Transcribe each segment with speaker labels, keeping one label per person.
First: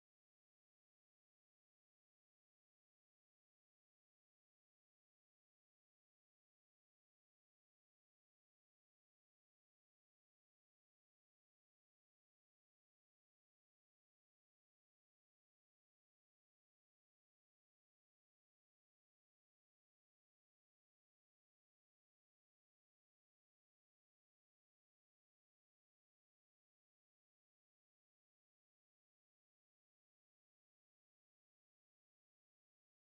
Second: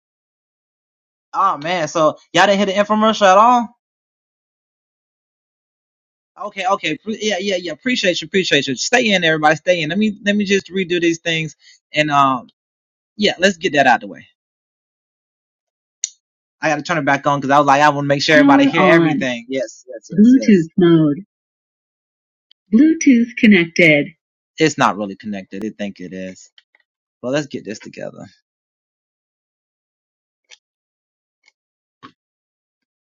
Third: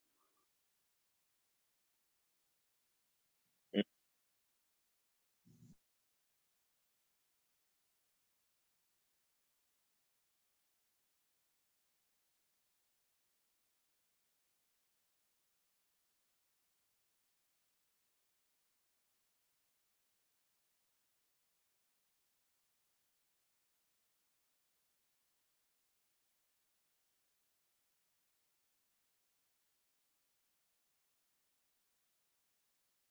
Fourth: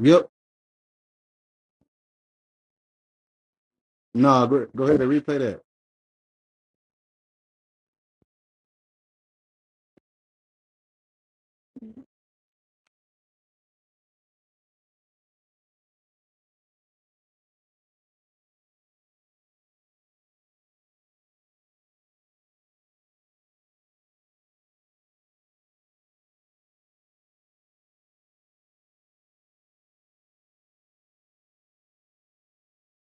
Speaker 1: Yep.
Speaker 2: Yes.
Speaker 1: Nah, go, go ahead and replay
Speaker 3: yes. mode. Bluetooth connected.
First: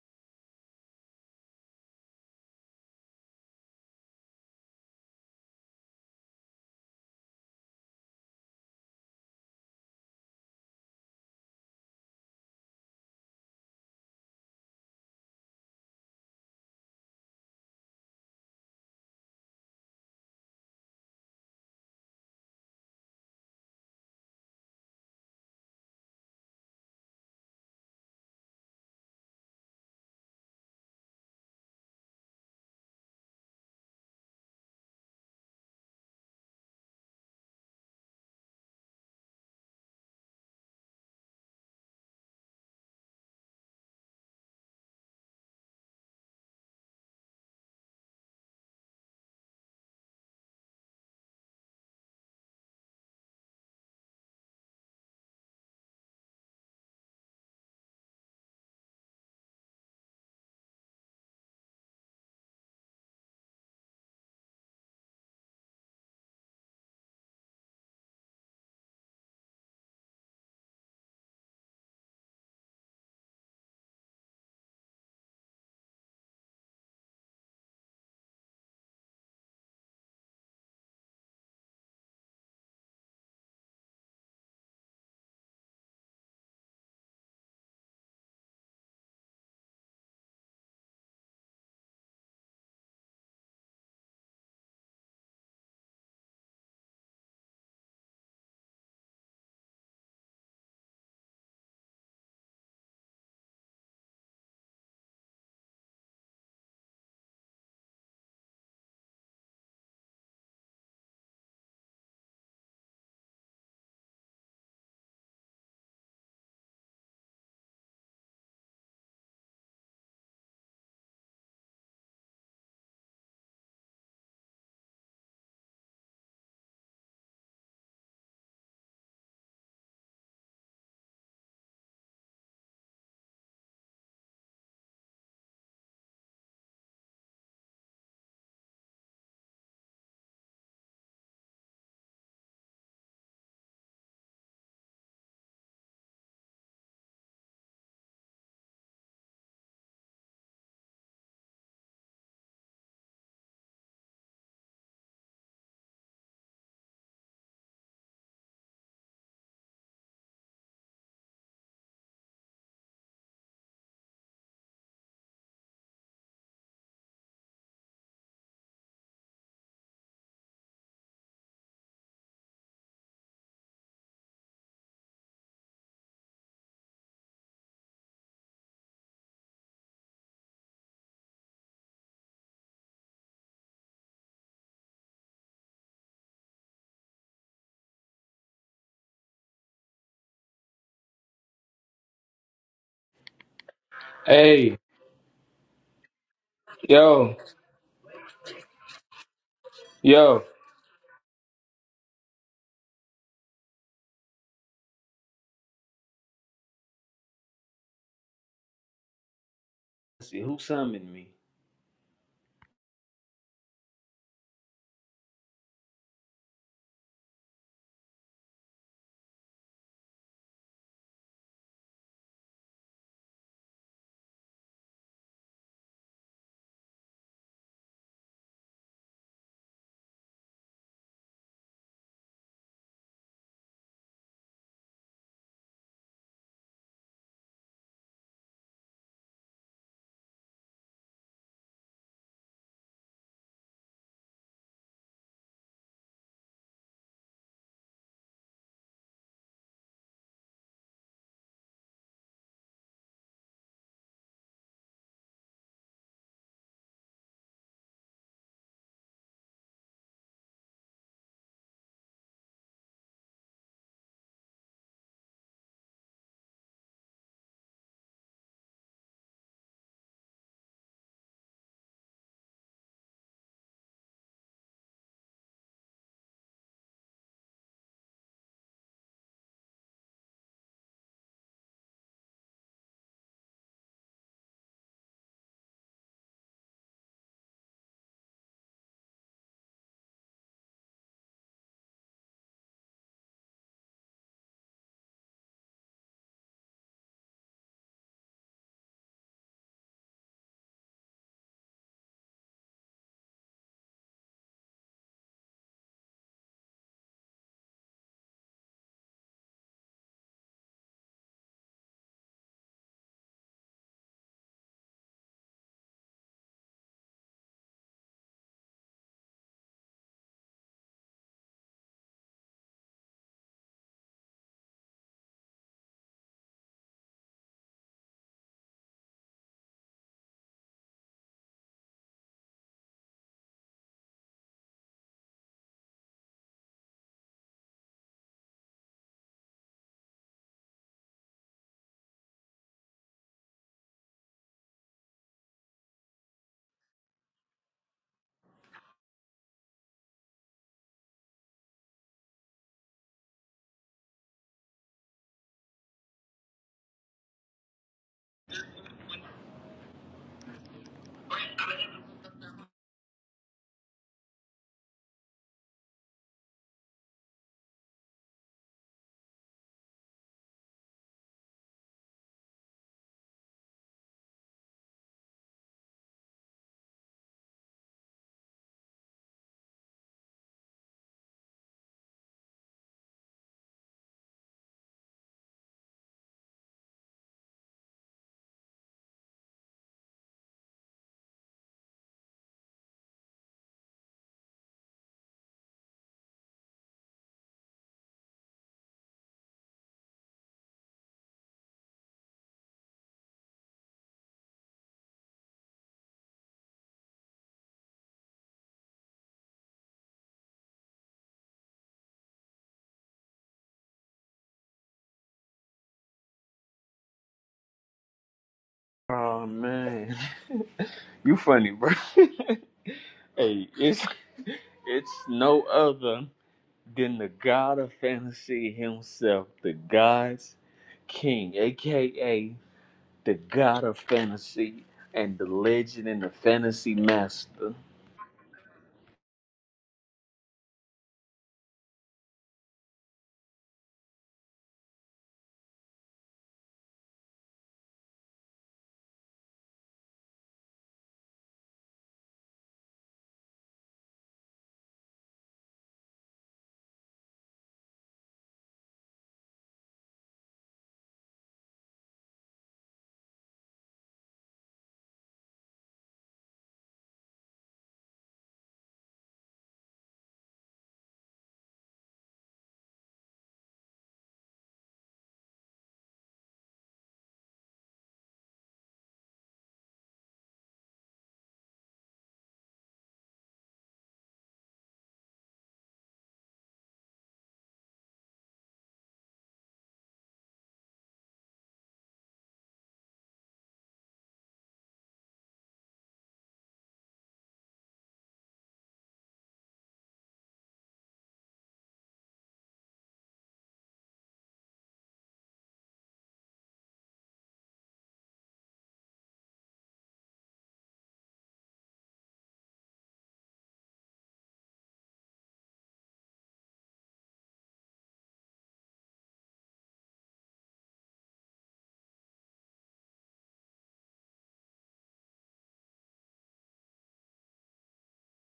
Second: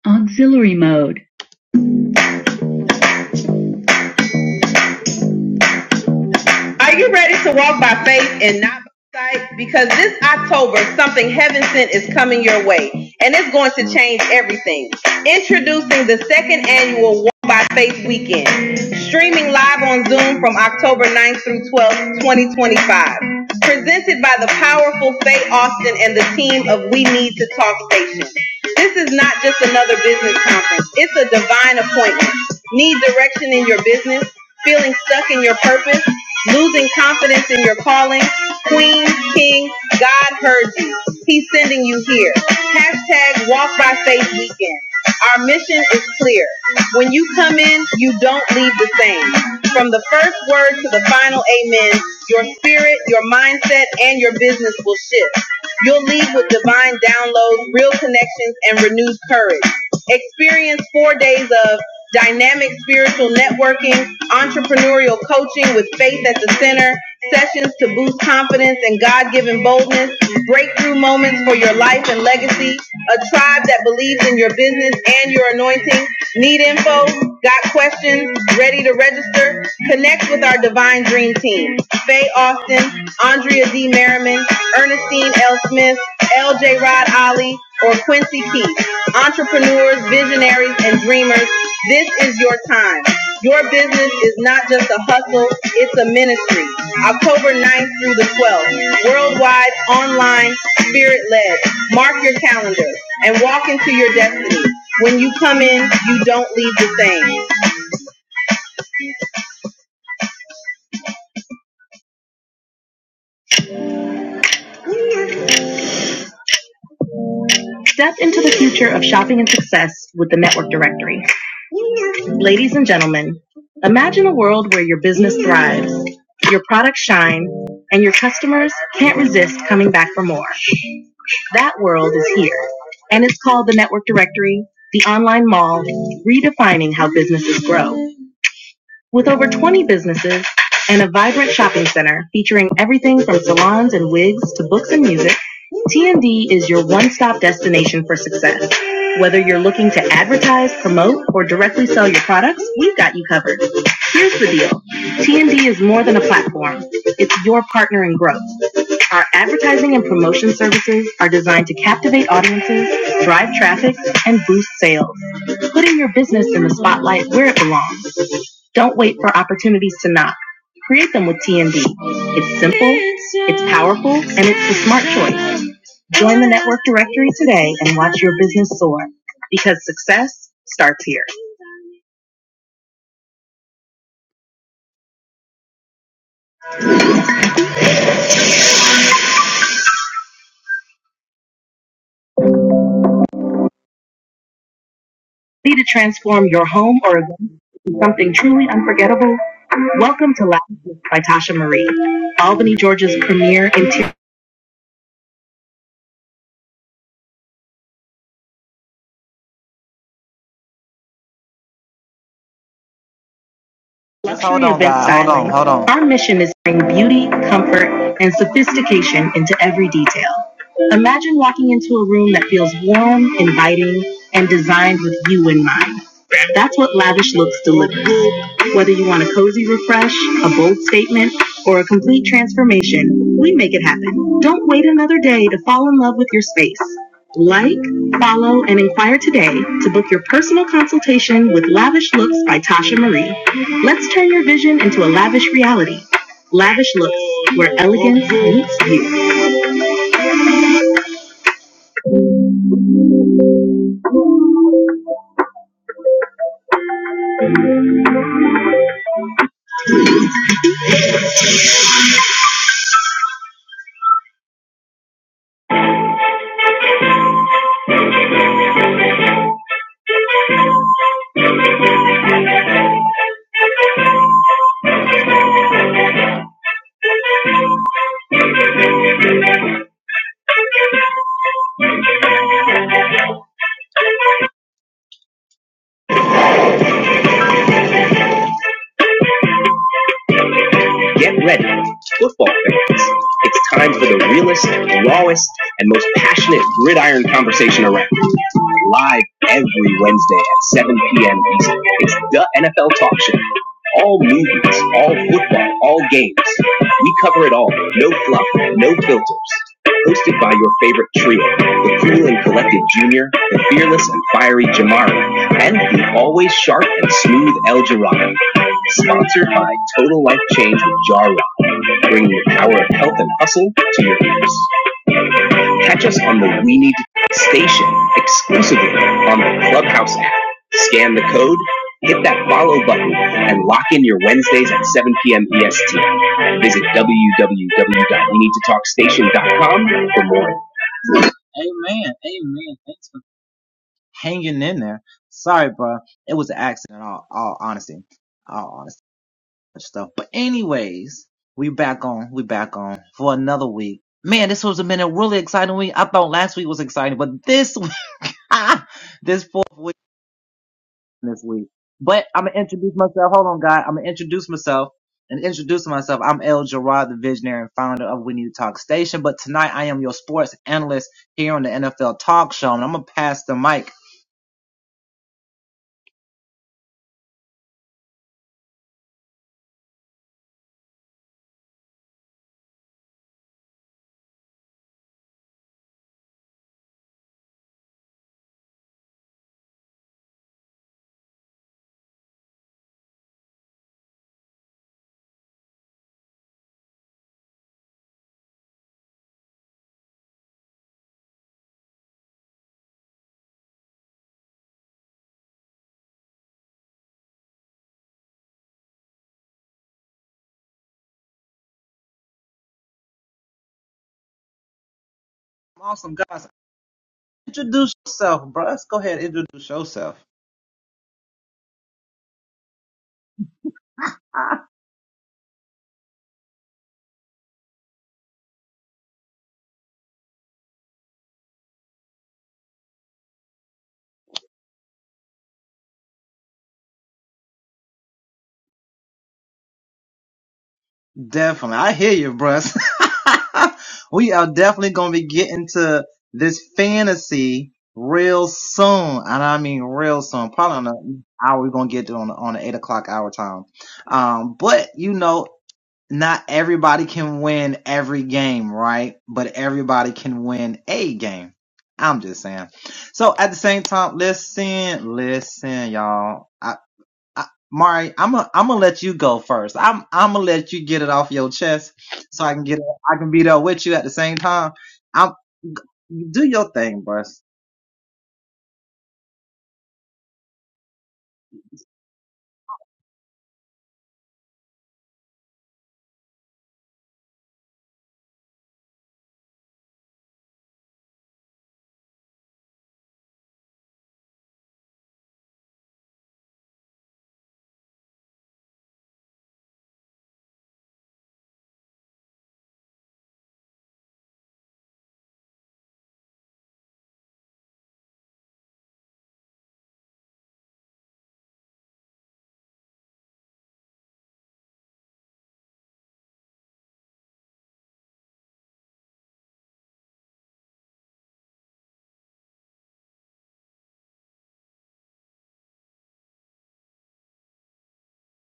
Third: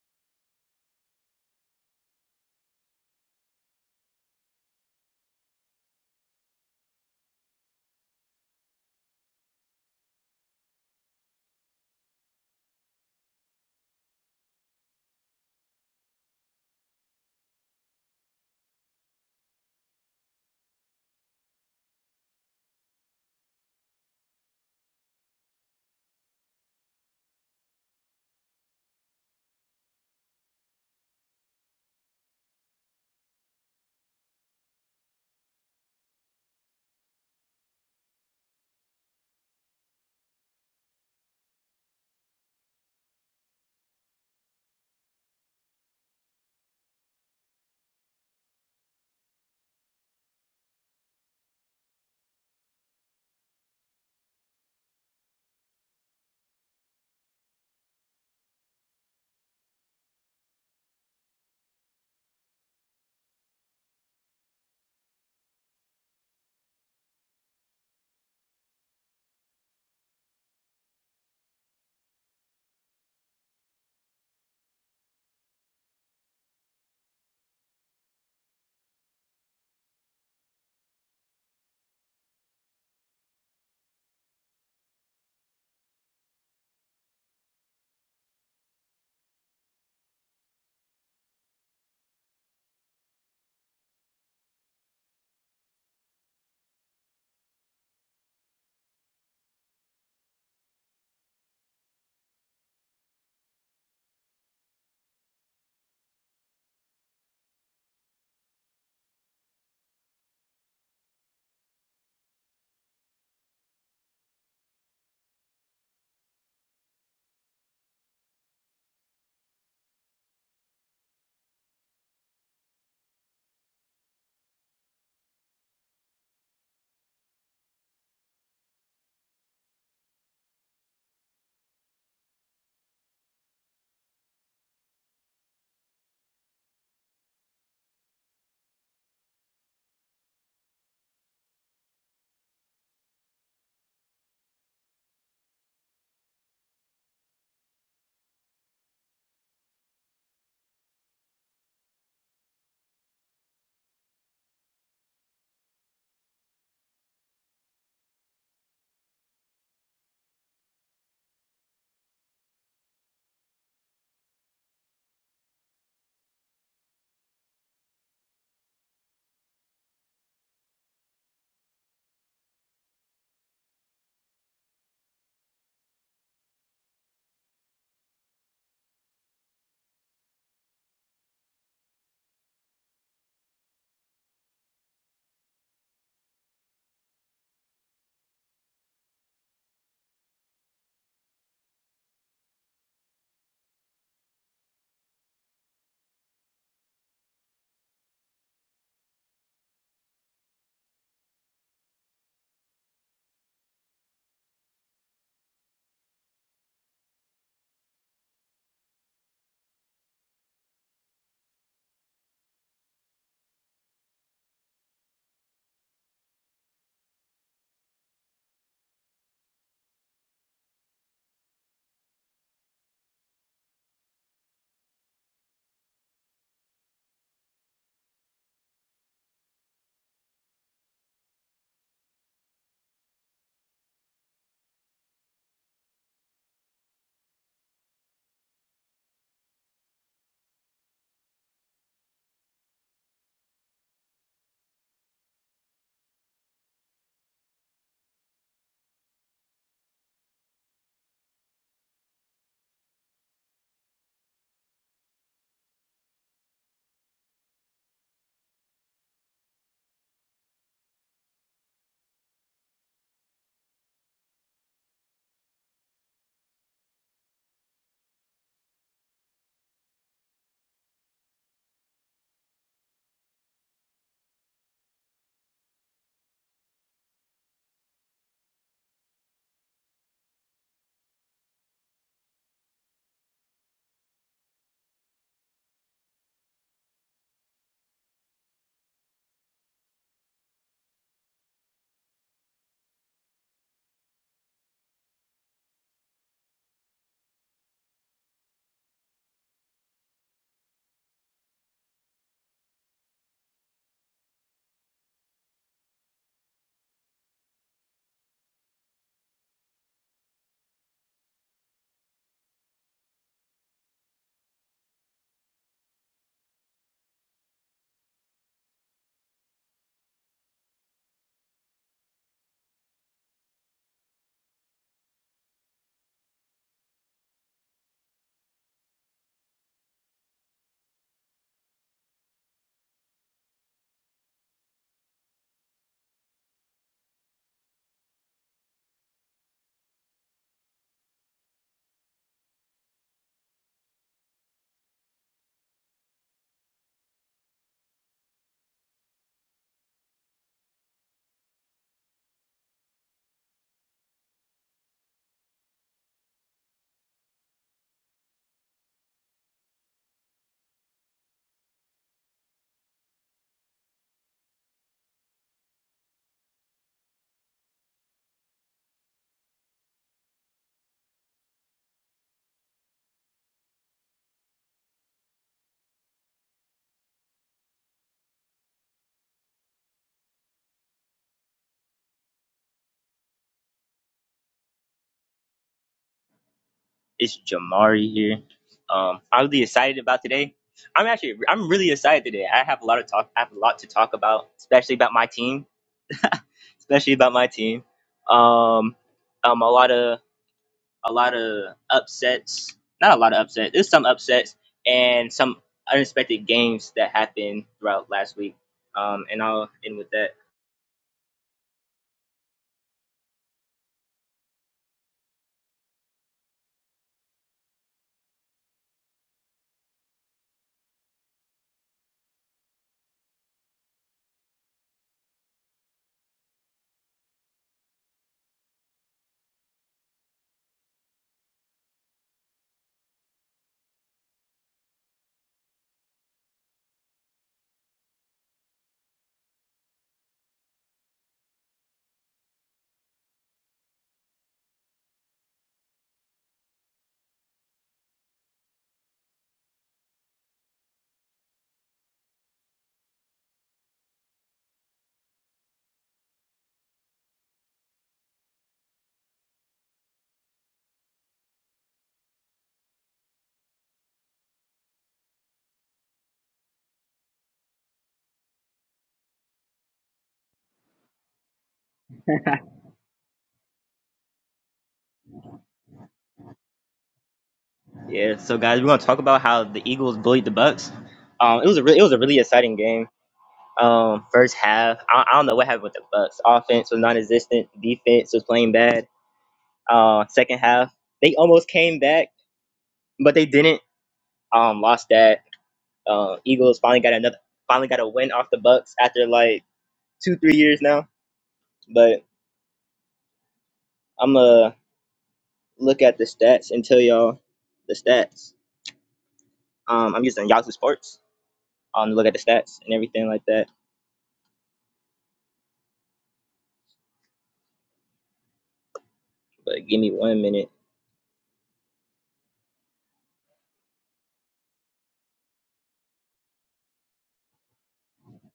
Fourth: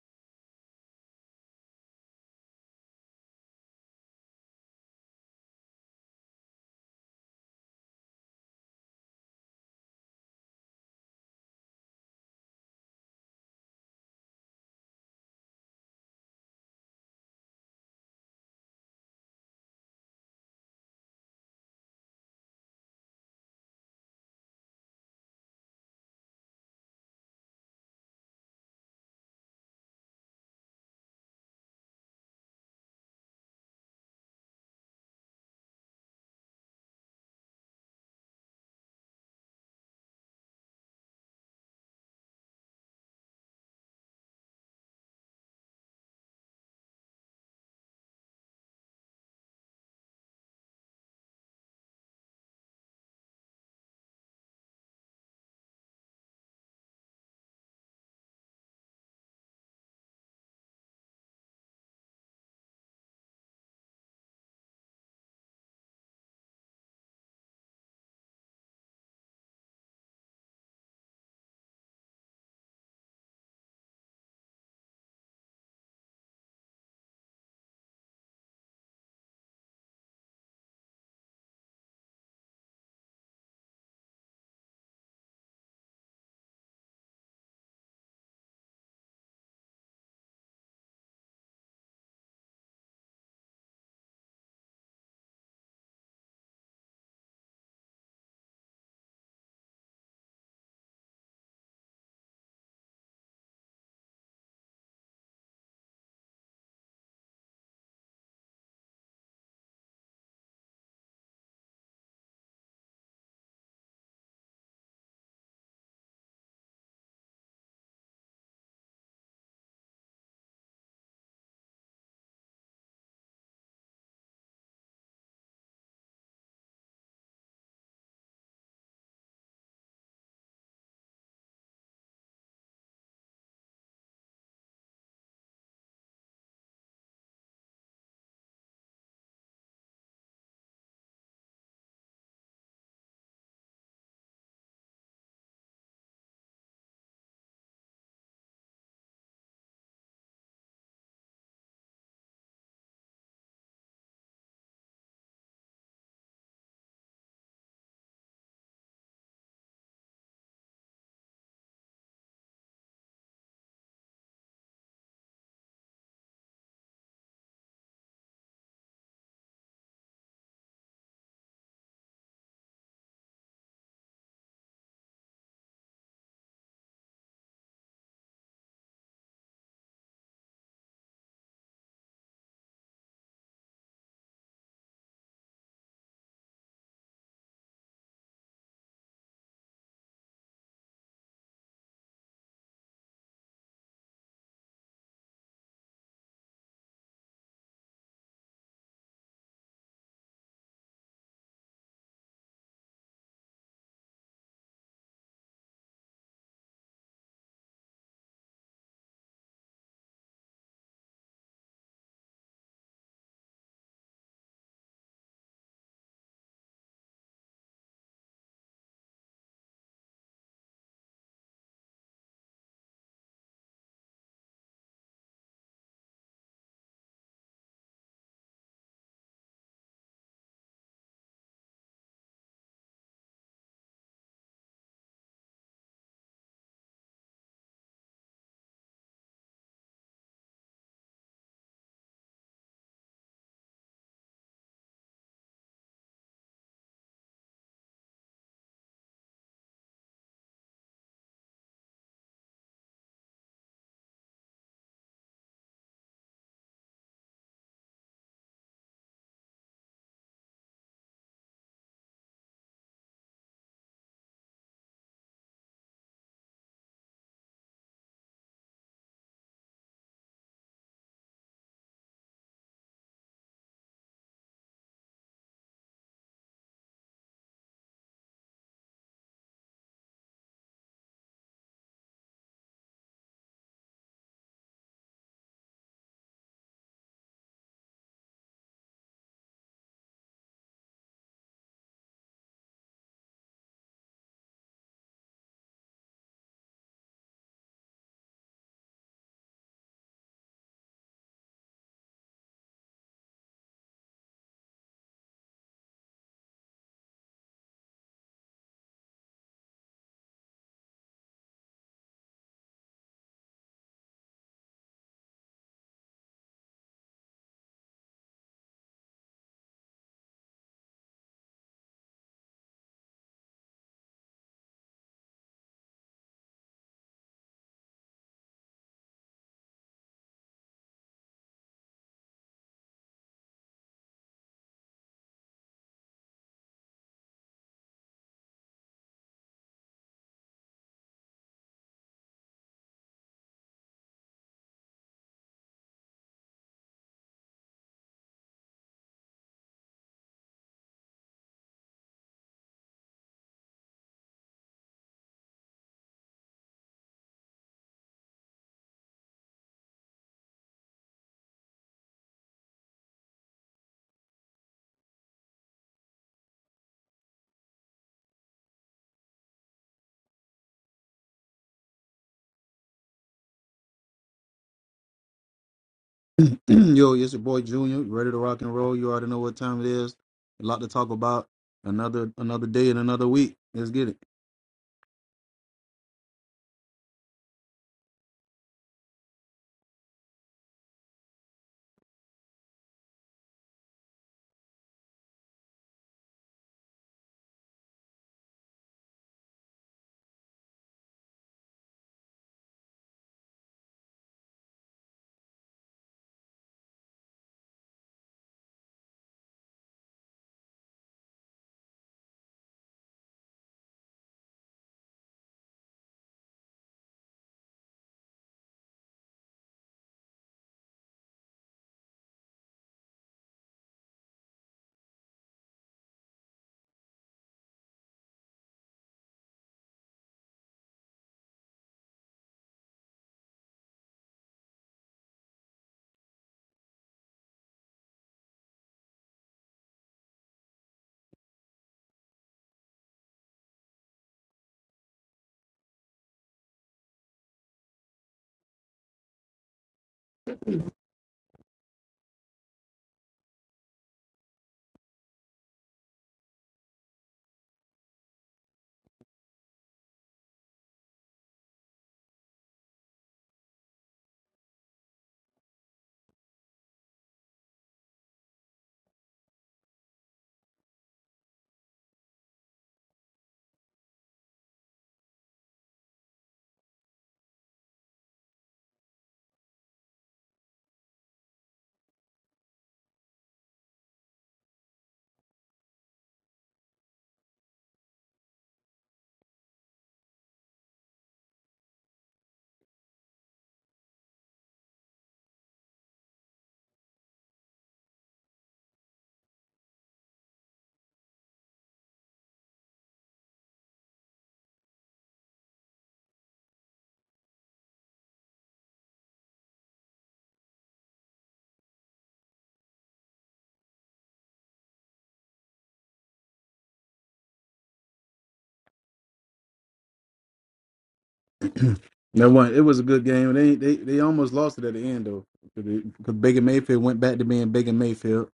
Speaker 3: Auxiliary mode. Are you ready to walk by faith and not by sight? Because this October, something heaven sent is coming your way, and it's going to change everything. Introducing the second annual Walk by Faith Weekend, streaming live on Zoom from October ninth through 12th, 2025. Presented by the powerful Faye Austin and the team of We Need to Talk Station. This is not just another business conference, it's a divine appointment. Need direction in your business? feeling stuck in your purpose, losing confidence in your calling. Queen, King, God heard you. He's sending you here. Hashtag Walk by Faith Weekend. Our mission is clear. When you come in, you don't leave the same. From the first word to the final amen, your spirit, your mindset, and your business will shift. You'll leave with divine downloads, real connections, and renewed courage. Experience four days of dynamic spiritual networking, entrepreneurial coaching with faith at the center, sessions to boost confidence and God given boldness, breakthrough moments for your life and legacy, a tribe that believes in your business and your anointing. Need info? Got questions? Ready to register? Connect with our Divine Dream Team. Faye Austin, Andrea Z. Merriman, Ernestine L. Smith, L.J. Rod Ali, or Quincy Keith. Entrepreneurs, visionaries, and dreamers, this is your time. Your business is not just a hustle, it's a ministry. October 9th through the 12th, worldwide, online, spirit-led. Mark your calendar and walk into your destiny. When you come in, you don't leave the same. Step into the future of shopping and success with the Network Directory. Ladies and gentlemen, imagine a world where your business thrives, your products shine, and your customers can't resist coming back for more. That world is here, and it's called the Network Directory, the online mall, redefining how businesses grow. With over 20 businesses and a vibrant shopping center featuring everything from salons and wigs to books and music, TND is your one-stop destination for success. Whether you're looking to advertise, promote, or directly sell your products, we've got you covered. Here's the deal. TND is more than a platform. It's your partner in growth. Our advertising and promotion services are designed to captivate audiences, drive traffic, and boost sales, putting your business in the spotlight where it belongs. Don't wait for opportunities to knock. Create them with TND. It's simple, it's powerful, and it's the smart choice. Join the network directory today and watch your business soar because success starts here.
Speaker 4: Hey,
Speaker 3: Need to transform your home or
Speaker 4: yo,
Speaker 3: event into something truly unforgettable? Welcome
Speaker 4: yo.
Speaker 3: to Lounge by Tasha Marie, Albany, Georgia's premier interior.
Speaker 4: Let's see who summoned me.
Speaker 3: Our mission is to bring beauty, comfort, and sophistication into every detail. Imagine walking into a room that feels warm, inviting, and designed with you in mind. That's what Lavish Looks delivers. Whether you want a cozy refresh, a bold statement, or a complete transformation, we make it happen. Don't wait another day to fall in love with your space. Like, follow, and inquire today to book your personal consultation with Lavish Looks by Tasha Marie. Let's turn your vision into a lavish reality. Lavish Looks, where elegance meets you. Get ready, football fans. It's time for the realest, rawest, and most passionate gridiron conversation around. Live every Wednesday at 7 p.m. Eastern. It's the NFL Talk Show. All movies, all football, all games. We cover it all. No fluff, no filters. Hosted by your favorite trio, the cool and collected Junior, the fearless and fiery Jamari, and the always sharp and smooth El Jirado. Sponsored by Total Life Change with Jarwa, bringing the power of health and hustle to your ears. Catch us on the We Need station exclusively on the Clubhouse app. Scan the code, hit that follow button, and lock in your Wednesdays at 7 p.m. EST. Visit www.weneedtotalkstation.com for more.
Speaker 1: that. Yo, it's your boy Junior. You ready to rock and roll? You already know what time it is. A lot to talk about. Another another day and another week. Let's get
Speaker 2: It's Jamari here. Um, I'm really excited about today. I'm actually I'm really excited today. I have a lot of talk. I have a lot to talk about, especially about my team, especially about my team. Um, um, a lot of a lot of upsets. Not a lot of upsets. There's some upsets and some unexpected games that happened throughout last week. Um, and I'll end with that.
Speaker 4: Oh man, you funny, bro. hey, it's it's no other than the God of Fantasy himself, the God's King, aka the God of Fantasy and the Legend and the Fantasy Master.
Speaker 2: Yeah. So guys, we're gonna talk about how the Eagles bullied the Bucks. Um, it was a re- it was a really exciting game. Um, first half, I, I don't know what happened with the Bucks. Offense was non-existent. Defense was playing bad. Uh, second half, they almost came back, but they didn't. Um, lost that. Uh, Eagles finally got another, finally got a win off the Bucks after like two, three years now. But I'm gonna look at the stats and tell y'all the stats. Um, I'm using Yahoo Sports. Um, to look at the stats and everything like that. But give me one minute.
Speaker 1: it. Never one. It was a good game. They they they almost lost it at the end though, because Baker Mayfield went back to being Baker Mayfield.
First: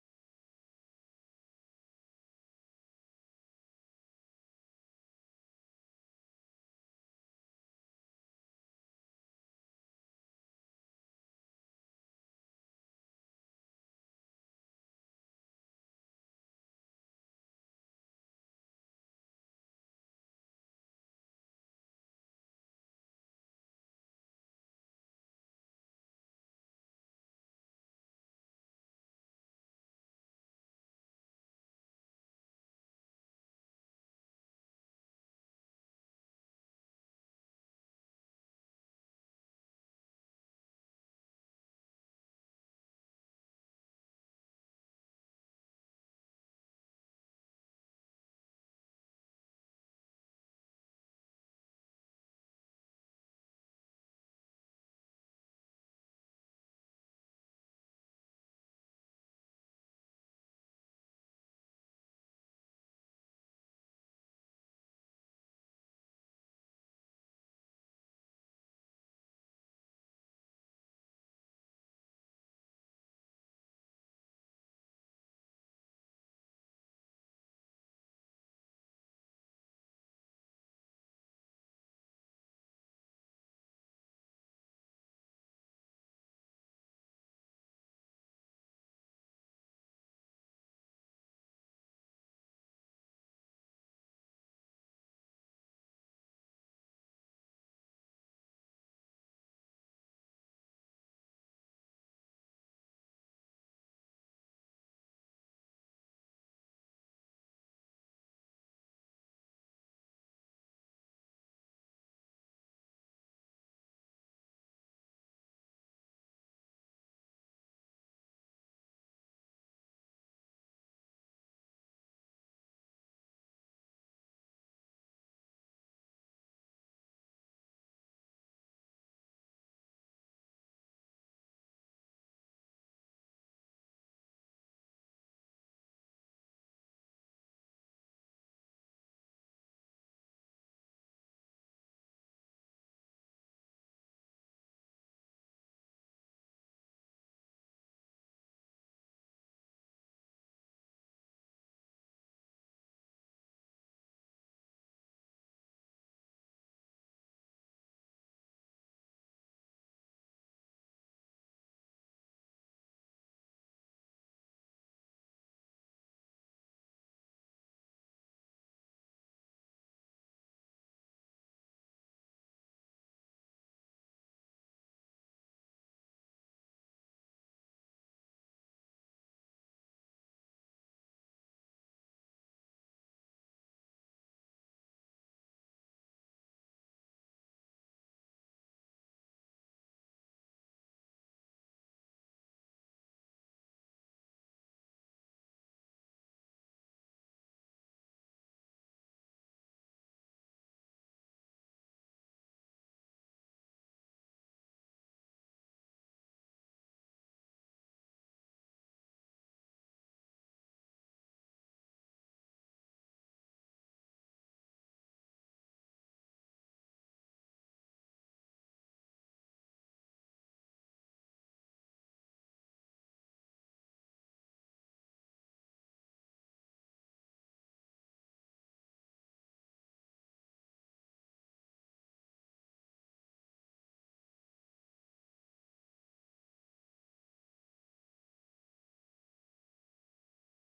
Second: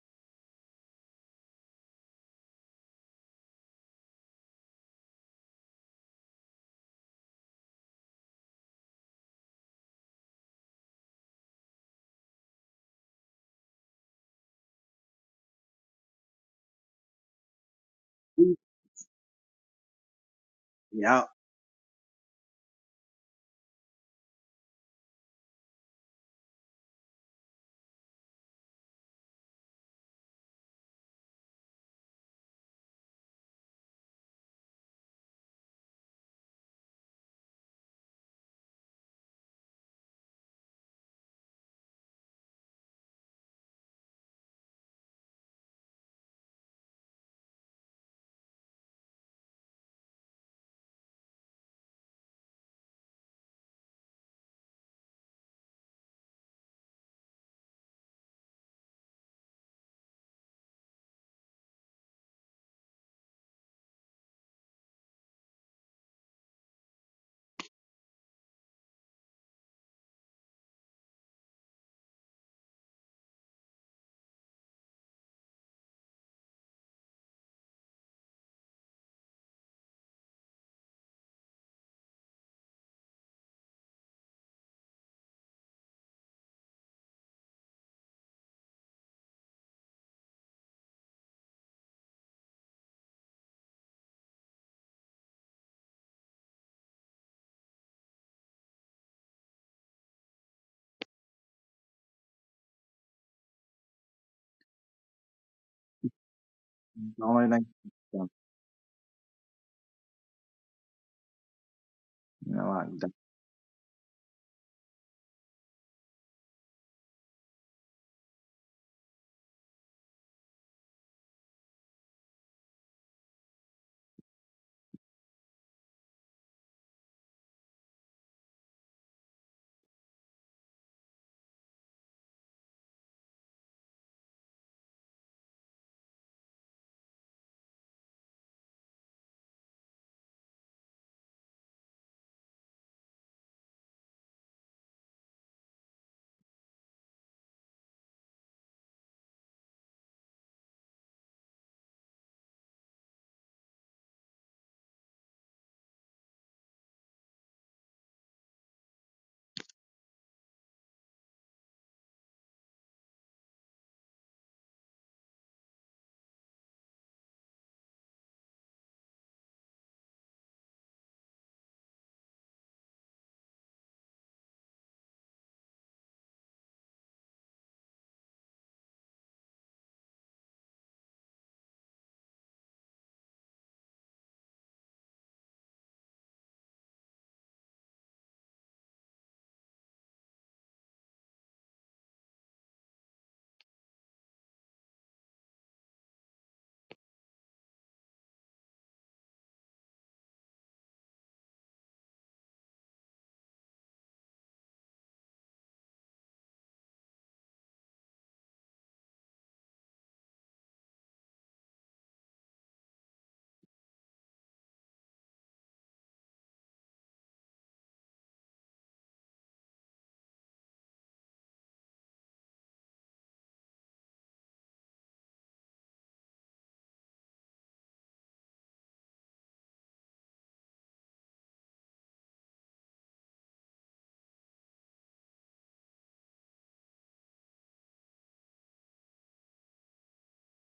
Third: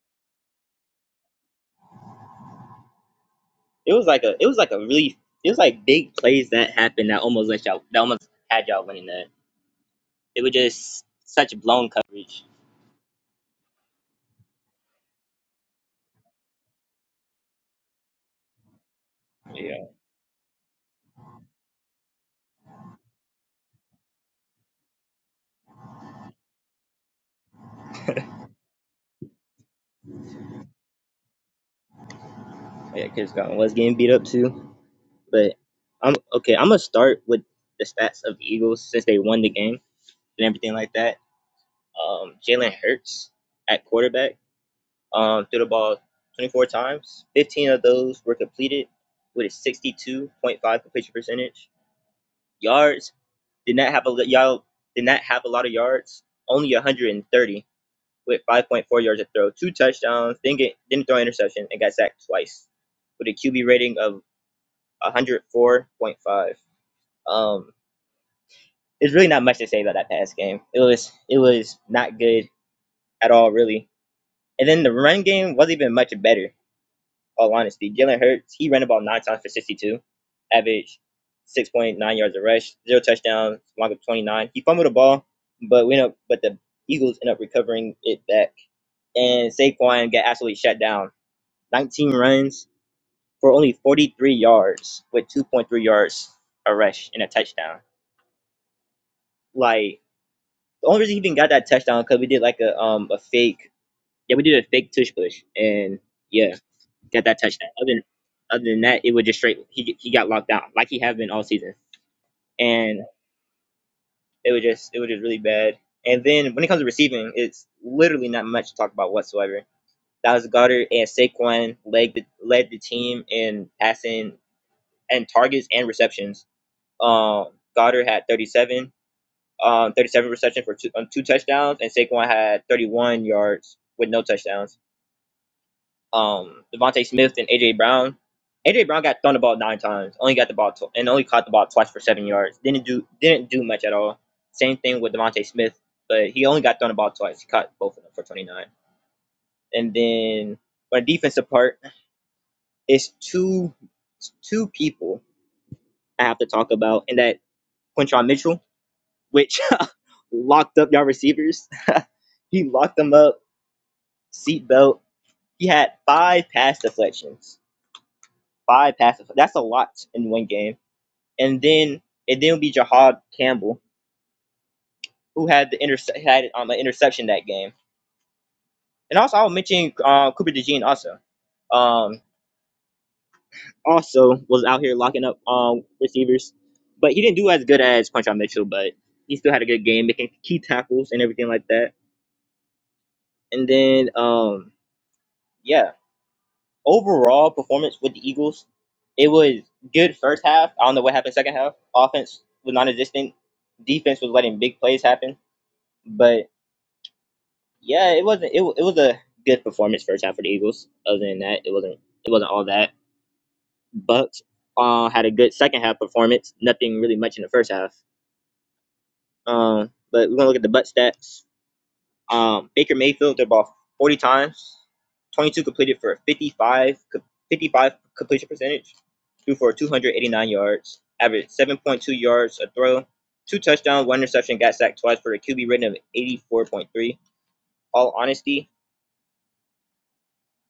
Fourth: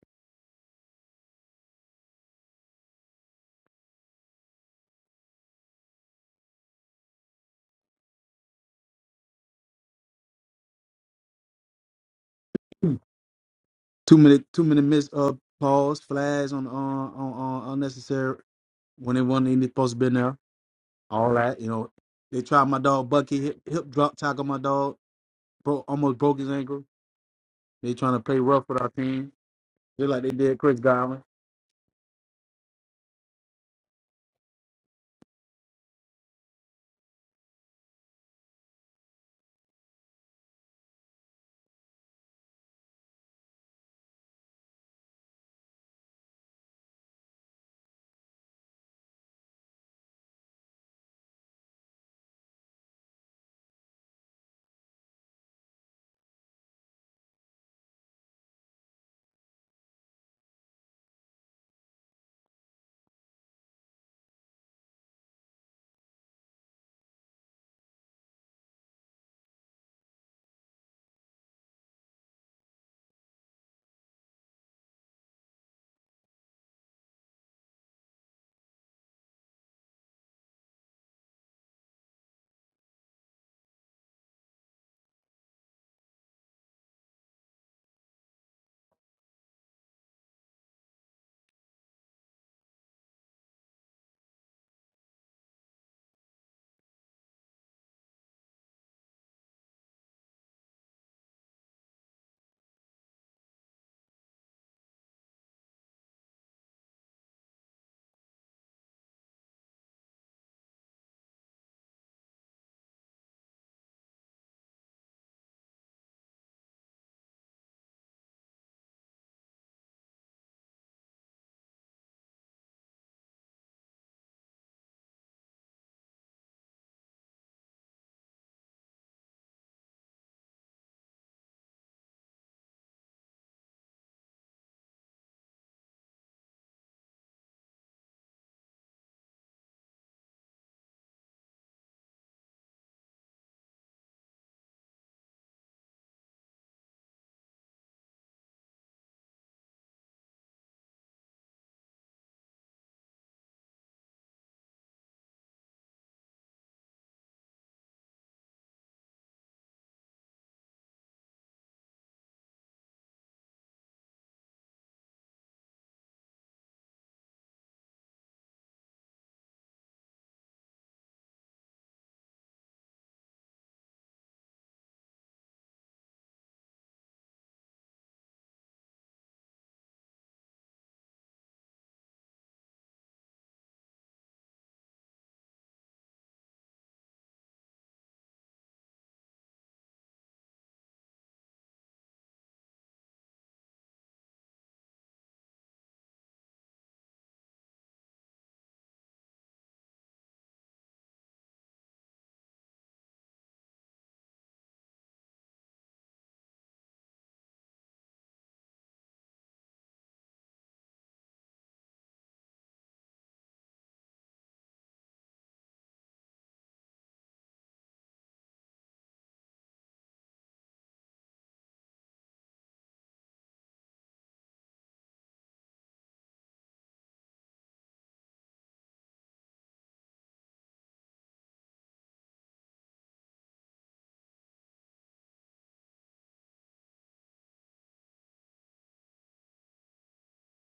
Speaker 2: It was like a it was like a really it was like big plays that happened that almost let y'all that almost had y'all winning that. It was just such blown coverage.
Speaker 1: Two minute two minute miss uh pause flags on uh, on on unnecessary when they wasn't even
Speaker 2: Yeah,
Speaker 1: supposed to be in there. All that you know. They tried my dog Bucky hip, hip drop tackle my dog. Bro, almost broke his ankle. They trying to play rough with our team, just like they did Chris Godwin.
Speaker 2: yeah, Chris Godwin was getting beat up too. But I'm okay. I'm gonna start with the stats of the Eagles since they won the game and everything like that. Um, Jalen Hurts at quarterback um, threw the ball 24 times. 15 of those were completed with a 62.5 completion percentage. Yards Did not have a y'all did not have a lot of yards, only 130 with 5.4 yards a throw, two touchdowns, didn't get didn't throw an interception, and got sacked twice with a QB rating of 104.5. Um, there's really not much to say about that pass game. It was it was not good at all, really. And then the run game wasn't even much better. all honesty. Jalen Hurts, he ran about nine times for 62, average 6.9 yards a rush, zero touchdowns, long of 29. He fumbled the ball, but we know, but the Eagles end up recovering it back. And Saquon got absolutely shut down. 19 runs for only 43 yards with 2.3 yards a rush and a touchdown. Like the only reason he even got that touchdown because we did like a um a fake Yeah, we did a fake tush push, and yeah, got that touchdown. Other than, other than that, it was just straight. He he got locked down like he have been all season, and it was just it was just really bad. And then when it comes to receiving, it's literally not much to talk about whatsoever. That was Goddard and Saquon led the, led the team in passing and targets and receptions. Um, Goddard had 37, um, 37 receptions for two, um, two touchdowns, and Saquon had 31 yards with no touchdowns. um Devontae Smith and AJ Brown. AJ Brown got thrown the ball nine times, only got the ball tw- and only caught the ball twice for seven yards. Didn't do didn't do much at all. Same thing with Devontae Smith, but he only got thrown the ball twice. He caught both of them for twenty nine. And then on the defensive part, it's two it's two people I have to talk about, and that Quinton Mitchell, which locked up y'all receivers. he locked them up, seatbelt. He had five pass deflections five passes. That's a lot in one game. And then it then would be Jahad Campbell who had the interse- had um, an interception that game. And also I'll mention uh, Cooper DeJean also. Um, also was out here locking up um, receivers, but he didn't do as good as Punch Mitchell, but he still had a good game making key tackles and everything like that. And then um, yeah. overall performance with the Eagles, it was good first half. I don't know what happened second half. Offense was non-existent. Defense was letting big plays happen. But yeah, it wasn't. It, wa- it was a good performance first half for the Eagles. Other than that, it wasn't. It wasn't all that. Bucks uh, had a good second half performance. Nothing really much in the first half. Um, but we're gonna look at the Bucks stats. Um, Baker Mayfield threw the ball 40 times, 22 completed for a 55, 55 completion percentage, threw for 289 yards, averaged 7.2 yards a throw, two touchdowns, one interception, got sacked twice for a QB rating of 84.3. All honesty,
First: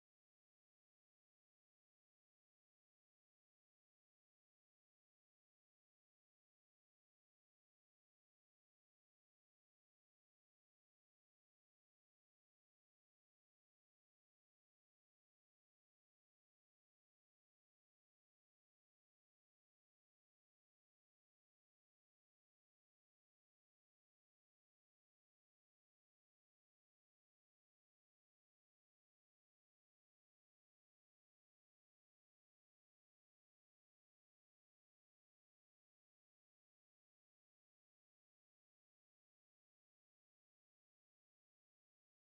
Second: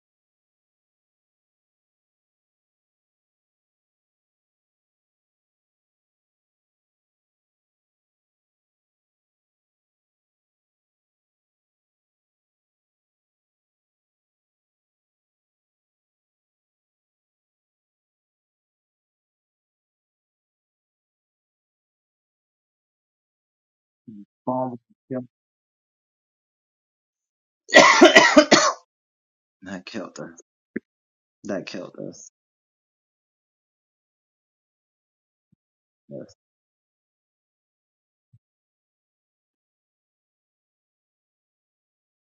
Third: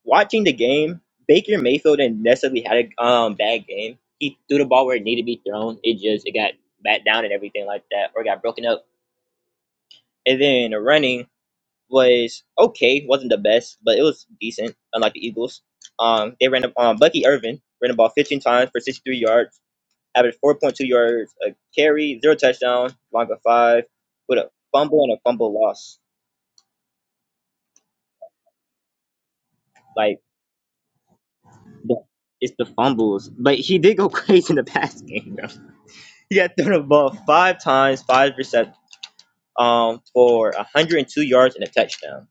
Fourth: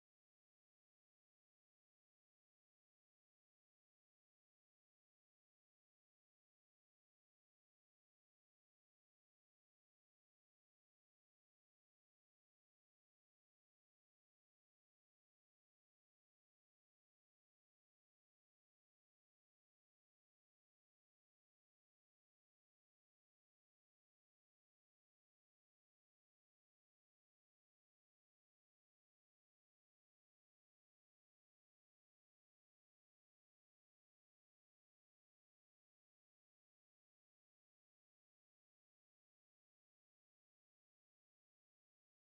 Speaker 2: watching the game, Baker Mayfield didn't necessarily had a um, bad game. He threw the ball where it needed to be thrown. It just it got bat down and everything like that, or got broken up. And then the running, was okay, wasn't the best, but it was decent. Unlike the Eagles, um, they ran up um, Bucky Irvin ran the ball 15 times for 63 yards, averaged 4.2 yards a carry, zero touchdown, long of five, with a fumble and a fumble loss. Like the- it's the fumbles, but he did go crazy in the pass game. Though. He got thrown the ball five times, five percent, um, for 102 yards and a touchdown.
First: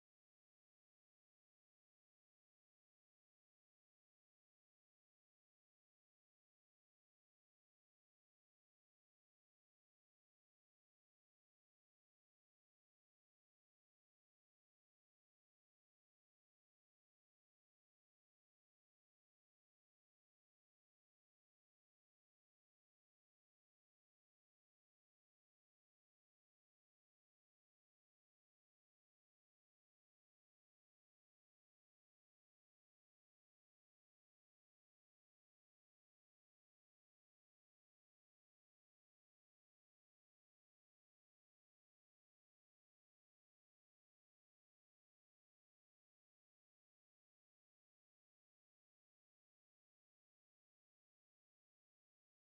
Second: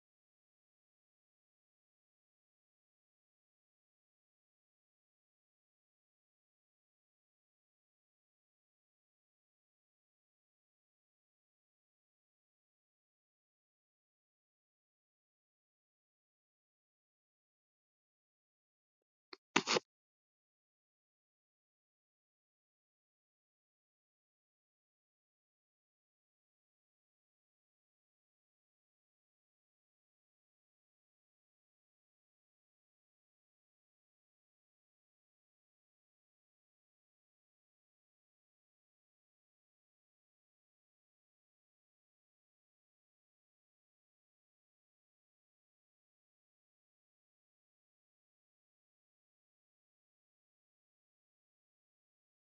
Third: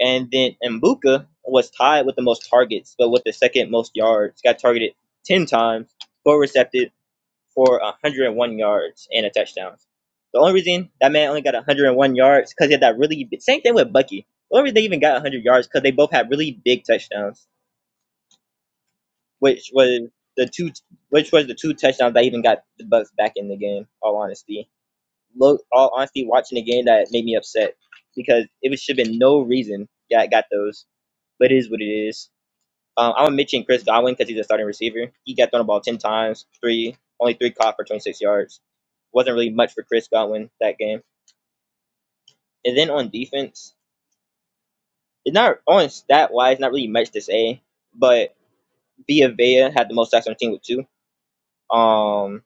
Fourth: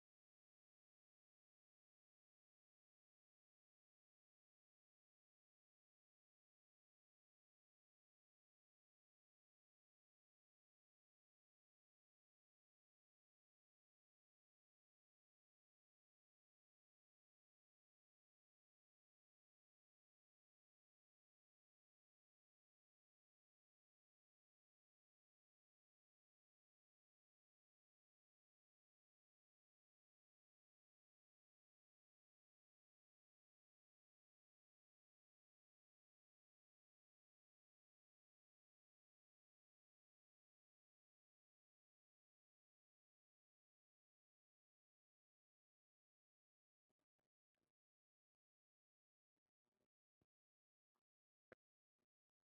Speaker 2: And then Mbuka was tied with the most targets, but with the second most yards. Got targeted 10 times, four recepted for 101 yards and a touchdown. The only reason that man only got 101 yards because he had that really big, same thing with Bucky. The only reason they even got 100 yards because they both had really big touchdowns, which was the two, which was the two touchdowns that even got the Bucks back in the game. All honesty, look, all honesty, watching the game that made me upset because it should have been no reason that got those, but it is what it is. Um, I'm mention Chris Godwin because he's a starting receiver. He got thrown the ball ten times, three only three caught for 26 yards. Wasn't really much for Chris Godwin that game. And then on defense, it's not on stat wise, not really much to say. But Via Vea had the most sacks on the team with two. Um,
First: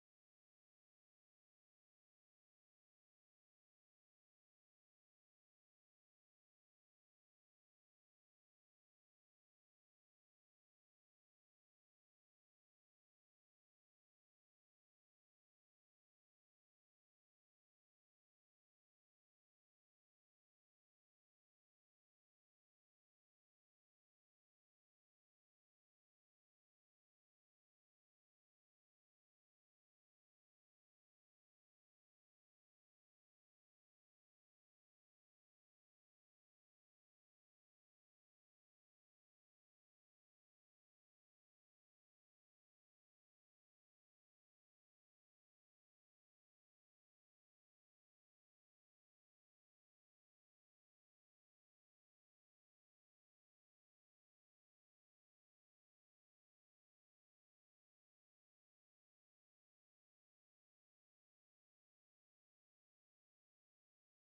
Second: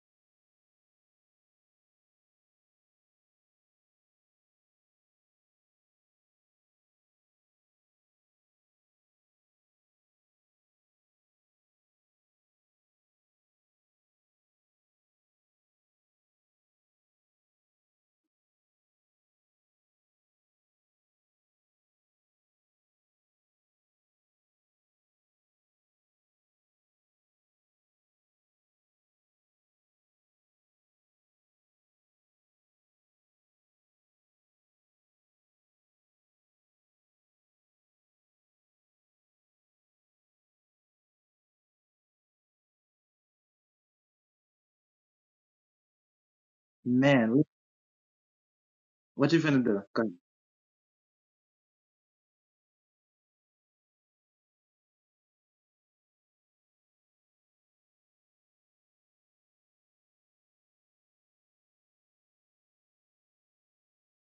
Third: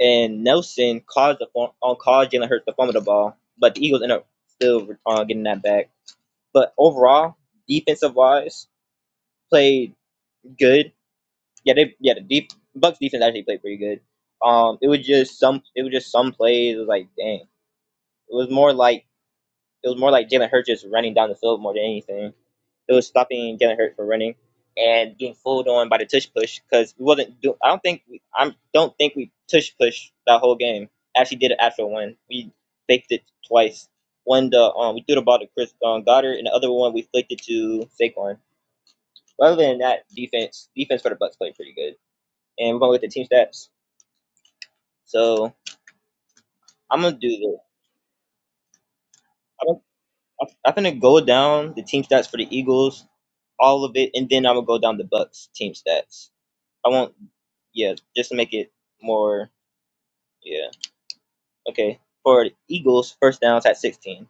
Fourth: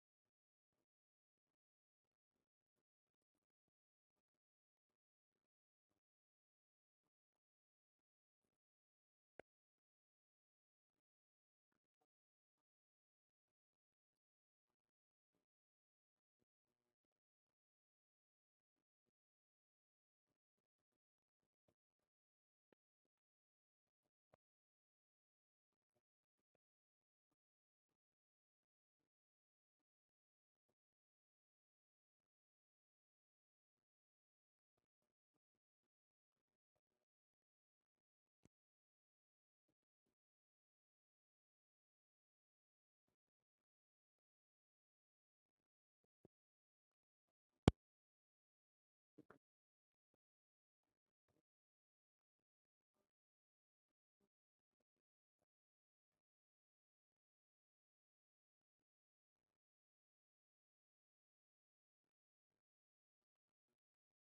Speaker 2: and Nelson caused the form, on caused Jalen Hurts to fumble the ball, but the Eagles ended up still uh, getting that back. But overall, defensive wise, played good yeah, they yeah the deep Bucks defense actually played pretty good. Um, it was just some it was just some plays. It was like dang, it was more like it was more like Jalen Hurts just running down the field more than anything. It was stopping Jalen Hurts from running and getting fooled on by the tush push because we wasn't do. I don't think we I don't think we tush push that whole game. Actually, did an actual one. We faked it twice. One the um we threw the ball to Chris um, Goddard and the other one we flicked it to Saquon. Other than that, defense defense for the Bucks played pretty good and we're gonna look at the team stats. So I'm gonna do this. I'm, I'm gonna go down the team stats for the Eagles, all of it, and then I'm gonna go down the Bucks team stats. I won't, yeah, just to make it more, yeah, okay. For the Eagles, first downs at 16.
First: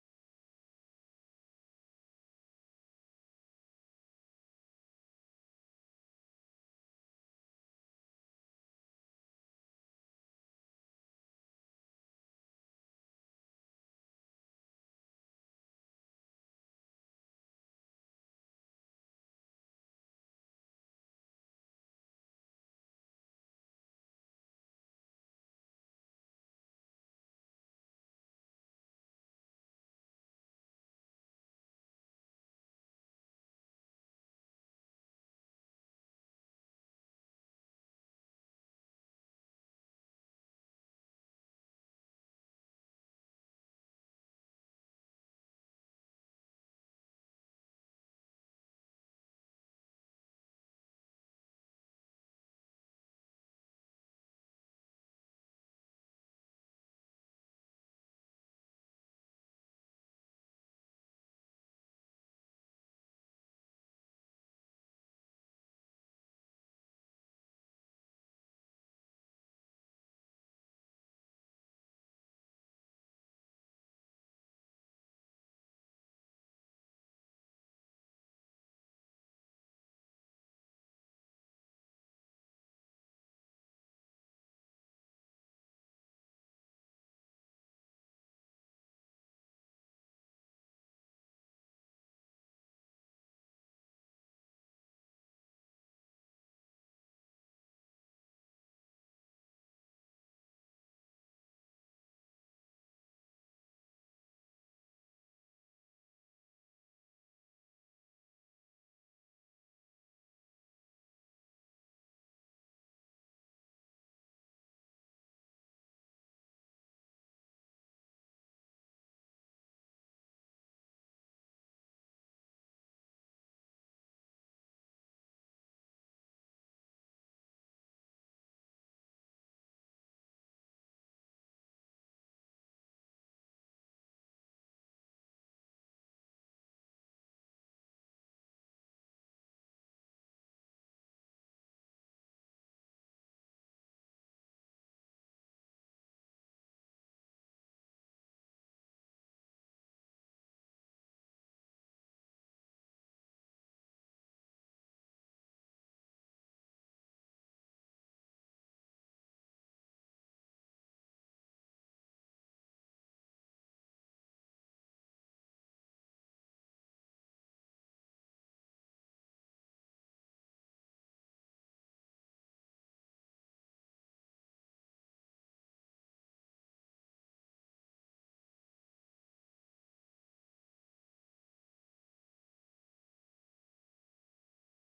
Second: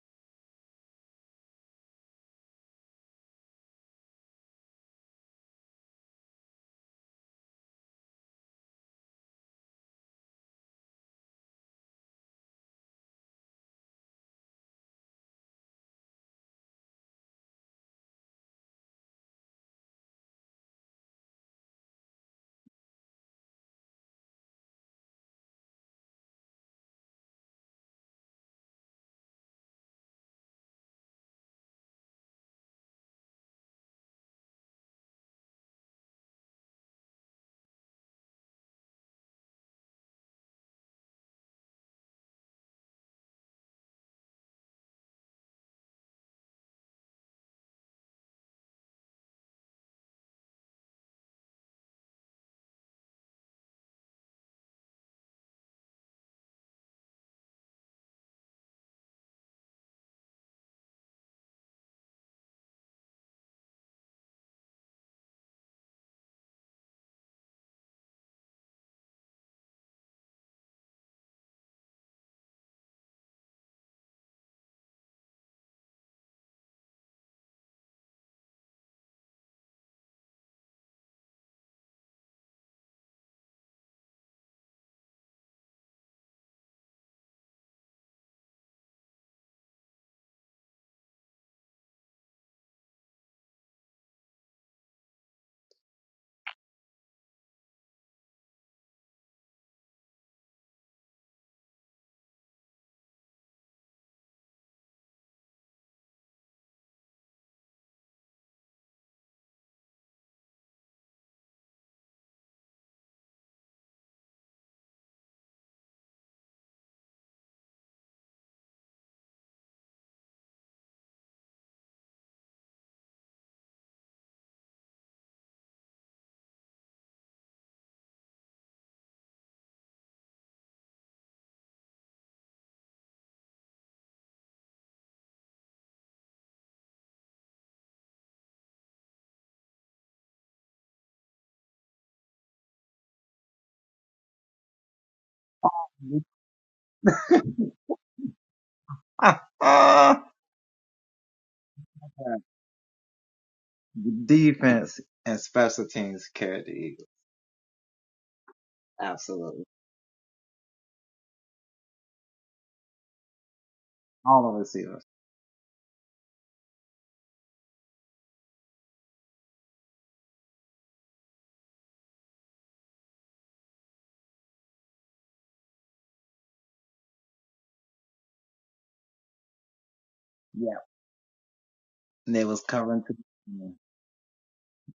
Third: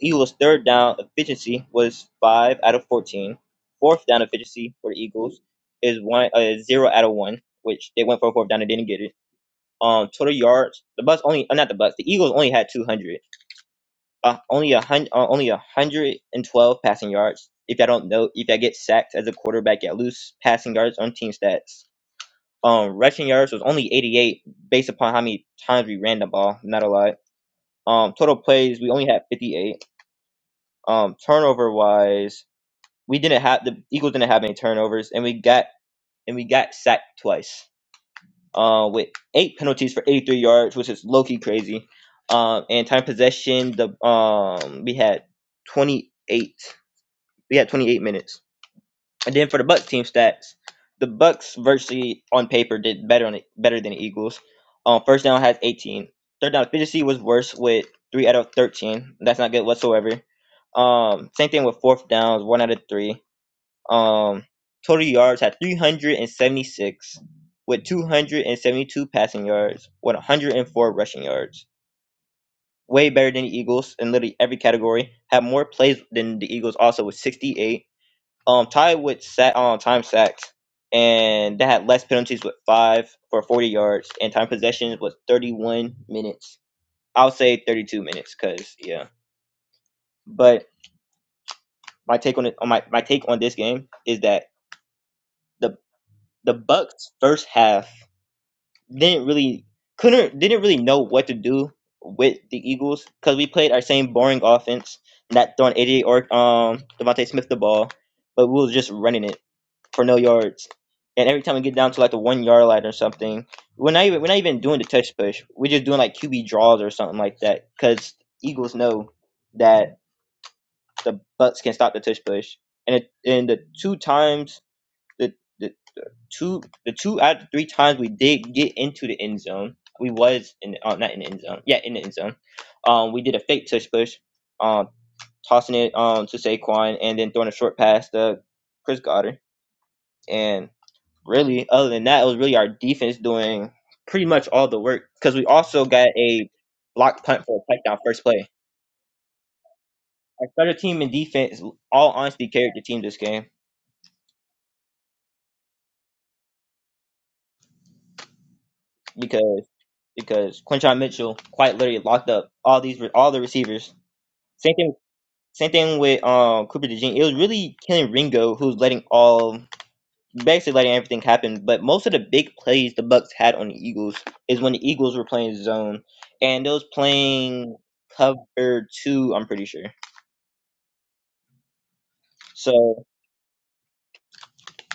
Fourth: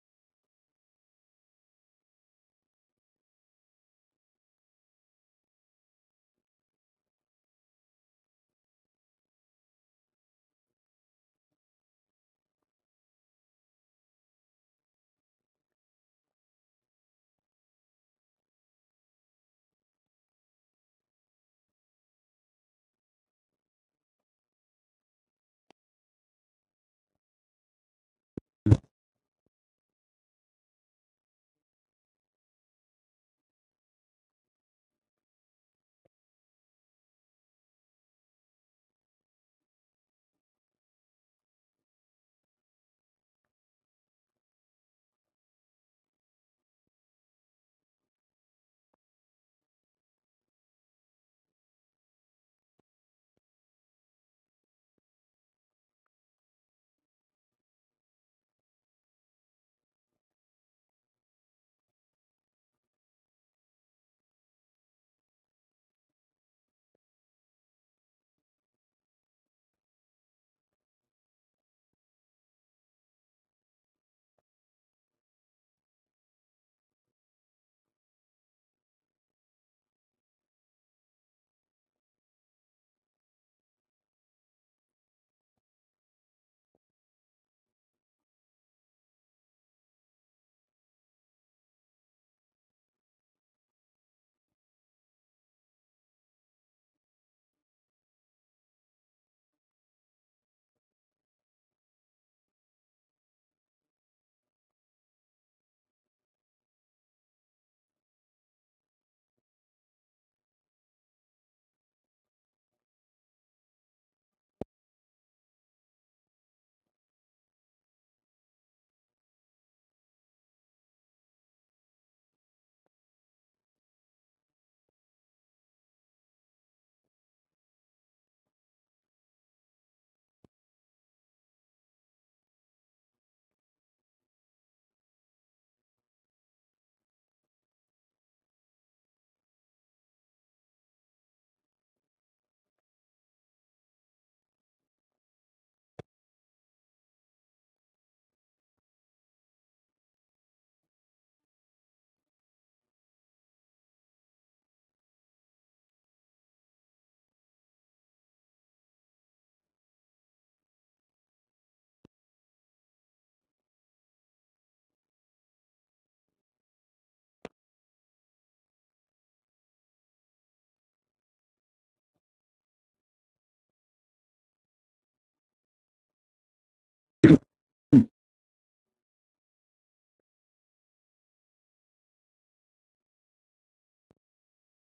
Speaker 2: Eagles' third down efficiency was five out of 14. Fourth down efficiency for the Eagles is one uh, zero out of one, which they went for a fourth down and didn't get it. Um, total yards, the Bucks only, uh, not the Bucks, the Eagles only had 200. uh, only a hundred, uh, only a hundred and twelve passing yards. If I don't know, if I get sacked as a quarterback, I lose passing yards on team stats. Um, rushing yards was only eighty-eight, based upon how many times we ran the ball. Not a lot. Um, total plays we only had fifty-eight. Um, turnover wise, we didn't have the Eagles didn't have any turnovers, and we got and we got sacked twice. Uh, with eight penalties for eighty-three yards, which is low-key crazy. Um, and time possession, the um, we had twenty-eight. We had 28 minutes. And then for the Bucks team stats, the Bucks virtually on paper did better on it, better than the Eagles. Um, first down has 18. Third down efficiency was worse with three out of 13. That's not good whatsoever. Um, same thing with fourth downs, one out of three. Um, total yards had 376 with 272 passing yards, with 104 rushing yards. Way better than the Eagles in literally every category. Had more plays than the Eagles also with 68 um tied with sack um time sacks, and they had less penalties with five for forty yards, and time possession was thirty one minutes. I'll say thirty two minutes, cause yeah. But my take on it, on my my take on this game is that the the Bucks first half didn't really couldn't didn't really know what to do with the Eagles because we played our same boring offense, not throwing eighty eight or um Devontae Smith the ball, but we was just running it for no yards. And every time we get down to like the one yard line or something, we're not even we're not even doing the touch push. We're just doing like QB draws or something like that because Eagles know that the Bucks can stop the touch push. And it, and the two times the the two the two out of the three times we did get into the end zone, we was in uh, not in the end zone, yeah in the end zone. Um, we did a fake touch push, um, tossing it um to Saquon and then throwing a short pass to Chris Goddard. and really, other than that, it was really our defense doing pretty much all the work because we also got a block punt for a touchdown first play. Our starter team and defense all honestly carried the team this game because because Quinshon Mitchell quite literally locked up all these all the receivers. Same thing. Same thing with um, Cooper DeJean. It was really killing Ringo, who's letting all basically letting everything happen. But most of the big plays the Bucks had on the Eagles is when the Eagles were playing zone, and those playing cover two. I'm pretty sure. So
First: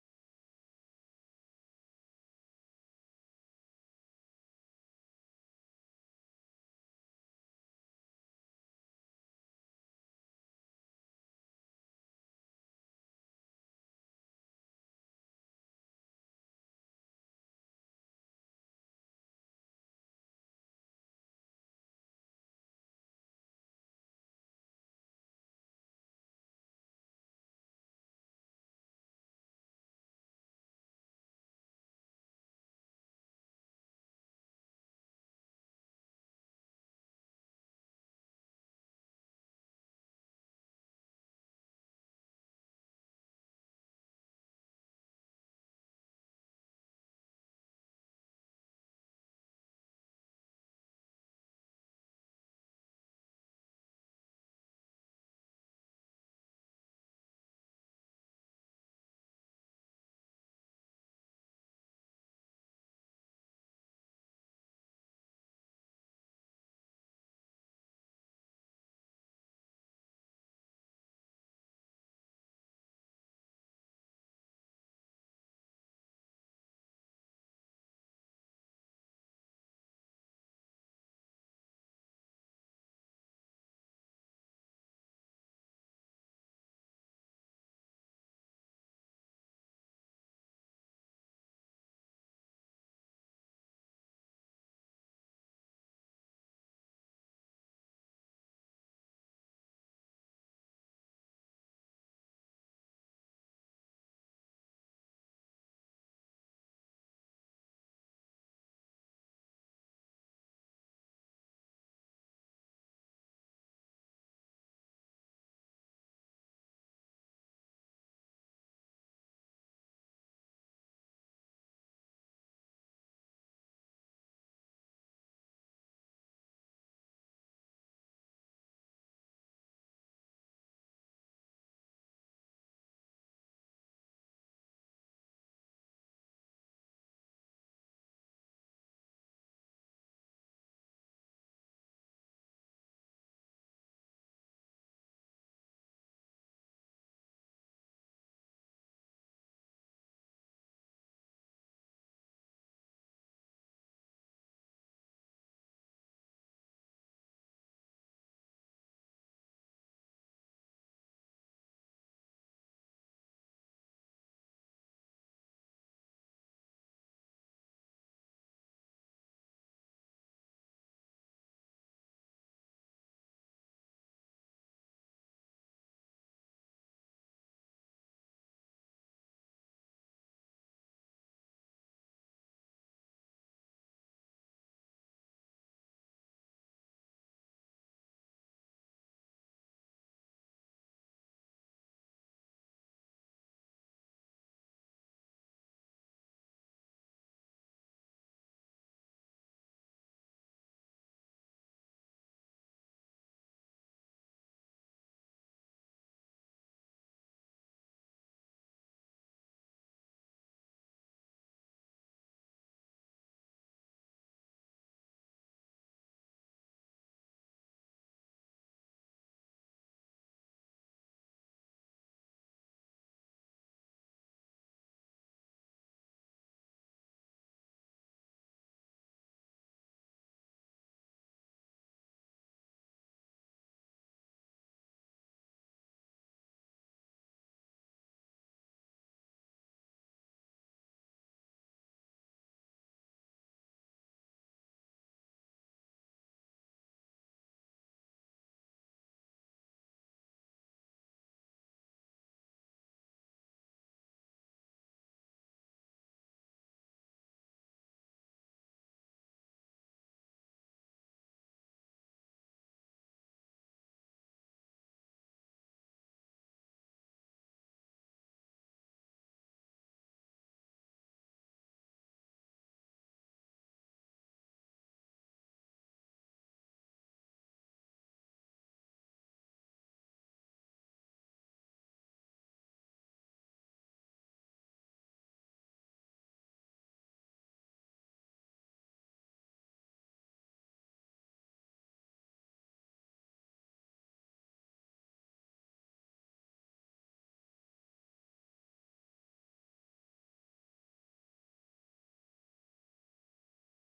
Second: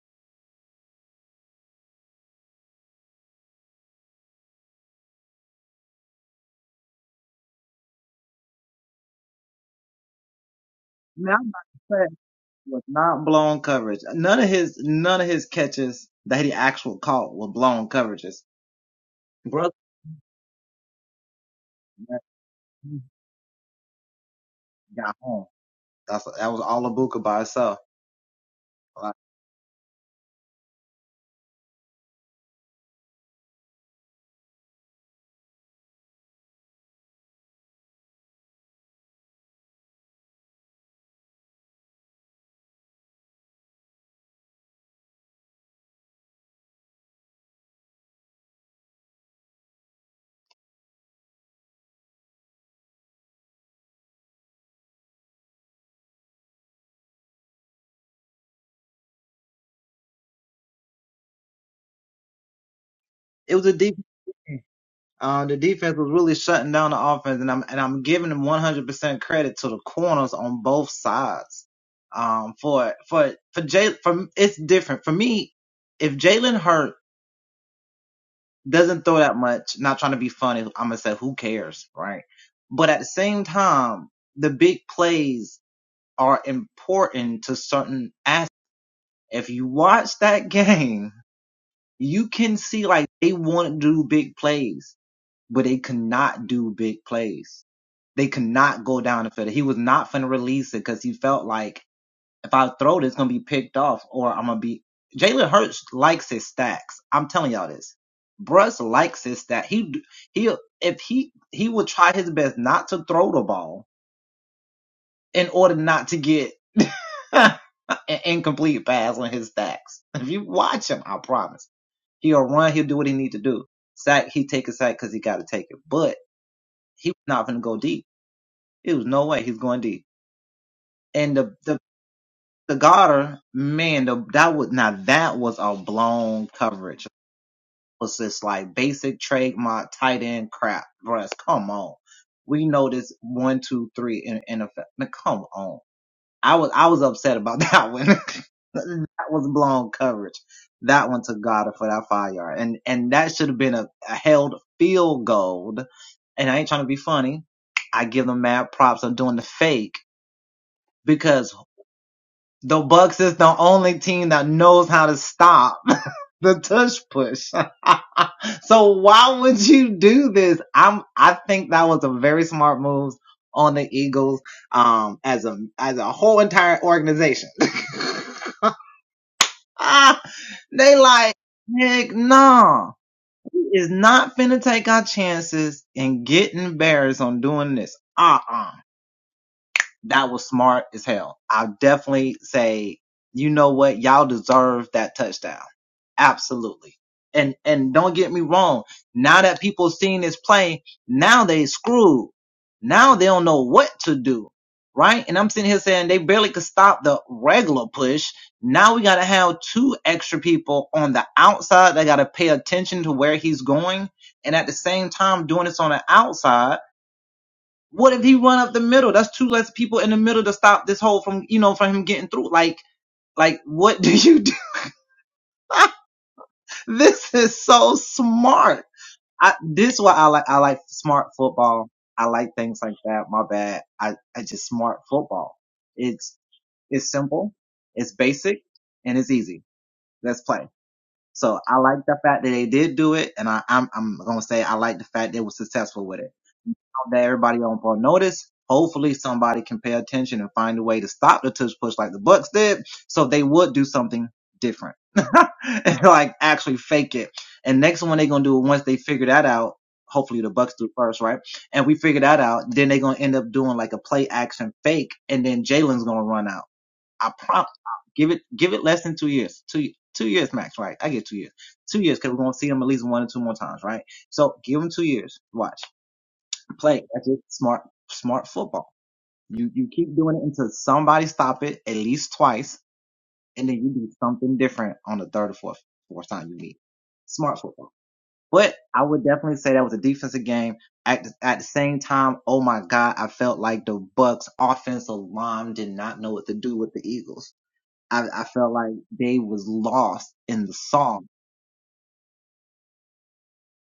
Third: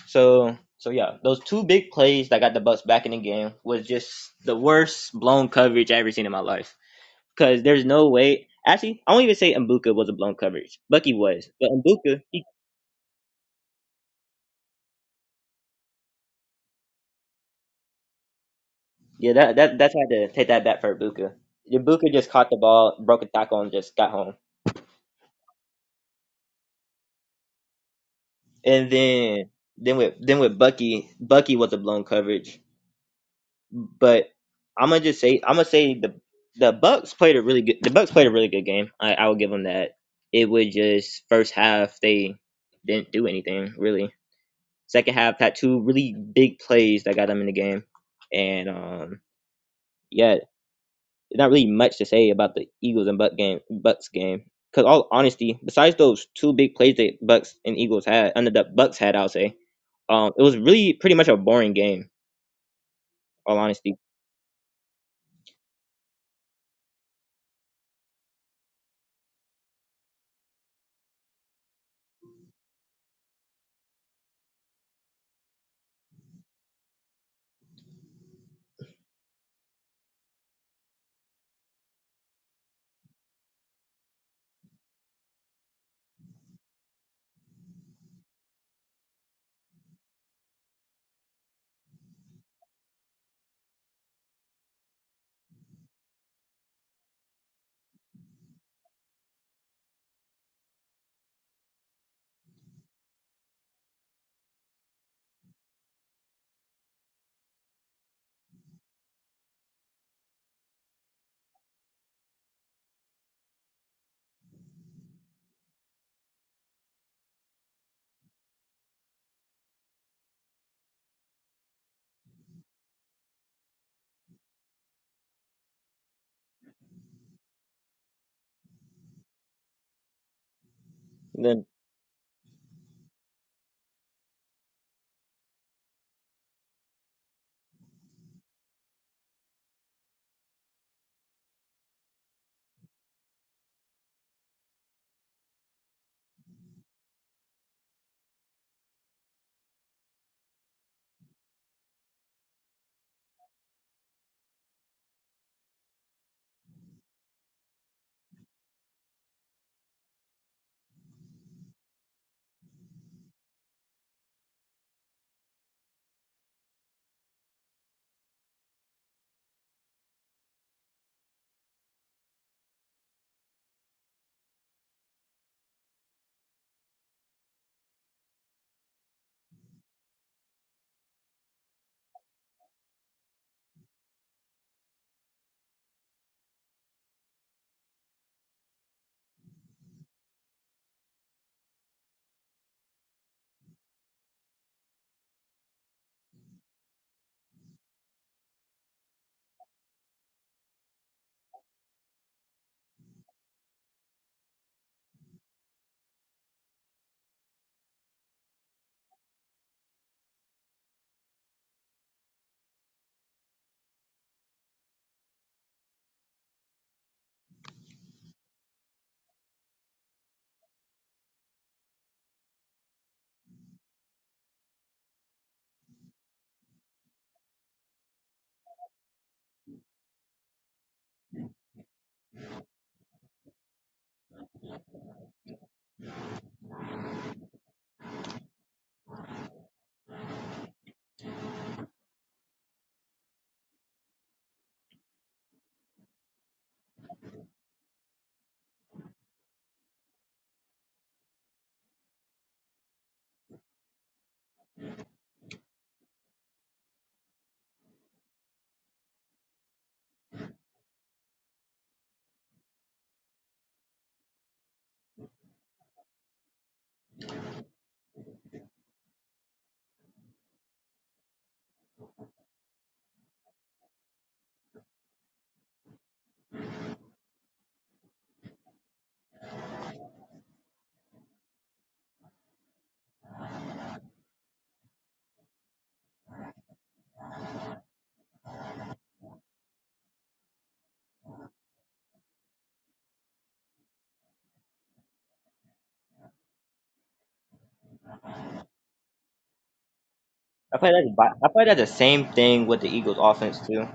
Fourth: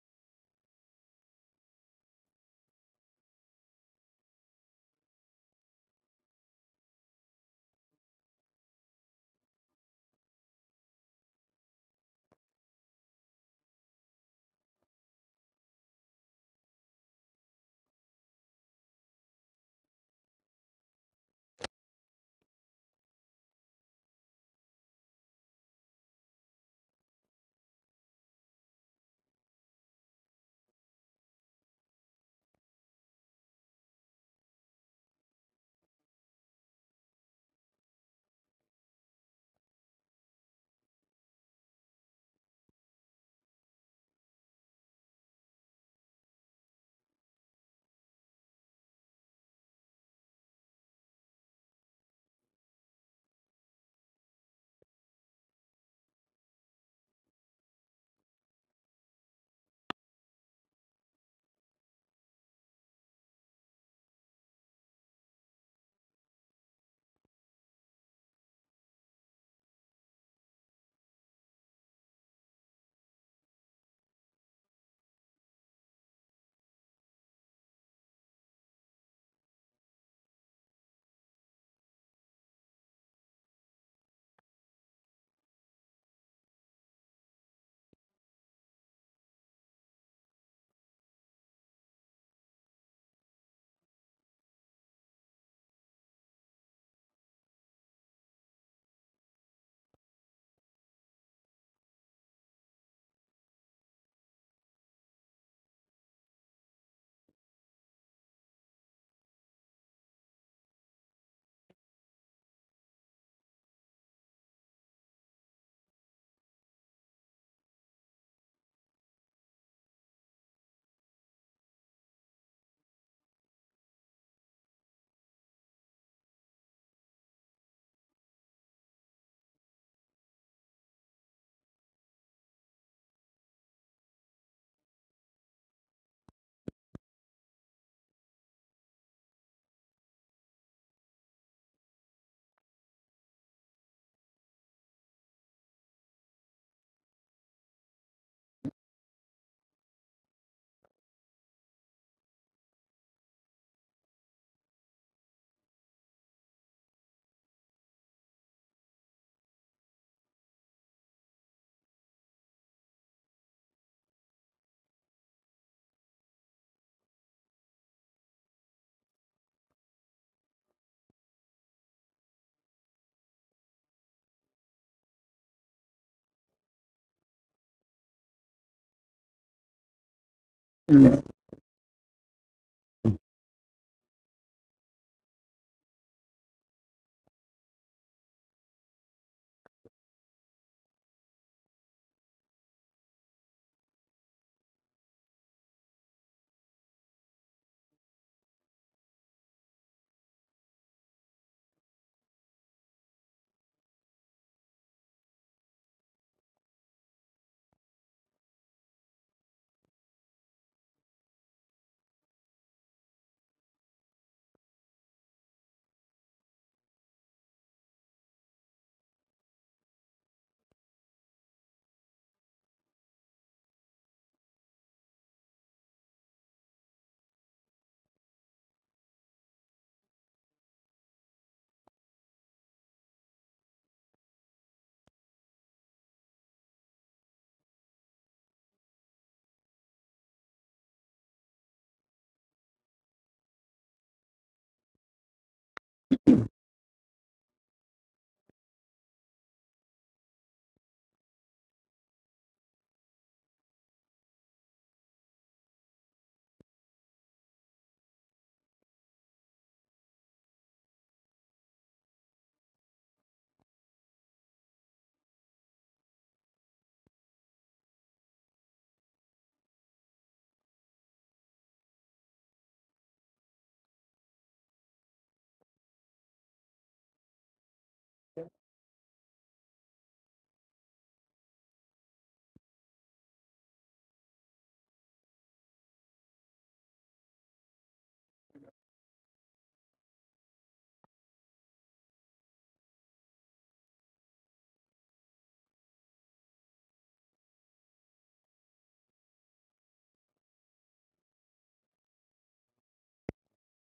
Speaker 2: so so yeah, those two big plays that got the Bucks back in the game was just the worst blown coverage I ever seen in my life. Because there's no way. Actually, I won't even say Mbuka was a blown coverage. Bucky was, but Mbuka, he, yeah, that that that's had to take that back for Mbuka. Mbuka just caught the ball, broke a tackle, and just got home. And then then with then with Bucky, Bucky was a blown coverage. But I'm gonna just say I'm gonna say the the Bucks played a really good the Bucks played a really good game. I I will give them that. It was just first half they didn't do anything really. Second half had two really big plays that got them in the game. And um yeah, there's not really much to say about the Eagles and Buck game Bucks game. Cause all honesty, besides those two big plays that Bucks and Eagles had, under the Bucks had, I'll say. Um, it was really pretty much a boring game, all honesty. then
Speaker 1: Mhm.
Speaker 2: I played that I probably had the same thing with the Eagles offense too.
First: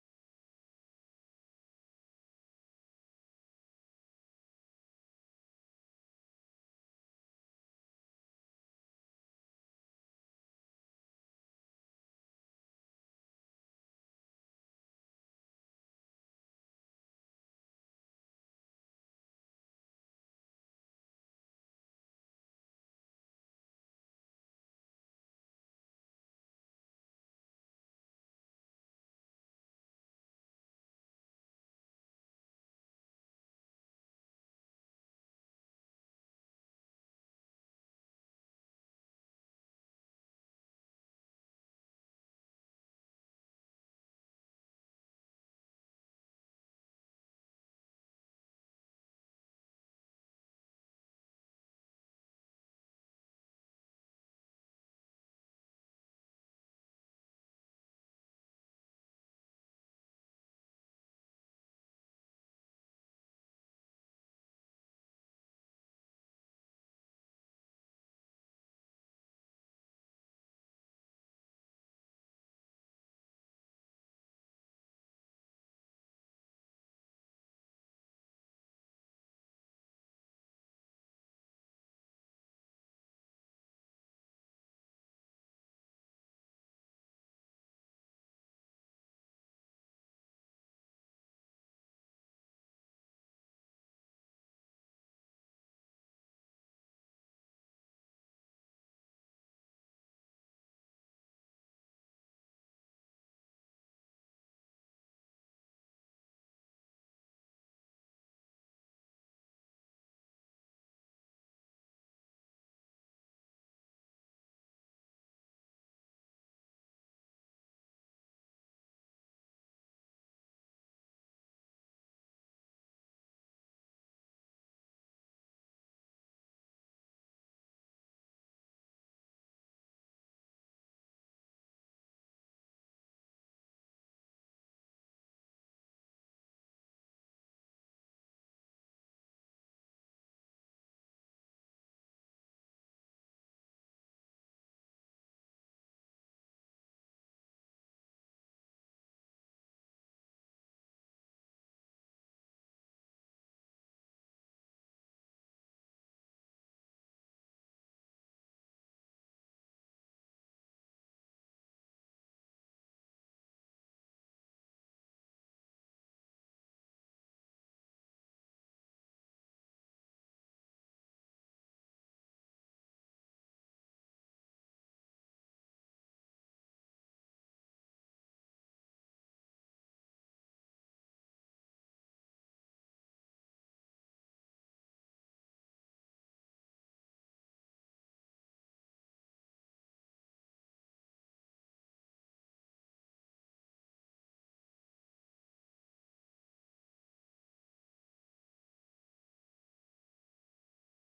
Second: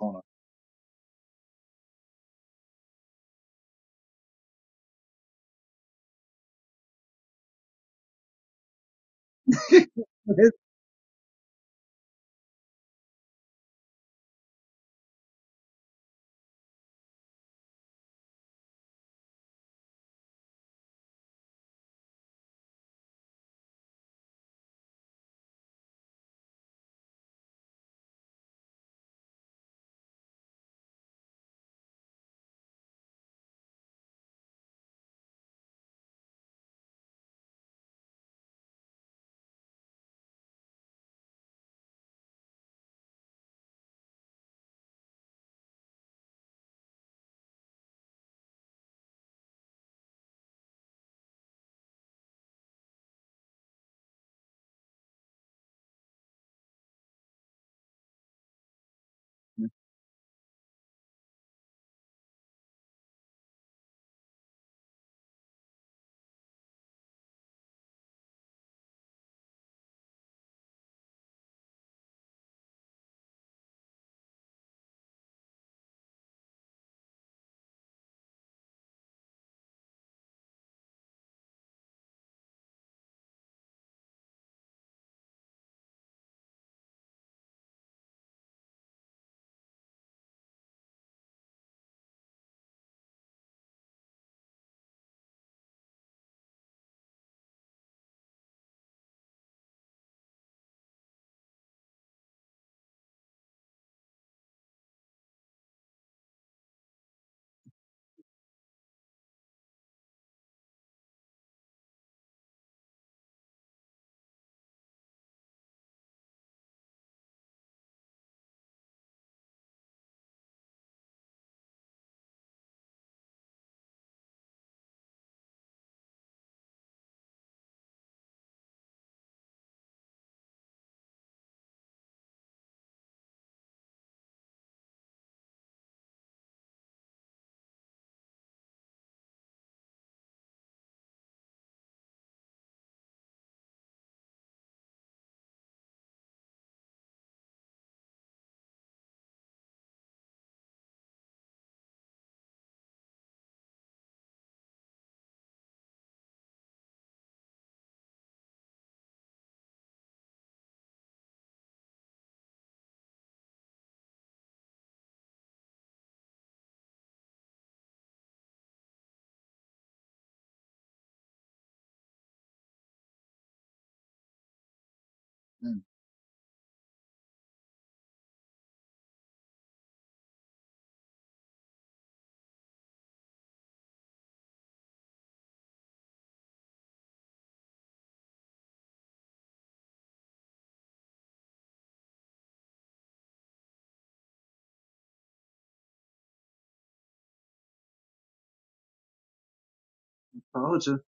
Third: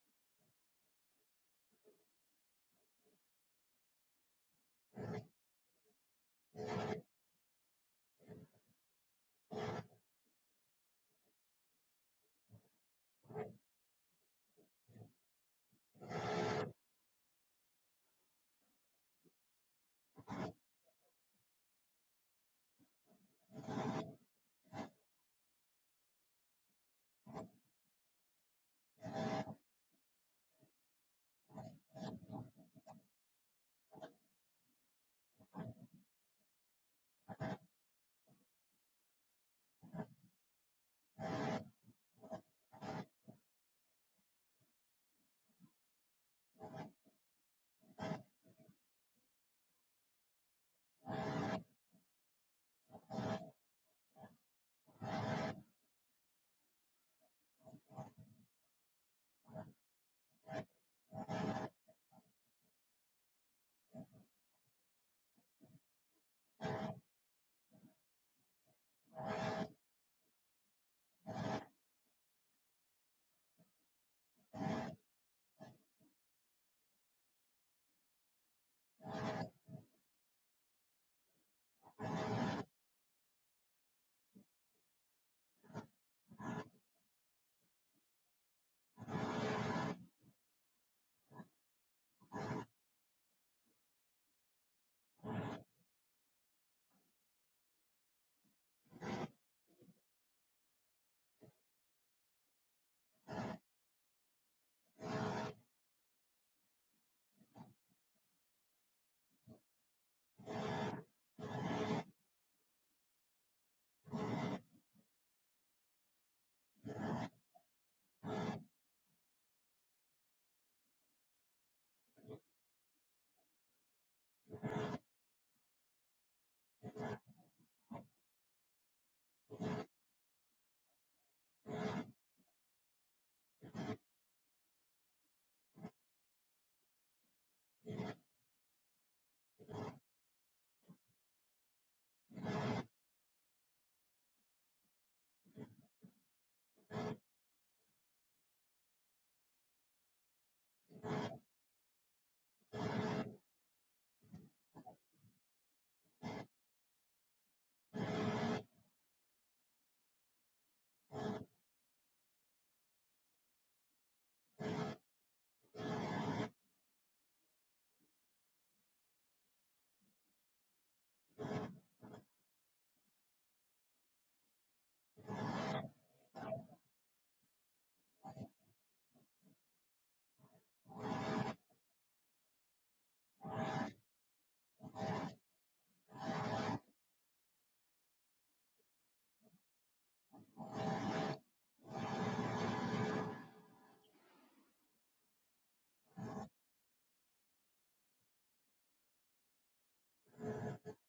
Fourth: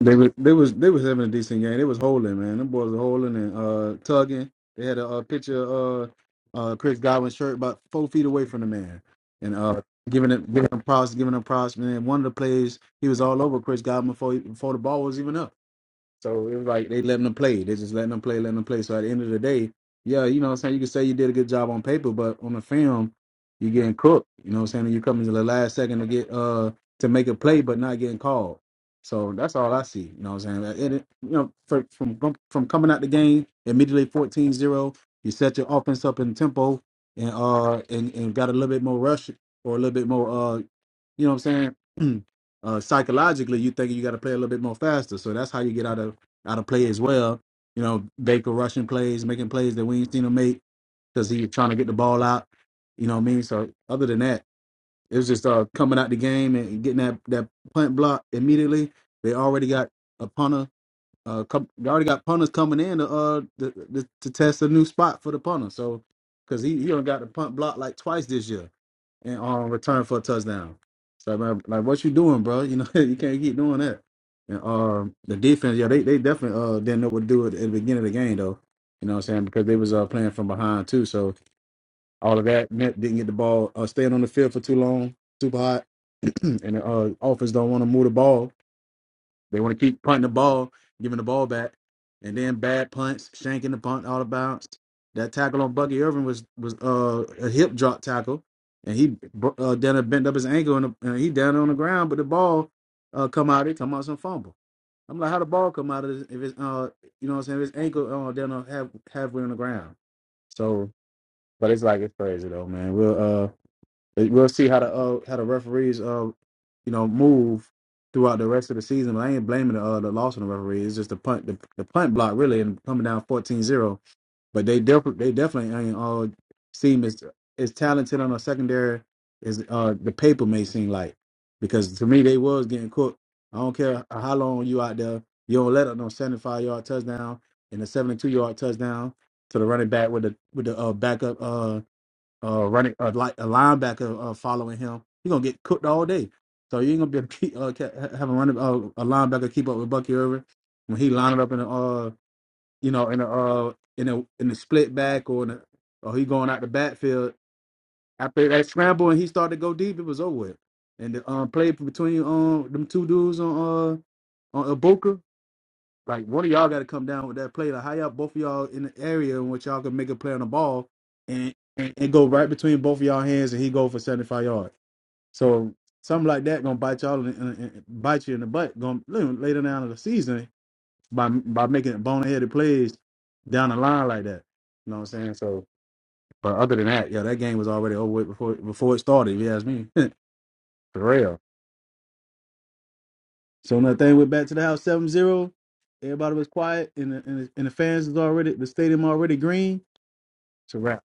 Speaker 1: They was they was they was having a decent game. They was holding, man. Them boys were holding and uh tugging. They had a, uh picture of uh, uh Chris Godwin's shirt about four feet away from the man, and uh giving him giving him props, giving him props. Man, one of the plays he was all over Chris Godwin before he, before the ball was even up. So it was like they letting them play. They just letting them play, letting them play. So at the end of the day, yeah, you know what I'm saying? You can say you did a good job on paper, but on the film, you're getting cooked. You know what I'm saying? And you coming to the last second to get uh to make a play but not getting called. So that's all I see. You know what I'm saying? Like, And it, you know, for, from from coming out the game immediately fourteen zero, you set your offense up in tempo and uh and, and got a little bit more rush or a little bit more uh. You know what I'm saying? uh, psychologically, you think you got to play a little bit more faster. So that's how you get out of out of play as well. You know, Baker rushing plays, making plays that we ain't seen him make because he was trying to get the ball out. You know what I mean? So other than that, it was just uh, coming out the game and getting that that punt block immediately. They already got a punter. Uh, com- they already got punters coming in to uh to, to to test a new spot for the punter. So because he he done got the punt block like twice this year. And um, return for a touchdown. So like, like, what you doing, bro? You know, you can't keep doing that. And um, the defense, yeah, they they definitely uh didn't know what to do at, at the beginning of the game though. You know what I'm saying? Because they was uh playing from behind too, so all of that meant didn't get the ball uh staying on the field for too long, too hot, and the uh, offense don't want to move the ball they want to keep punting the ball, giving the ball back, and then bad punts, shanking the punt out of bounds. That tackle on Bucky Irvin was was uh, a hip drop tackle, and he br- uh, down there bent up his ankle and, and he down there on the ground, but the ball uh, come out. It come out some fumble. I'm like, how the ball come out of this, if it's uh, you know what I'm saying? If it's ankle uh, down there half, halfway on the ground. So, but it's like it's crazy though, man. We'll uh. Uh, We'll see how the uh, how the referees uh you know move throughout the rest of the season. I ain't blaming the uh, the loss on the referee. It's just the punt the, the punt block really and coming down fourteen zero. But they definitely they definitely ain't all seem as as talented on a secondary as uh the paper may seem like. Because to me they was getting cooked. I don't care how long you out there. You don't let up no 75 yard touchdown and a 72 yard touchdown to the running back with the with the uh, backup uh, uh, running uh, like a linebacker uh, following him, he's gonna get cooked all day. So you ain't gonna be able to keep, uh, ca- have a running uh, a linebacker keep up with Bucky Irvin when he lining up in the uh you know in the uh in the in the split back or in the, or he going out the backfield after that scramble and he started to go deep, it was over with. And the um, play between um them two dudes on uh on Ibuka, like one of y'all got to come down with that play. Like how y'all both of y'all in the area in which y'all can make a play on the ball and and, and go right between both of y'all hands and he go for seventy five yards. So something like that gonna bite y'all in, in, in- bite you in the butt. Gonna later down in the season by by making boneheaded plays down the line like that. You know what I'm saying? So, but other than that, yeah, that game was already over with before before it started. If you ask me, for real. So when that thing went back to the house seven zero. everybody was quiet, and the, and the, and the fans was already the stadium already green. It's a wrap.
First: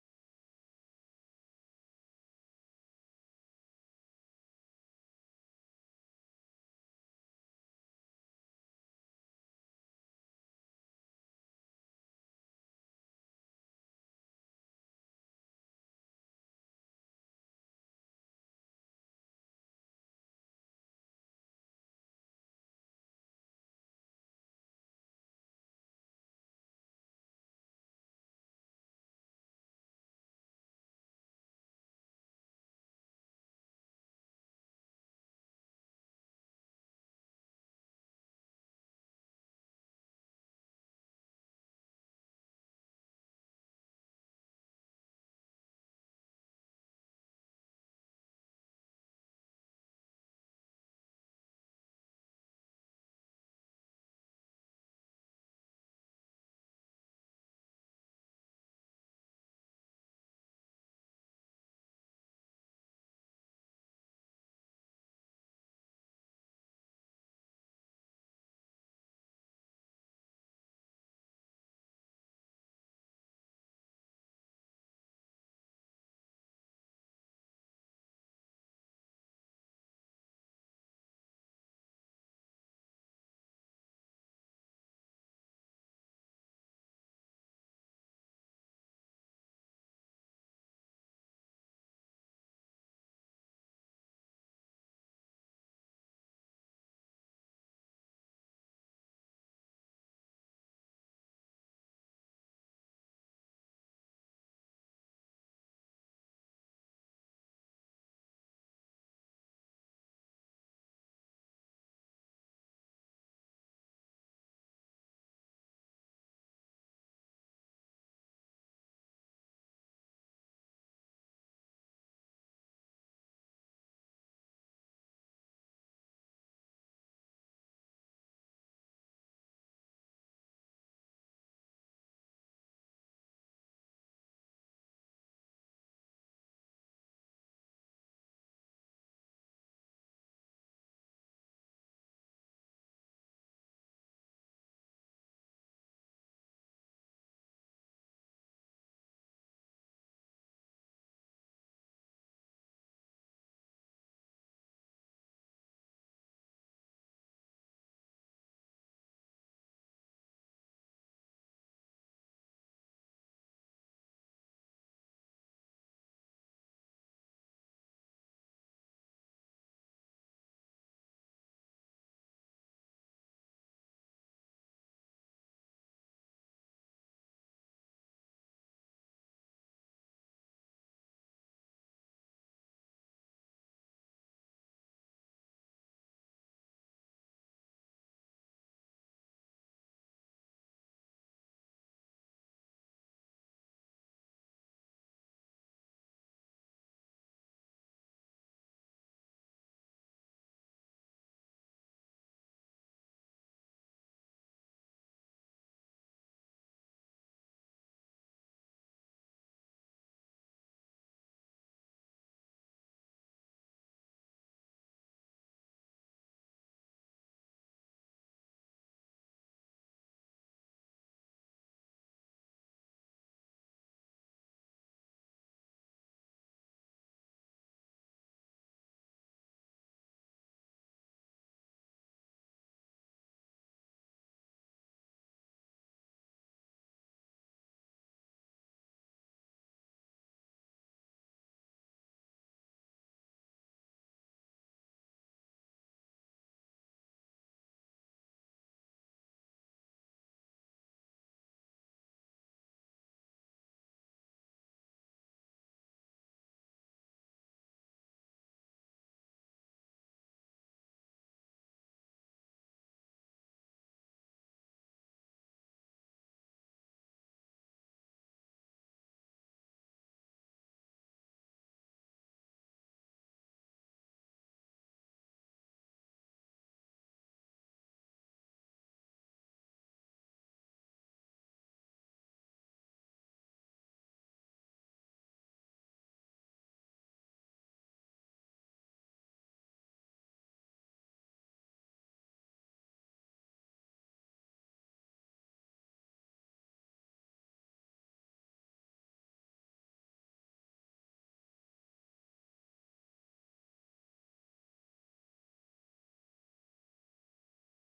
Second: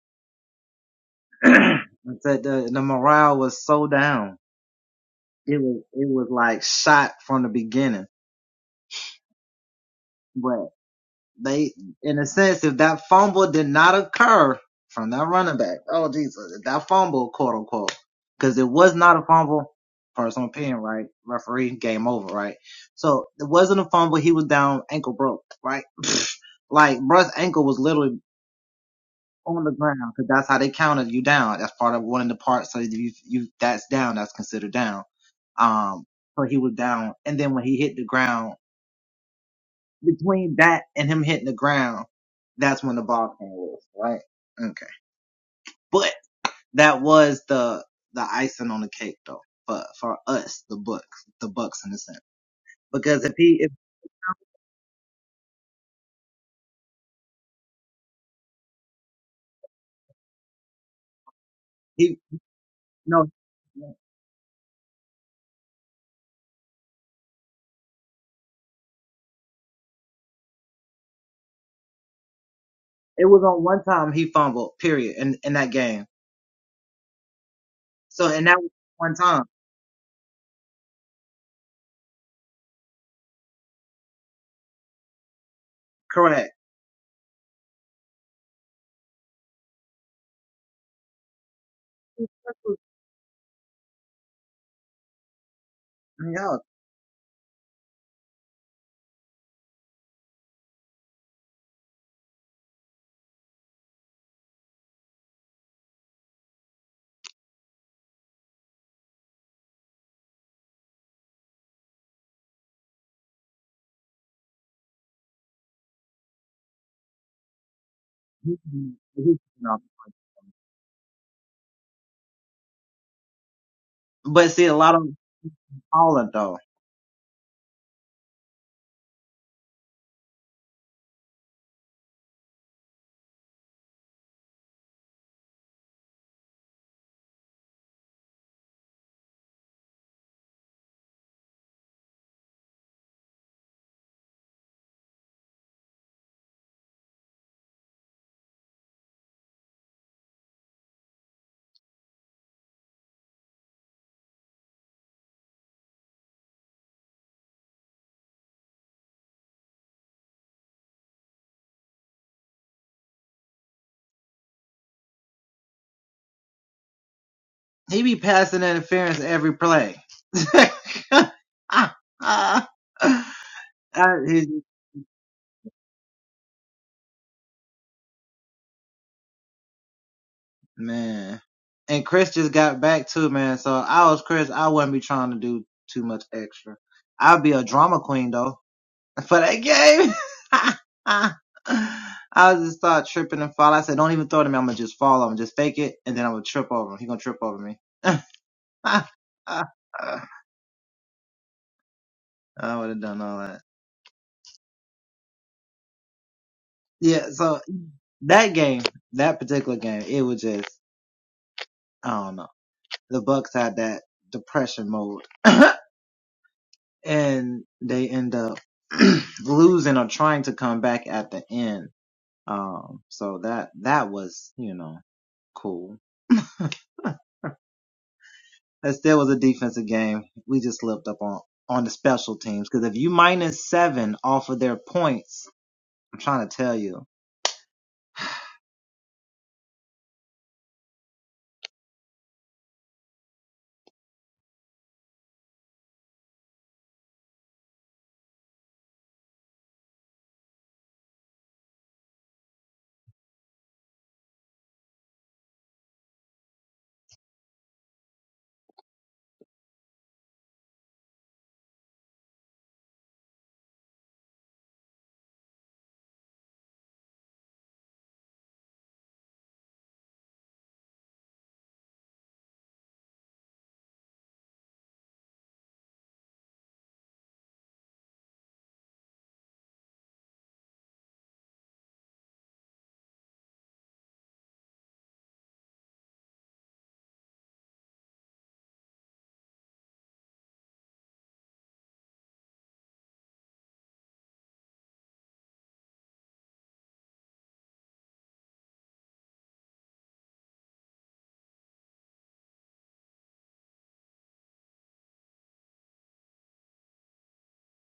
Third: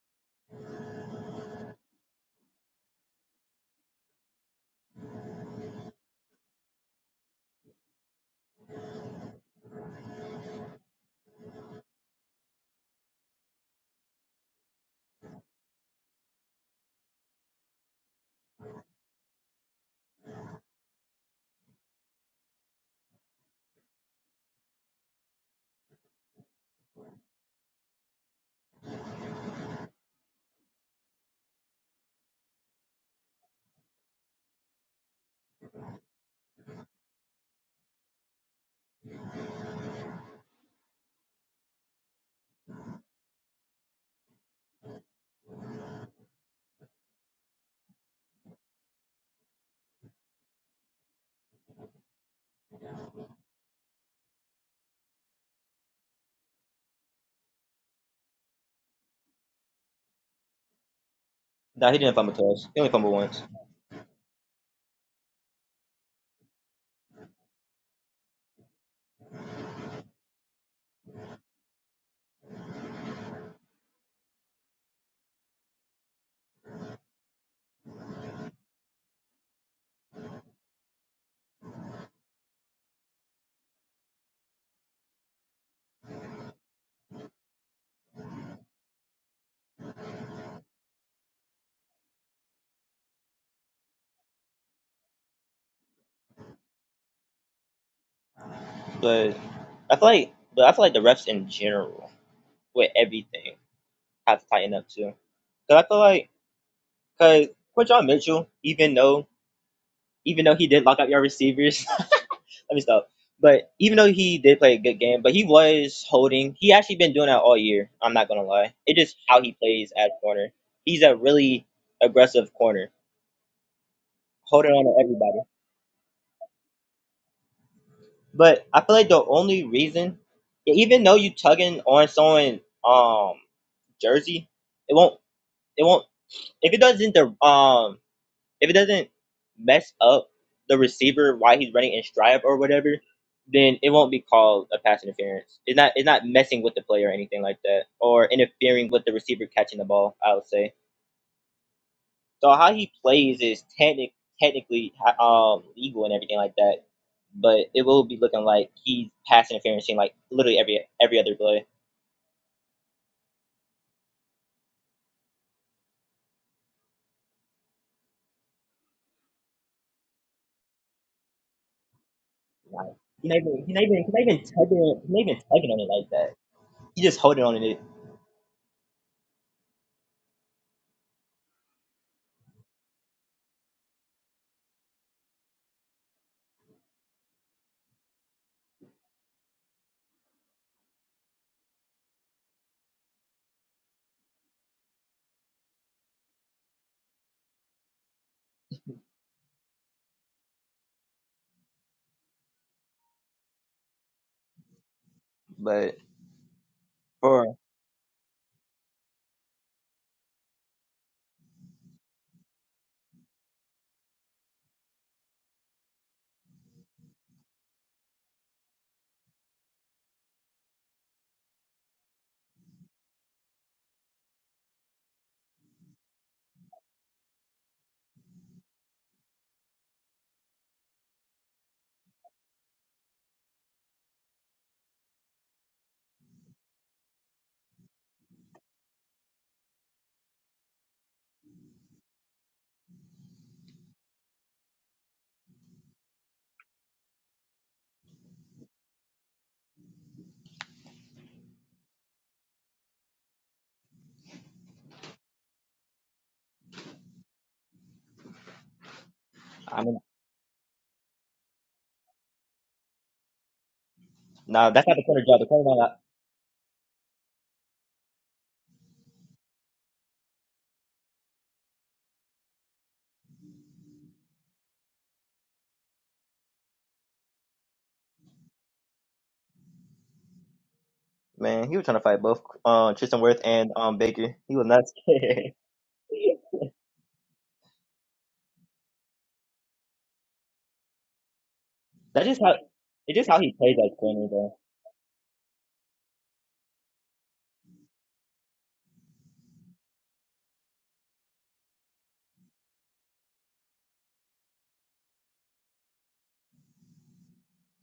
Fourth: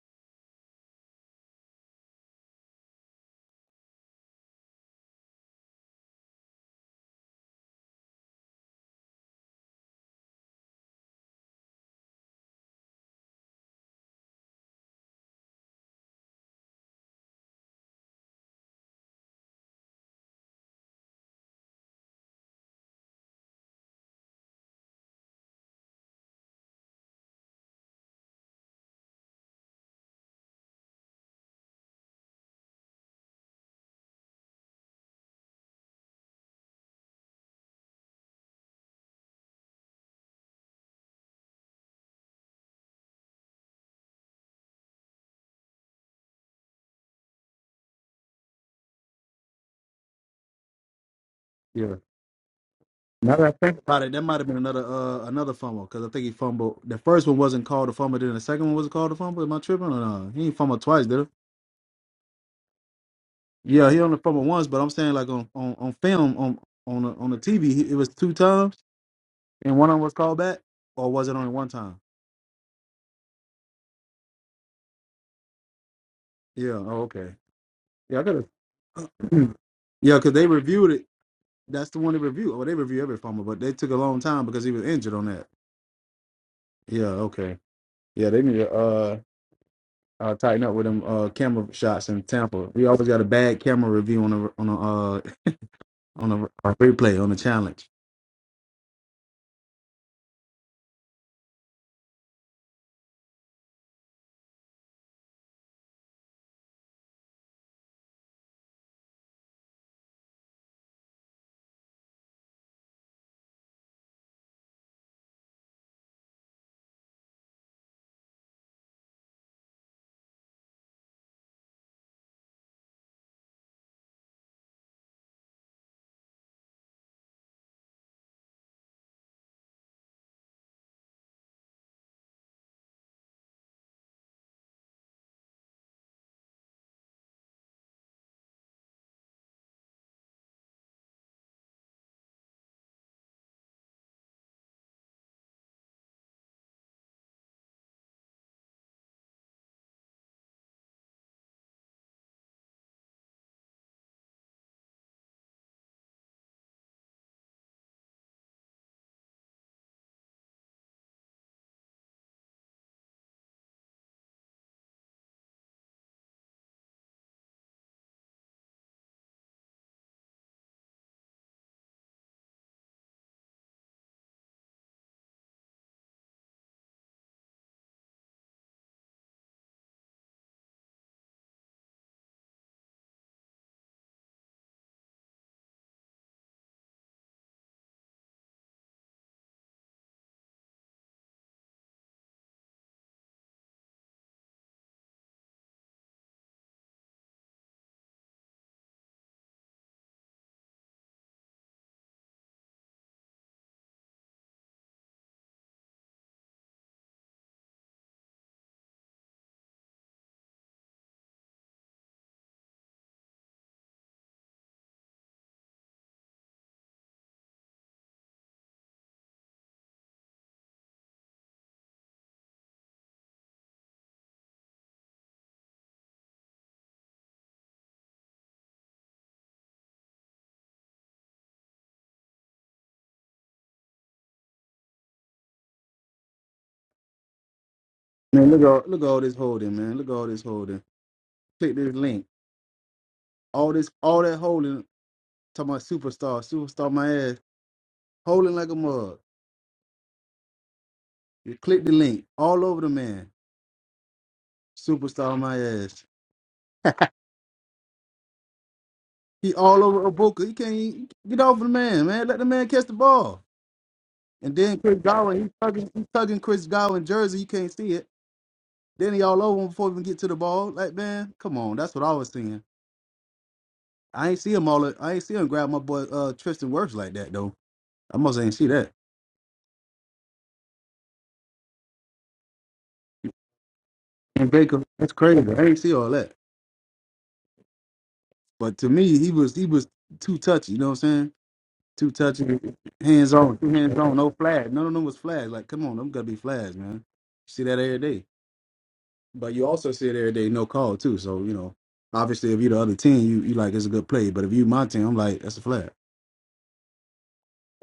Speaker 1: Yeah. Now that I think about it, that might have been another uh another fumble because I think he fumbled. The first one wasn't called a fumble, then the second one was called a fumble. Am I tripping or no? He ain't fumbled twice, did he?
Speaker 2: Nah, he didn't fumble twice. He only fumbled once.
Speaker 1: Yeah, he only fumbled once, but I'm saying like on on, on film on on the, on the TV, he- it was two times, and one of them was called back, or was it only one time? Yeah. Oh, okay. Yeah, I gotta. Yeah, because they reviewed it That's the one they review. Oh, they review every fumble, but they took a long time because he was injured on that. Yeah, okay. Yeah, they need to uh, uh tighten up with them uh camera shots in Tampa. We always got a bad camera review on a on a uh on a, a replay on the challenge.
Speaker 2: But I feel like, but I feel like the refs in general with everything have to tighten up too. Cause I feel like, cause for John Mitchell, even though even though he did lock up your receivers, let me stop. But even though he did play a good game, but he was holding. He actually been doing that all year. I'm not gonna lie. It is how he plays at corner. He's a really aggressive corner, holding on to everybody. But I feel like the only reason, even though you tugging on someone um jersey, it won't it won't if it doesn't the um if it doesn't mess up the receiver while he's running in stride or whatever, then it won't be called a pass interference. It's not it's not messing with the play or anything like that, or interfering with the receiver catching the ball. I would say. So how he plays is technic technically um legal and everything like that, but it will be looking like he's pass interferencing like literally every every other play. Like, He's not even he's not even he's not even tugging he's not even tugging on it like that. He's just holding on to it. But for
Speaker 1: Man, look at look at all this holding, man. Look at all this holding. Click this link. All this all that holding. Talking about superstar, superstar my ass. Holding like a mug. You click the link. All over the man. Superstar my ass. He
Speaker 2: I
Speaker 1: all over Ibuka. He can't even- get off of the man, man. Let the man catch the ball. And
Speaker 2: Nah,
Speaker 1: then
Speaker 2: that's not
Speaker 1: Chris
Speaker 2: the corner job.
Speaker 1: Godwin,
Speaker 2: The
Speaker 1: He's
Speaker 2: corner
Speaker 1: tugging,
Speaker 2: job,
Speaker 1: He's tugging Chris Godwin jersey. You can't see it. Then he all over him before he even get to the ball. Like man, come on. That's what I was seeing. I ain't see him all. I ain't see him grab my boy uh, Tristan Wirfs like that though. I must ain't see that.
Speaker 2: man, he was trying to fight both uh, Tristan Worth and um Baker.
Speaker 1: And
Speaker 2: He was not
Speaker 1: Baker, that's crazy.
Speaker 2: scared.
Speaker 1: I ain't see all that. But to me, he was he was too touchy. You know what I'm saying? Too
Speaker 2: that's just how
Speaker 1: touchy,
Speaker 2: it's just
Speaker 1: hands
Speaker 2: how he
Speaker 1: on, too
Speaker 2: plays that
Speaker 1: hands on,
Speaker 2: corner
Speaker 1: no
Speaker 2: though.
Speaker 1: flag. None of them was flags. Like come on, them gotta be flags, man. See that every day. But you also see it every day, no call too. So you know, obviously, if you the other team, you you like it's a good play. But if you my team, I'm like that's a flag.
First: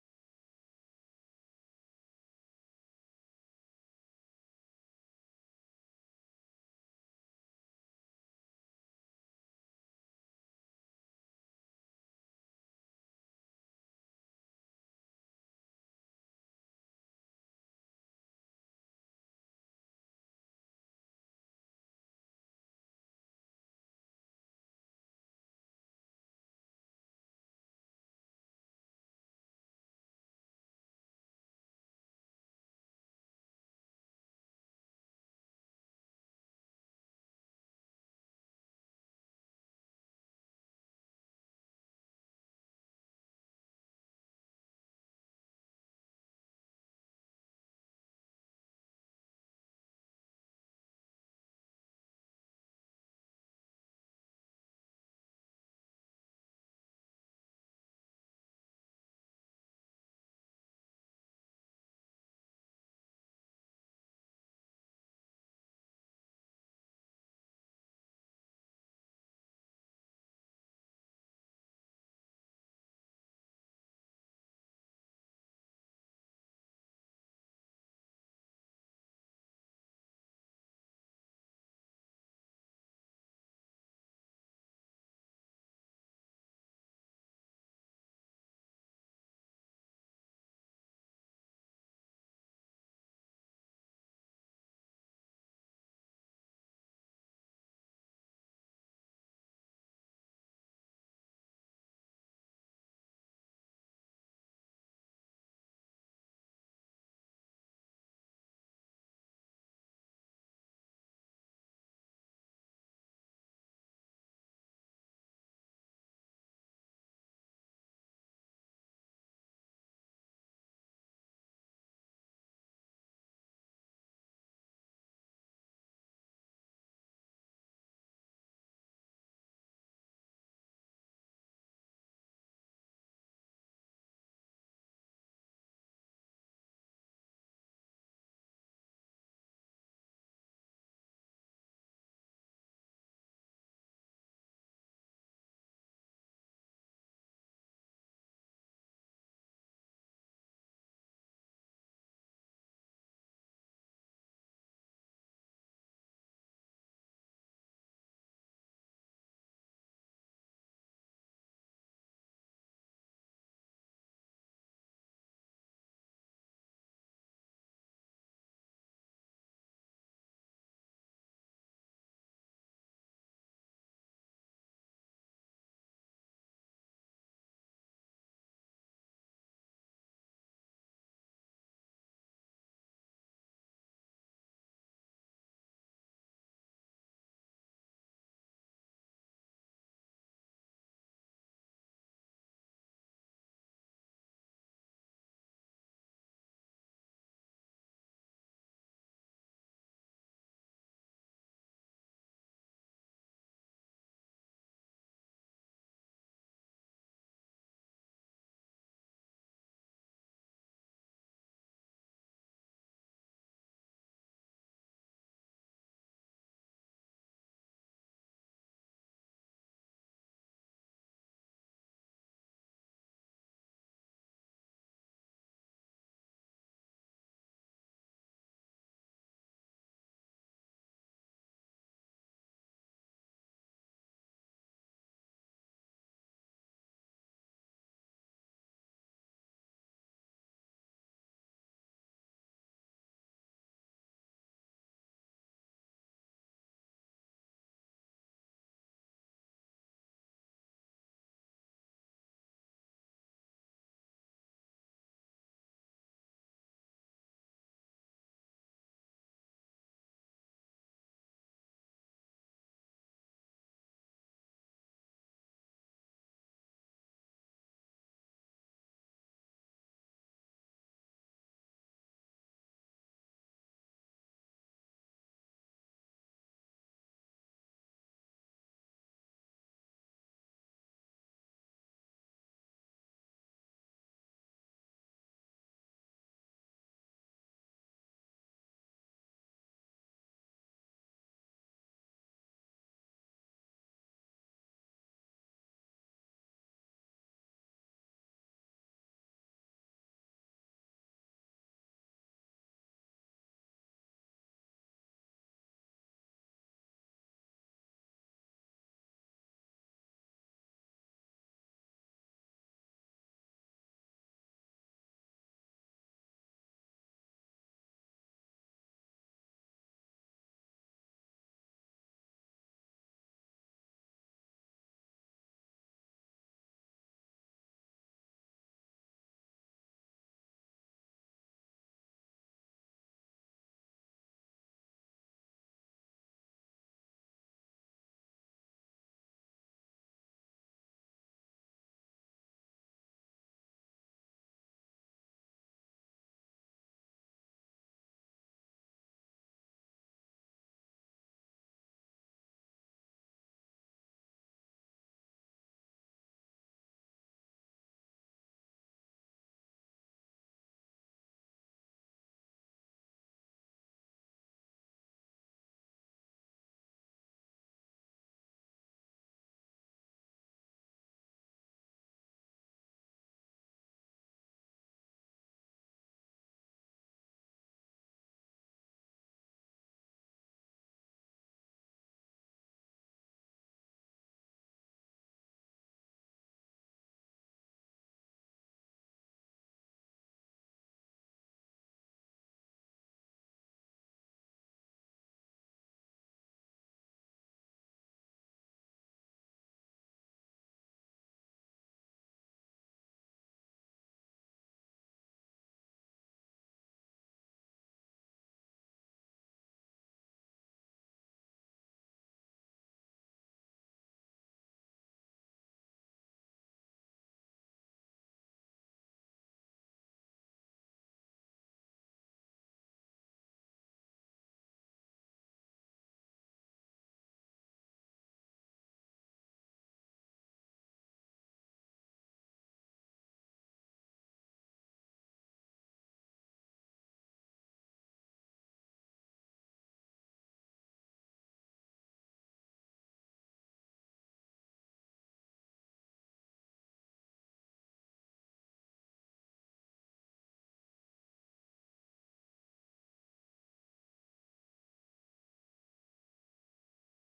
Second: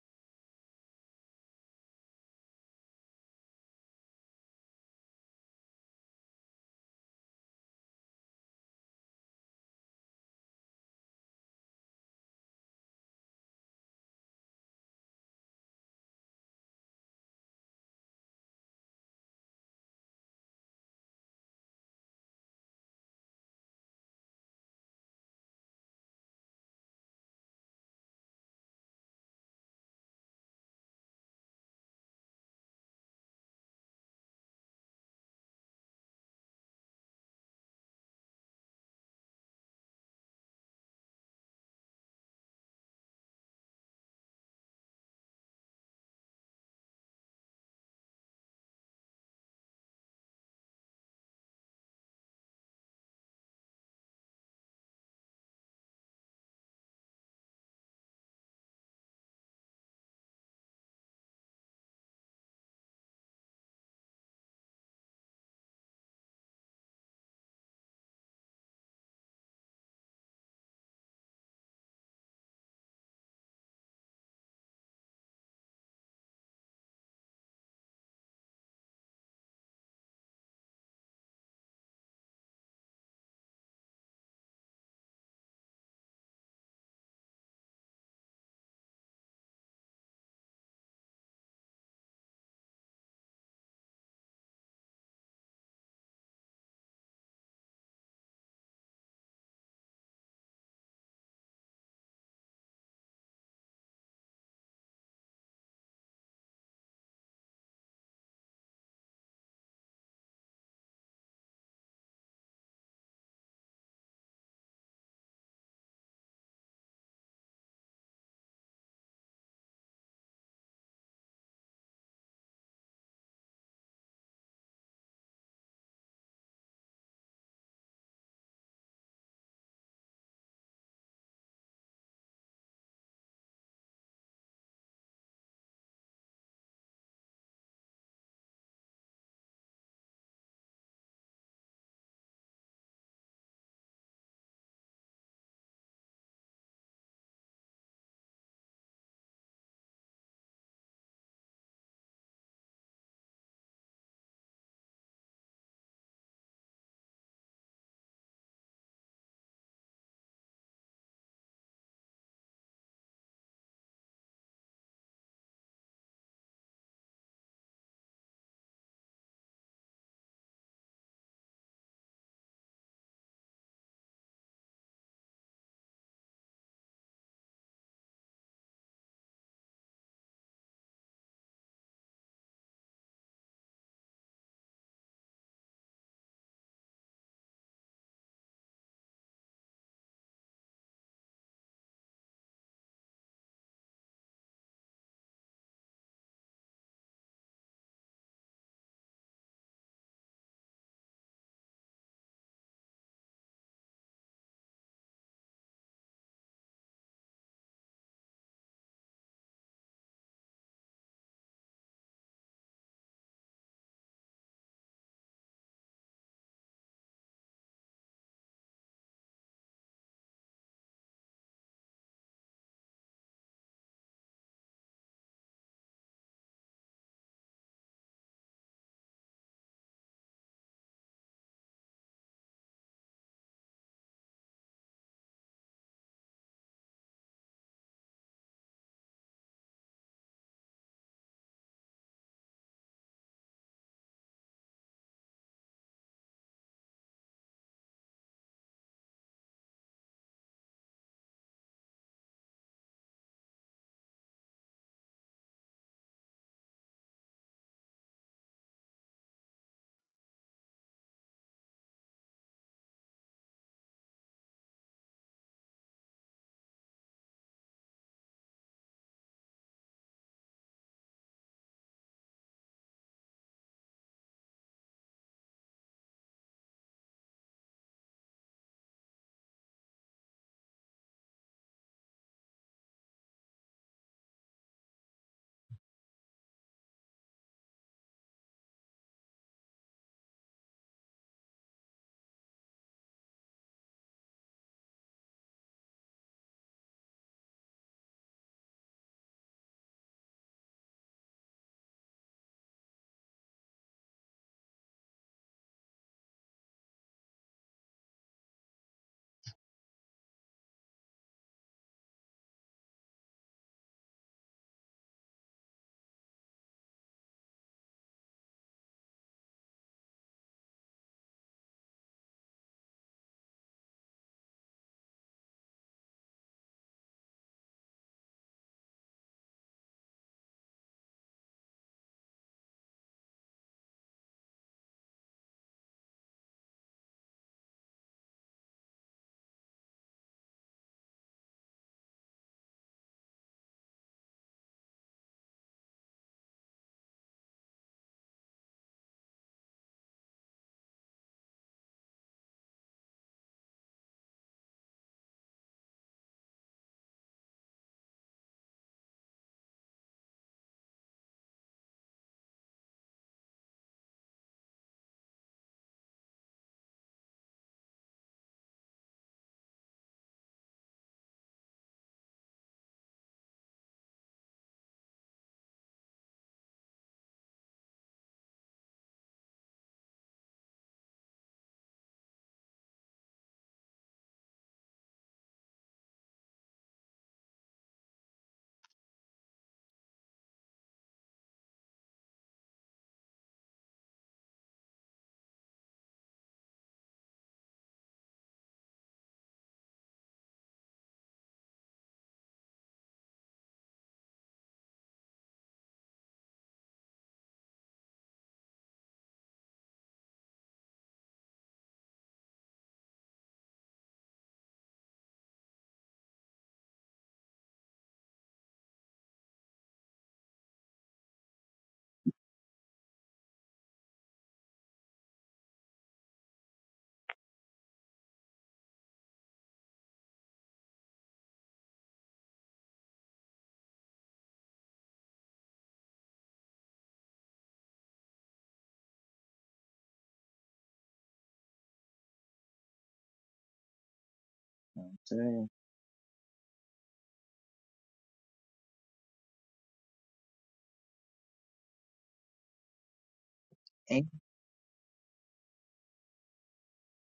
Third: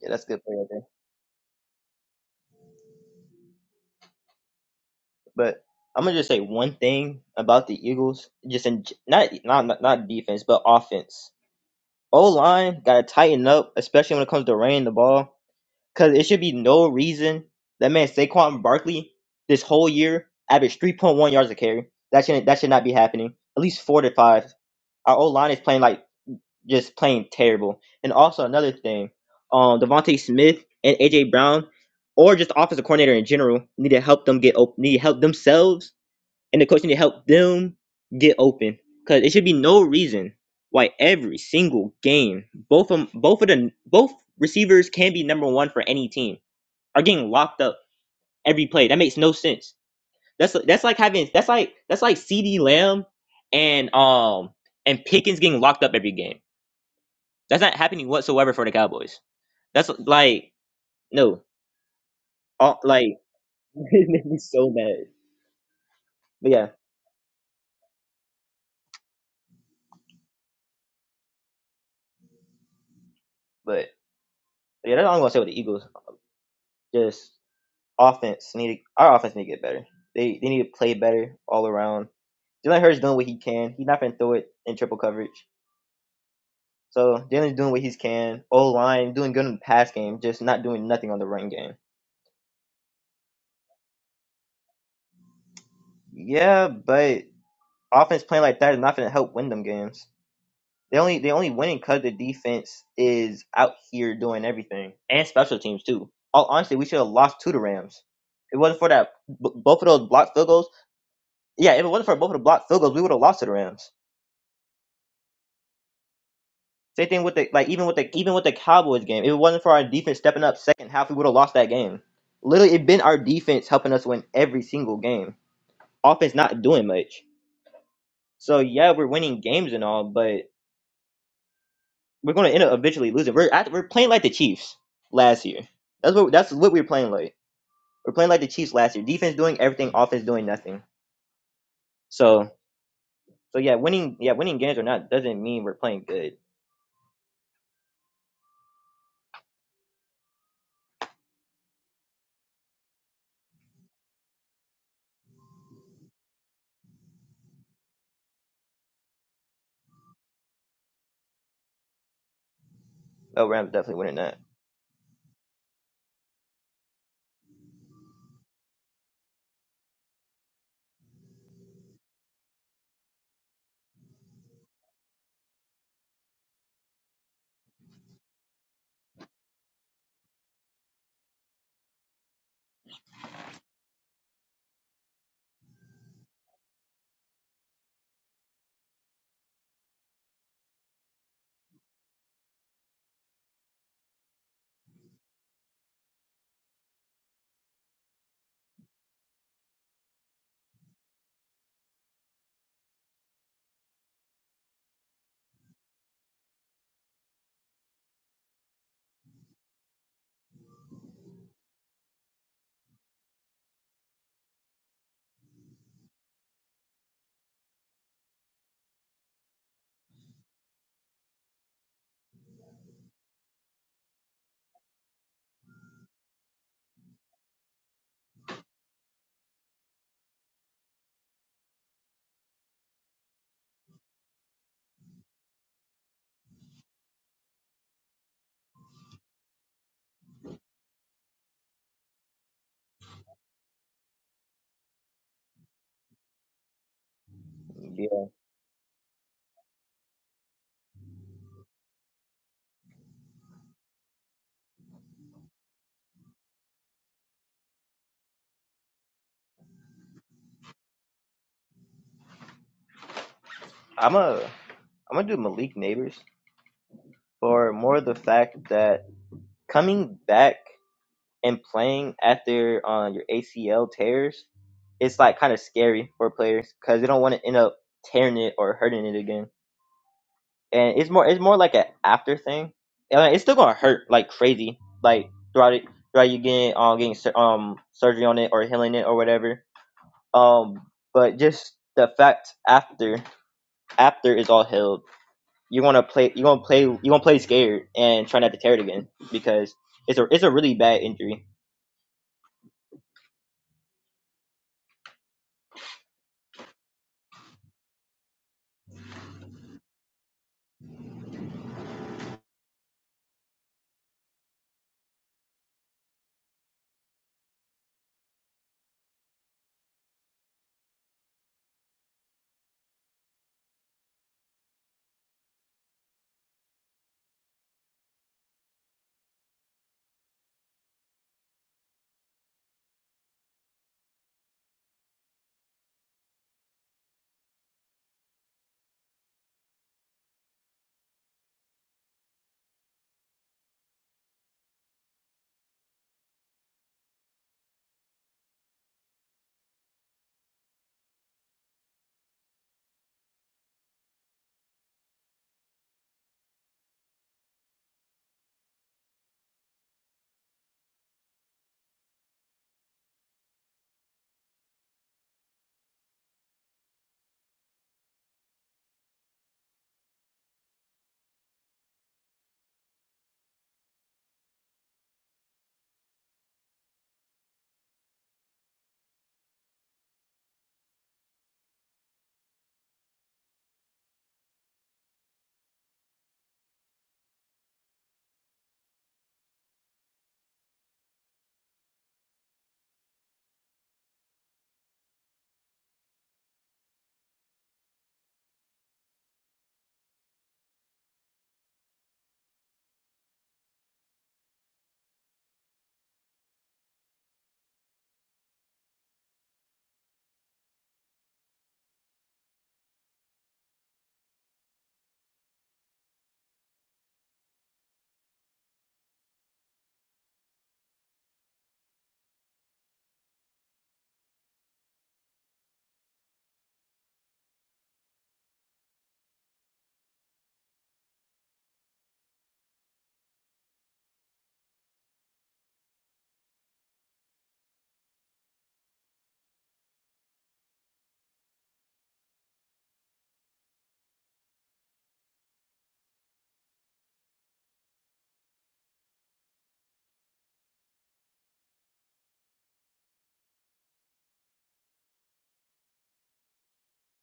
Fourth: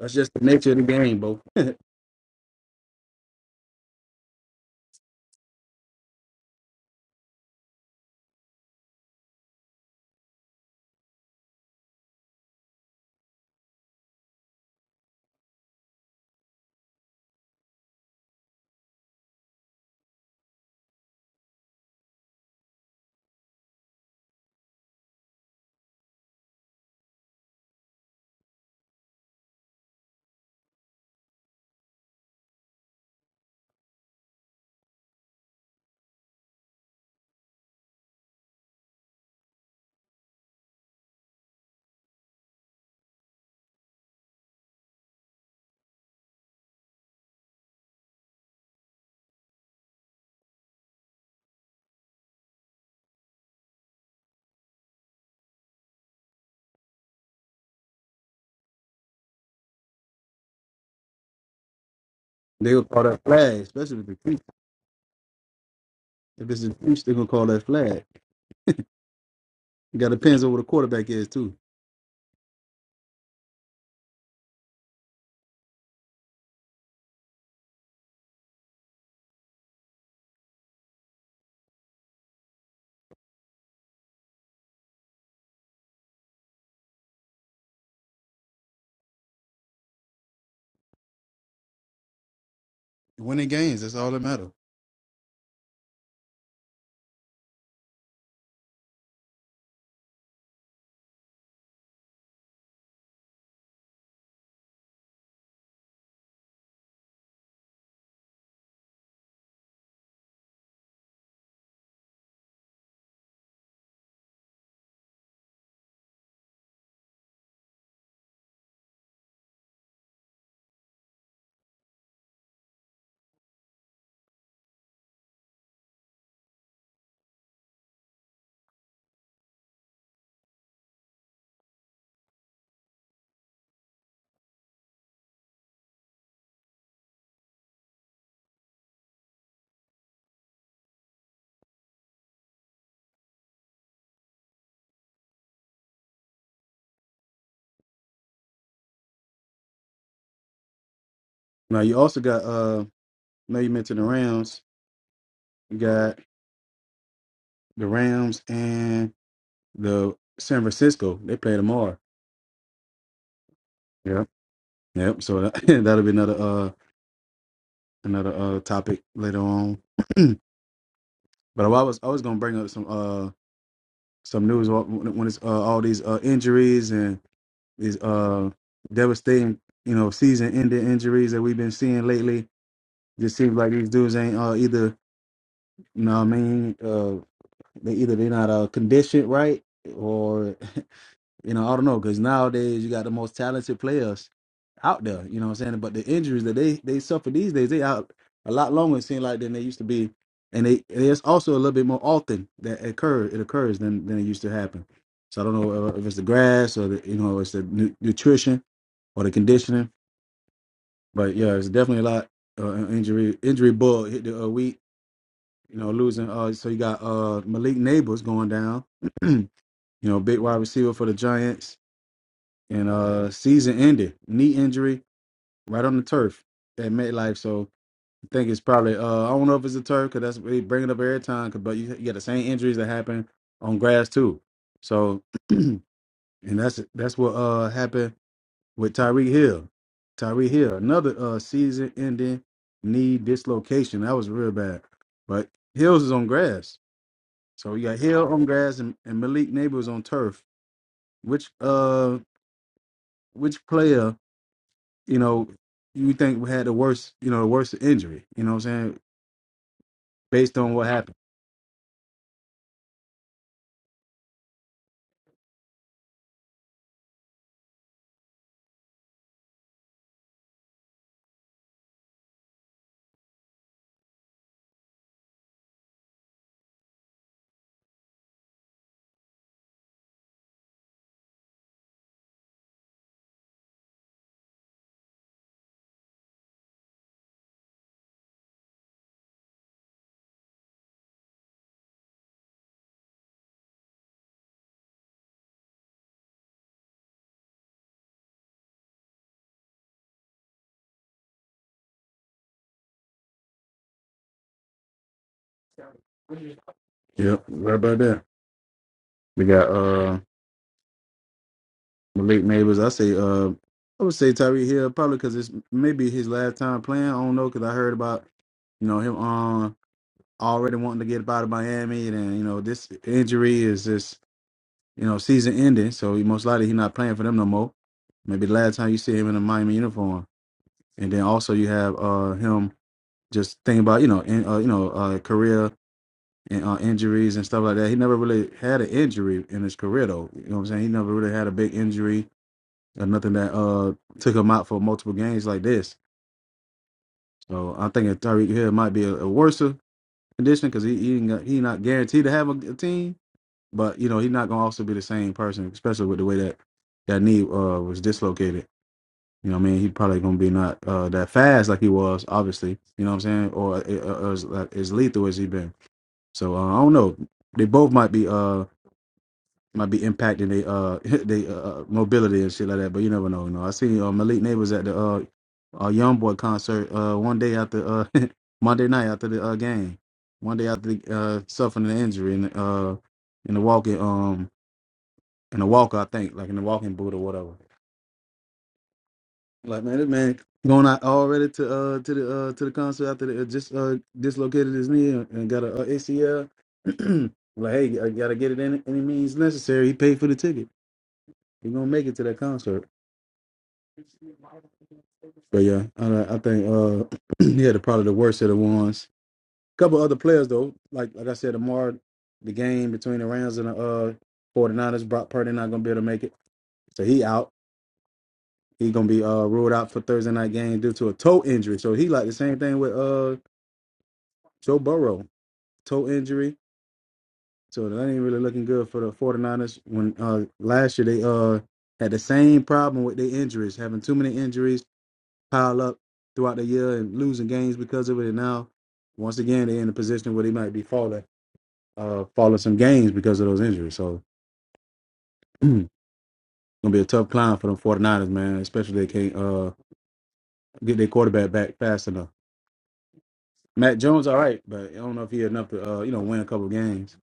Speaker 2: Yeah, that's a
Speaker 1: just
Speaker 2: good
Speaker 1: the
Speaker 2: play right
Speaker 1: nature of
Speaker 2: there.
Speaker 1: the game, bro.
Speaker 2: But I'm gonna just say one thing about the Eagles, just in not not not not defense, but offense. O line gotta tighten up, especially when it comes to running the ball, because it should be no reason that man Saquon Barkley this whole year averaged 3.1 yards a carry. That should not that should not be happening. At least four to five. Our O line is playing like just playing terrible. And also another thing, um, Devontae Smith and AJ Brown, or just the offensive coordinator in general, need to help them get open. Need to help themselves, and the coach need to help them get open. Cause it should be no reason why every single game, both of both of the both receivers can be number one for any team are getting locked up every play. That makes no sense. That's that's like having that's like that's like C.D. Lamb and um and Pickens getting locked up every game. That's not happening whatsoever for the Cowboys. That's like no,
Speaker 1: They
Speaker 2: all,
Speaker 1: gonna call
Speaker 2: like
Speaker 1: that flag, especially with
Speaker 2: it
Speaker 1: the
Speaker 2: made me
Speaker 1: Chiefs.
Speaker 2: so mad.
Speaker 1: If
Speaker 2: But
Speaker 1: it's
Speaker 2: yeah,
Speaker 1: the Chiefs, they gonna call that flag. You got depends on what the quarterback is too.
Speaker 2: but yeah, that's all I'm gonna say with the Eagles. Just offense need to, our offense need to get better. They they need to play better all around. Jalen Hurts doing what he can. He's not gonna throw it in triple coverage. So Jalen's doing what he can. O line doing good in the pass game, just not doing nothing on the run game.
Speaker 1: Winning games, that's all that matter.
Speaker 2: Yeah, but offense playing like that is not gonna help win them games. They only they only winning because the defense is out here doing everything and special teams too. All honestly, we should have lost to the Rams. If it wasn't for that b- both of those blocked field goals. Yeah, if it wasn't for both of the blocked field goals, we would have lost to the Rams. Same thing with the like even with the even with the Cowboys game. If it wasn't for our defense stepping up second half, we would have lost that game. Literally, it been our defense helping us win every single game. Offense not doing much. So yeah, we're winning games and all, but We're going to end up eventually losing. We're act- we're playing like the Chiefs last year. That's what that's what we we're playing like. We're playing like the Chiefs last year. Defense doing everything, offense doing nothing. So so yeah, winning yeah winning games or not doesn't mean we're playing good.
Speaker 1: Now you also got uh, now you mentioned the Rams. You got the Rams and the San Francisco. They play tomorrow.
Speaker 2: Oh, Rams definitely winning
Speaker 1: Yep.
Speaker 2: that.
Speaker 1: Yep. So that, that'll be another uh another uh topic later on. But I was I was gonna bring up some uh some news when when it's uh, all these uh, injuries and these uh devastating you know season ending injuries that we've been seeing lately. Just seems like these dudes ain't uh either you know what I mean uh they either they're not uh conditioned right or You know, I don't know, because nowadays you got the most talented players out there. You know what I'm saying? But the injuries that they they suffer these days, they out a lot longer. It seems like than they used to be, and they and it's also a little bit more often that occur it occurs than than it used to happen. So I don't know uh, if it's the grass or the you know it's the nu- nutrition or the conditioning, but yeah, it's definitely a lot uh, injury injury bug hit the uh, week. You know, losing. Uh, so you got uh Malik Neighbors going down. you know, big wide receiver for the Giants and uh season ended knee injury right on the turf at MetLife. So I think it's probably uh I don't know if it's a turf because that's what they bring it up every time. 'cause- but you, you got the same injuries that happen on grass too. So and that's that's what uh happened with Tyreek Hill. Tyreek Hill another uh season ending knee dislocation that was real bad. But Hills is on grass, so you got
Speaker 2: Yeah,
Speaker 1: Hill on grass and, and Malik Neighbors on turf. Which uh which player? you know, you think we had the worst, you know, the worst injury, you know what I'm saying, based on what happened.
Speaker 2: I'm a I'm gonna do Malik Neighbors for more of the fact that coming back and playing after on um, your ACL tears, it's like kind of scary for players because they don't want to end up tearing it or hurting it again. and it's more it's more like an after thing. And, like, it's still gonna hurt like crazy, like throughout it throughout you getting um getting sur- um surgery on it or healing it or whatever. Um, but just the fact after after is all healed, you're gonna play you're gonna play you're gonna play scared and try not to tear it again because it's a it's a really bad injury.
Speaker 1: Yep, right about that. We got uh Malik Neighbors. I say uh I would say Tyree Hill probably because it's maybe his last time playing. I don't know because I heard about you know him um already wanting to get out of Miami and then, you know this injury is just you know season ending, so he, most likely he's not playing for them no more. Maybe the last time you see him in a Miami uniform, and then also you have uh him just thinking about you know in, uh, you know uh, career and uh, injuries and stuff like that. He never really had an injury in his career, though. You know what I'm saying? He never really had a big injury or nothing that uh took him out for multiple games like this. So I think Tyreek Hill might be a, a worse condition because he he, ain't got- he not guaranteed to have a, a team, but you know he's not gonna also be the same person, especially with the way that that knee uh was dislocated. You know what I mean? He probably gonna be not uh that fast like he was, obviously. You know what I'm saying? Or uh, uh, as, uh, as lethal as he been. So uh, I don't know. They both might be uh might be impacting they uh they uh uh, mobility and shit like that. But you never know. You know, I seen uh, Malik Neighbors at the uh, uh Young Boy concert uh one day after uh Monday night after the uh, game, one day after the, uh suffering an injury in uh in the walking um in the walker I think like in the walking boot or whatever. Like man, this man going out already to uh to the uh to the concert after the, uh, just uh dislocated his knee and and got a, uh ACL. like hey, I gotta get it in any means necessary. He paid for the ticket. He gonna make it to that concert. But yeah, I, I think uh, he had probably the worst of the ones. couple other players though, like like I said, Amar, the game between the Rams and the uh, 49ers, Brock Purdy not gonna be able to make it, so he out. He gonna be uh, ruled out for Thursday night game due to a toe injury. So he like the same thing with uh, Joe Burrow, toe injury. So that ain't really looking good for the 49ers. When uh, last year they uh, had the same problem with their injuries, having too many injuries pile up throughout the year and losing games because of it. And now, once again, they're in a position where they might be falling, uh, falling some games because of those injuries. So, gonna be a tough climb for them 49ers, man. Especially if they can't uh get their quarterback back fast enough. Matt Jones, all right, but I don't know if he had enough to uh you know win a couple of games.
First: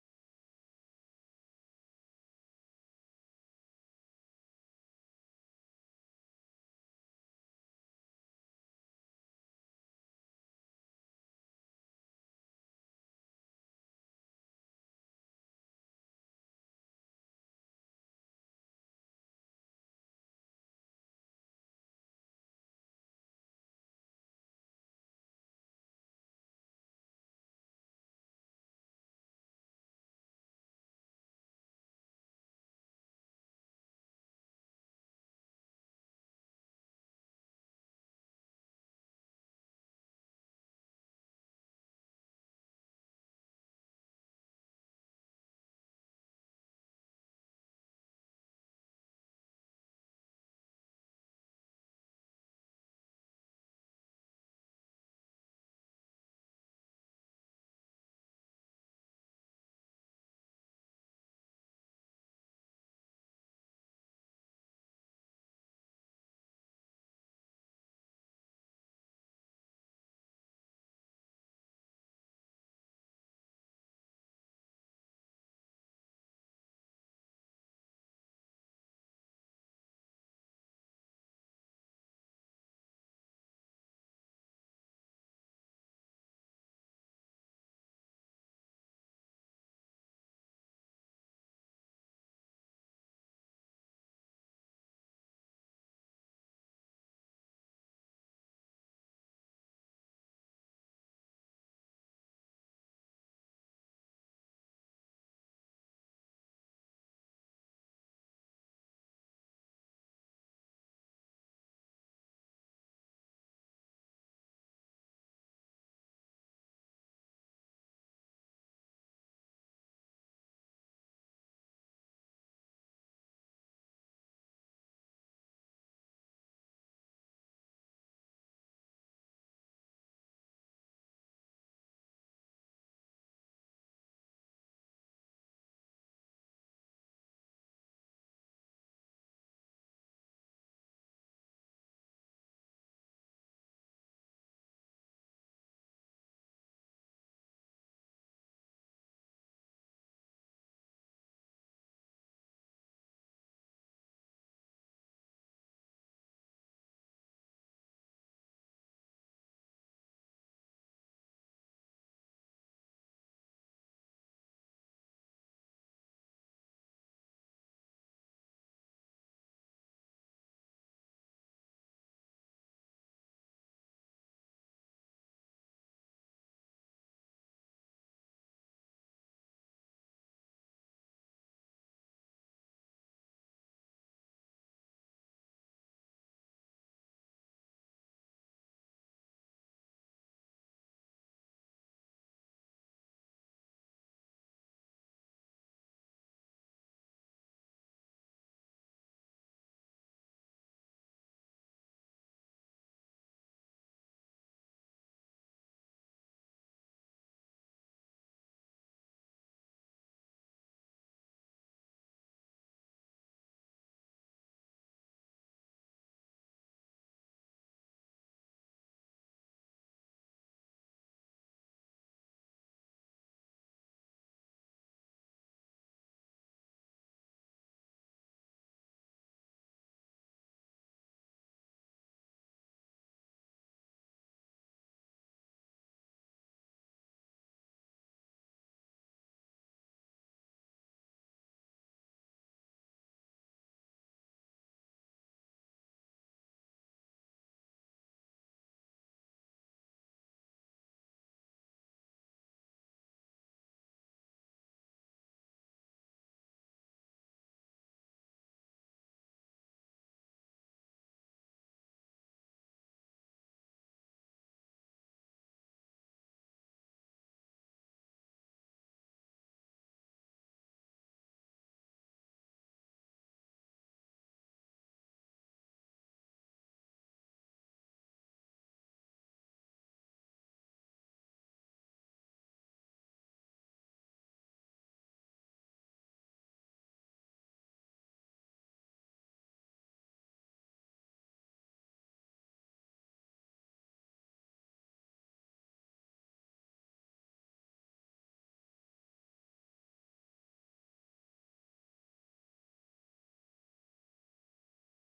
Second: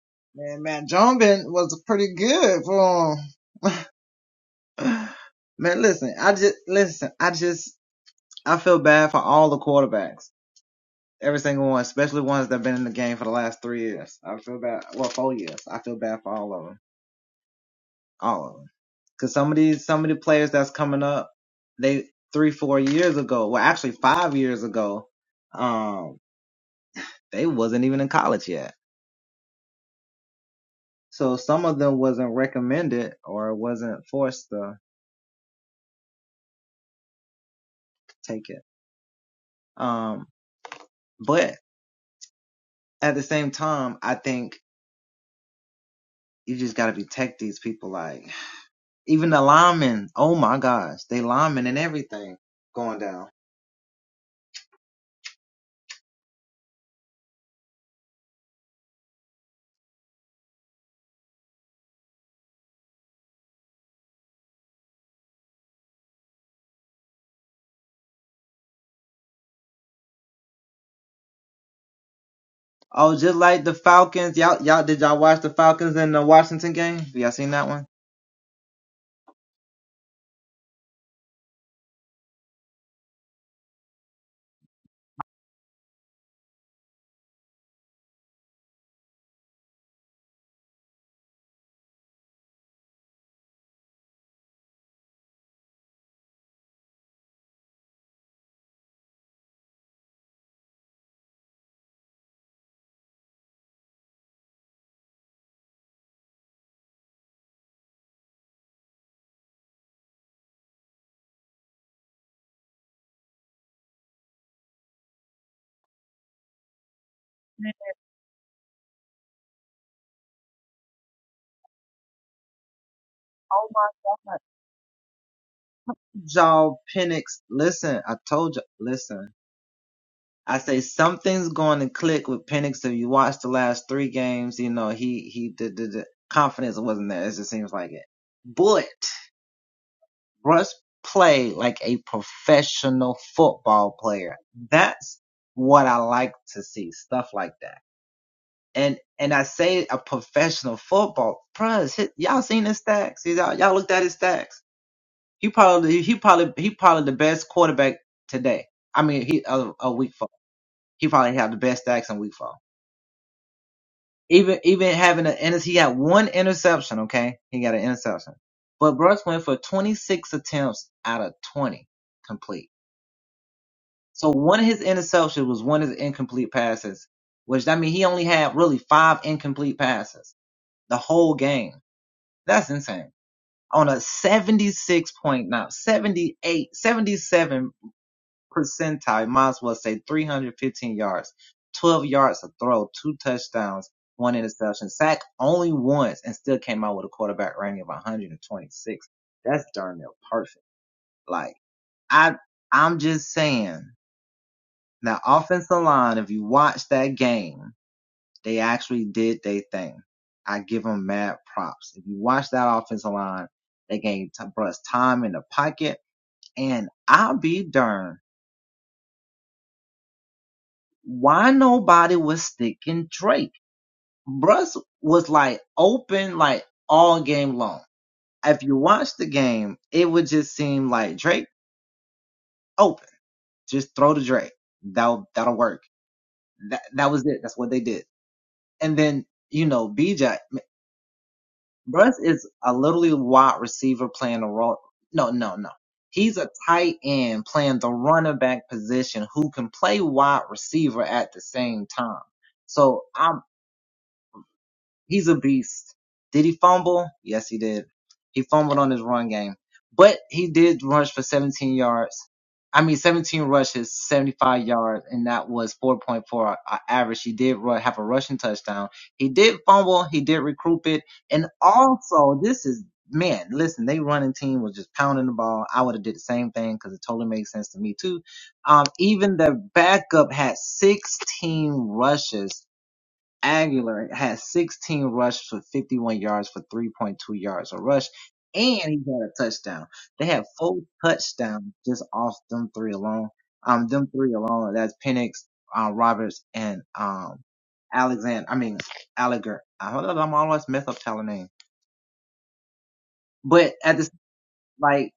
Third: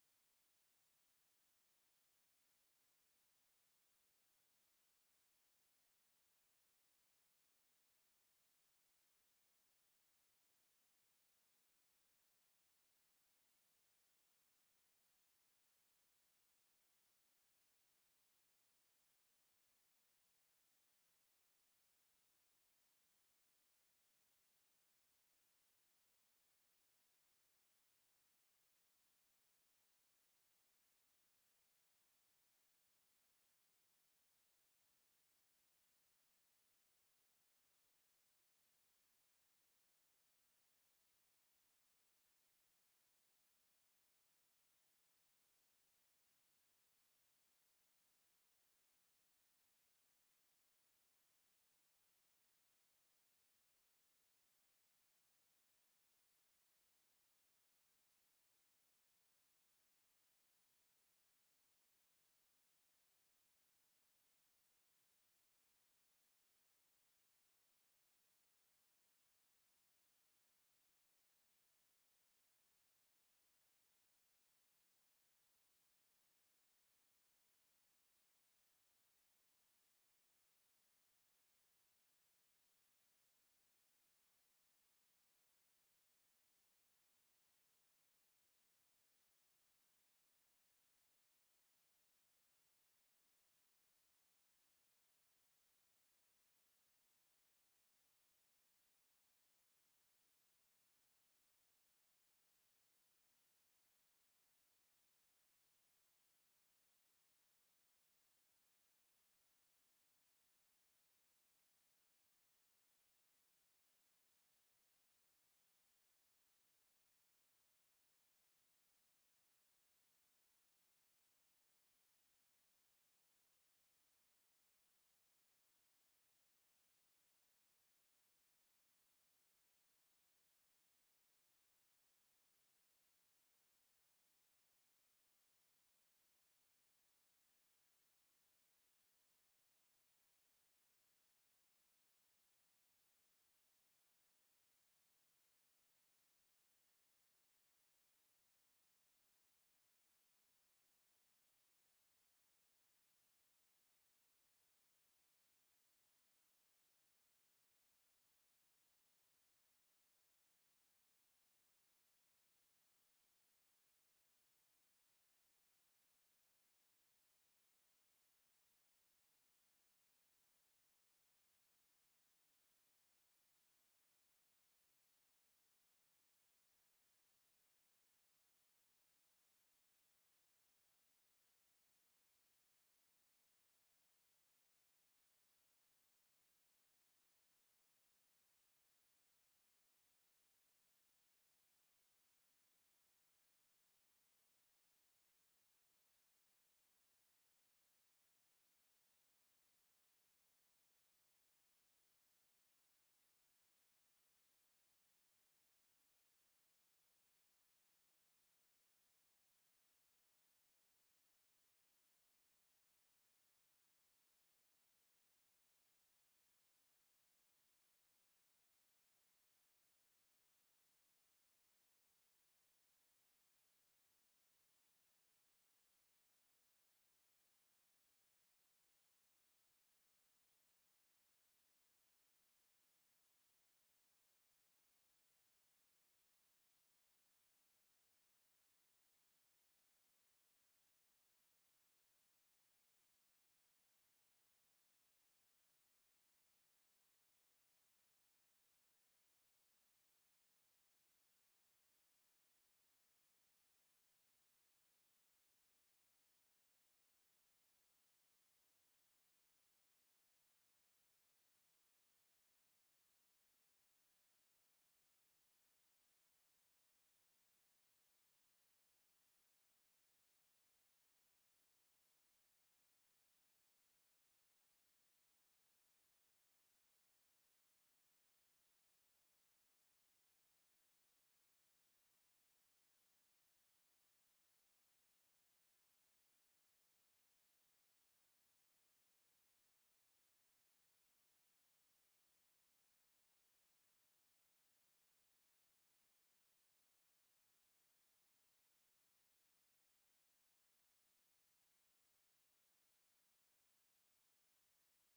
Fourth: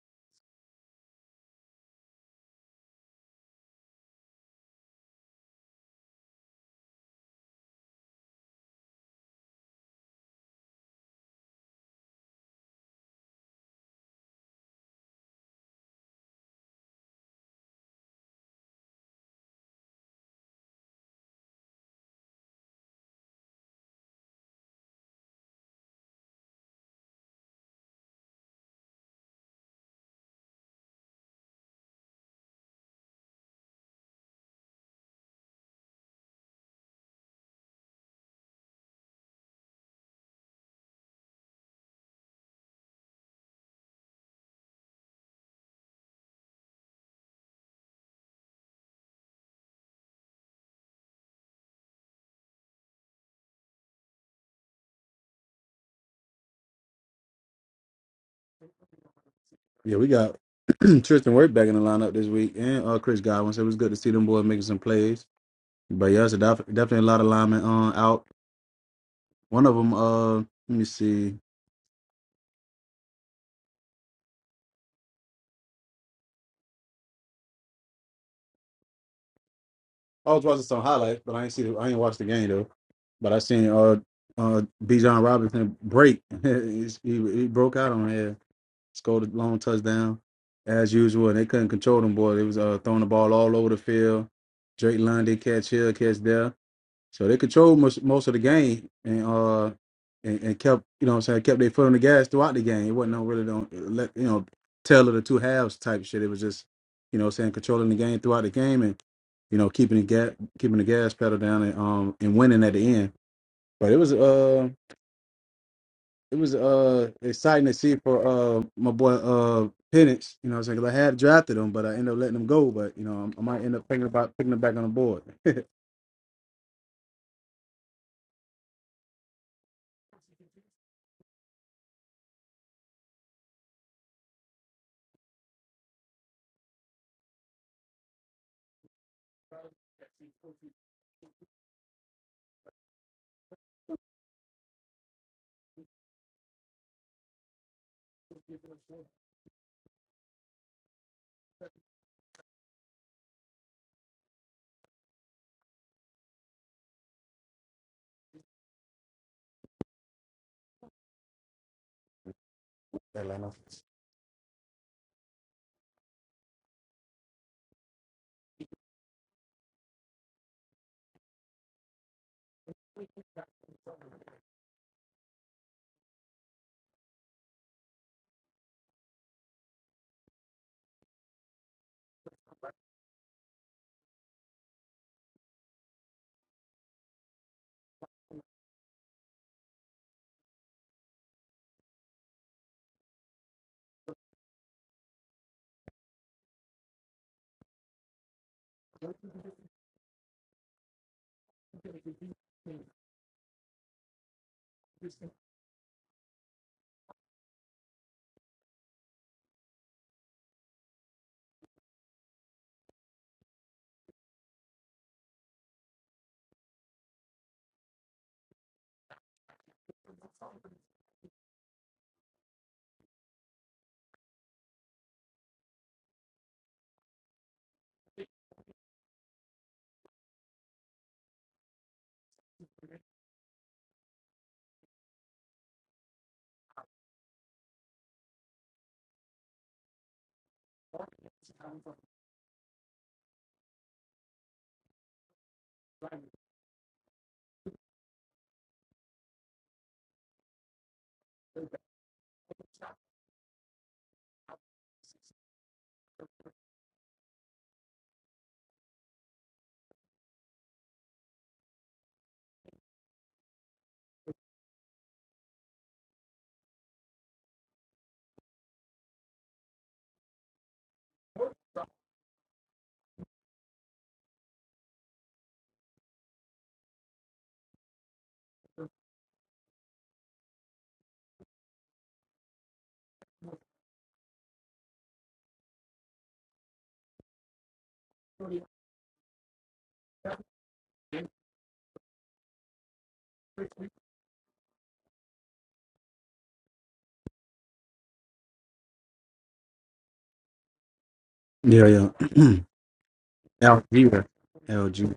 Speaker 1: Yeah, we got Tristan Wirth back in the lineup this week, and uh Chris Godwin. So it was good to see them boys making some plays. But yeah, it's a def- definitely a lot of linemen on out. One of them, uh, let me see. I was watching some highlights, but I ain't see the, I ain't watched the game though. But I seen uh uh B. John Robinson break. he, he broke out on here, scored a long touchdown as usual, and they couldn't control them boy. They was uh throwing the ball all over the field. Drake London catch here, catch there. So they controlled most, most of the game and uh and, and kept you know what I'm saying kept their foot on the gas throughout the game. It wasn't no really don't let you know tell of the two halves type shit. It was just you know what I'm saying controlling the game throughout the game and you know keeping the gas keeping the gas pedal down and um and winning at the end. But it was uh it was uh exciting to see for uh my boy uh Penix. You know what I'm saying 'cause I had drafted him, but I ended up letting him go. But you know I, might end up thinking about picking him back on the board. Atlanta. yeah, yeah. Algier. LG.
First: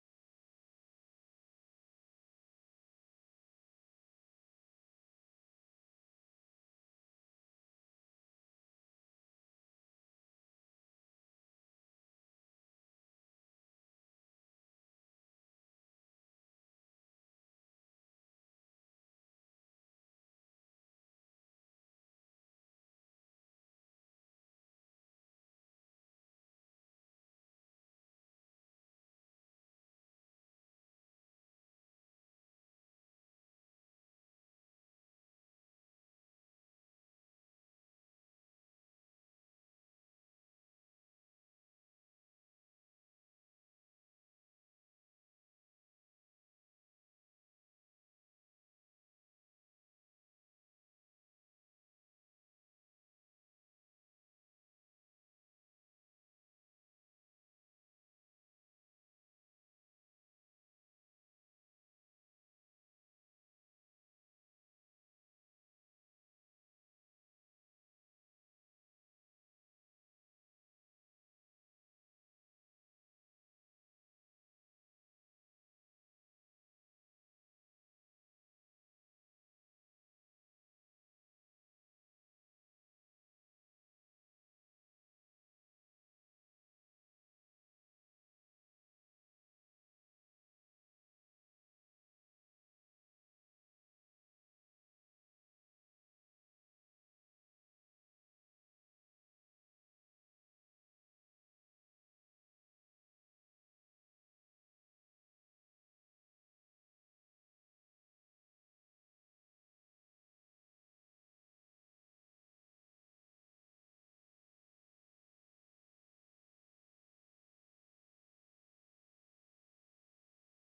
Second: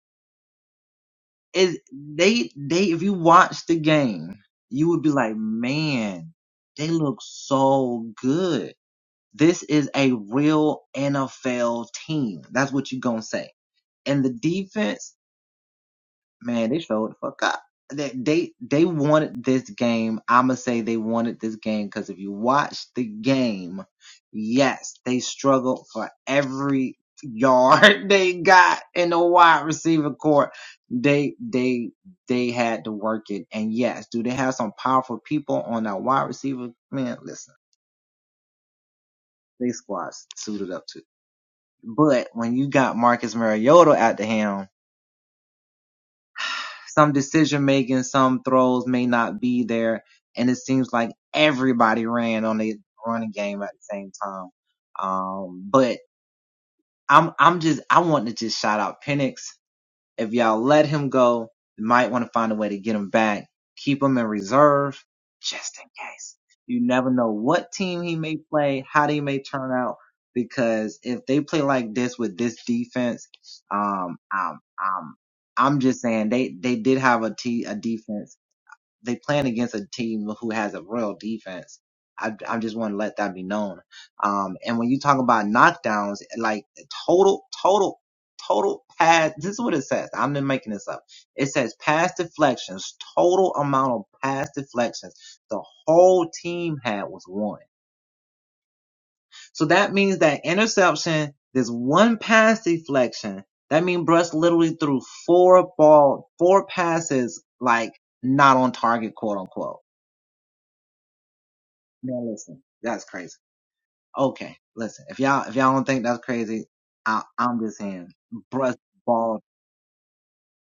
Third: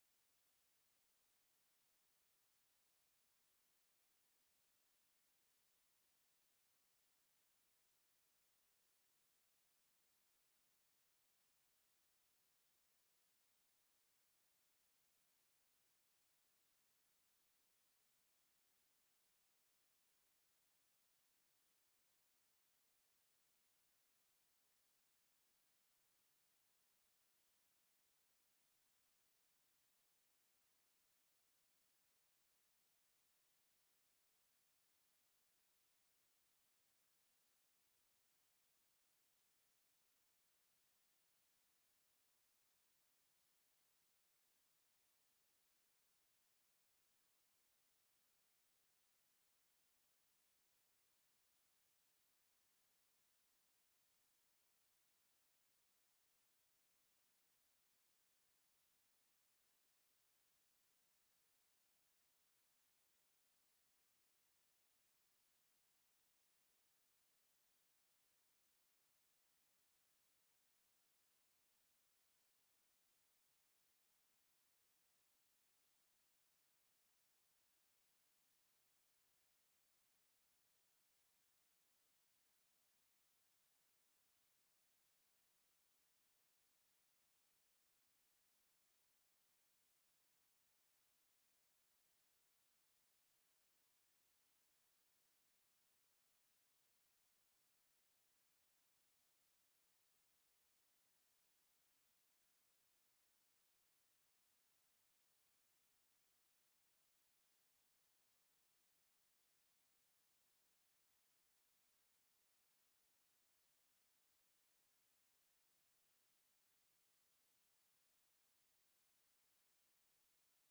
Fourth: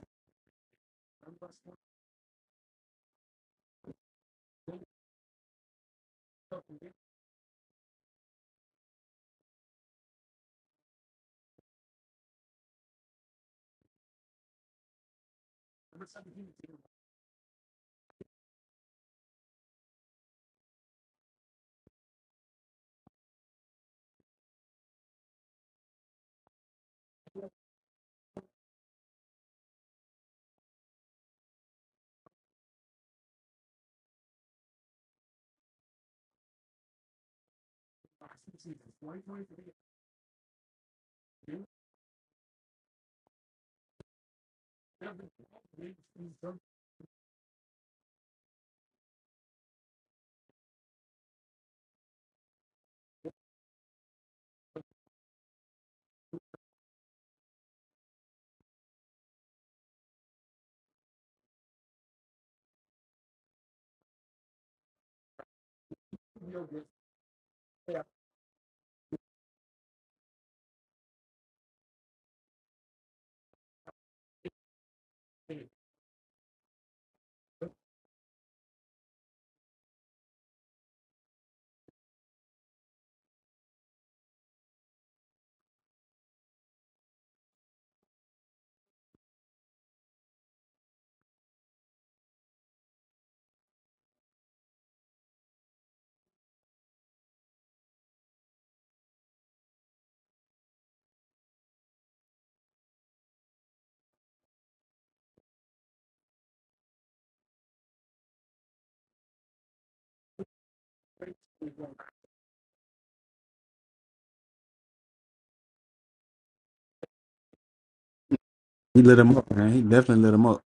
Speaker 1: He lit him up, man. He definitely lit him up.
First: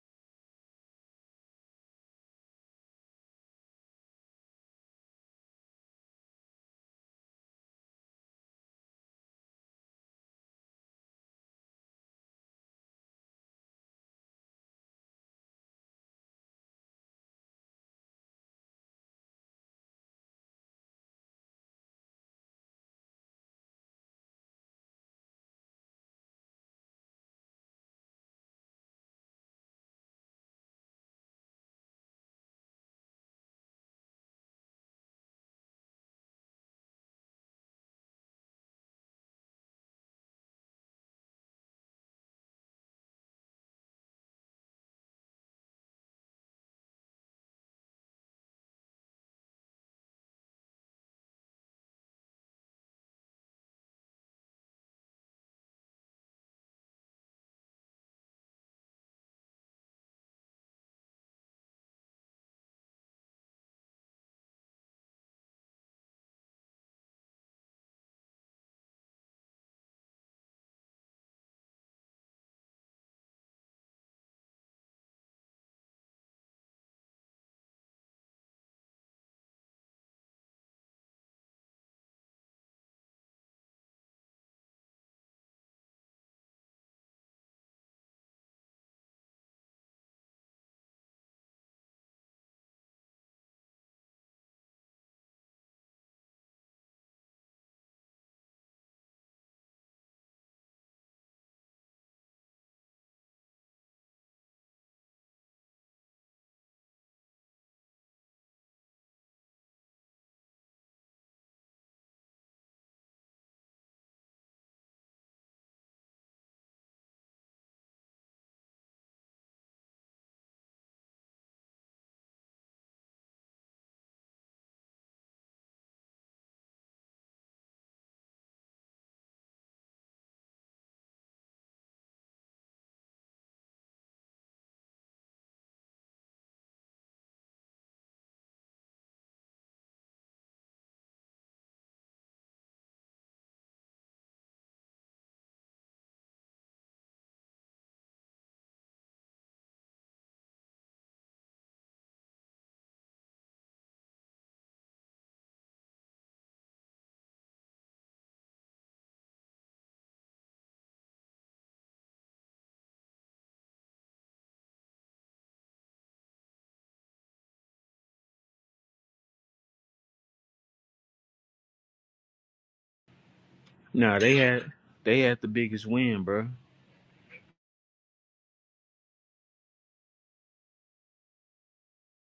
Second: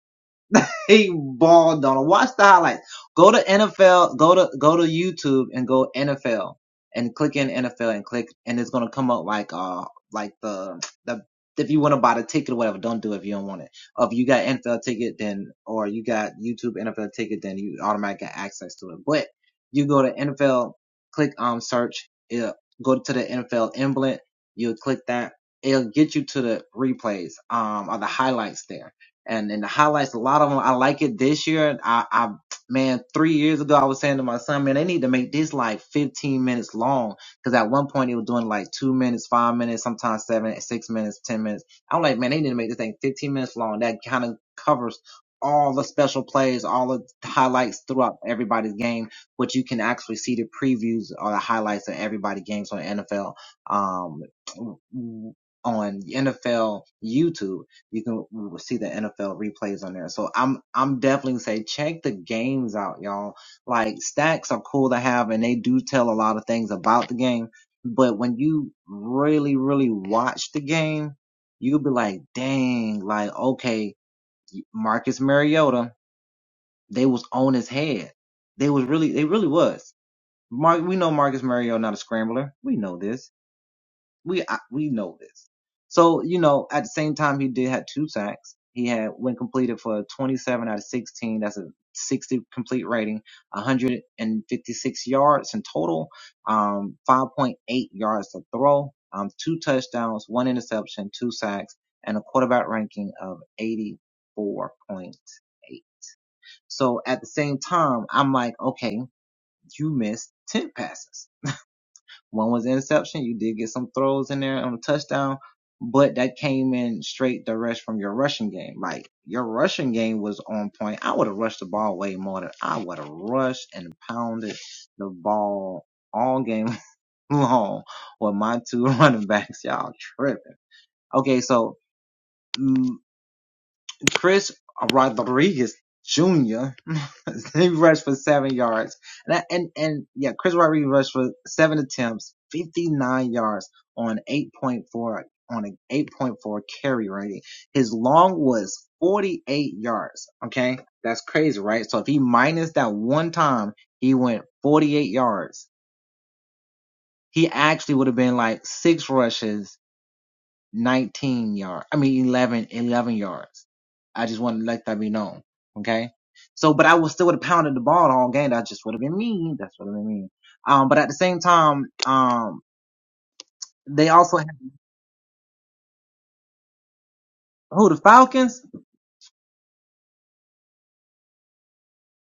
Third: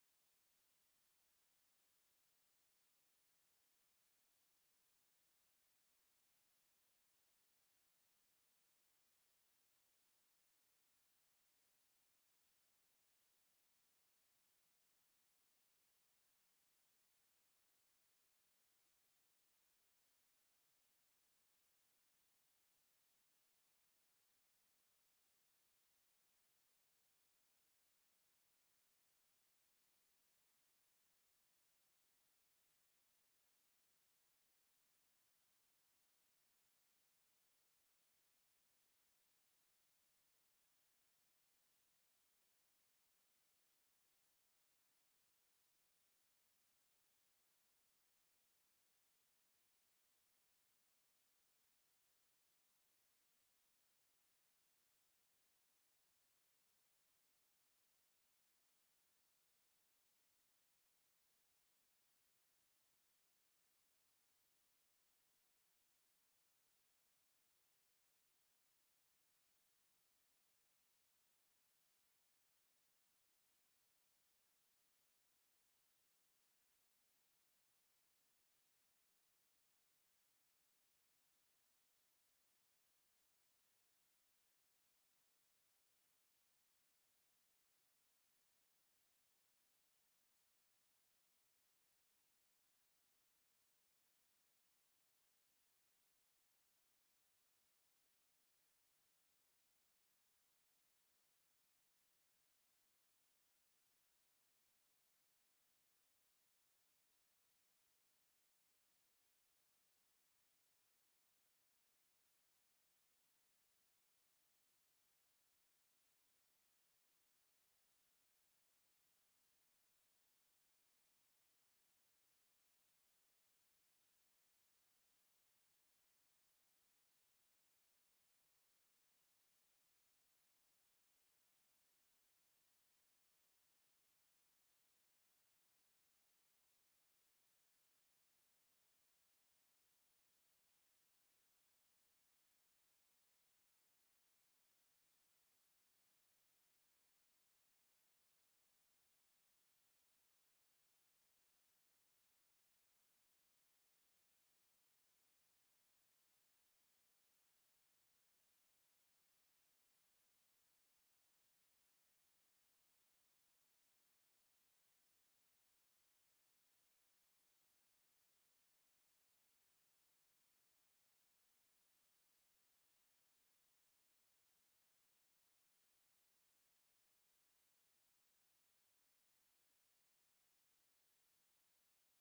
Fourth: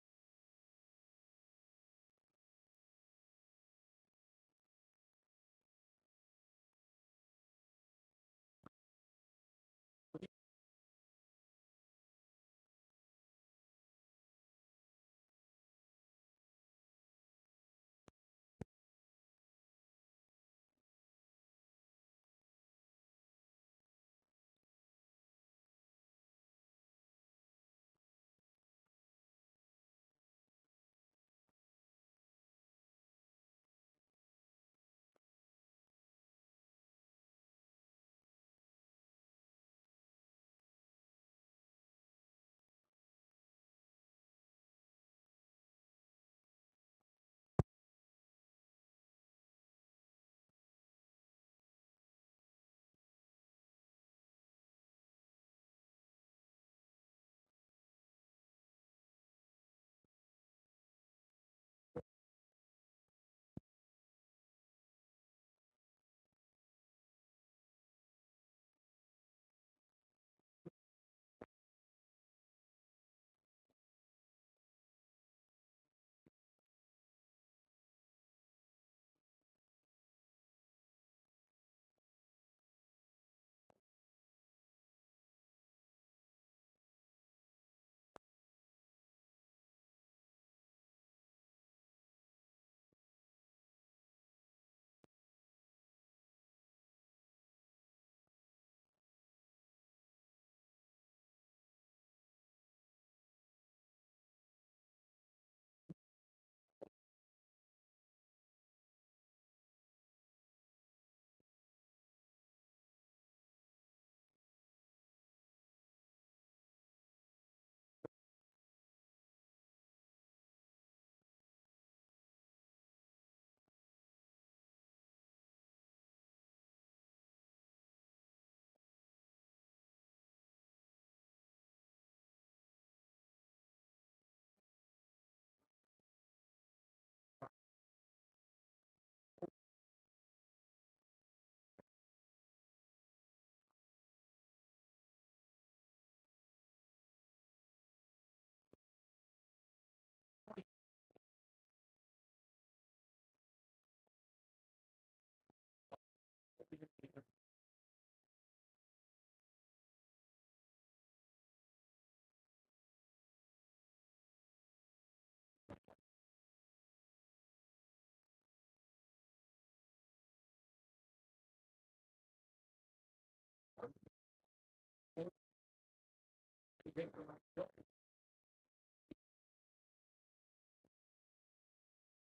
Speaker 4: Nah, they had they had the biggest win, bro.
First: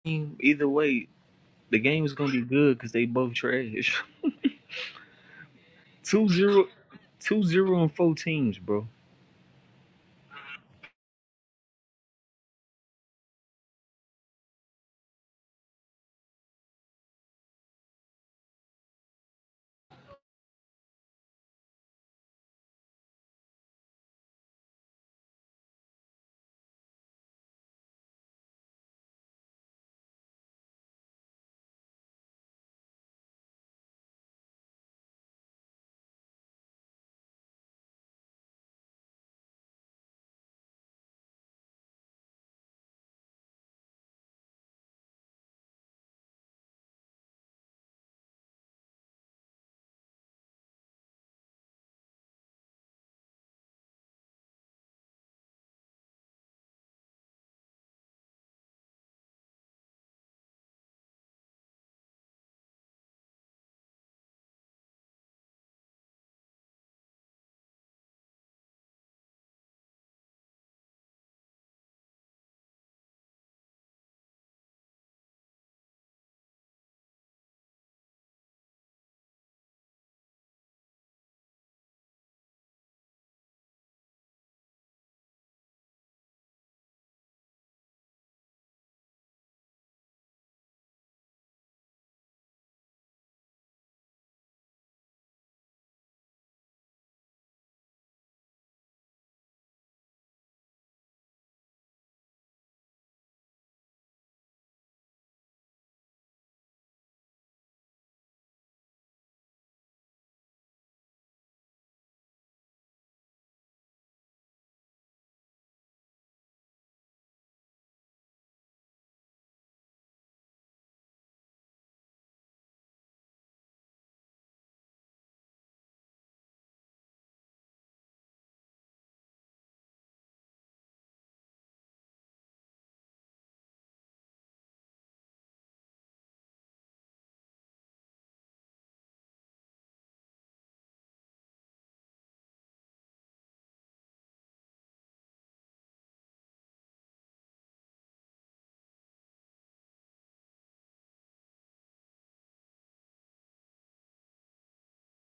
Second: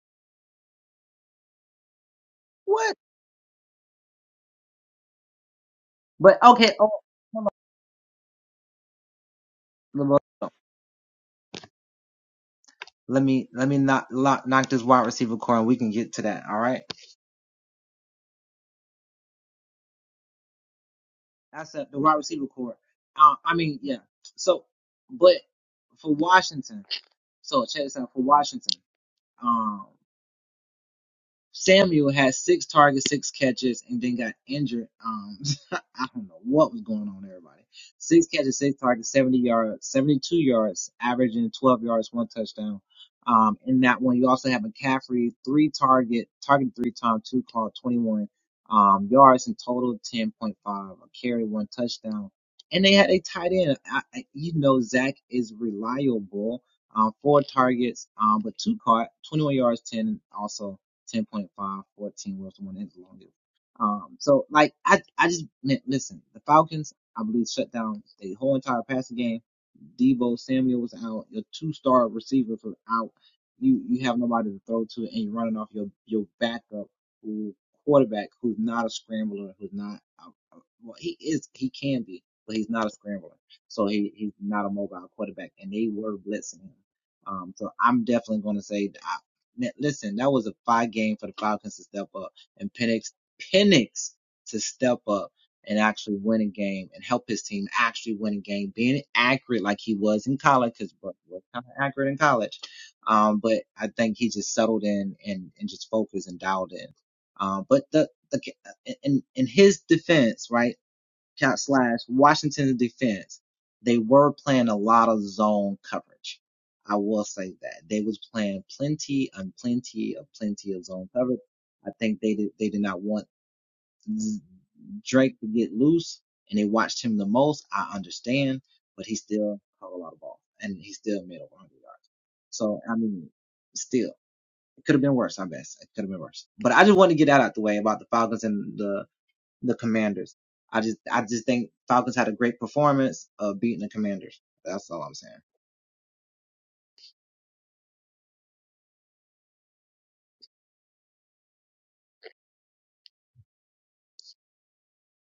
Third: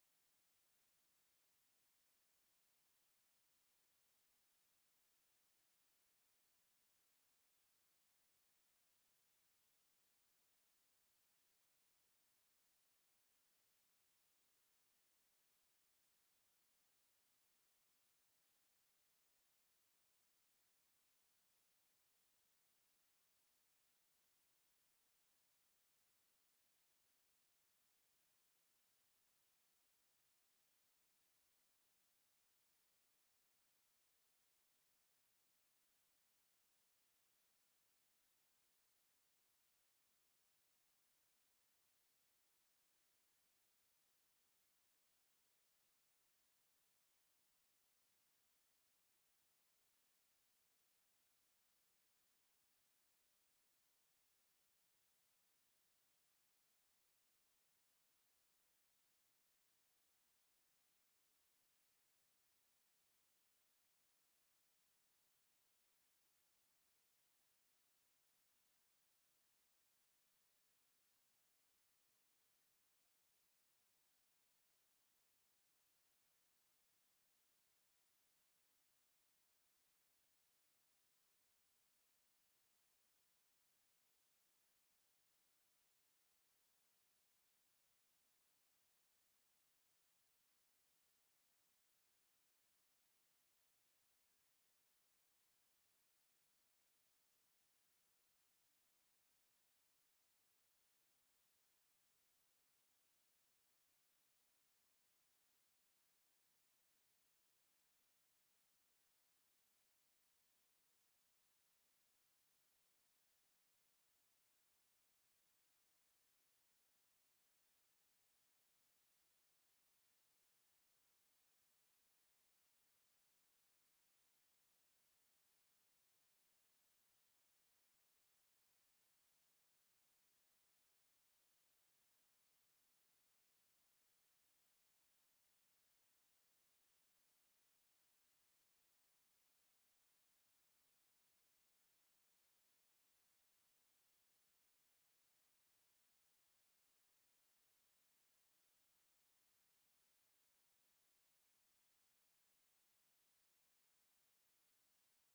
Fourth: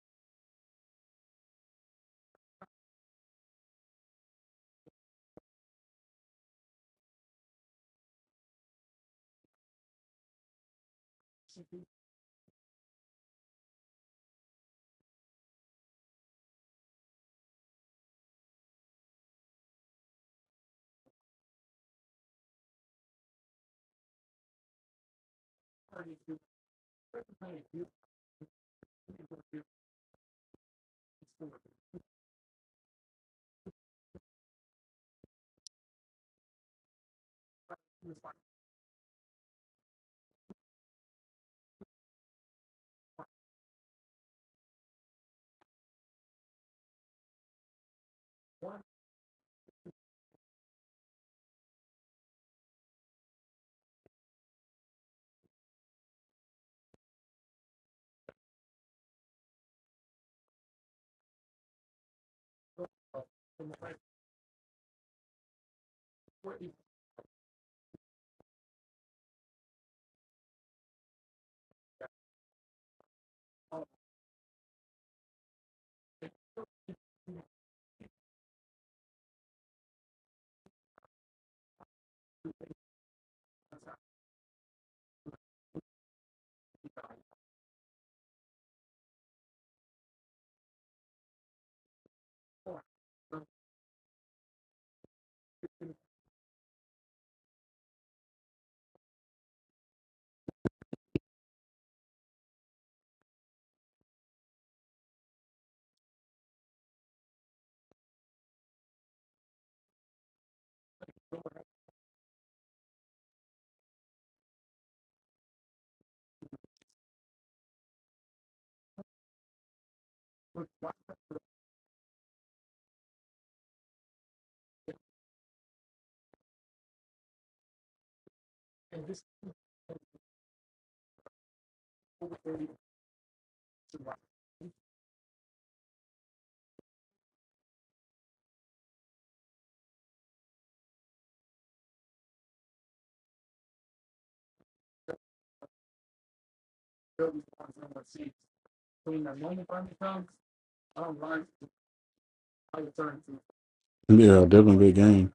Speaker 4: Either way, the game is gonna be good because they both trash. Two zero, two zero and four teams, bro.
Speaker 1: Yeah, definitely big game.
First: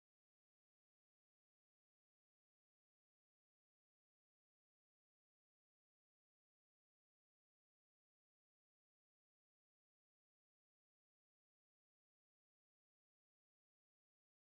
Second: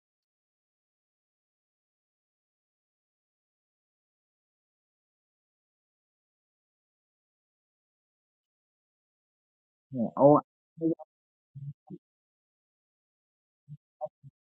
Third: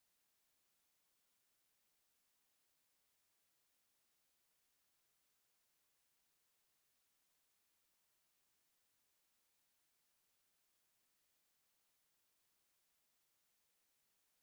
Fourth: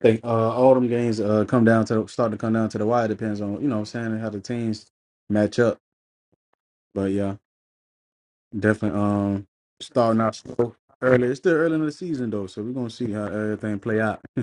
Speaker 1: I think uh, all them games uh, come down to start to come down to the wire. Depends on you know what I'm saying how the teams match up. But yeah, definitely um starting out slow early. It's still early in the season though, so we're gonna see how everything play out.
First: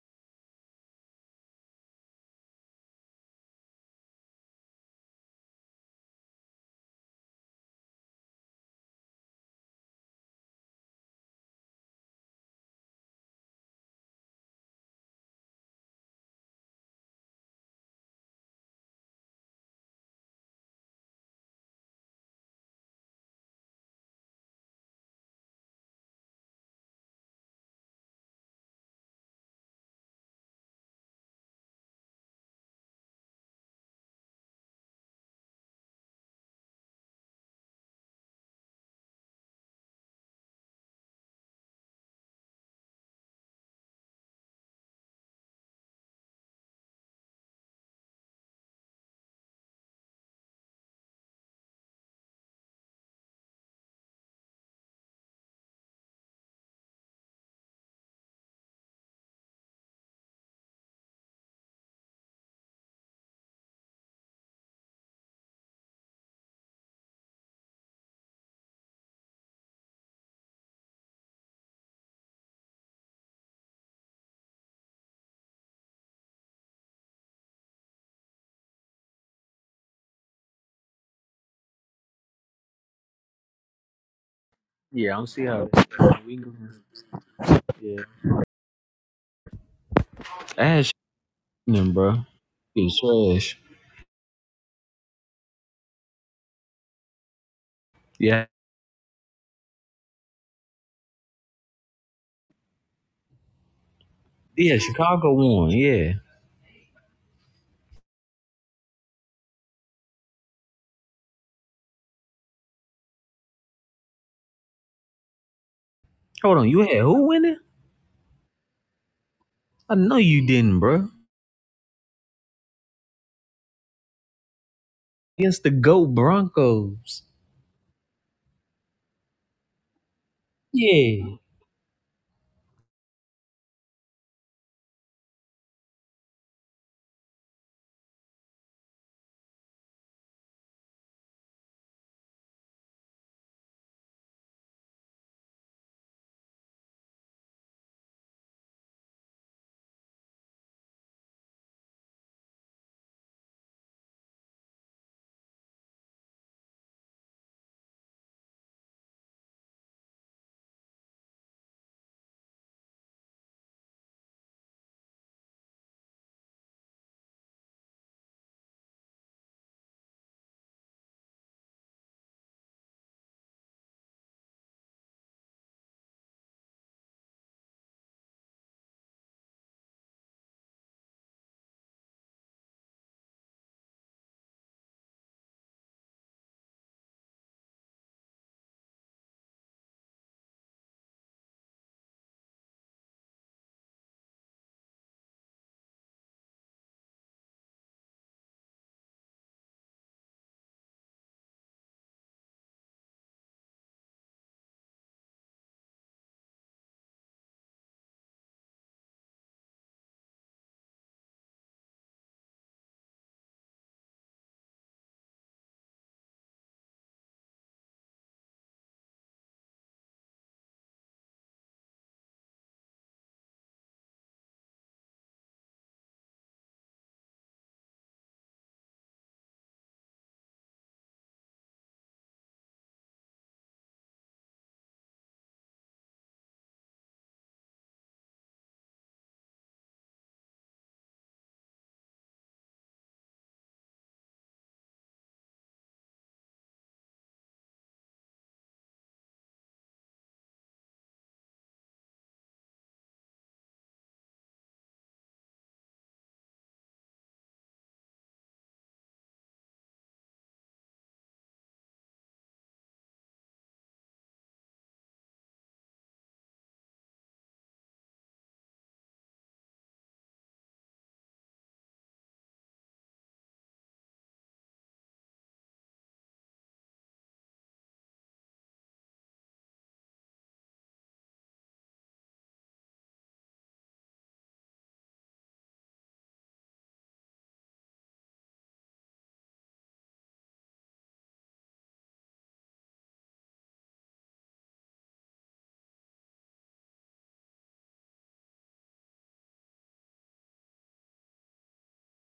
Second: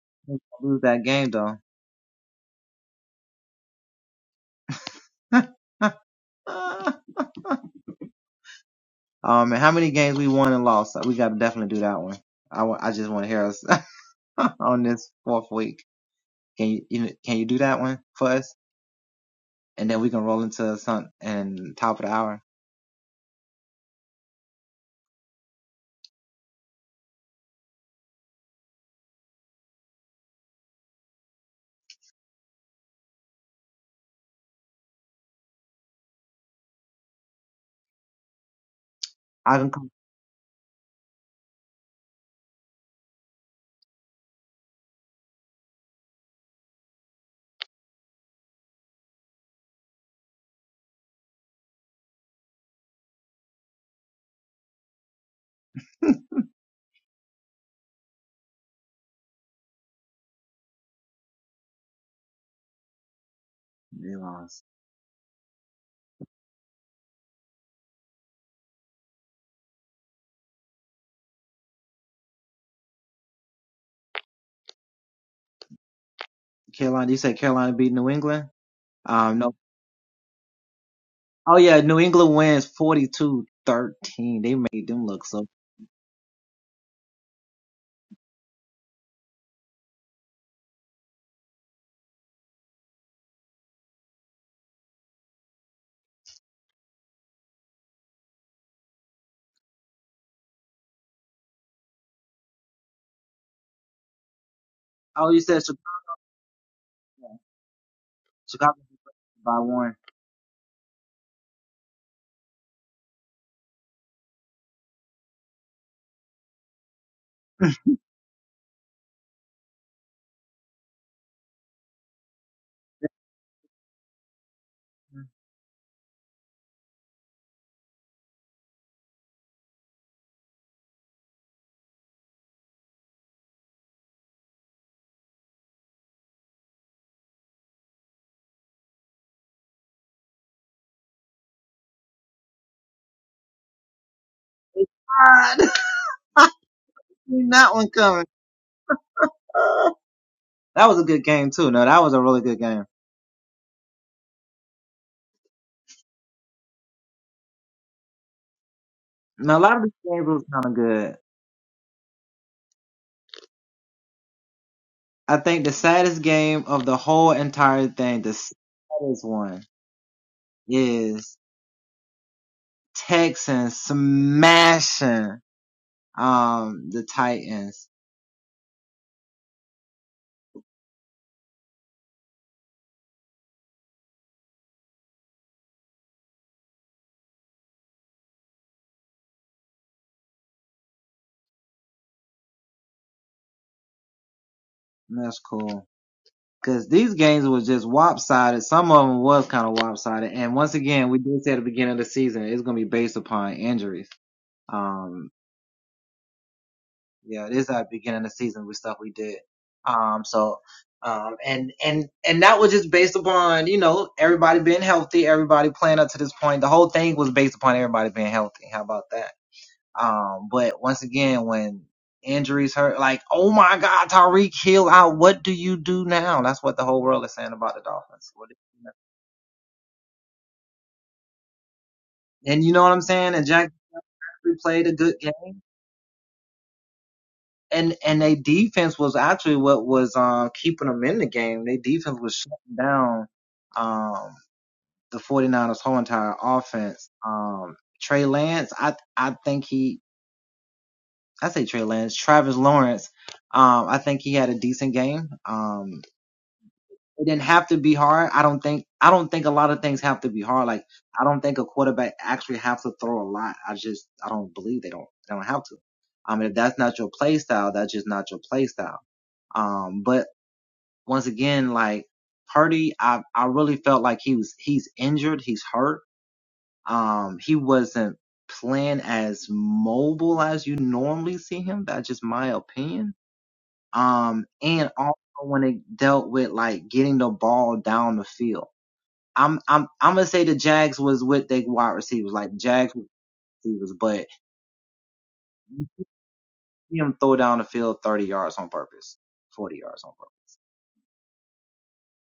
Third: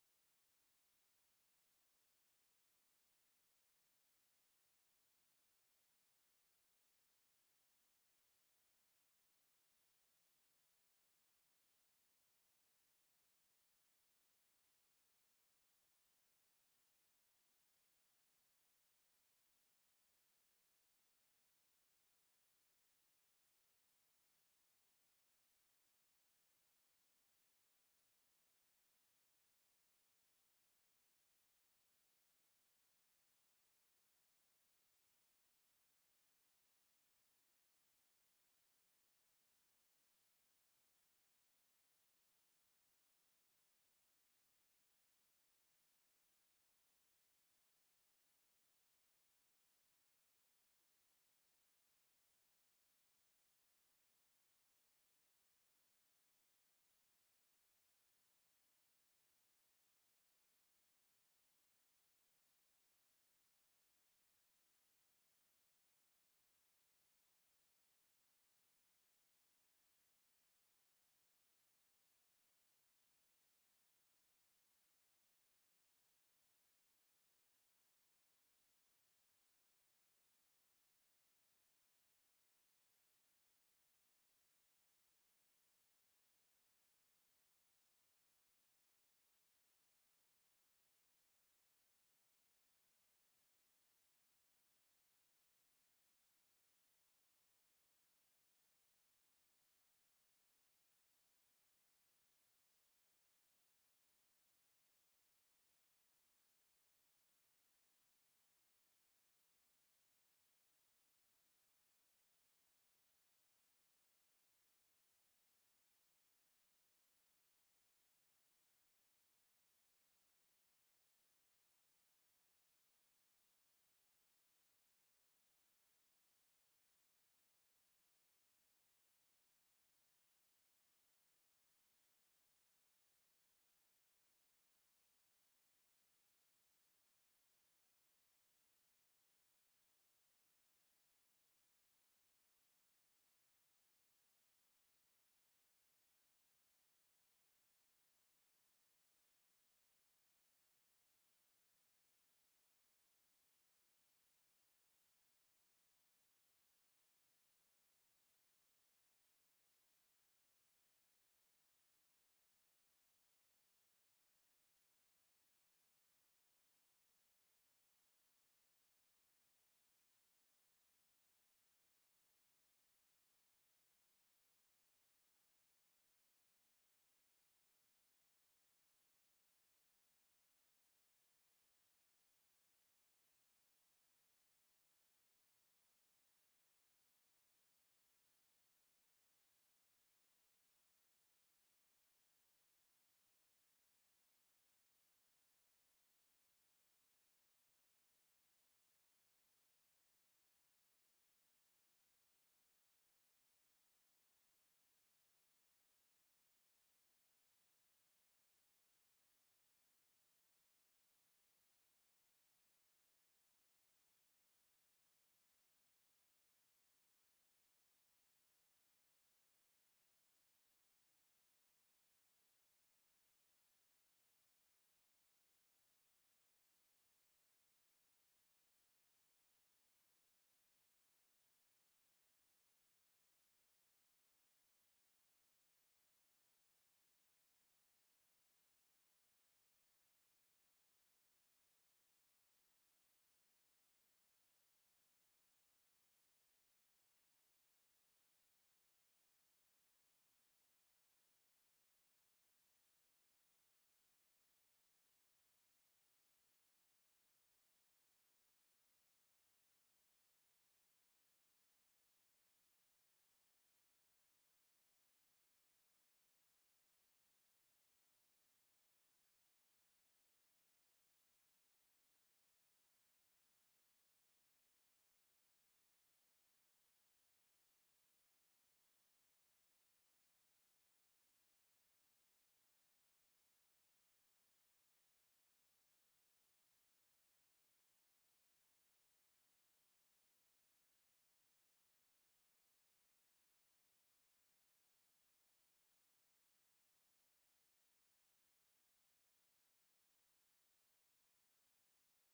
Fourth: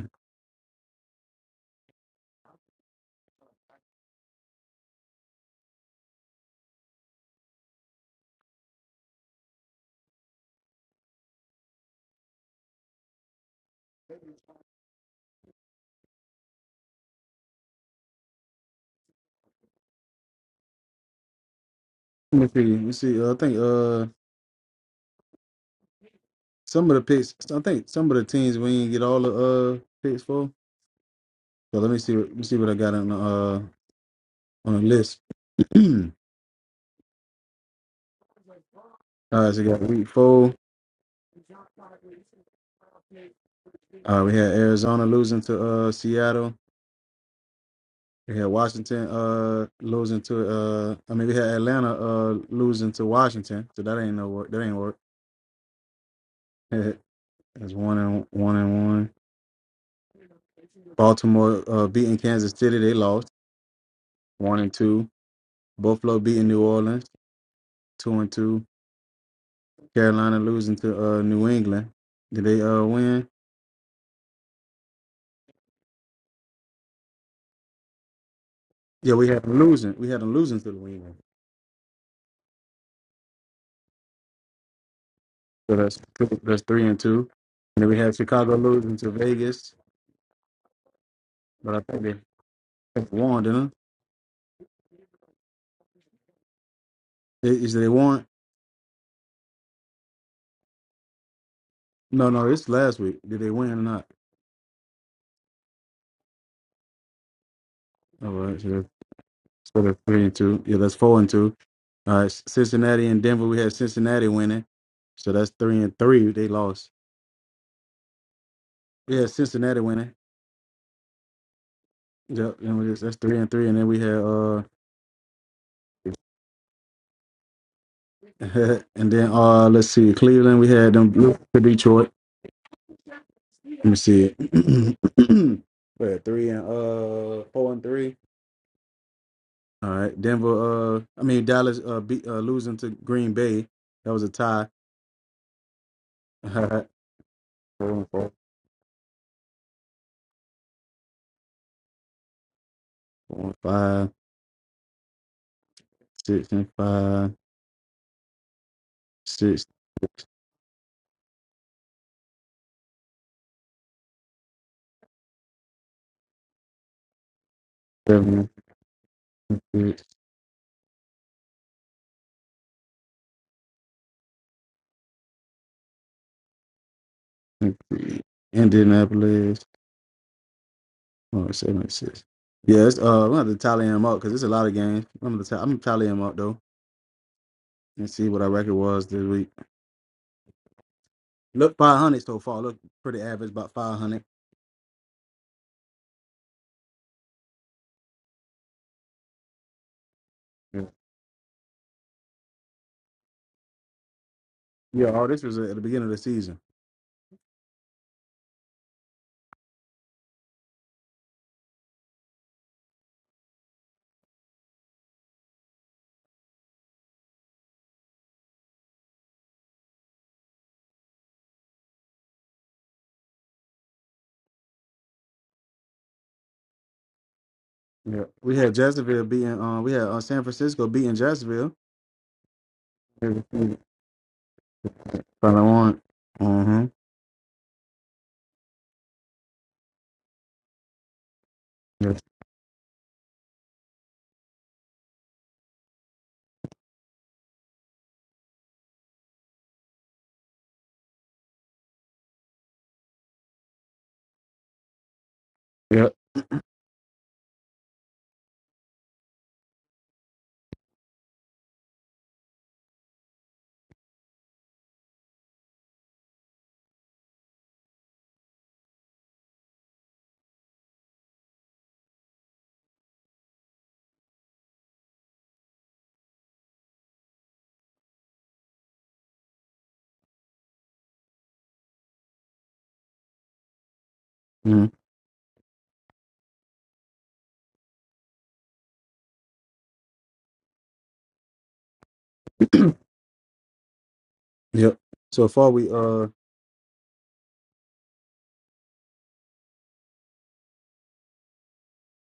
Speaker 1: Let me see. Let me see. Uh, I think uh some of the picks. I think some of the teams we ain't get all the uh picks for. So let me see. Let me see what I got on the uh on the list. all right, so I got week four. Uh, we had Arizona losing to uh, Seattle. We had Washington uh, losing to. Uh, I mean, we had Atlanta uh, losing to Washington. So that ain't no work. That ain't work. That's one and one and one. Baltimore uh, beating Kansas City. They lost one and two. Buffalo beating New Orleans two and two. Carolina losing to uh, New England. Did they uh, win? Yeah, we had them losing. We had them losing to New England.
Speaker 4: Yeah, I'm see how
Speaker 1: So that's
Speaker 4: we
Speaker 1: that's
Speaker 4: can-
Speaker 1: three and two. And then we
Speaker 4: yeah.
Speaker 1: had Chicago losing to Vegas.
Speaker 4: Ash
Speaker 1: But I
Speaker 4: them,
Speaker 1: think they
Speaker 4: bro. You
Speaker 1: They won,
Speaker 4: trash.
Speaker 1: didn't they? Is they won?
Speaker 4: Yeah.
Speaker 1: No, no, it's last week. Did they win or not?
Speaker 4: Yeah, Chicago won, yeah.
Speaker 1: All right, so that's so that's three and two. Yeah, that's four and two. All right, Cincinnati and Denver. We had Cincinnati winning, so that's three and three. They
Speaker 4: Hold on, you
Speaker 1: lost.
Speaker 4: had who winning?
Speaker 1: Yeah, Cincinnati
Speaker 4: I
Speaker 1: winning.
Speaker 4: know you didn't, bro.
Speaker 1: Yep, and we just, that's three and three. And then we had uh,
Speaker 4: Against the GOAT Broncos.
Speaker 1: and then uh, let's see, Cleveland. We had them
Speaker 4: Yeah.
Speaker 1: lose to Detroit. Let me see it. we had three and uh, four and three. All right, Denver. Uh, I mean Dallas. Uh, be, uh losing to Green Bay. That was a tie. All right, four and four, four and five, six and five, six, seven, and six, and three. Indianapolis. Oh, seven and six. Yeah, it's, uh, I'm gonna have to tally them up because it's a lot of games. I'm gonna, t- I'm gonna tally them up though and see what our record was this week. Look, 500 so far. Look pretty average, about 500. Yeah, yeah all this was at the beginning of the season. Yeah, we had Jacksonville beating. Uh, we had uh, San Francisco beating Jacksonville. Everything that I want. Mm-hmm. Yes. Yep. Mm. Yep. So far we uh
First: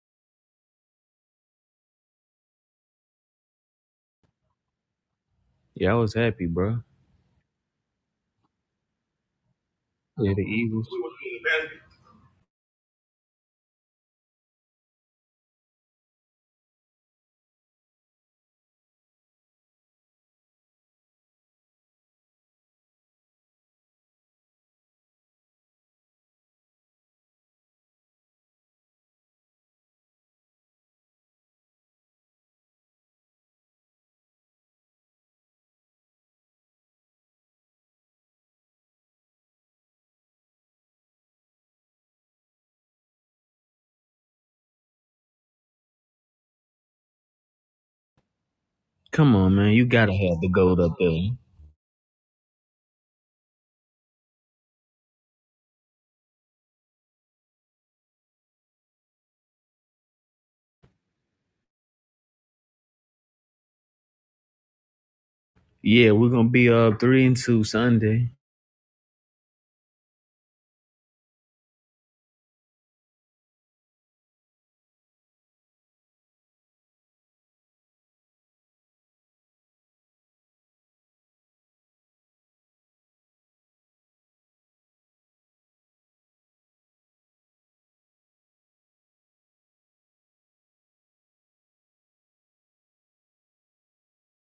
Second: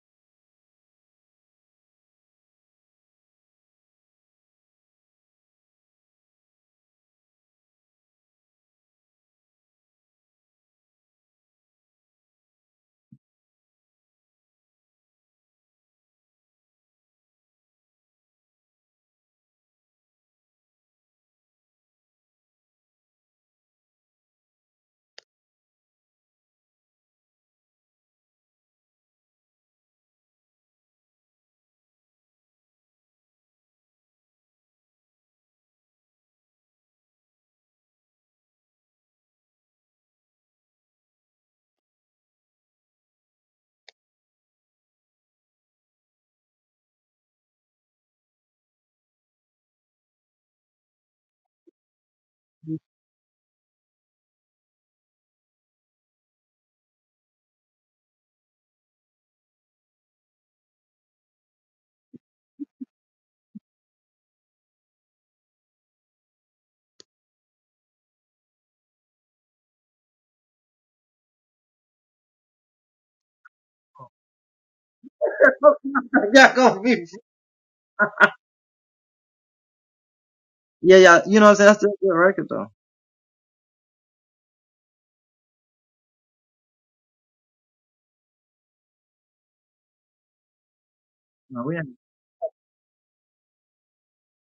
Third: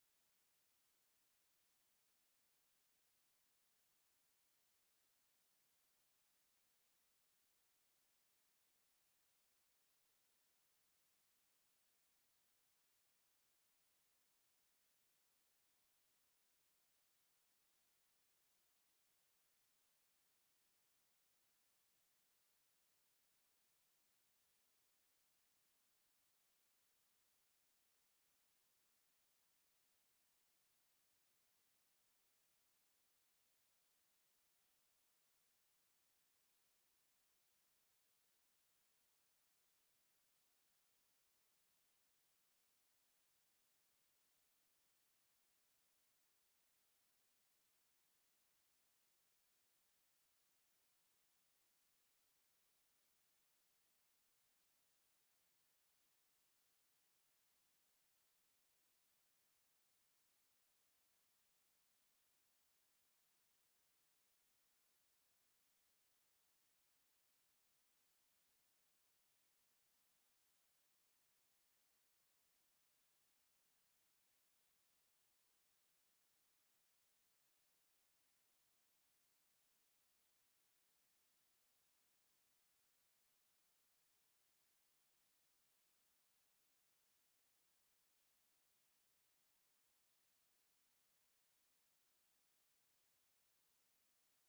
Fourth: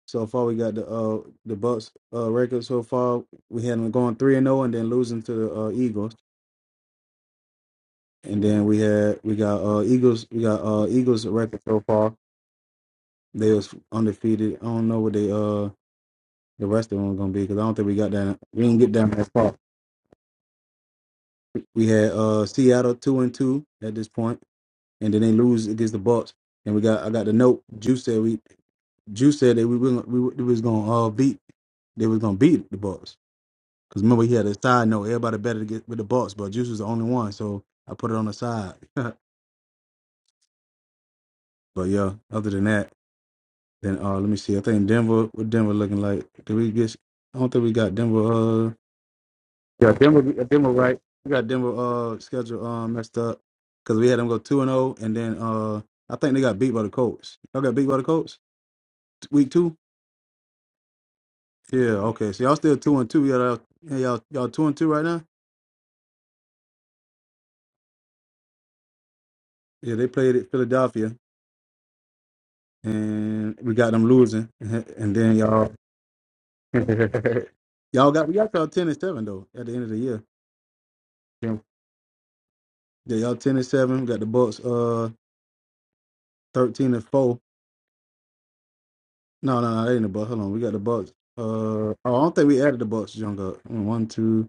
Speaker 1: so far we got the uh the Bucks uh record so far. We had them going three and zero and then losing to the uh,
Speaker 4: Yeah, I was
Speaker 1: Eagles.
Speaker 4: happy, bro.
Speaker 1: And then we had we got uh Eagles
Speaker 4: Yeah,
Speaker 1: we
Speaker 4: the
Speaker 1: got uh
Speaker 4: Eagles.
Speaker 1: Eagles record so far. They was undefeated. I don't know what they uh the rest of them gonna be because I don't think we got down we didn't get down that far. We had uh Seattle two and two at this point. and then they lose against the Bucks. And we got I got the note. Juice said we Juice said that we were we, were- we was gonna uh, beat they was gonna beat the Bucks. Cause remember he had a side note. Everybody better to get with the Bucks, but Juice was the only one, so I put it on the side. but yeah, other than that, then uh let me see. I think Denver what Denver looking like. Did we get? I don't think we got Denver. Uh,
Speaker 4: Come on, man. You
Speaker 1: yeah,
Speaker 4: gotta
Speaker 1: Denver. we
Speaker 4: have
Speaker 1: got
Speaker 4: the
Speaker 1: Denver
Speaker 4: gold up
Speaker 1: right.
Speaker 4: there.
Speaker 1: We got Denver uh schedule uh messed up because we had them go two and zero, and then uh I think they got beat by the Colts. Y'all got beat by the Colts. Week two? Yeah, okay. So y'all still two and two. Y'all y'all yeah, y'all y'all two and two right now?
Speaker 4: Yeah, we're gonna be up three and two Sunday.
Speaker 1: Yeah, they played at Philadelphia and we got them losing. And then y'all y'all got we got y'all ten and seven though at the end of the year. Yeah, yeah y'all ten and seven. We got the Bucks uh thirteen and four. No, no, no, that ain't the Bucks. Hold on, we got the Bucks. Uh oh, I don't think we added the Bucks, Junk up. One, two,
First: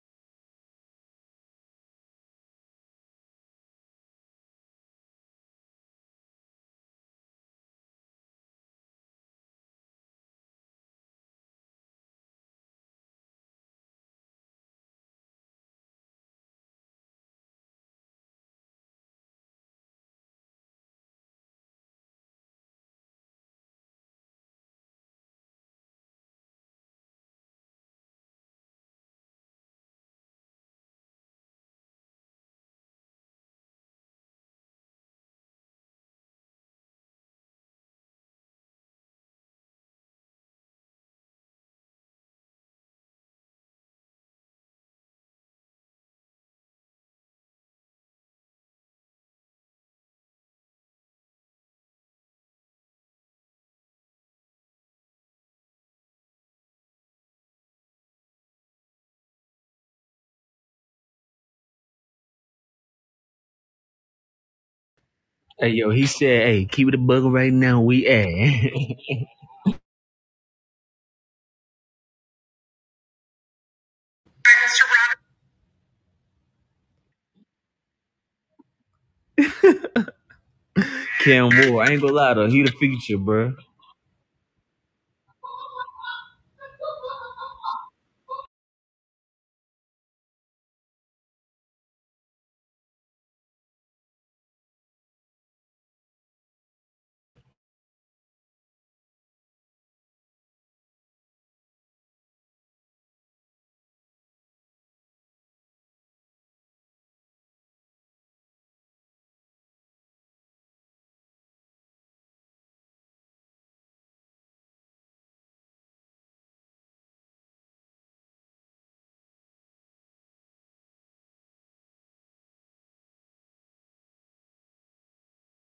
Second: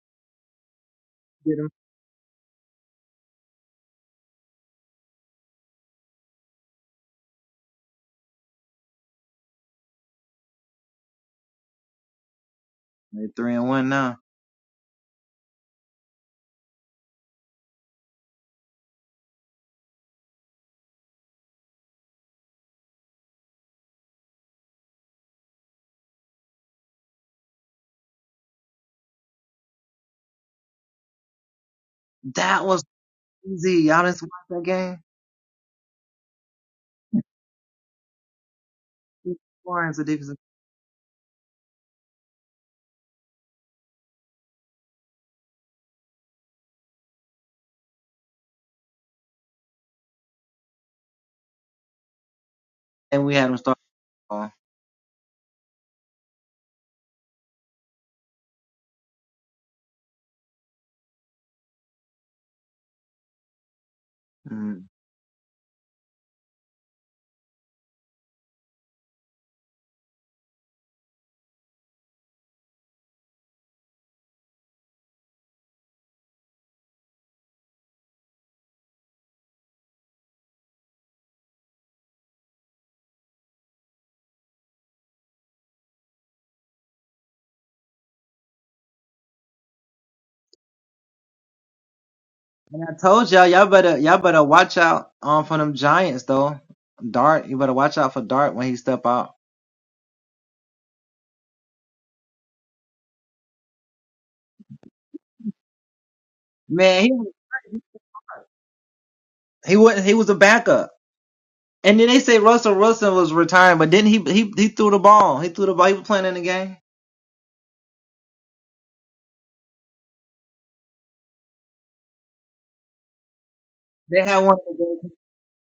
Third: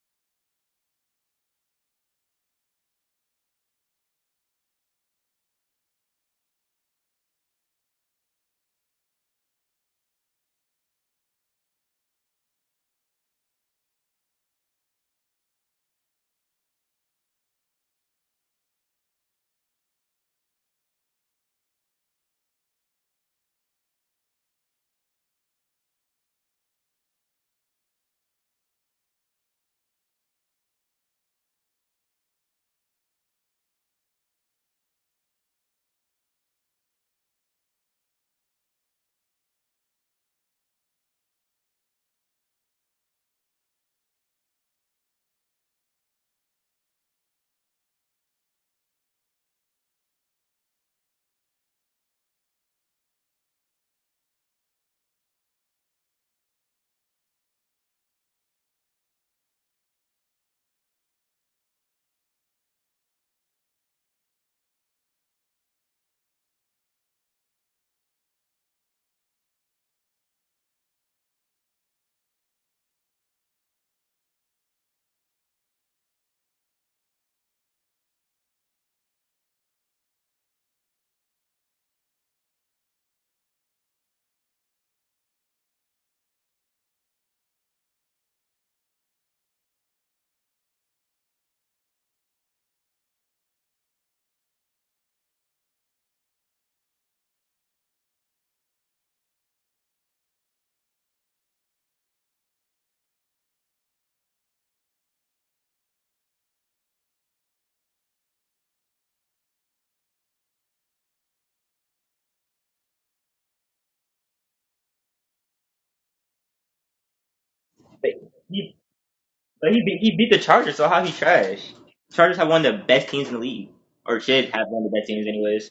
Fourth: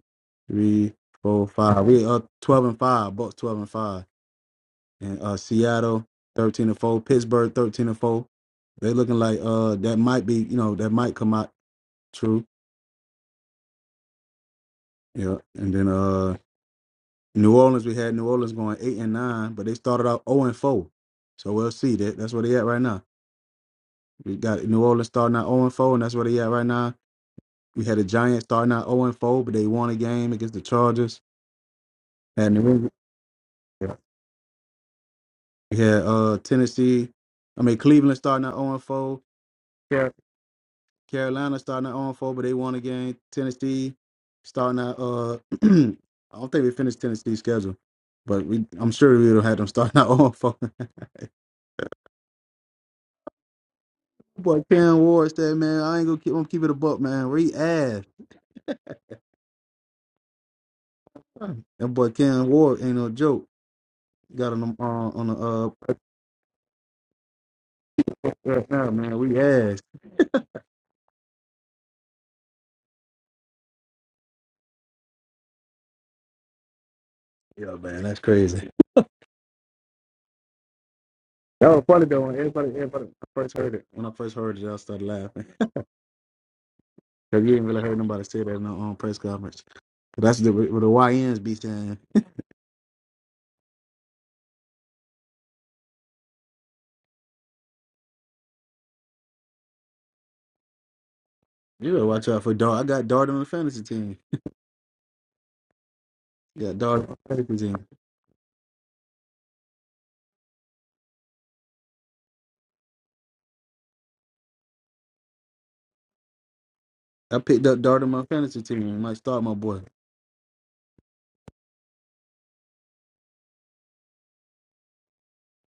Speaker 1: three, four, five. We uh twelve and five, Bucks twelve and five. and uh, Seattle thirteen and four, Pittsburgh thirteen and four. They looking like uh that might be you know that might come out true. Yeah, and then uh New Orleans we had New Orleans going eight and nine, but they started out zero and four. So we'll see that that's where they at right now. We got New Orleans starting out zero and four, and that's where they at right now. We had the Giants starting out zero and four, but they won a game against the Chargers. Had New England, we had uh Tennessee. I mean Cleveland starting out zero and four. Carolina starting at on four, but they won again. Tennessee starting at uh, I don't think we finished Tennessee's schedule, but we I'm sure we'll have them starting at on four. boy Cam Ward said, man, I ain't gonna keep, I'm gonna keep it a buck, man. Where he ass. That boy Cam Ward ain't no joke. Got on the uh, on the
Speaker 4: Hey
Speaker 1: uh
Speaker 4: yo, he said, hey, keep it a bug right now. We at
Speaker 1: right now, man. We ass. Yeah, man, that's crazy.
Speaker 4: Cam
Speaker 1: That was
Speaker 4: Moore. I ain't
Speaker 1: funny
Speaker 4: gonna
Speaker 1: though. When
Speaker 4: lie though, he
Speaker 1: everybody,
Speaker 4: the
Speaker 1: everybody
Speaker 4: feature,
Speaker 1: when I
Speaker 4: bro.
Speaker 1: first heard it. When I first heard it, I started laughing because you ain't really heard nobody say that in the um, press conference. 'Cause that's the, what the YNs be saying. You better watch out for Dart. I got Dart on my fantasy team. Got Dart on my fantasy team. I picked up Dart on
Speaker 2: But
Speaker 1: my fantasy
Speaker 2: he
Speaker 1: team. Might start my
Speaker 2: but
Speaker 1: boy.
Speaker 2: he beat, he beat the Chargers, so how he trash? Chargers have one of the best teams in the league, or should have one of the best teams anyways.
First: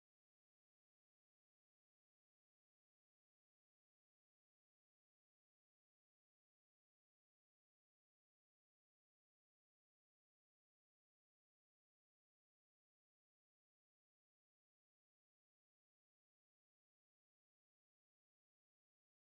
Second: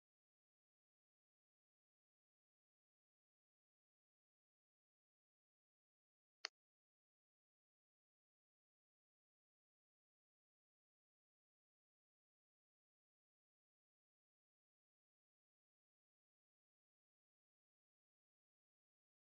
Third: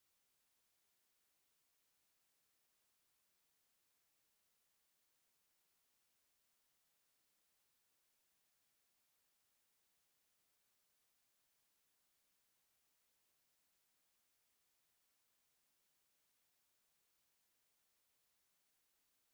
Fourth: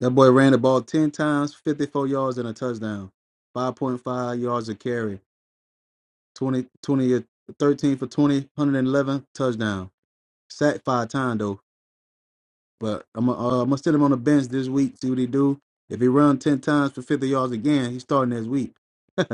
Speaker 1: That boy ran the ball ten times, fifty-four yards and a touchdown. Five point five yards a carry. 20, 20, uh, 13 for 20, one hundred eleven touchdown. Sacked five times though. But I'm gonna uh, I'm gonna sit him on the bench this week. See what he do. If he run ten times for fifty yards again, he's starting this week.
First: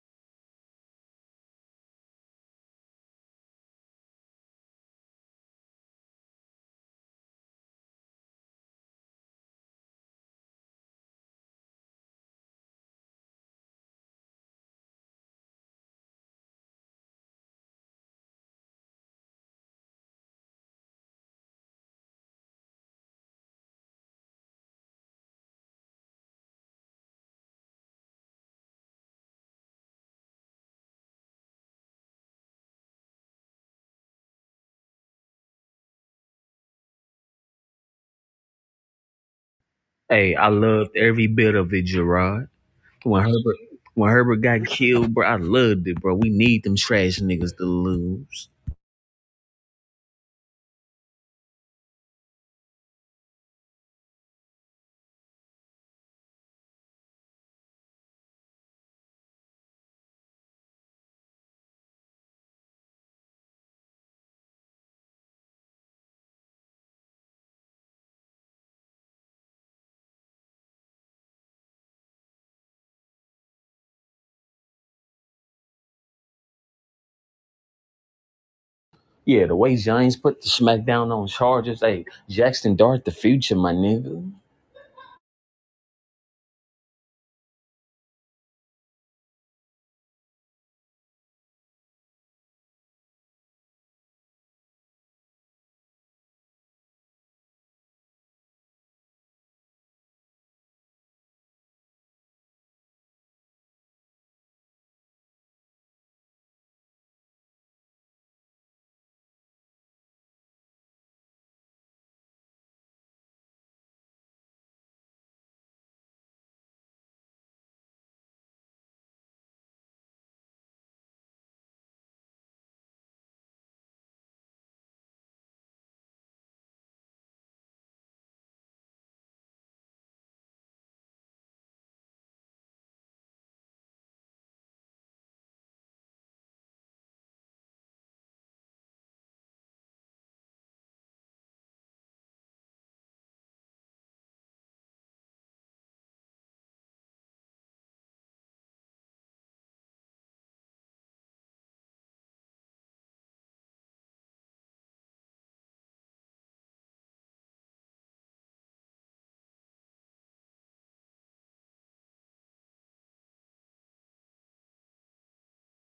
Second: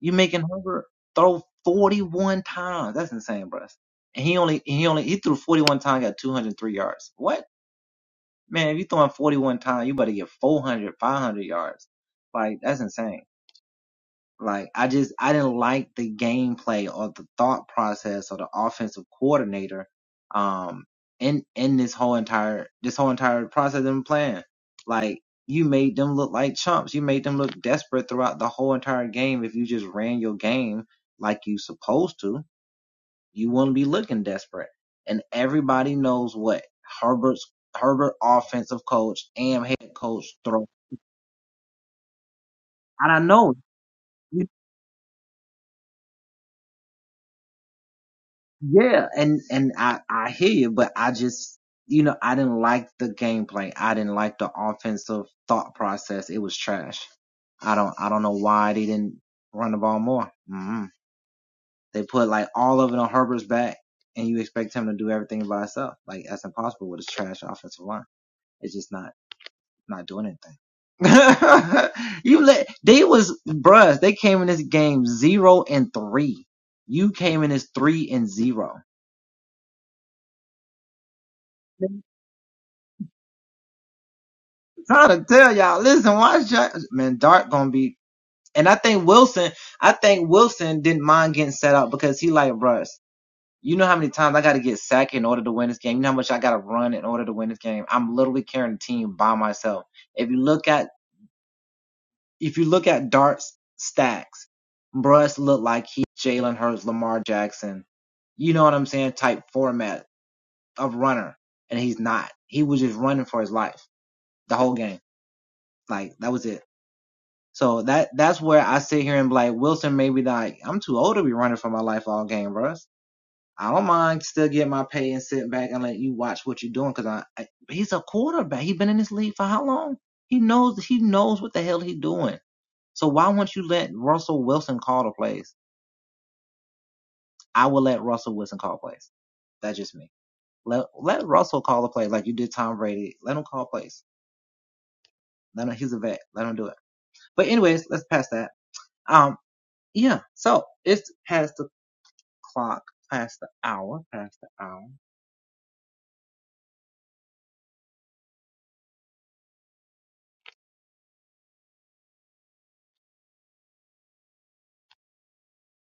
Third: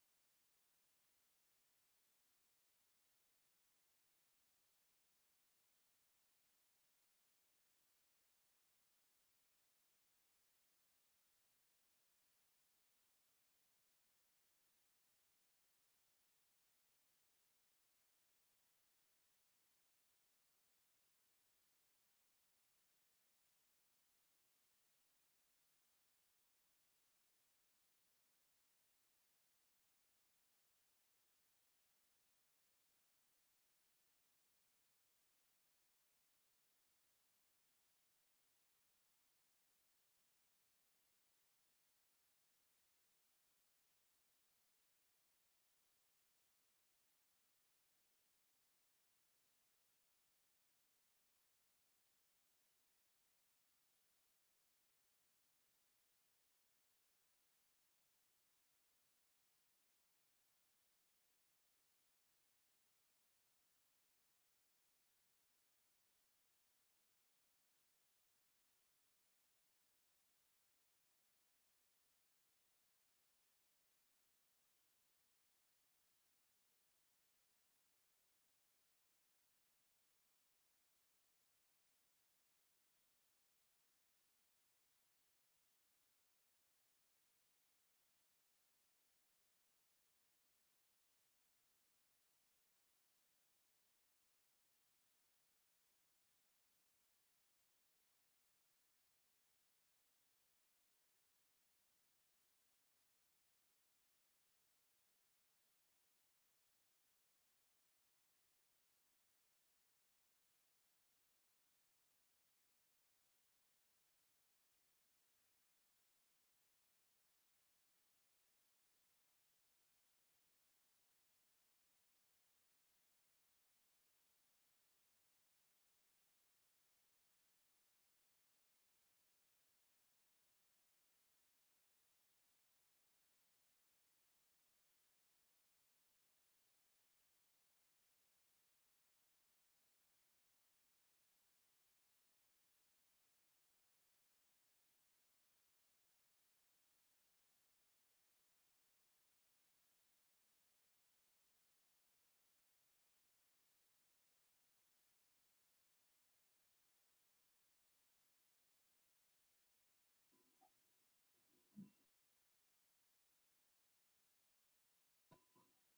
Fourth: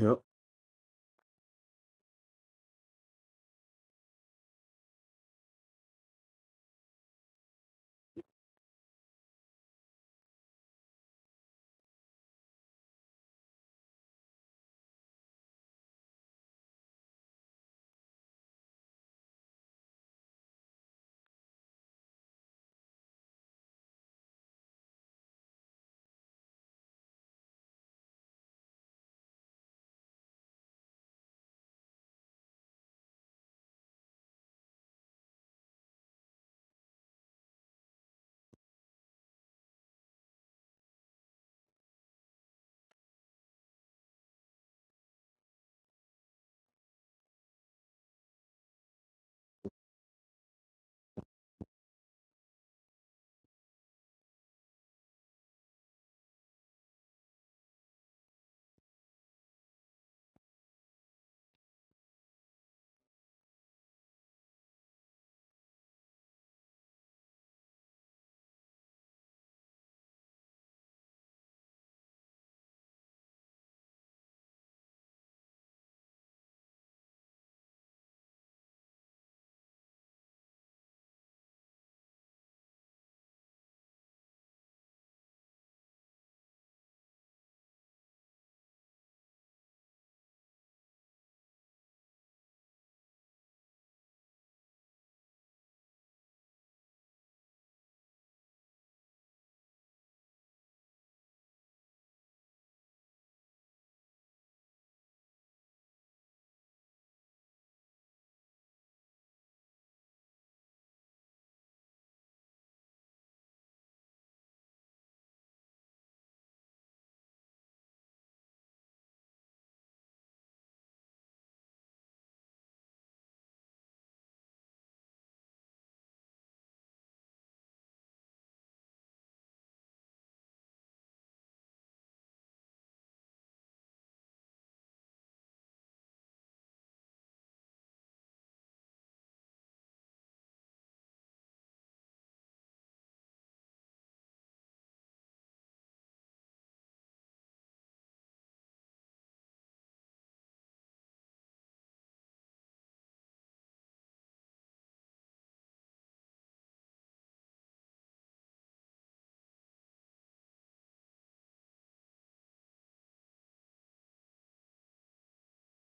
Speaker 1: Yep.
Speaker 4: Hey, I loved every bit of it, Gerard. When Herbert when Herbert got killed, bro, I loved it, bro. We need them trash niggas to lose. Yeah, the way Giants put the smackdown on Chargers, hey, Jackson Dart, the future, my nigga.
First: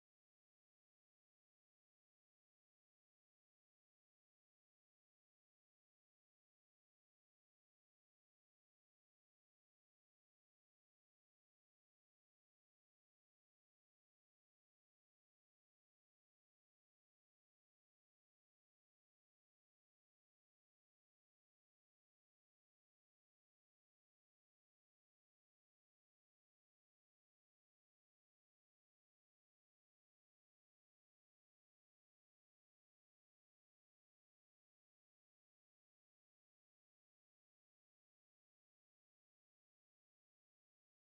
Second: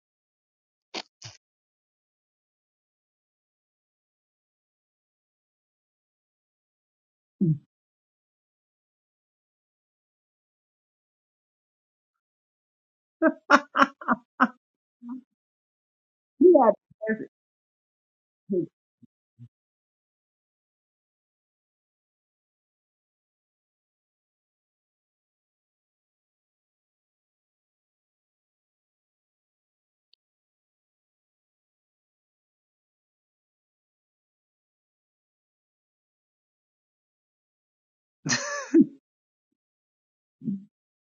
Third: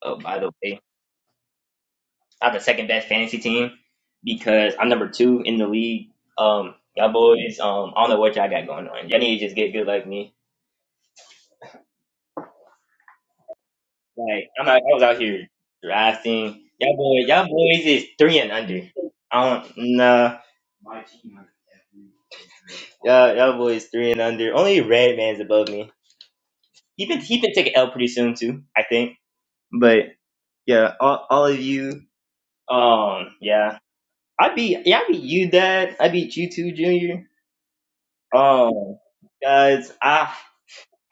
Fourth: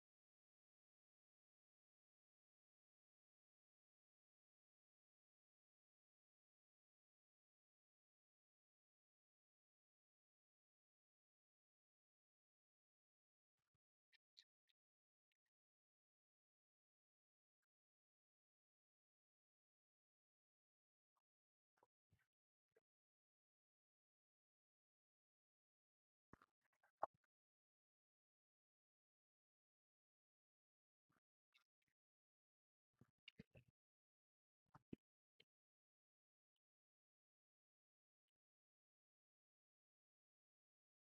Speaker 2: Oh, by the way. I have the second best fantasy team because I'm number two in the league. Um, y'all boys, um, I don't know what y'all got going on. Y'all need to just get good like me. Like I'm out, I was out here drafting. Y'all boys, y'all boys is three and under. I don't nah. Y'all, y'all boys three and under. Only Red Man's above me. He been he been taking L pretty soon too, I think. But yeah, all, all of you. Um, yeah, I beat yeah I beat you, Dad. I beat you too, Junior. Um, guys, I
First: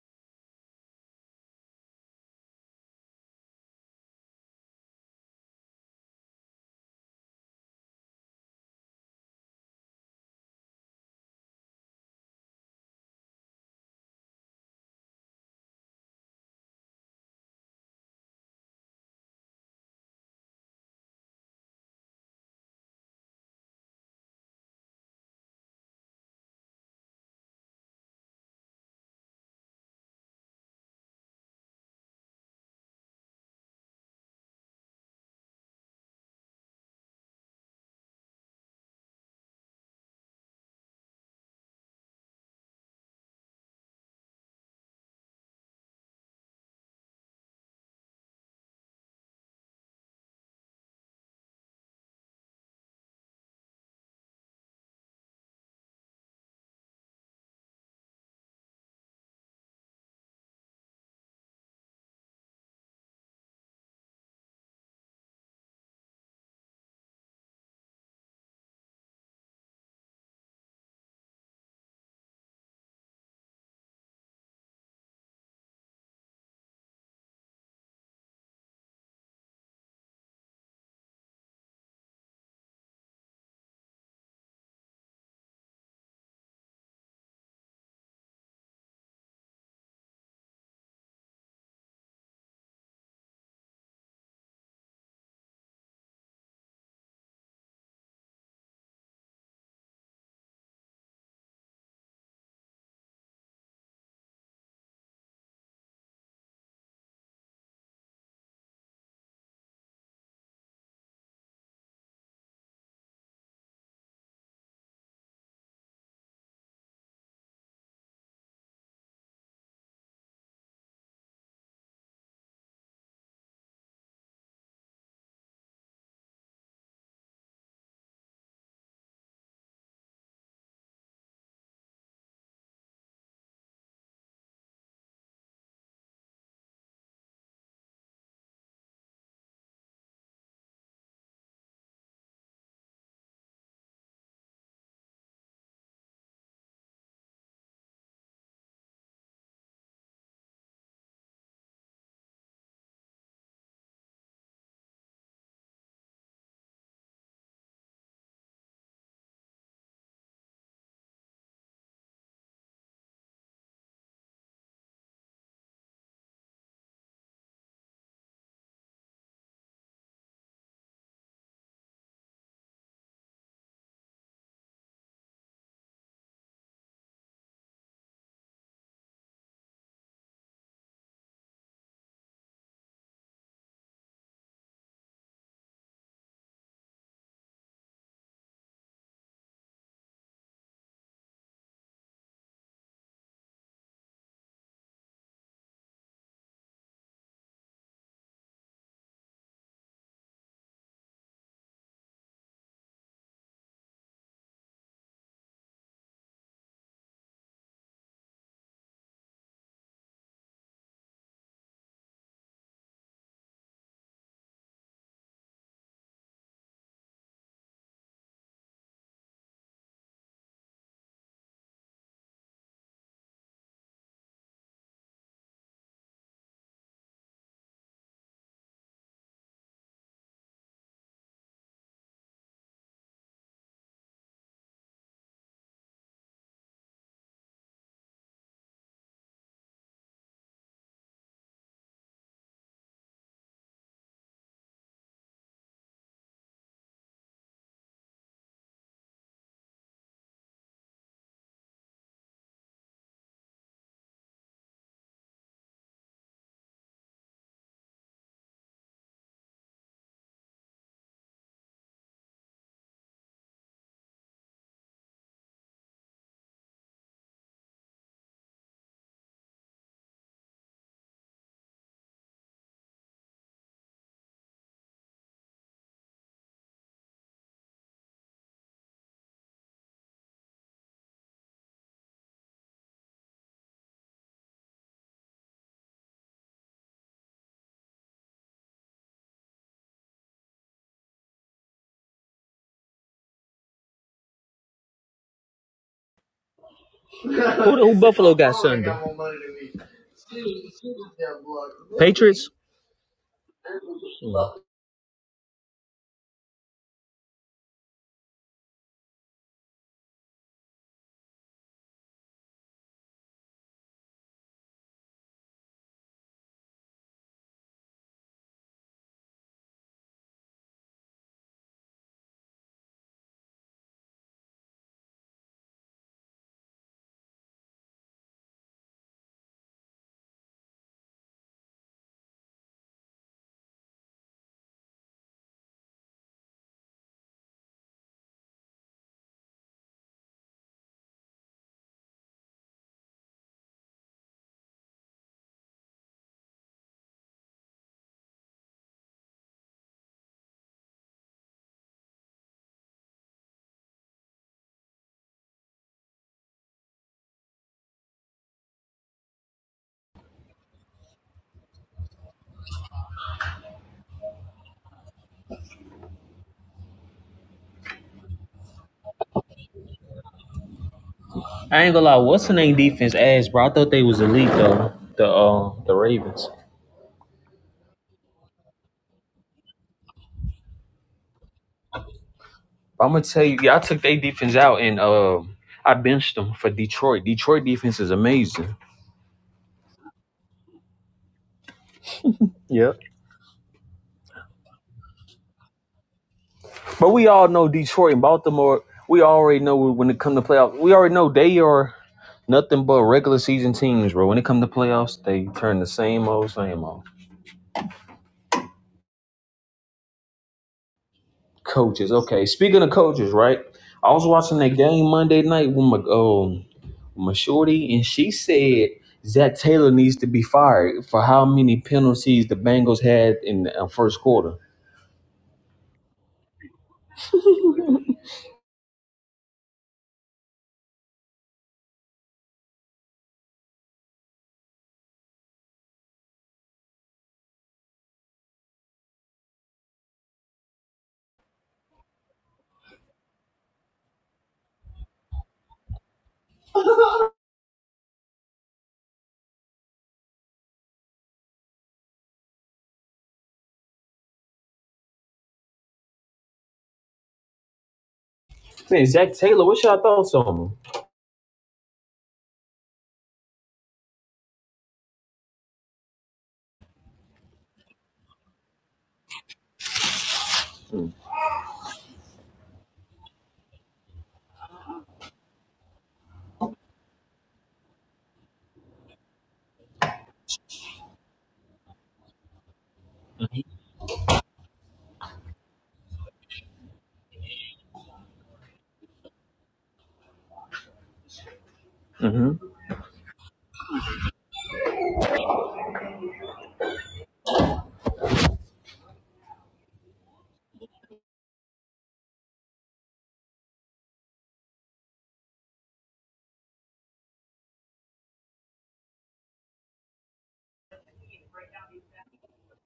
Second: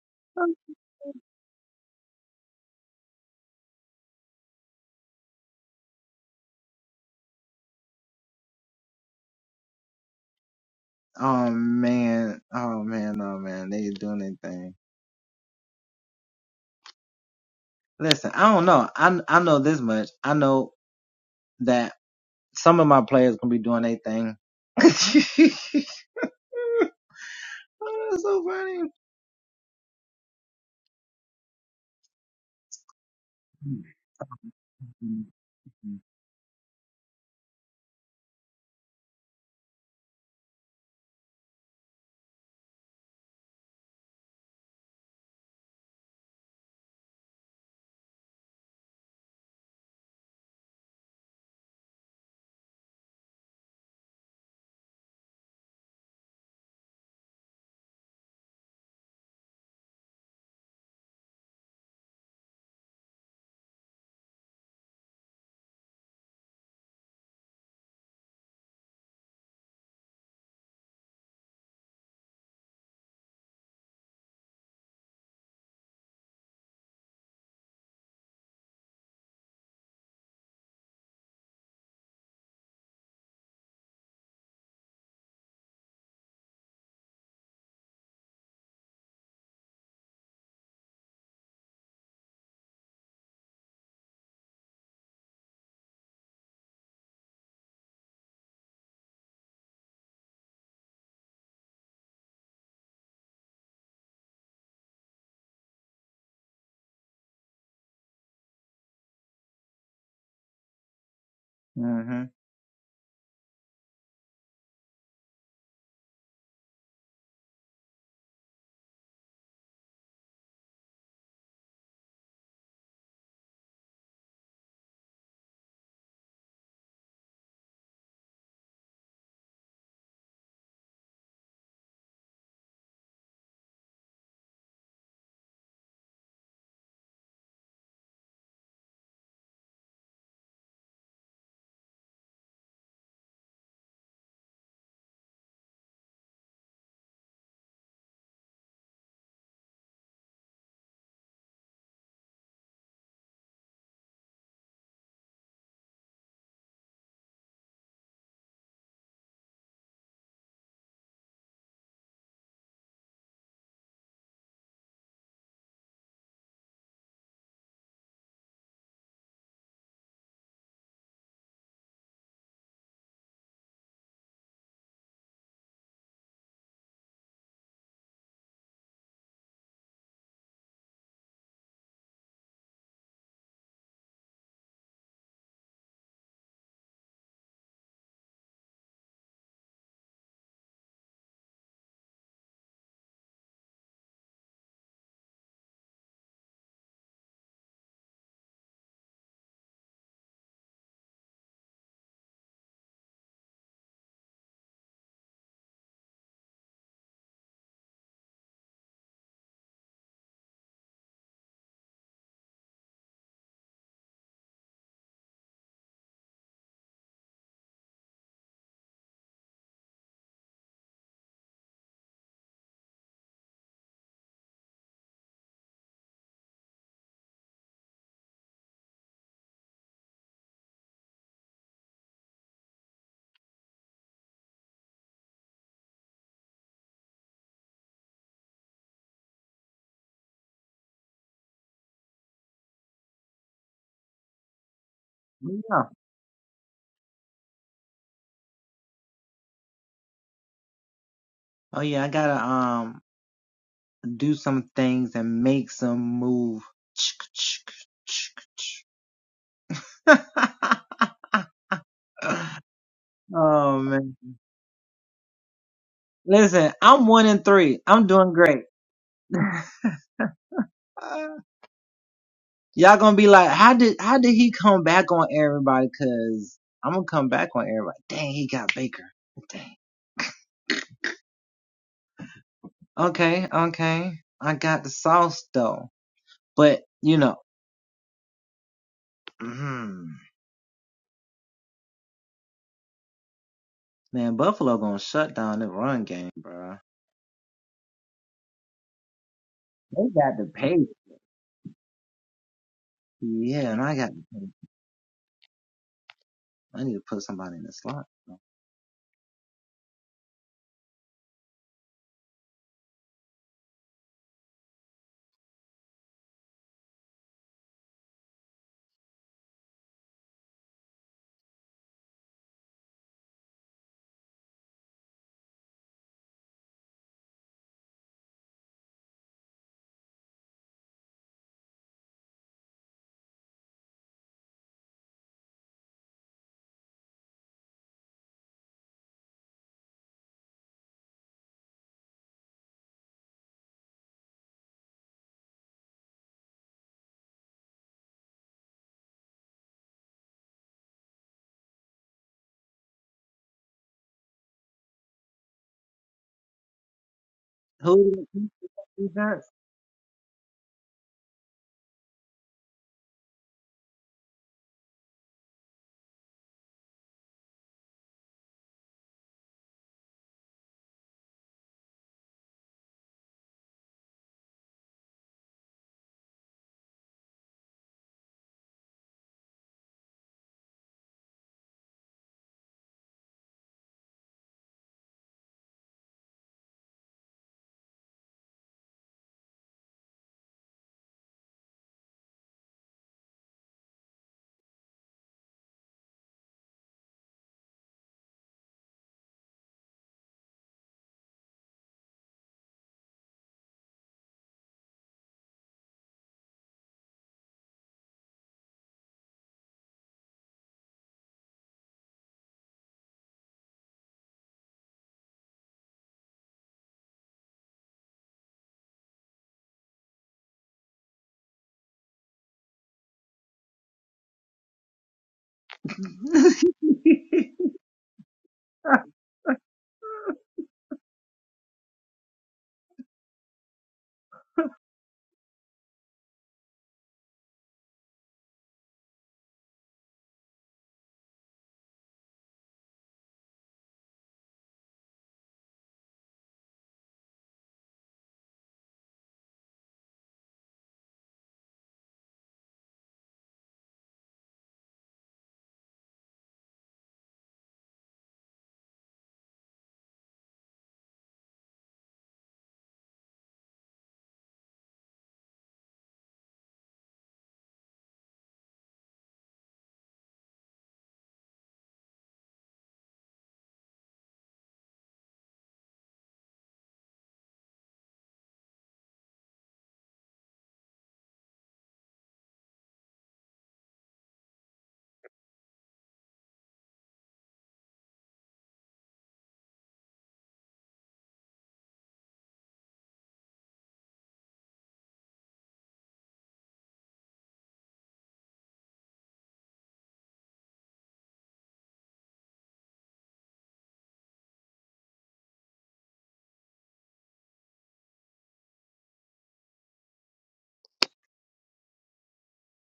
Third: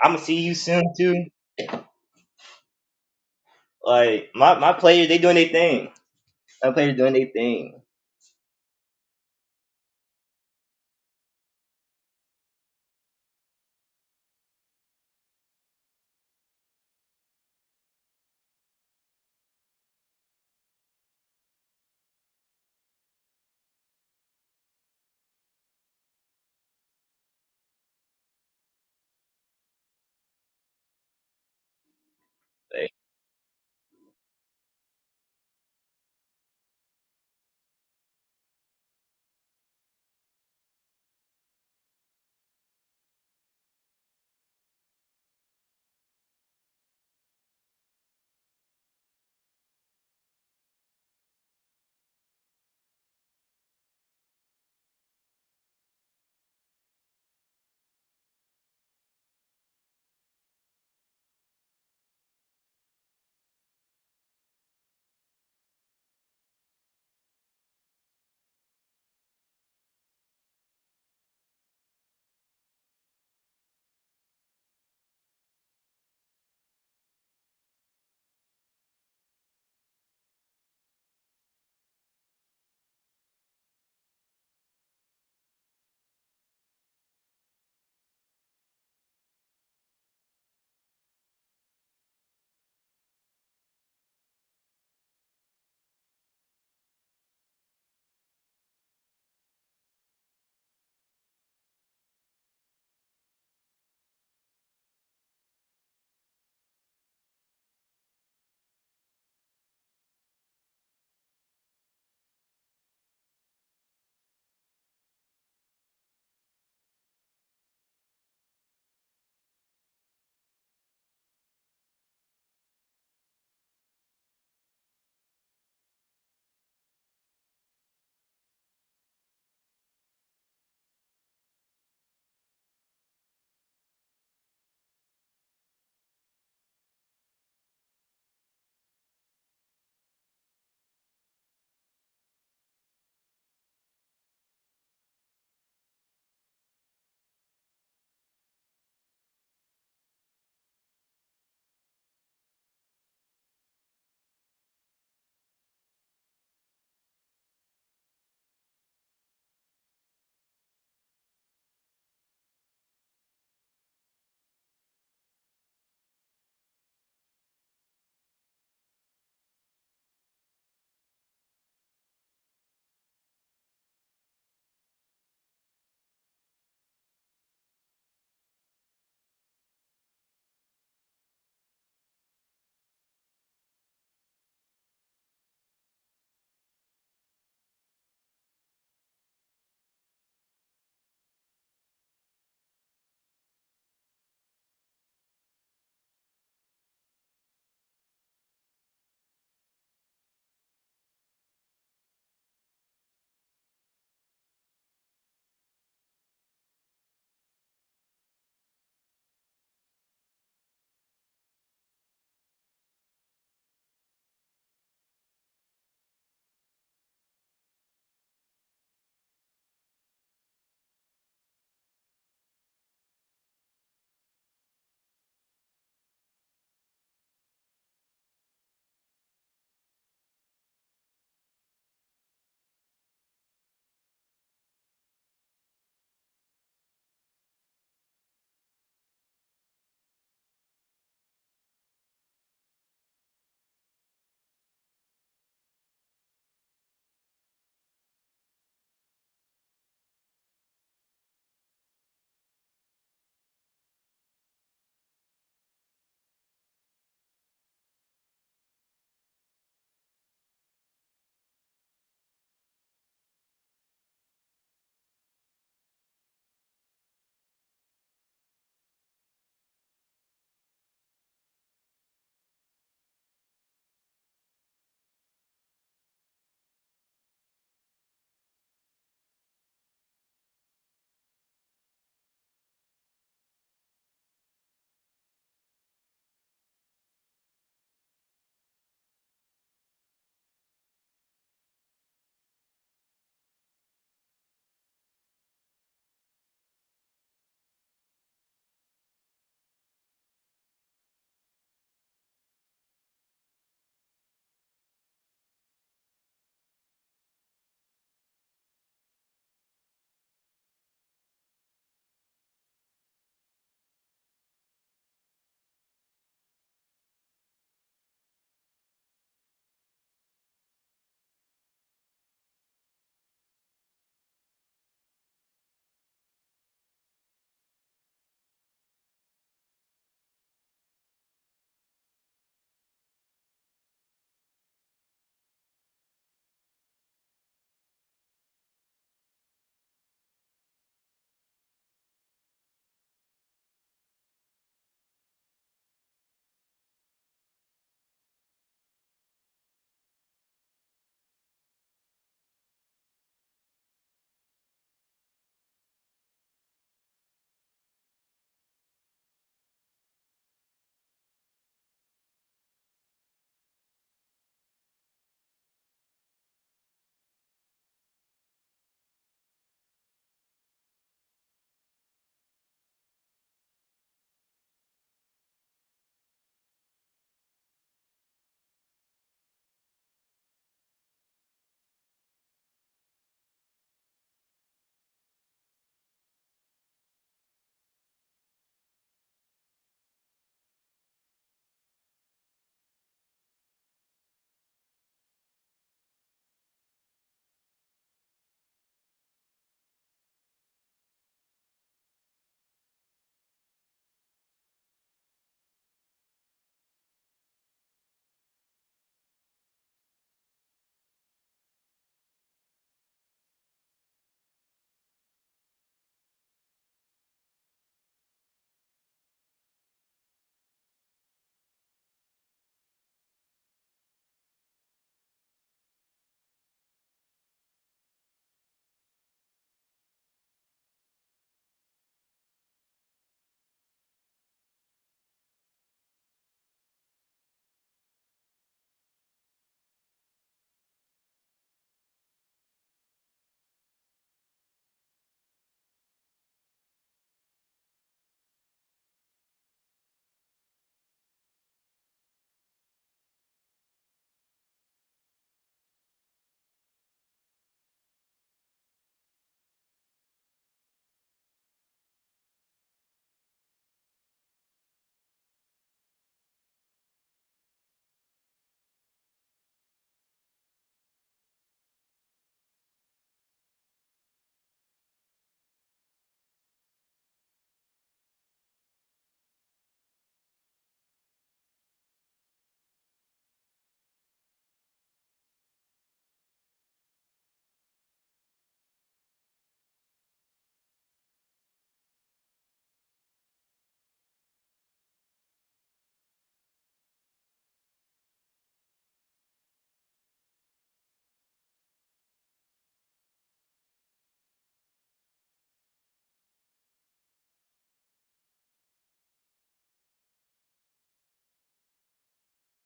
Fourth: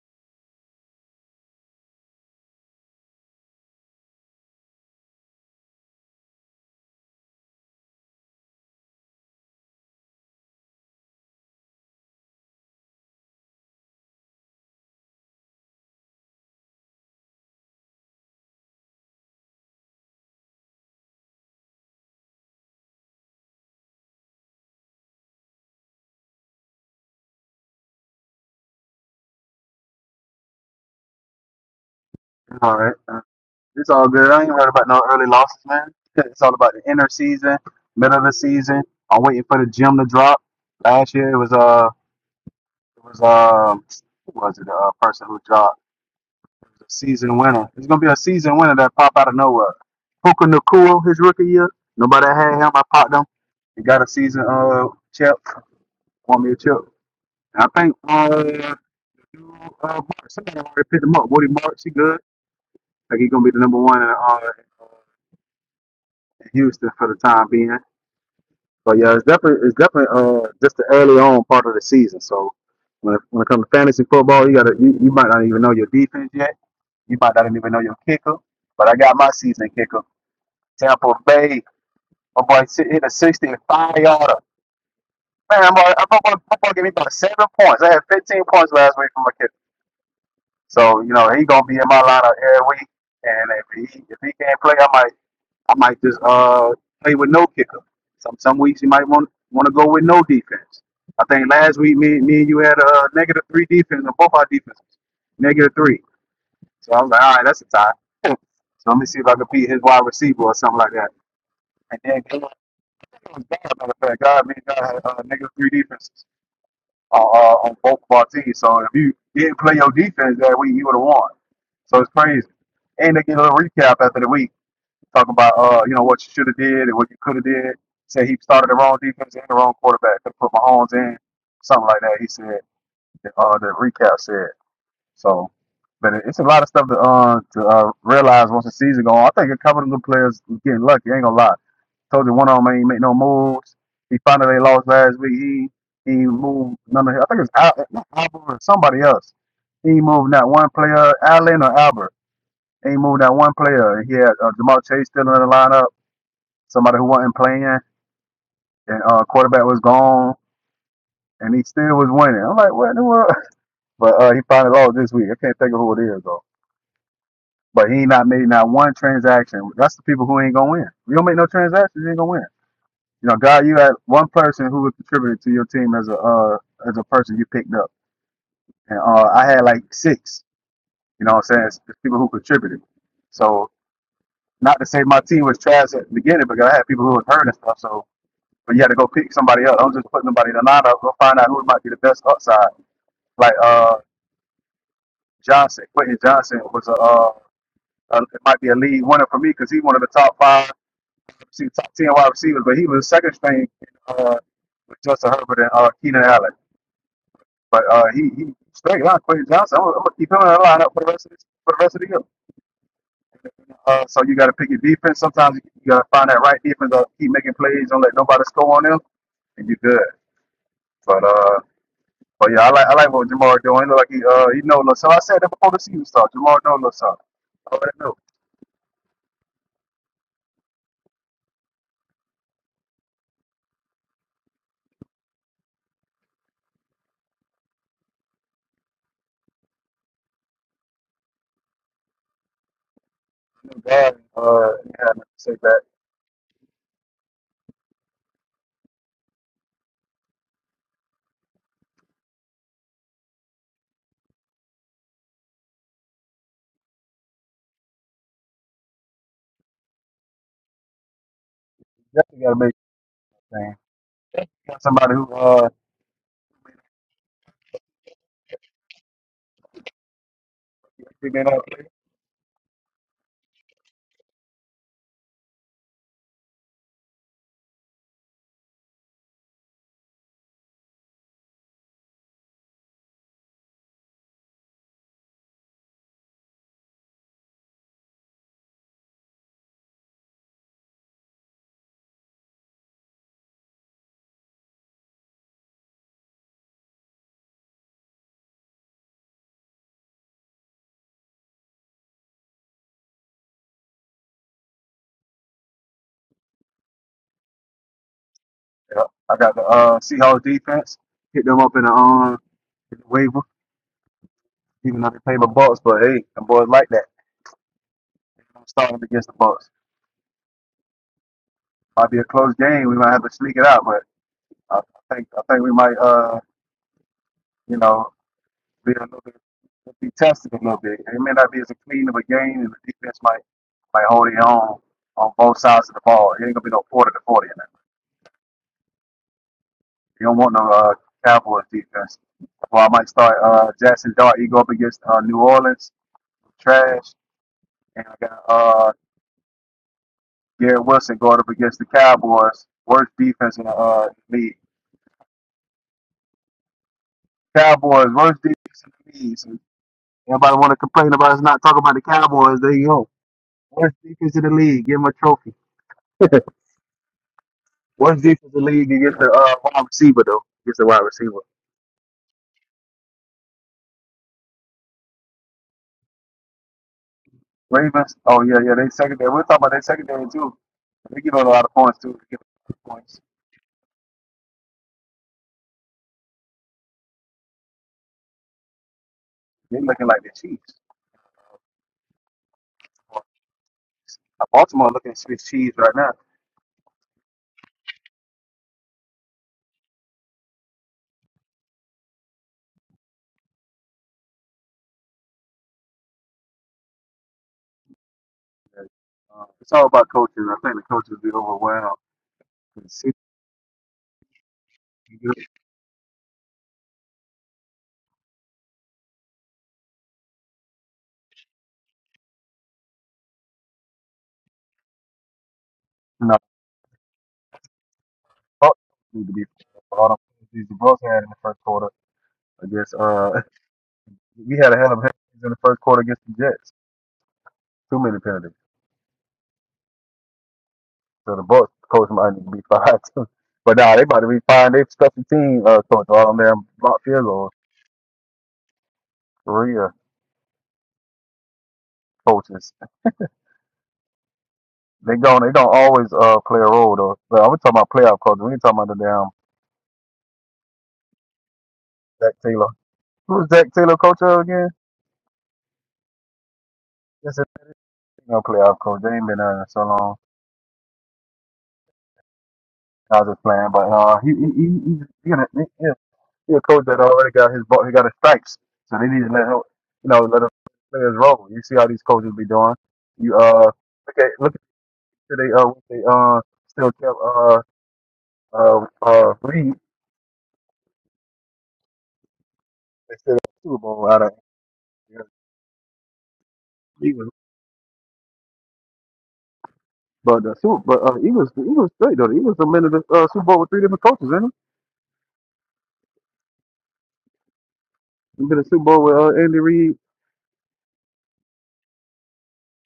Speaker 2: I'm gonna see you soon too. Like my my players, they doing their thing. My players doing their thing.
Speaker 1: All
Speaker 2: Like,
Speaker 1: right. It's all good. I ain't worried about no early losses, man. It's all about the inner season, middle of the season. I'm waiting for the gym to drop. Last year it was uh it was um who was it? uh, person who dropped It a season winner. It's gonna be a season winner that pop out of nowhere. Puka Nakua, his rookie year. Nobody had him. I popped him. He got a season uh chip. Won me a chip. And I think uh, uh Mark, somebody already picked him up. Woody Marks, he good. Like he's gonna be the number one in, uh, in Houston for the time being. But yeah, it's definitely it's definitely uh just the early on part of the season. So when it, when it comes to fantasy football, you gotta you, you might not even know your defense yet. You might not even know your kicker. But I got my season kicker, Tampa Bay. My boy si- hit a 65 yarder. Man, my boy, my boy, my boy gave me about seven points. I had 15 points last week from my kicker. So you know he gonna be in my lineup every week. And if he if he can't play, I might. I might just uh play with no kicker. Some some weeks you might want want to go with no defense. I think last week me me and you had a negative three defense on both our defenses, negative three. So I was like, all right, that's a tie. so let me see if I can beat his wide receiver or something like that. And then God, matter of fact, God, me and God had uh, negative three defenses uh, uh, on both of our teams. So if you didn't play your defense that week, you would have won. So it's crazy. And they get a little recap after the week talking about uh, you know, what you should have did and what you could have did. Said he started the wrong defense and the wrong quarterback. Could have put Mahomes in, something like that. He said uh the recap said. So but it- it's a lot of stuff to uh to uh, realize once the season go on. I think a couple of the players was getting lucky, ain't gonna lie. Told you one of them ain't make no moves. He found out they lost last week. He he moved none of I think it's Al, not Albert or somebody else. He ain't moved that one player, Allen or Albert. He ain't moved that one player. He had uh, Jamal Chase still in the lineup somebody who wasn't playing, and uh, quarterback was gone, and he still was winning. I'm like, what in the world? But uh, he finally lost this week. I can't think of who it is though. But he ain't not made not one transaction. That's the people who ain't gonna win. You don't make no transactions, you ain't gonna win. You know, God, you had one person who contributed to your team as a uh, as a person you picked up, and uh, I had like six. You know what I'm saying? It's people who contributed. So not to say my team was trash at the beginning, because I had people who was hurt and stuff. So But you had to go pick somebody up. I'm just putting somebody in the lineup. Go find out who might be the best upside. Like uh Johnson, Quentin Johnson was a, uh, a it might be a lead winner for me because he's one of the top five, see, top ten wide receivers. But he was second string uh, with Justin Herbert and uh, Keenan Allen. But uh, he he straight line Quentin Johnson. I'm, gonna- I'm gonna keep him in the lineup for the rest of this, for the rest of the year. Uh, so you got to pick your defense. Sometimes you you got to find that right defense. Uh, keep making plays. Don't let nobody score on them, and you're good. But uh. But yeah, I like I like what Jamar doing. He look like he uh he know a little something. I said that before the season started. Jamar know a little something. I already know. Too bad. Uh, yeah, I say that. You definitely gotta make it thing. Got somebody who uh they been up.
Speaker 4: Who, who Buffalo got Sunday? Patriots.
Speaker 1: Yeah, I got the uh Seahawks defense. Hit them up in the um in the waiver, even though they play the Bucks. But hey, the boys like that. I'm starting against the Bucks. Might be a close game. We might have to sneak it out, but I I think I think we might uh. you know. be a little bit be tested a little bit. It may not be as clean of a game, and the defense might might hold their own on both sides of the ball. It ain't gonna be no forty to forty in that. You don't want no uh, Cowboys defense. Well, I might start uh, Jackson Dart. He go up against uh, New Orleans trash, and I got uh, Garrett Wilson going up against the Cowboys, worst defense in the uh, league. Cowboys worst defense in the league. So everybody want to complain about us not talking about the Cowboys. There you go. Worst defense in the league. Give them a trophy. What's defense in the league against the uh, wide receiver though? Against the wide receiver.
Speaker 4: I ain't gonna lie, what's the name defense ass, bro? I thought they was elite though. The uh, the Ravens.
Speaker 1: Ravens. Oh yeah, yeah. They secondary. We're talking about their secondary too. They give up a lot of points too. They give up a lot of
Speaker 4: I'm
Speaker 1: points.
Speaker 4: gonna tell you, y'all took their defense out, and uh, I benched them for Detroit. Detroit defense is amazing,
Speaker 1: They're looking like the Chiefs.
Speaker 4: Yeah,
Speaker 1: Uh, Baltimore looking at Swiss cheese right now.
Speaker 4: but we all know Detroit and Baltimore. We already know when it comes to playoffs. We already know they are nothing but regular season teams, bro. When it comes to playoffs, they turn the same old, same old.
Speaker 1: Uh, it's all about coaches. I think the coaches be overwhelmed.
Speaker 4: Coaches, okay. Speaking
Speaker 1: The
Speaker 4: of
Speaker 1: city,
Speaker 4: coaches, right? I was watching that game
Speaker 1: you
Speaker 4: Monday night with my um, with my shorty, and she said Zach Taylor needs to be fired for how many penalties the Bengals had in the uh, first quarter.
Speaker 1: know, coaches need to be for all the penalties the Bucks had in the first quarter against. Uh, we had a hell of a penalties in the first quarter against the Jets. Too many penalties. So the Bucks coach might need to be fired too. But nah, they about to be firing their special team uh, coach all them there block field goals. Career coaches. They gon' they don't always uh play a role though. But I'm talking about playoff coaches. We ain't talking about the
Speaker 4: Yeah,
Speaker 1: damn
Speaker 4: Zach Taylor, what's your thoughts on
Speaker 1: Zach Taylor. Who's Zach Taylor coach of again? This is no playoff coach. They ain't been there in so long. I was just playing, but uh, he he he he, he, gonna- he, he he a coach that already got his ball. He got his stripes, so they need to let him, you know, let him play his role. You see how these coaches be doing. You uh, okay, look at till they uh they uh still kept uh uh uh Reed
Speaker 4: him?
Speaker 1: instead of Super Bowl out of you Eagles. But the Super but uh Eagles the Eagles straight though. The Eagles have been to the uh, Super Bowl with three different coaches, isn't it? They've been to the Super Bowl with uh, Andy Reid.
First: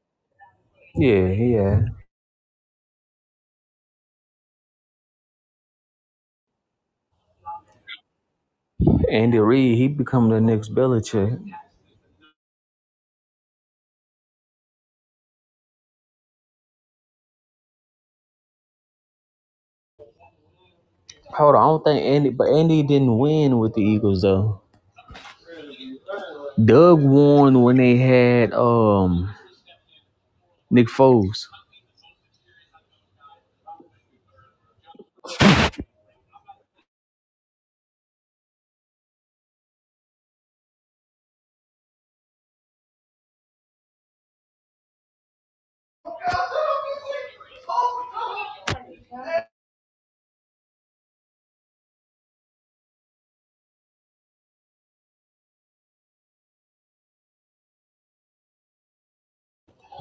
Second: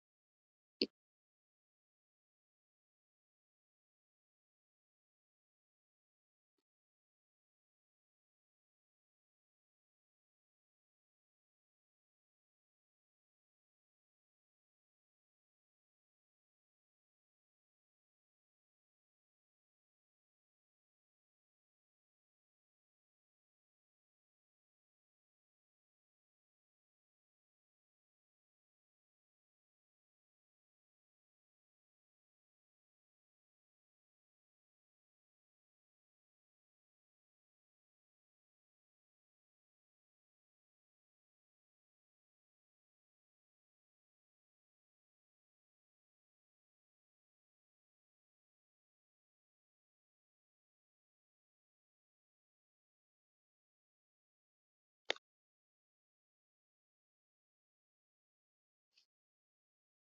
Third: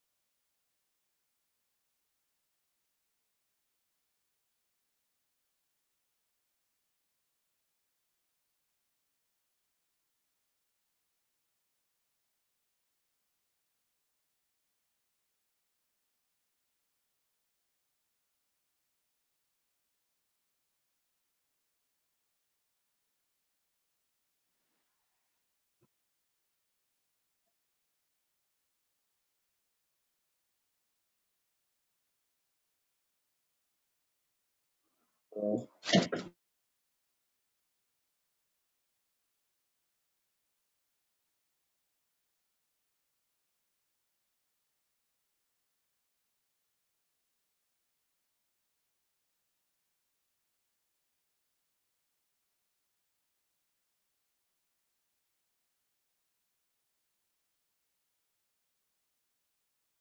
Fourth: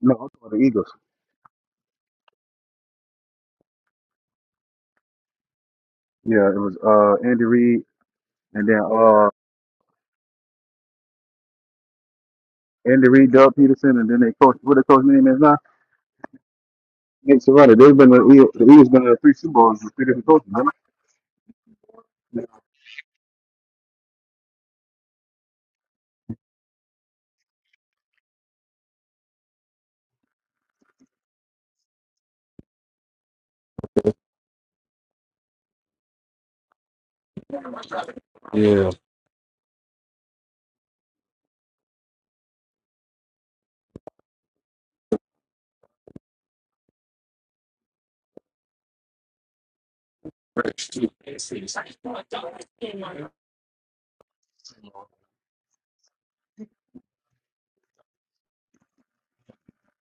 Speaker 1: No, I'm talking about the Eagles.
Speaker 4: hmm Yeah, yeah.
Speaker 1: Yeah, it was uh Andy Reid and then uh
Speaker 4: Andy Reid, he become the next Belichick.
Speaker 1: Andy Reid, Doug Peterson, and then they coach what the coach name is now. Nick Sirianni. They've been to the Eagles. The Eagles been to three Super Bowls with three different coaches.
Speaker 4: Hold on, I don't think Andy, but
Speaker 1: didn't
Speaker 4: Andy didn't win with the Eagles though. Doug won when they had um Nick Foles.
Speaker 2: uh,
Speaker 1: Remember? Yeah.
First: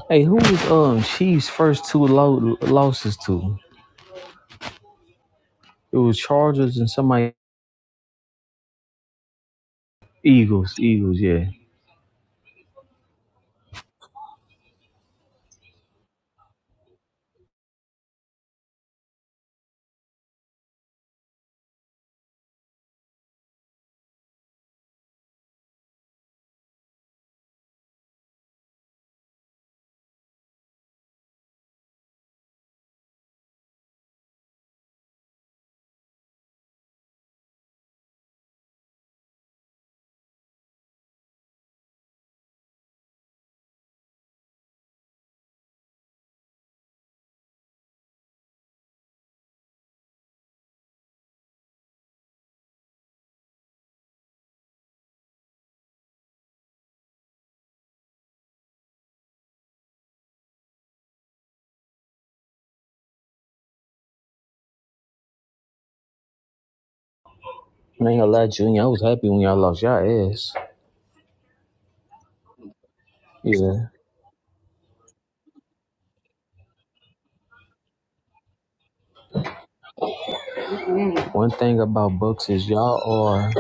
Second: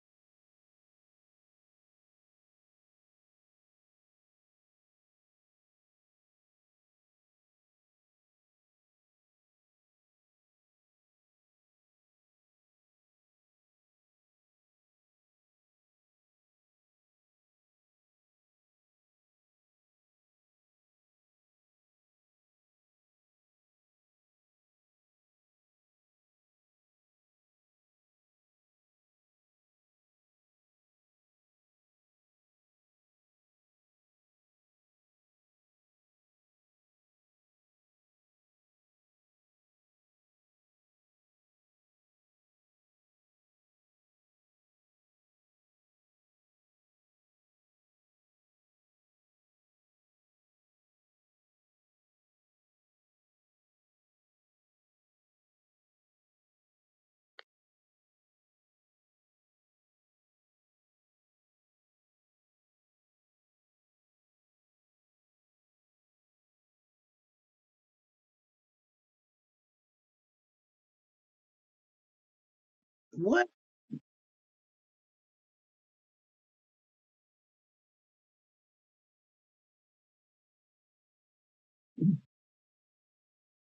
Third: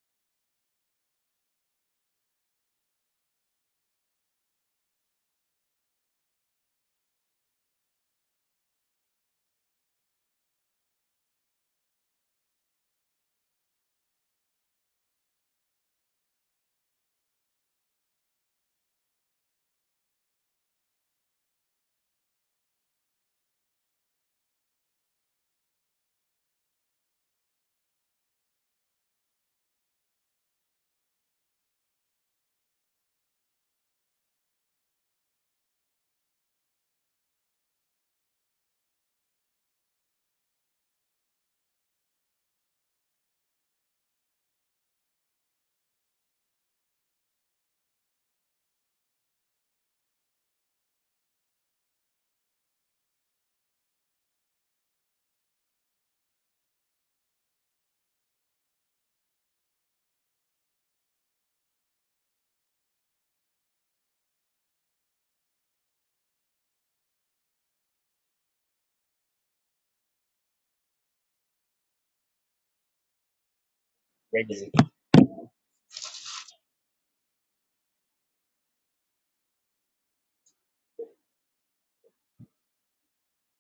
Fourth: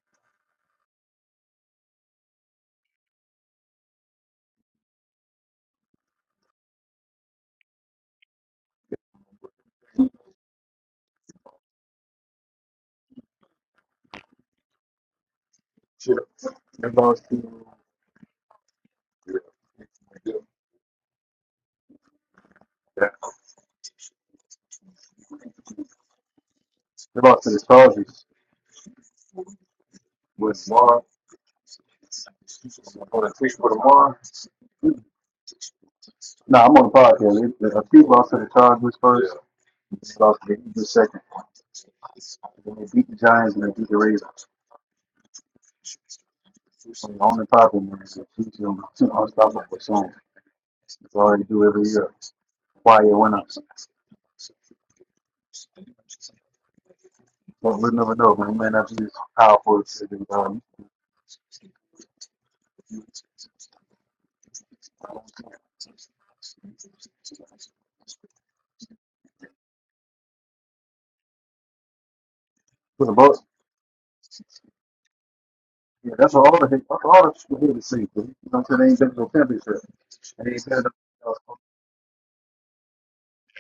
Speaker 4: Hey, who was um Chiefs' first two lo- losses to? It was Chargers and somebody Eagles. Eagles, yeah.
Speaker 1: Shit, they lost to yeah, they lost to the Chargers with Marv. Oh, that's free for tomorrow? No, I'm on the podcast. It- The Acute lost to the Chargers first. Yeah. They lost to the Eagles second. Then they beat the Giants and they beat the Ravens. So the only problem is the Chiefs do unstoppable for soon. It's already do every year. Why Quiet winners. But we will never know, man. We may not be as powerful as it is. Um, for
Speaker 4: I ain't gonna lie, Junior. I was happy when y'all lost y'all ass.
Speaker 1: the Bucks,
Speaker 4: Yeah.
Speaker 2: crazy.
Speaker 1: yeah, that's all the that's all the people here to see. But You know, they ain't been to a championship. And they ain't been to
Speaker 4: One
Speaker 1: uh,
Speaker 4: thing about Bucks is y'all are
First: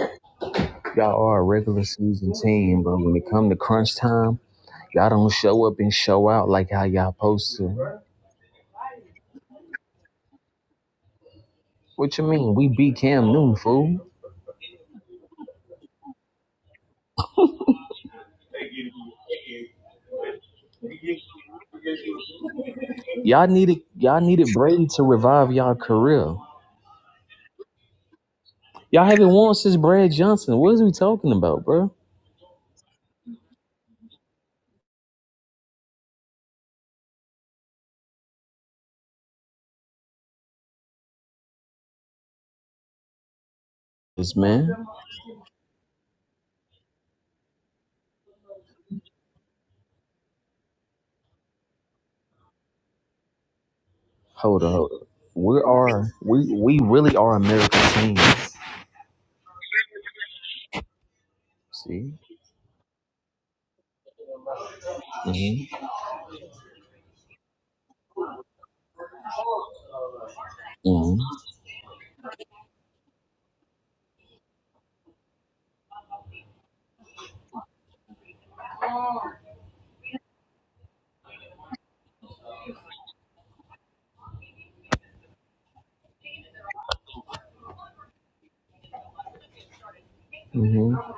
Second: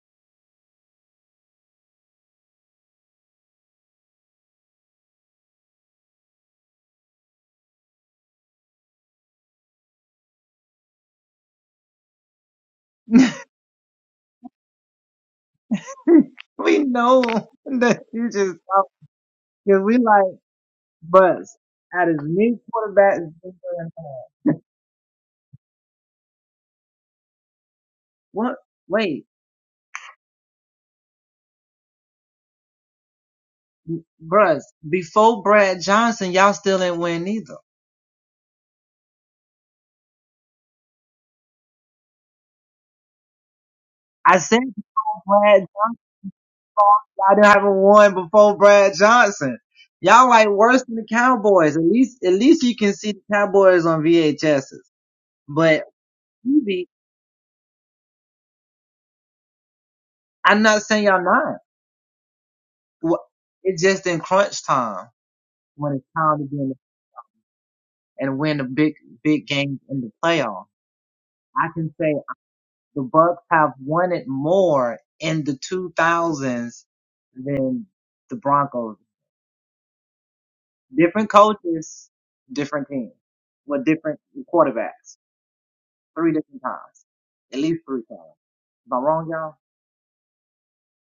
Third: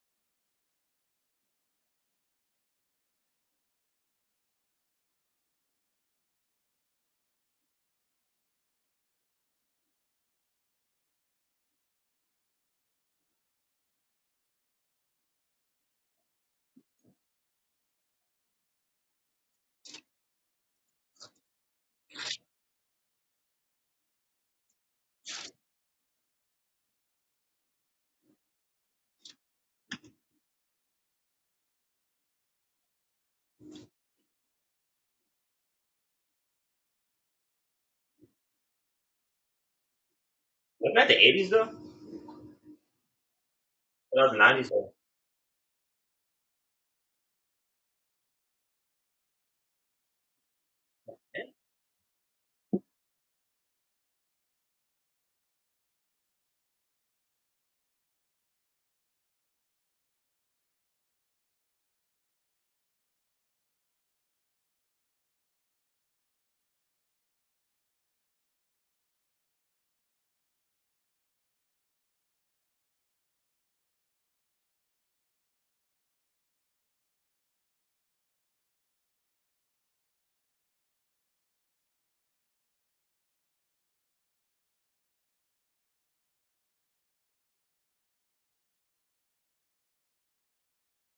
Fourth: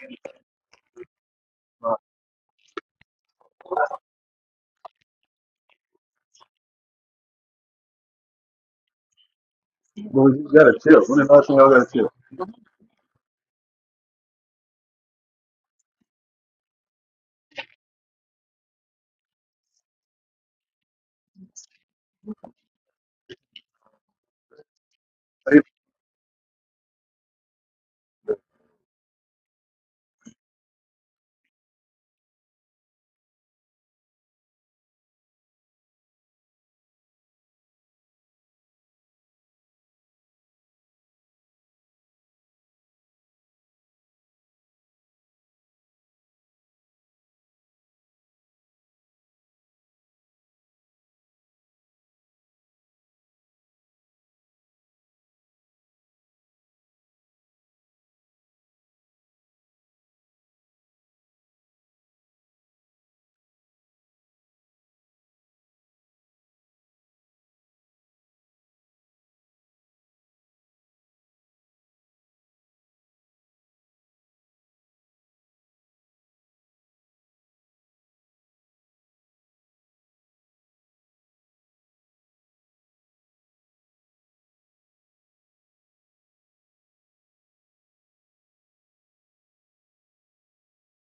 Speaker 4: Y'all are a regular
Speaker 1: uh, but
Speaker 4: season team, but when it come to crunch time, y'all don't show up and show out like how y'all supposed to.
Speaker 1: you gotta chill. When the last time y'all gotta chill?
Speaker 4: What you mean? We beat Cam Newton, fool. Y'all needed y'all needed Brady to revive
Speaker 1: Hey,
Speaker 4: y'all career. Y'all haven't won since Brad Johnson. What is we talking about, bro?
Speaker 2: Wasn't that the 80s though? That was
Speaker 4: This
Speaker 2: the 90s
Speaker 4: man.
Speaker 2: though.
Speaker 4: Hold up, hold up. We are we we really are American team. See? Mm-hmm. Mm-hmm. Mm-hmm.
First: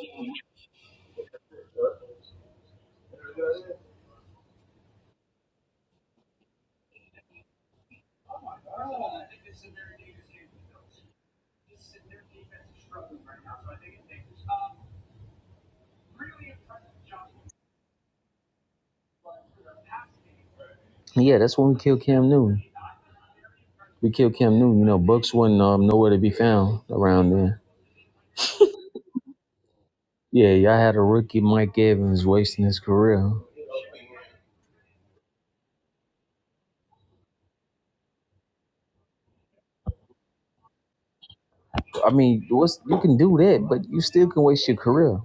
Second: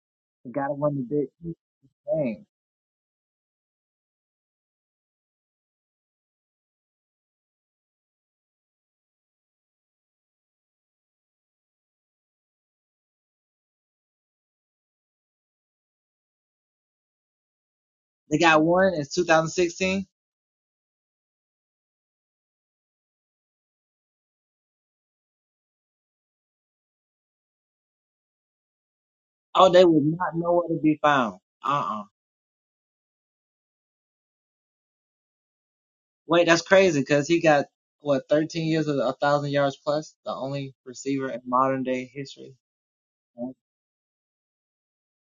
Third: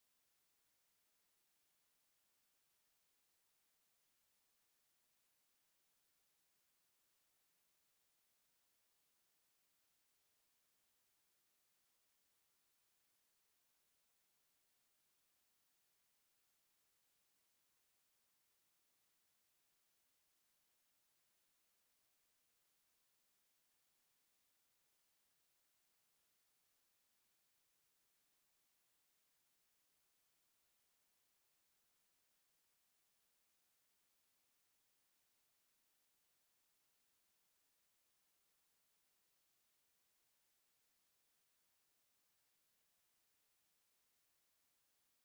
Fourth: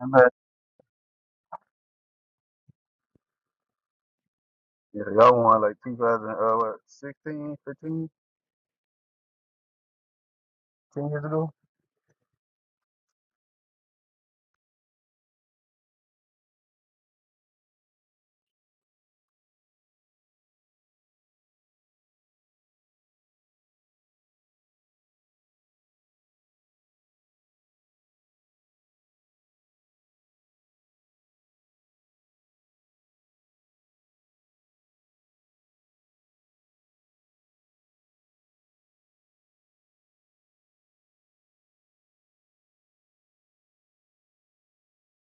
Speaker 1: I'm Yeah, y'all won like 2016, 15, 10 years ago.
Speaker 4: Yeah, that's when we killed Cam Newton. We killed Cam Newton. You know, Bucks wasn't um, nowhere to be found around then. Yeah, y'all had a rookie Mike Evans wasting his career. I mean, what's you can do that, but you still can waste your career.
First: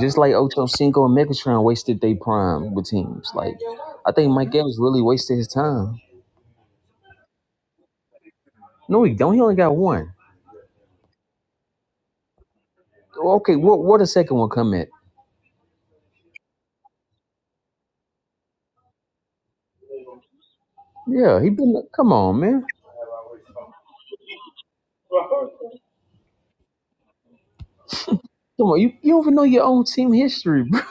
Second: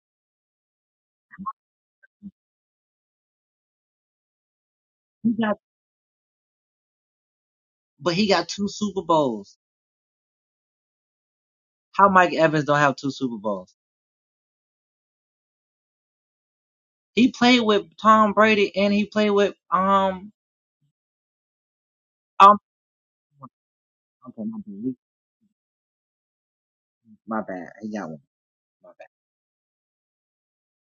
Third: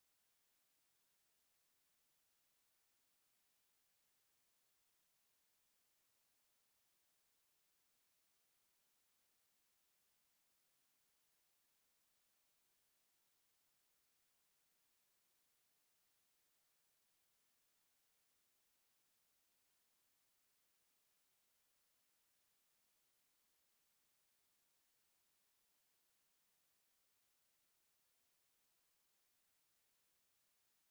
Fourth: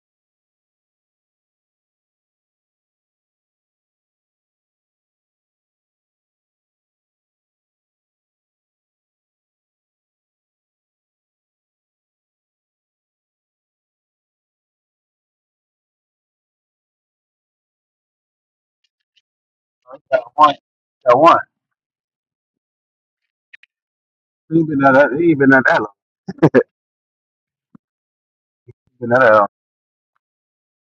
Speaker 4: Just like Ocho Cinco and Megatron wasted their prime with teams. Like, I think Mike Evans really wasted his time. No, he don't. He only got one. Okay, what where the second one come at?
Speaker 3: He played with Tom Brady and he played with
Speaker 1: That
Speaker 3: um,
Speaker 1: one. That one.
Speaker 4: Yeah, he been. Come on,
Speaker 3: um
Speaker 4: man.
Speaker 1: He ain't been at that. He ain't been at that long.
Speaker 4: Come on, you,
Speaker 1: He been
Speaker 4: you
Speaker 1: at
Speaker 4: don't
Speaker 1: that
Speaker 4: even know
Speaker 1: long.
Speaker 4: your own team history, bro.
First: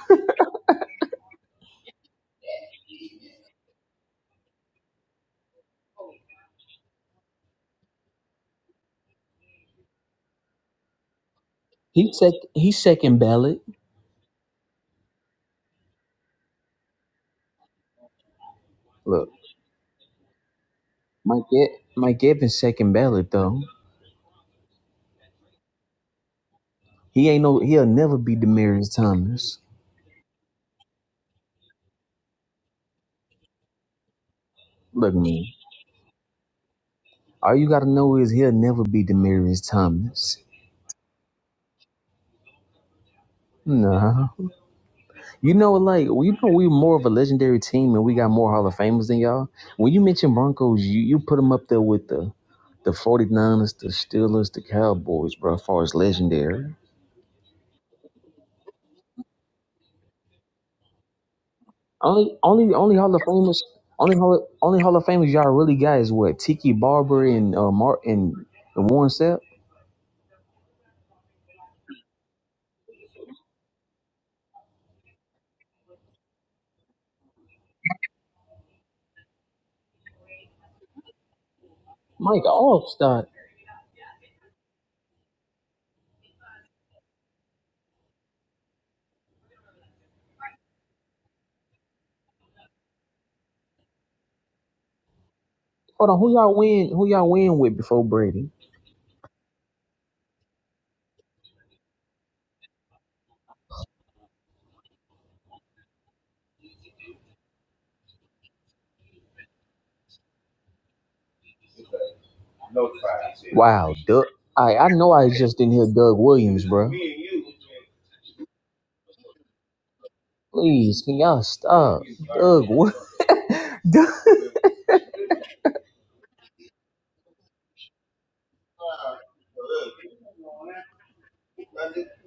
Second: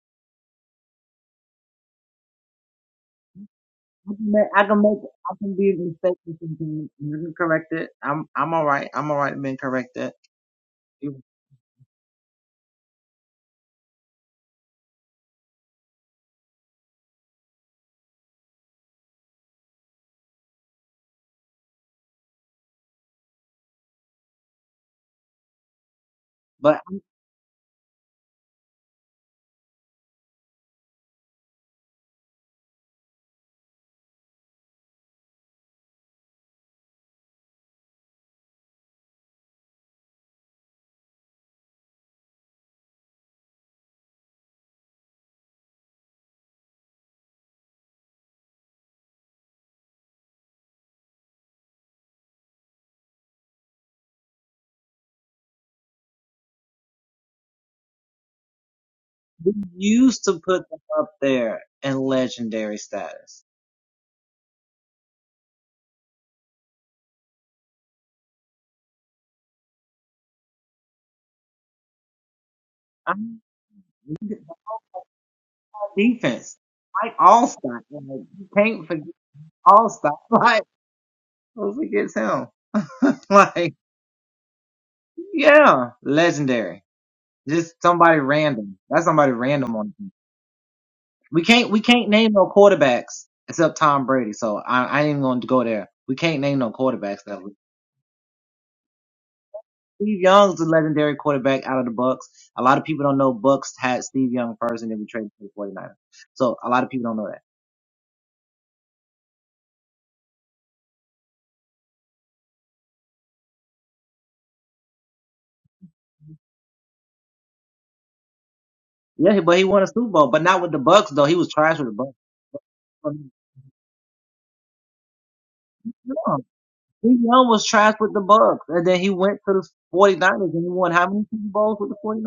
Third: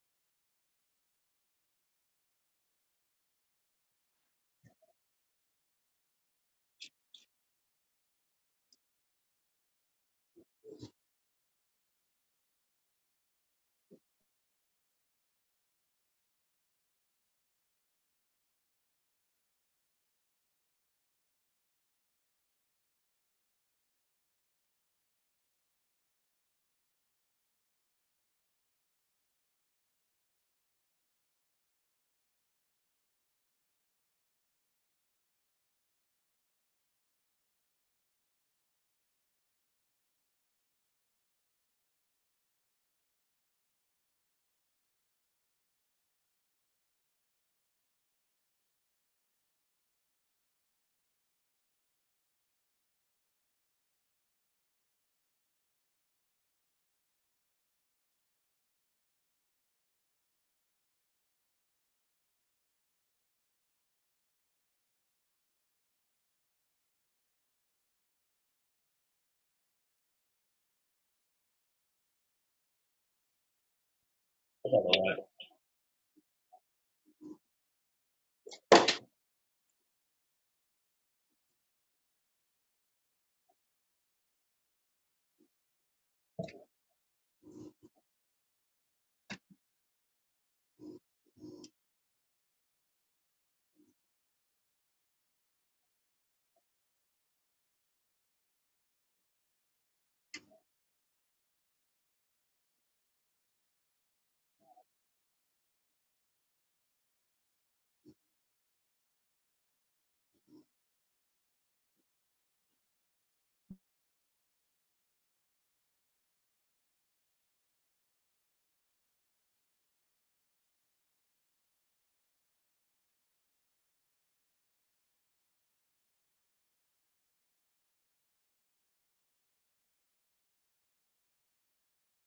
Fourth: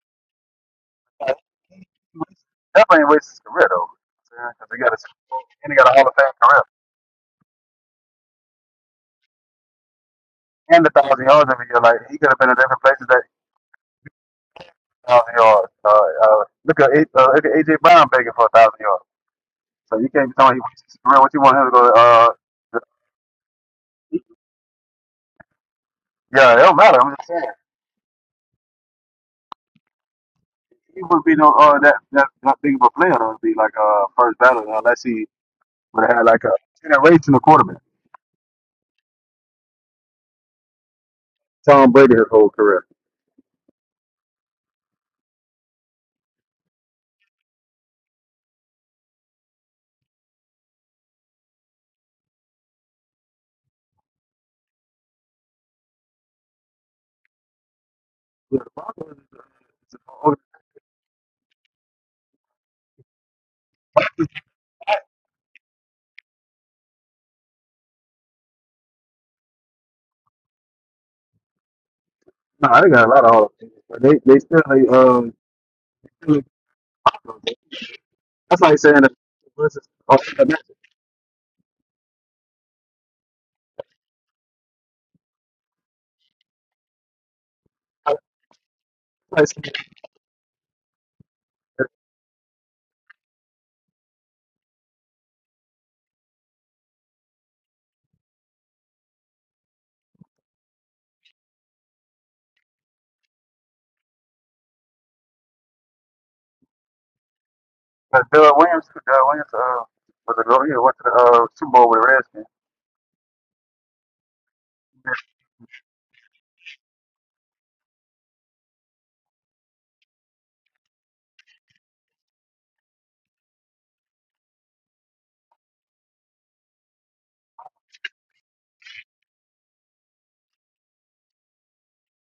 Speaker 1: That ain't wasted his career though.
Speaker 3: I can make, I
Speaker 1: Because he
Speaker 3: can
Speaker 1: got a
Speaker 3: make, I can
Speaker 1: and
Speaker 3: be
Speaker 1: he got a Hall of Fame
Speaker 3: mistaken
Speaker 1: career
Speaker 3: sometimes. and I can correct it. I'm, I'm alright. I'm alright being corrected.
Speaker 1: and a
Speaker 3: You
Speaker 1: thousand yards every year. Like
Speaker 4: He
Speaker 1: he could
Speaker 4: sec
Speaker 1: have been in
Speaker 4: he
Speaker 1: different places
Speaker 4: second
Speaker 1: that
Speaker 4: ballot.
Speaker 1: thousand yards. Uh, uh, look at A- uh, look at AJ Brown begging for a thousand yards.
Speaker 4: Look,
Speaker 1: So you can't be telling me he wasted his career. What you
Speaker 4: Mike
Speaker 1: want him to
Speaker 4: E-
Speaker 1: go?
Speaker 4: Mike
Speaker 1: Uh,
Speaker 4: Evans second ballot though.
Speaker 1: yeah, it don't matter. I'm just
Speaker 4: He
Speaker 1: saying
Speaker 4: ain't no. He'll never be Demarius Thomas.
Speaker 1: he wouldn't be no uh that that, that big of a player to be like uh first battle unless
Speaker 4: Look,
Speaker 1: he
Speaker 4: man.
Speaker 1: But they had like a generational
Speaker 4: All you
Speaker 1: quarterback.
Speaker 4: gotta know is he'll never be Demaryius Thomas.
Speaker 1: Tom Brady his whole career.
Speaker 4: No. You know, like you know, we're more of a legendary team, and we got more Hall of Famers than y'all. When you mention Broncos, you, you put them up there with the the 49ers, the Steelers, the Cowboys, bro. As far as legendary,
Speaker 1: Yeah, the Broncos is a- is a whole-
Speaker 4: only only only Hall of Famers, only Hall, only Hall of Famers y'all really got is what Tiki Barber and uh, Mark and, and Warren Sapp.
Speaker 1: Nah, they got a lot of Hall of Famers, but they they still
Speaker 2: That's not
Speaker 1: like
Speaker 2: gonna lie.
Speaker 1: um. still like Broncos. That's like saying that versus oh, that's
Speaker 4: Mike Allstott.
Speaker 1: like saying
Speaker 4: Hold on, who y'all win? Who y'all win with before Brady?
Speaker 1: that Doug Williams. Doug Williams uh, was a go. He went to the uh, Super Bowl with the Redskins.
Speaker 4: Wow, Doug. I I know I just didn't hear Doug Williams, bro. Please, can y'all stop? Doug, what? Doug.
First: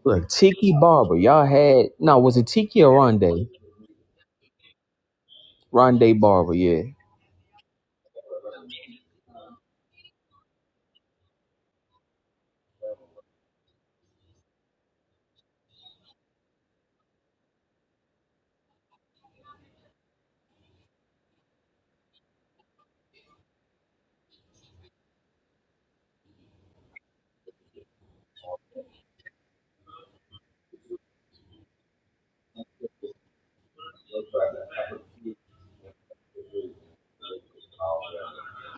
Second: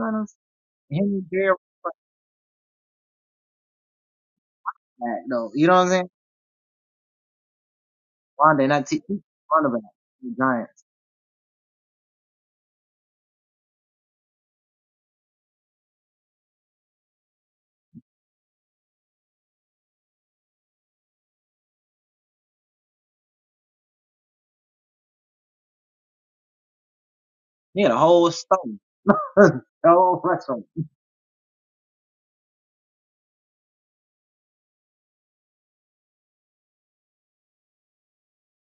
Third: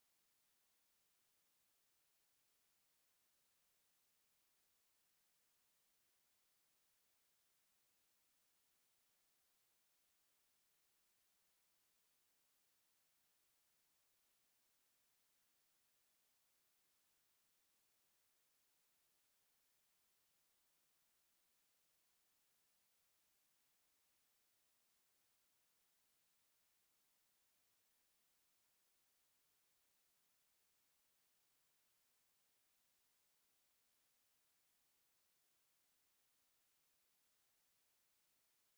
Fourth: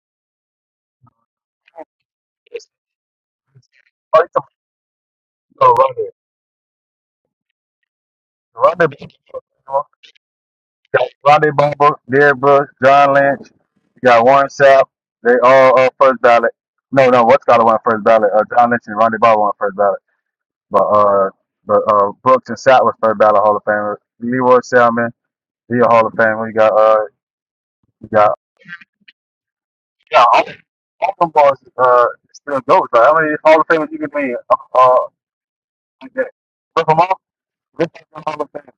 Speaker 4: Look, Tiki Barber, y'all had no, was it Tiki or Rondé?
Speaker 1: Oh, you talking
Speaker 4: Rondé
Speaker 1: about
Speaker 4: Barber, yeah.
Speaker 1: Rondé? Rondé, Ball-
Speaker 3: right.
Speaker 1: got Rondé Barber, Derrick Brooks, John Lynch. You got Warren Sapp. They all uh, first ballot. No, no, what's got one first ballot? Uh, John Lynch and Rondé Barber won first ballot. But uh, but uh, Brooks and Sapp was first ballot Hall of Famer. Leroy Salmon, he a Hall of Famer. You got uh, you got yeah, all, all them boys uh still goes. Like, how many Hall of Famers you can be? Uh, uh like that. Rip 'em off. Rip 'em off Hall of Fame.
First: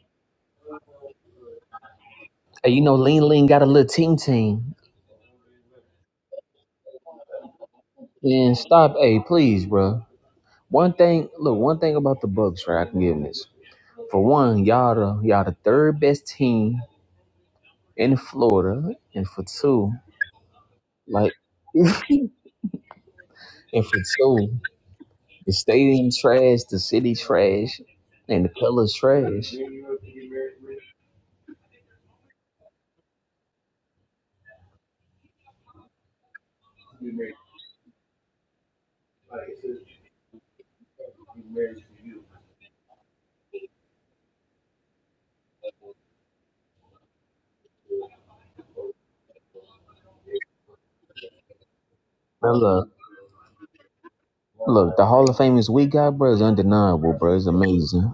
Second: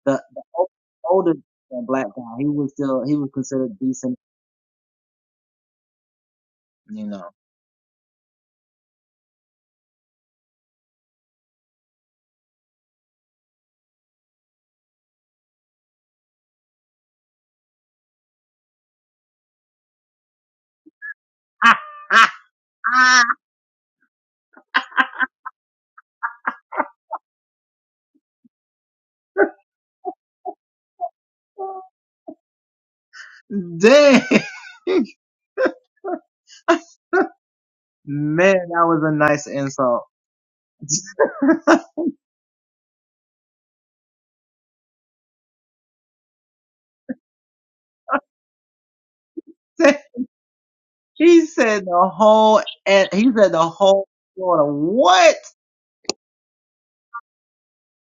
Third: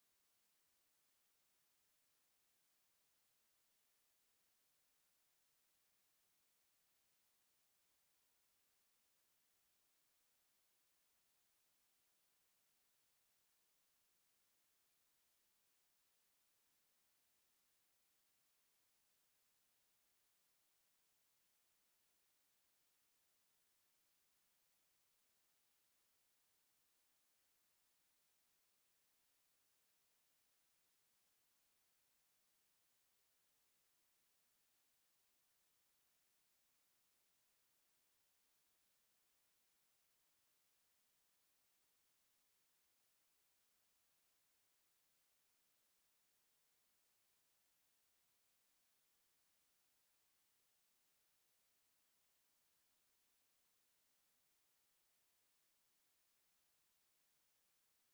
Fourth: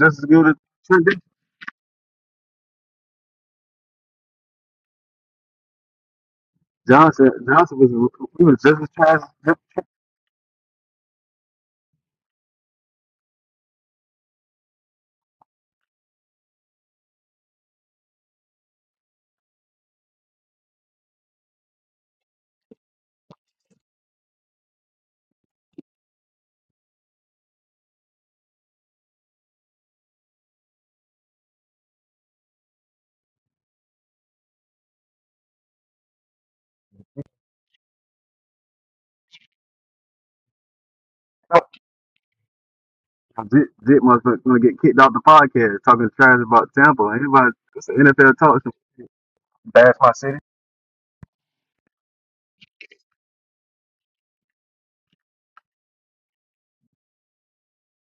Speaker 1: Just as good as Trent Dix-
Speaker 4: Hey, you know, Lean Lean got a little ting ting.
Speaker 1: Johnson. Johnson was he was
Speaker 4: And
Speaker 1: just as
Speaker 4: stop, hey,
Speaker 1: trash. as
Speaker 4: please, bro. One thing, look, one thing about the Bucks, right? I can give 'em this. For one, y'all the y'all the third best team in Florida, and for two, like, and for two, The stadium trash, the city trash, and the colors trash.
Speaker 3: Damn, man, that was a nice insult.
Speaker 1: Dick Dick must gonna get kicked off the podcast talking trash about Tampa. Anybody, it's an NFL talk show. Bash my city.
Speaker 3: he said the
Speaker 4: Now
Speaker 3: whole,
Speaker 4: look,
Speaker 3: and he said the whole Florida.
Speaker 4: look, the Hall
Speaker 3: What?
Speaker 4: of Famers we got, bro, is undeniable, bro. It's amazing.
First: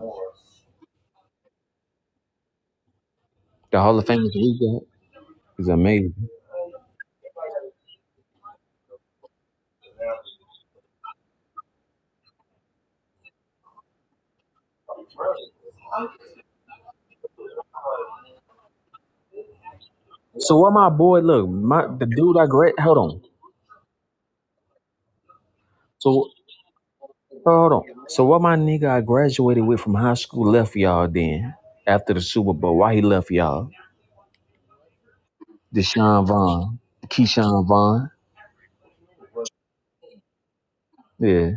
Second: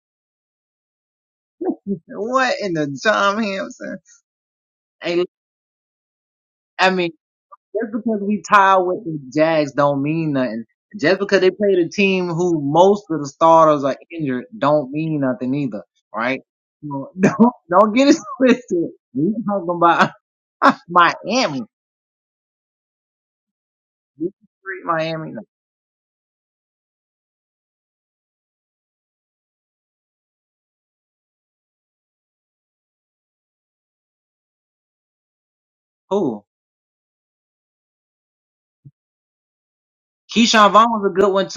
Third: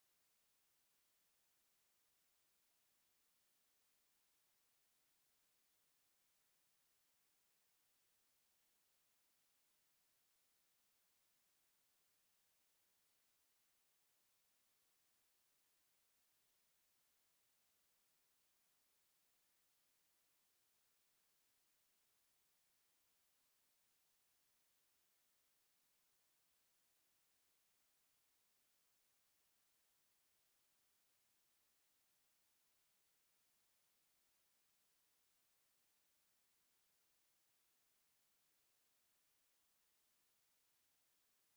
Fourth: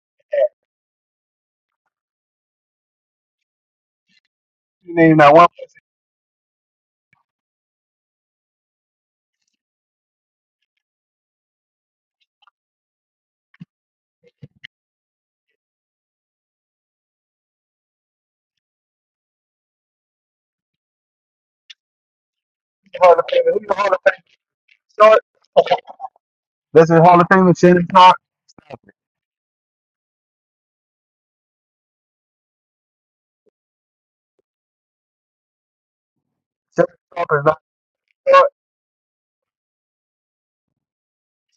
Speaker 3: What in the John
Speaker 4: The
Speaker 3: Hampson?
Speaker 4: Hall of Famers we got
Speaker 1: You name
Speaker 3: Hey,
Speaker 1: that one
Speaker 4: is amazing.
Speaker 3: I mean. just because we tied with the Jags don't mean nothing. Just because they played a team who most of the starters are injured don't mean nothing either, right? So don't don't get it twisted. We talking about
Speaker 4: So what my boy, look,
Speaker 3: Miami.
Speaker 4: my the dude I grad, hold
Speaker 1: Hall of
Speaker 4: on.
Speaker 1: Famer. Who's the Hall of
Speaker 3: We treat
Speaker 1: Famer? Short.
Speaker 3: Miami like
Speaker 4: So
Speaker 1: This is Hall of Fame.
Speaker 4: hold on.
Speaker 1: Shannon Sharp.
Speaker 4: So what my nigga I graduated with from high school left y'all then after the Super Bowl? Why he left y'all? Deshaun
Speaker 3: cool.
Speaker 4: Vaughn,
Speaker 1: Shannon Sharp is not
Speaker 4: Keyshawn Vaughn.
Speaker 1: short.
Speaker 3: Keyshawn Vaughn was a
Speaker 4: Yeah.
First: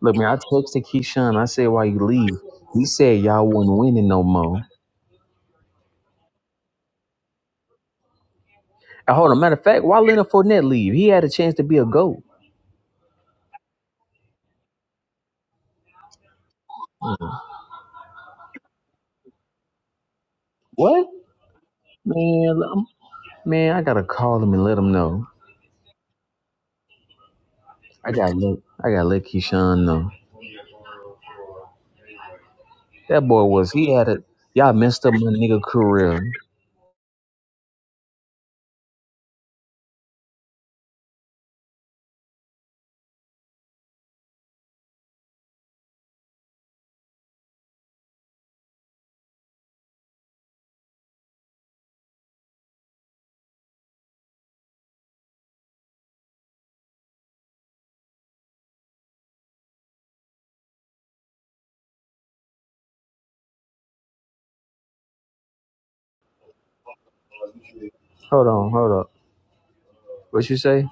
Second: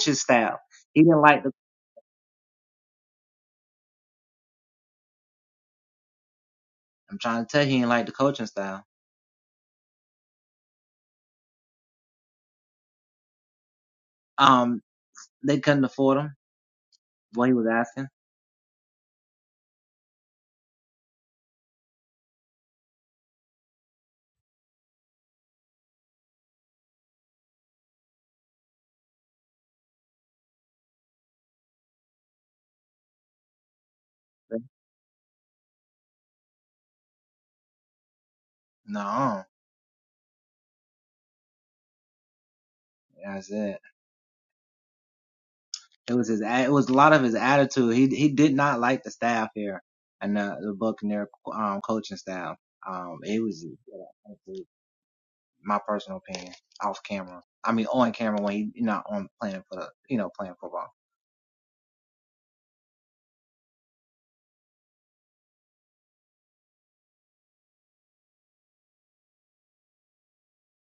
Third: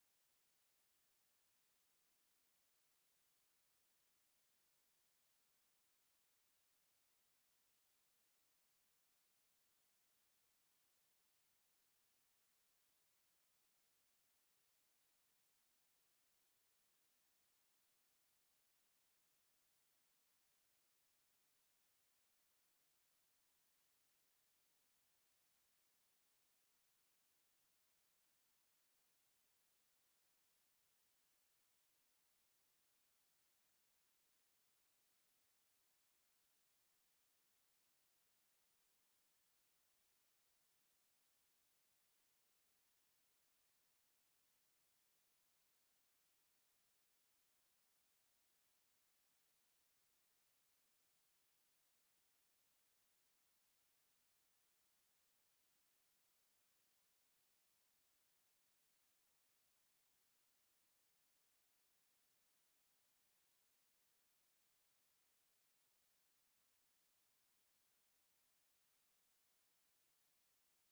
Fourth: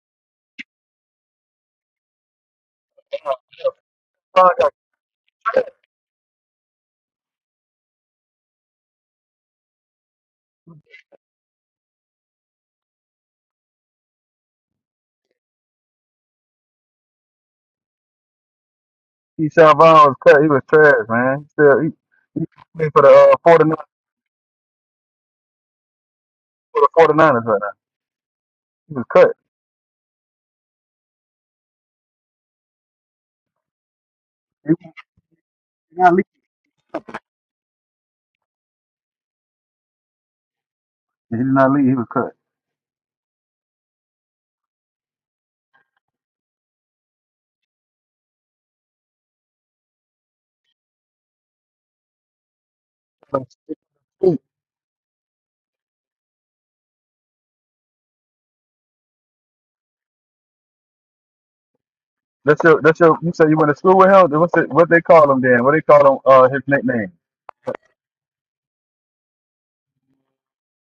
Speaker 4: Look, man, I texted Keyshawn. I said, why you leave? He said y'all wasn't winning no more.
Speaker 1: Sharp.
Speaker 4: And hold on, matter of fact, why Leonard Fournette leave? He had a chance to be a GOAT.
Speaker 1: He Shavon was cut. He was trash,
Speaker 4: What?
Speaker 1: man. He still, he, he
Speaker 4: Man, I'm-
Speaker 1: playing for the uh, 49
Speaker 4: man, I
Speaker 1: for
Speaker 4: gotta call him and let him know.
Speaker 1: the 49ers right now.
Speaker 4: I gotta let I
Speaker 1: He
Speaker 4: gotta
Speaker 1: was
Speaker 4: let
Speaker 1: cut.
Speaker 4: Keyshawn know. That boy was he had it.
Speaker 1: He
Speaker 4: Y'all
Speaker 1: was
Speaker 4: messed up my nigga
Speaker 1: not
Speaker 4: career.
Speaker 1: leave. He did not leave. He was cut. That's your. That's your. You said you went to school with him. What's it, what they call him then? What they call him? Uh, his nickname.
Speaker 4: Hold on, hold up. What you say?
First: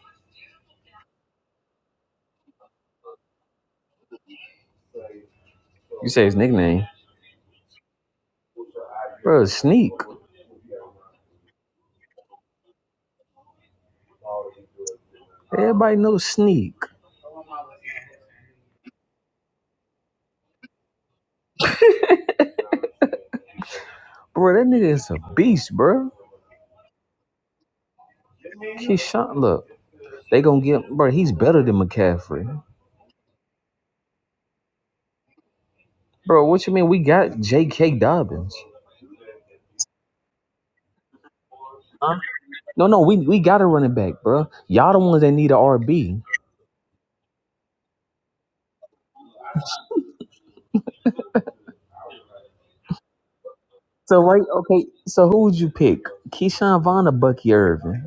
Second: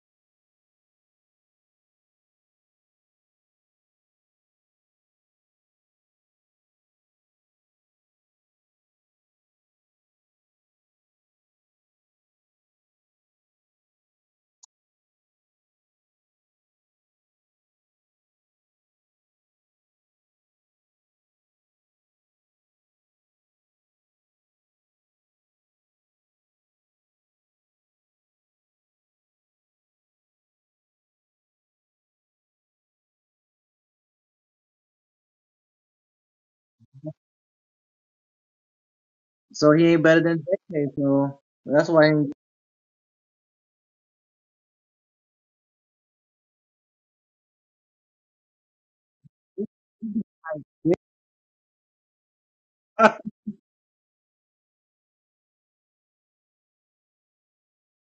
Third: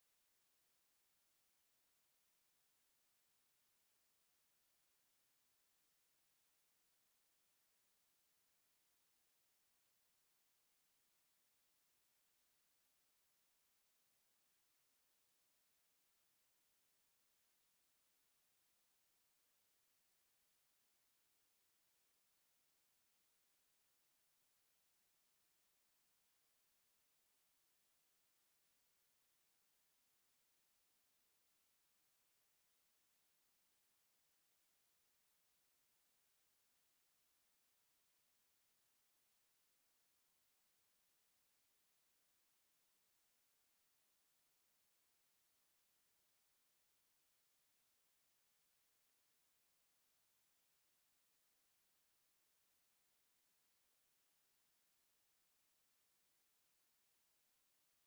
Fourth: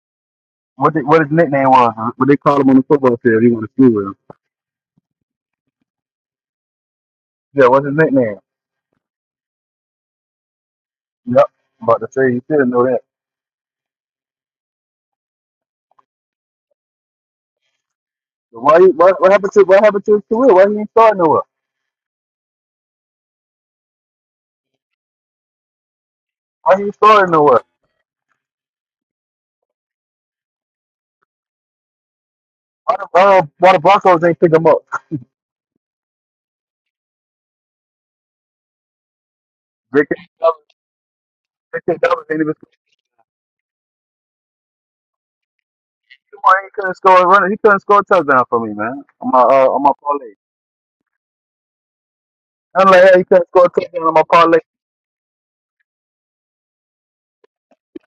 Speaker 1: What they, what his nickname was? huh? What they call him on the football field? He went to school with him.
Speaker 4: You say his nickname,
Speaker 1: Yeah. What's his nickname?
Speaker 4: bro? Sneak.
Speaker 1: Yep. I'm about to say you didn't know that.
Speaker 4: Everybody knows Sneak,
Speaker 1: Why? you- What, what happened to? What happened to his career? Why he ain't starting nowhere?
Speaker 4: bro. That nigga is a beast, bro.
Speaker 1: Why he ain't starting nowhere?
Speaker 4: Keyshawn, look, they gonna get bro. He's better than McCaffrey.
Speaker 1: Why the, uh, why the Broncos ain't pick him up?
Speaker 4: Bro, what you mean? We got J.K. Dobbins.
Speaker 3: good, so he ain't
Speaker 1: J.K.
Speaker 3: better than
Speaker 1: Dobbins
Speaker 3: JK, so that's
Speaker 1: J.K.
Speaker 3: why he
Speaker 4: Huh?
Speaker 1: Dobbins
Speaker 3: ain't
Speaker 1: ain't even score.
Speaker 4: No, no, we we got a running back, bro. Y'all the ones that need a RB.
Speaker 1: Come on, He couldn't score a runner. He couldn't score a touchdown for me, man. On my uh, on my parlay. I'm like, yeah, he couldn't score a touchdown on
Speaker 4: So
Speaker 1: my
Speaker 4: right,
Speaker 1: parlay.
Speaker 4: okay. So who would you pick? Keyshawn Vaughn or Bucky Irvin?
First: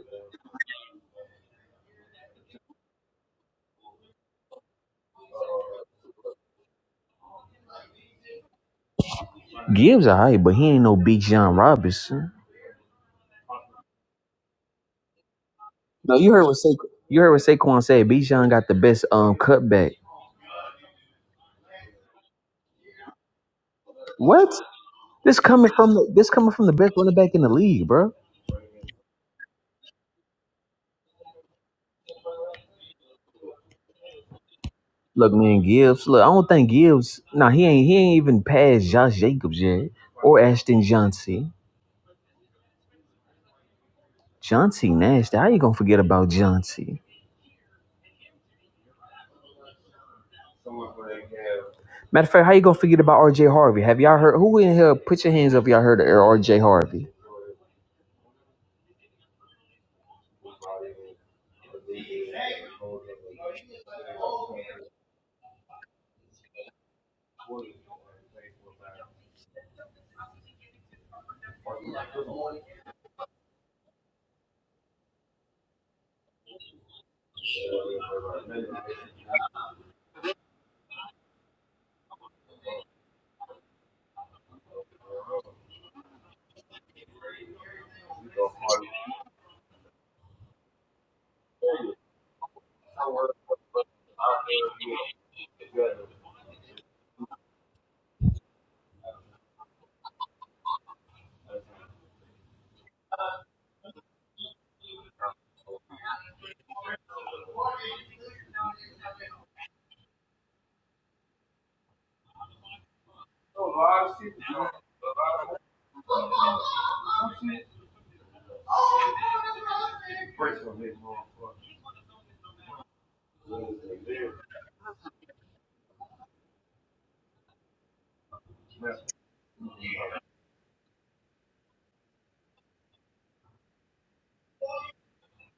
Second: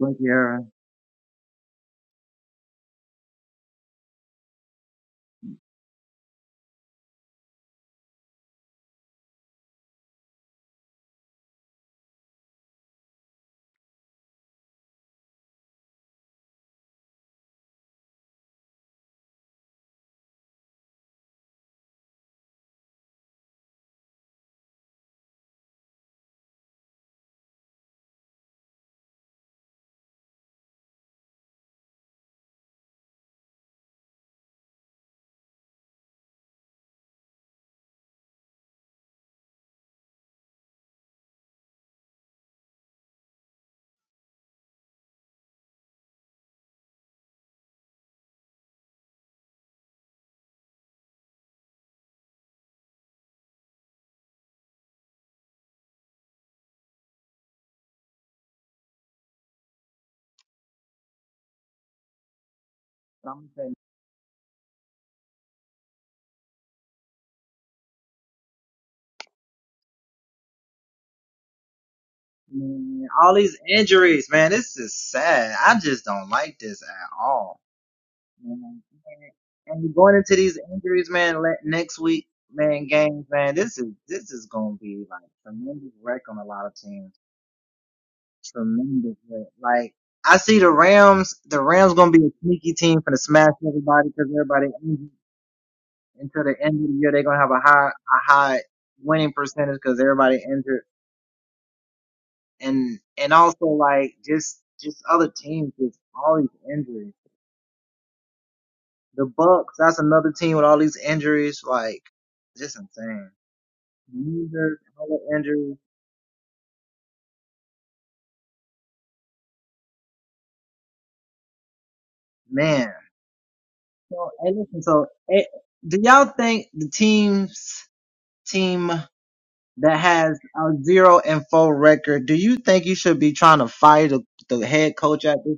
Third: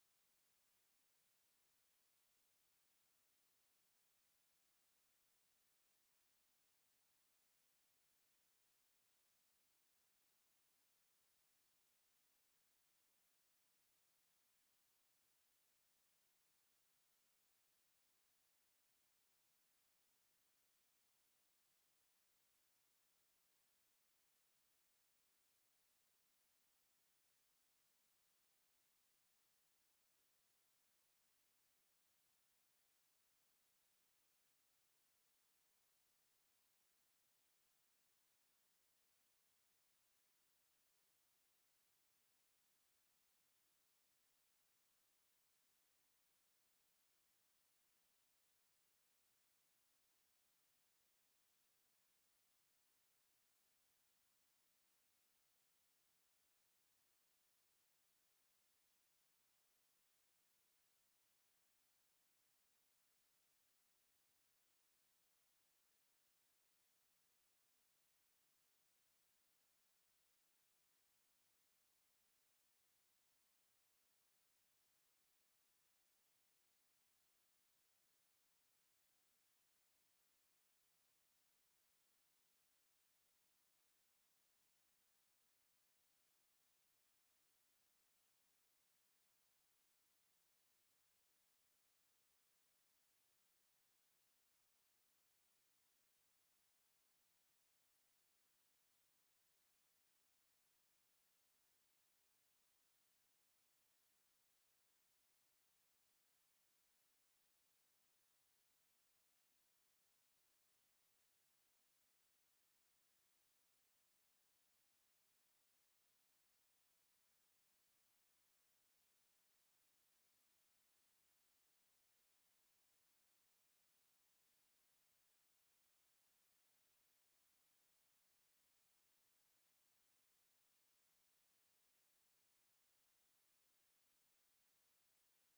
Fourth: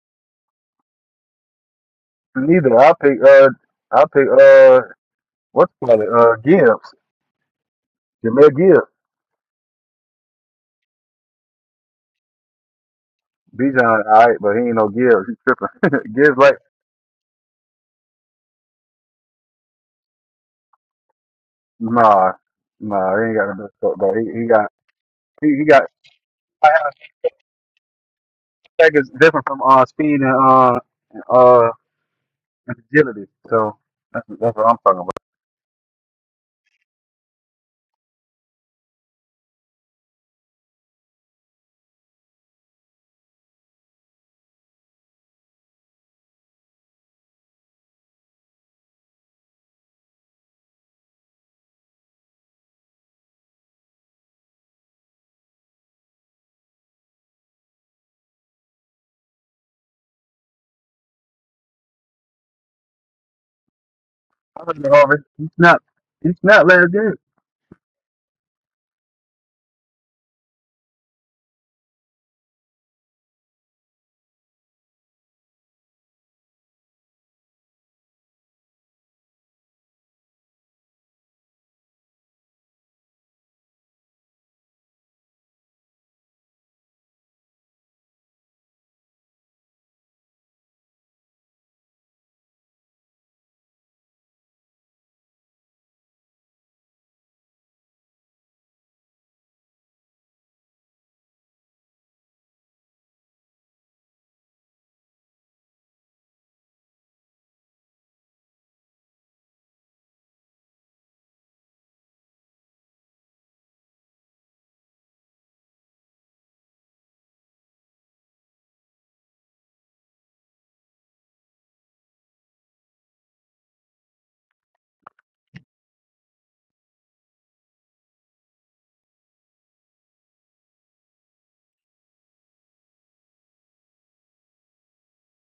Speaker 3: like your
Speaker 1: Neither. I pick uh I pick uh what's it called it? Uh Gibbs. Jameer Gibbs.
Speaker 4: Gibbs alright, but he ain't no Big John Robinson.
Speaker 1: Bijan alright, but he ain't no Gibbs. He tripping.
Speaker 4: No, you
Speaker 1: Gibbs
Speaker 4: heard what
Speaker 1: like
Speaker 4: Sa- you heard what Saquon said. Big John got the best um cutback.
Speaker 1: nah. Nah, he ain't got no best foot, bro. He he
Speaker 4: What?
Speaker 1: got
Speaker 4: This
Speaker 1: he, he
Speaker 4: coming
Speaker 1: got
Speaker 4: from the, this coming
Speaker 1: I
Speaker 4: from the
Speaker 1: have
Speaker 4: best running back in the league, bro.
Speaker 1: seconds different from uh speed and uh and, uh and agility. So that's that's what I'm talking about.
Speaker 4: Look, man, Gibbs. Look, I don't think Gibbs. Nah, he ain't he ain't even passed Josh Jacobs yet or Ashton Johnson. John C. Nash. How you gonna forget about John C? Matter of fact, how you gonna forget about R.J. Harvey? Have y'all heard? Who in here? Put your hands up. if Y'all heard of R.J. Harvey?
Speaker 1: I heard it, Harvey. He snapped. He snapped last game.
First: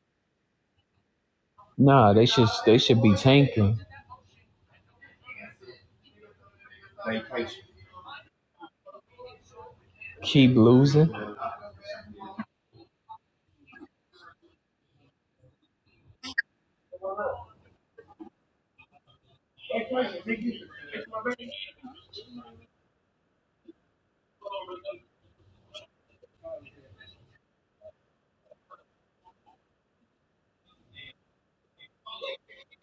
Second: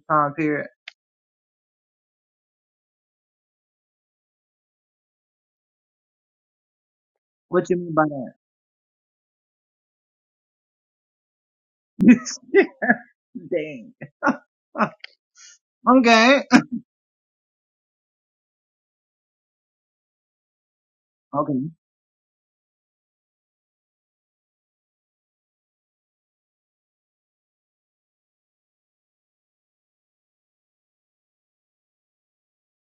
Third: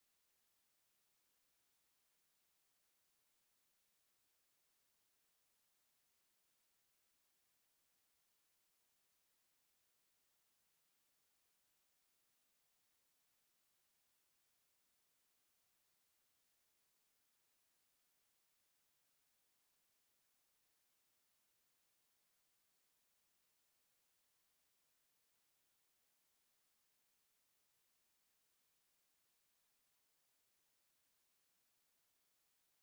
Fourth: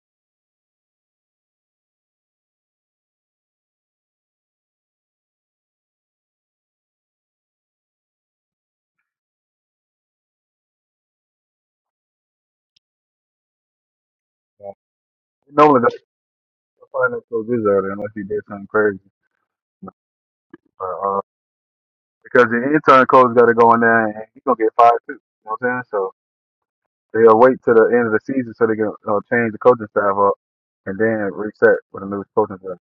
Speaker 3: time period.
Speaker 4: Nah, they should they should be tanking.
Speaker 3: What you mean by
Speaker 4: Keep losing.
Speaker 3: that?
Speaker 1: Yeah. You know what
Speaker 3: Okay.
Speaker 1: find finance coach is out unless he did something crazy. But, uh,
Speaker 3: Okay.
Speaker 1: because the intern coach got to go in there and he's gonna get fired too. You know what I'm saying? So they'll wait till the end of the season so they can uh, change the coaching staff up and then reset with a new coaching staff.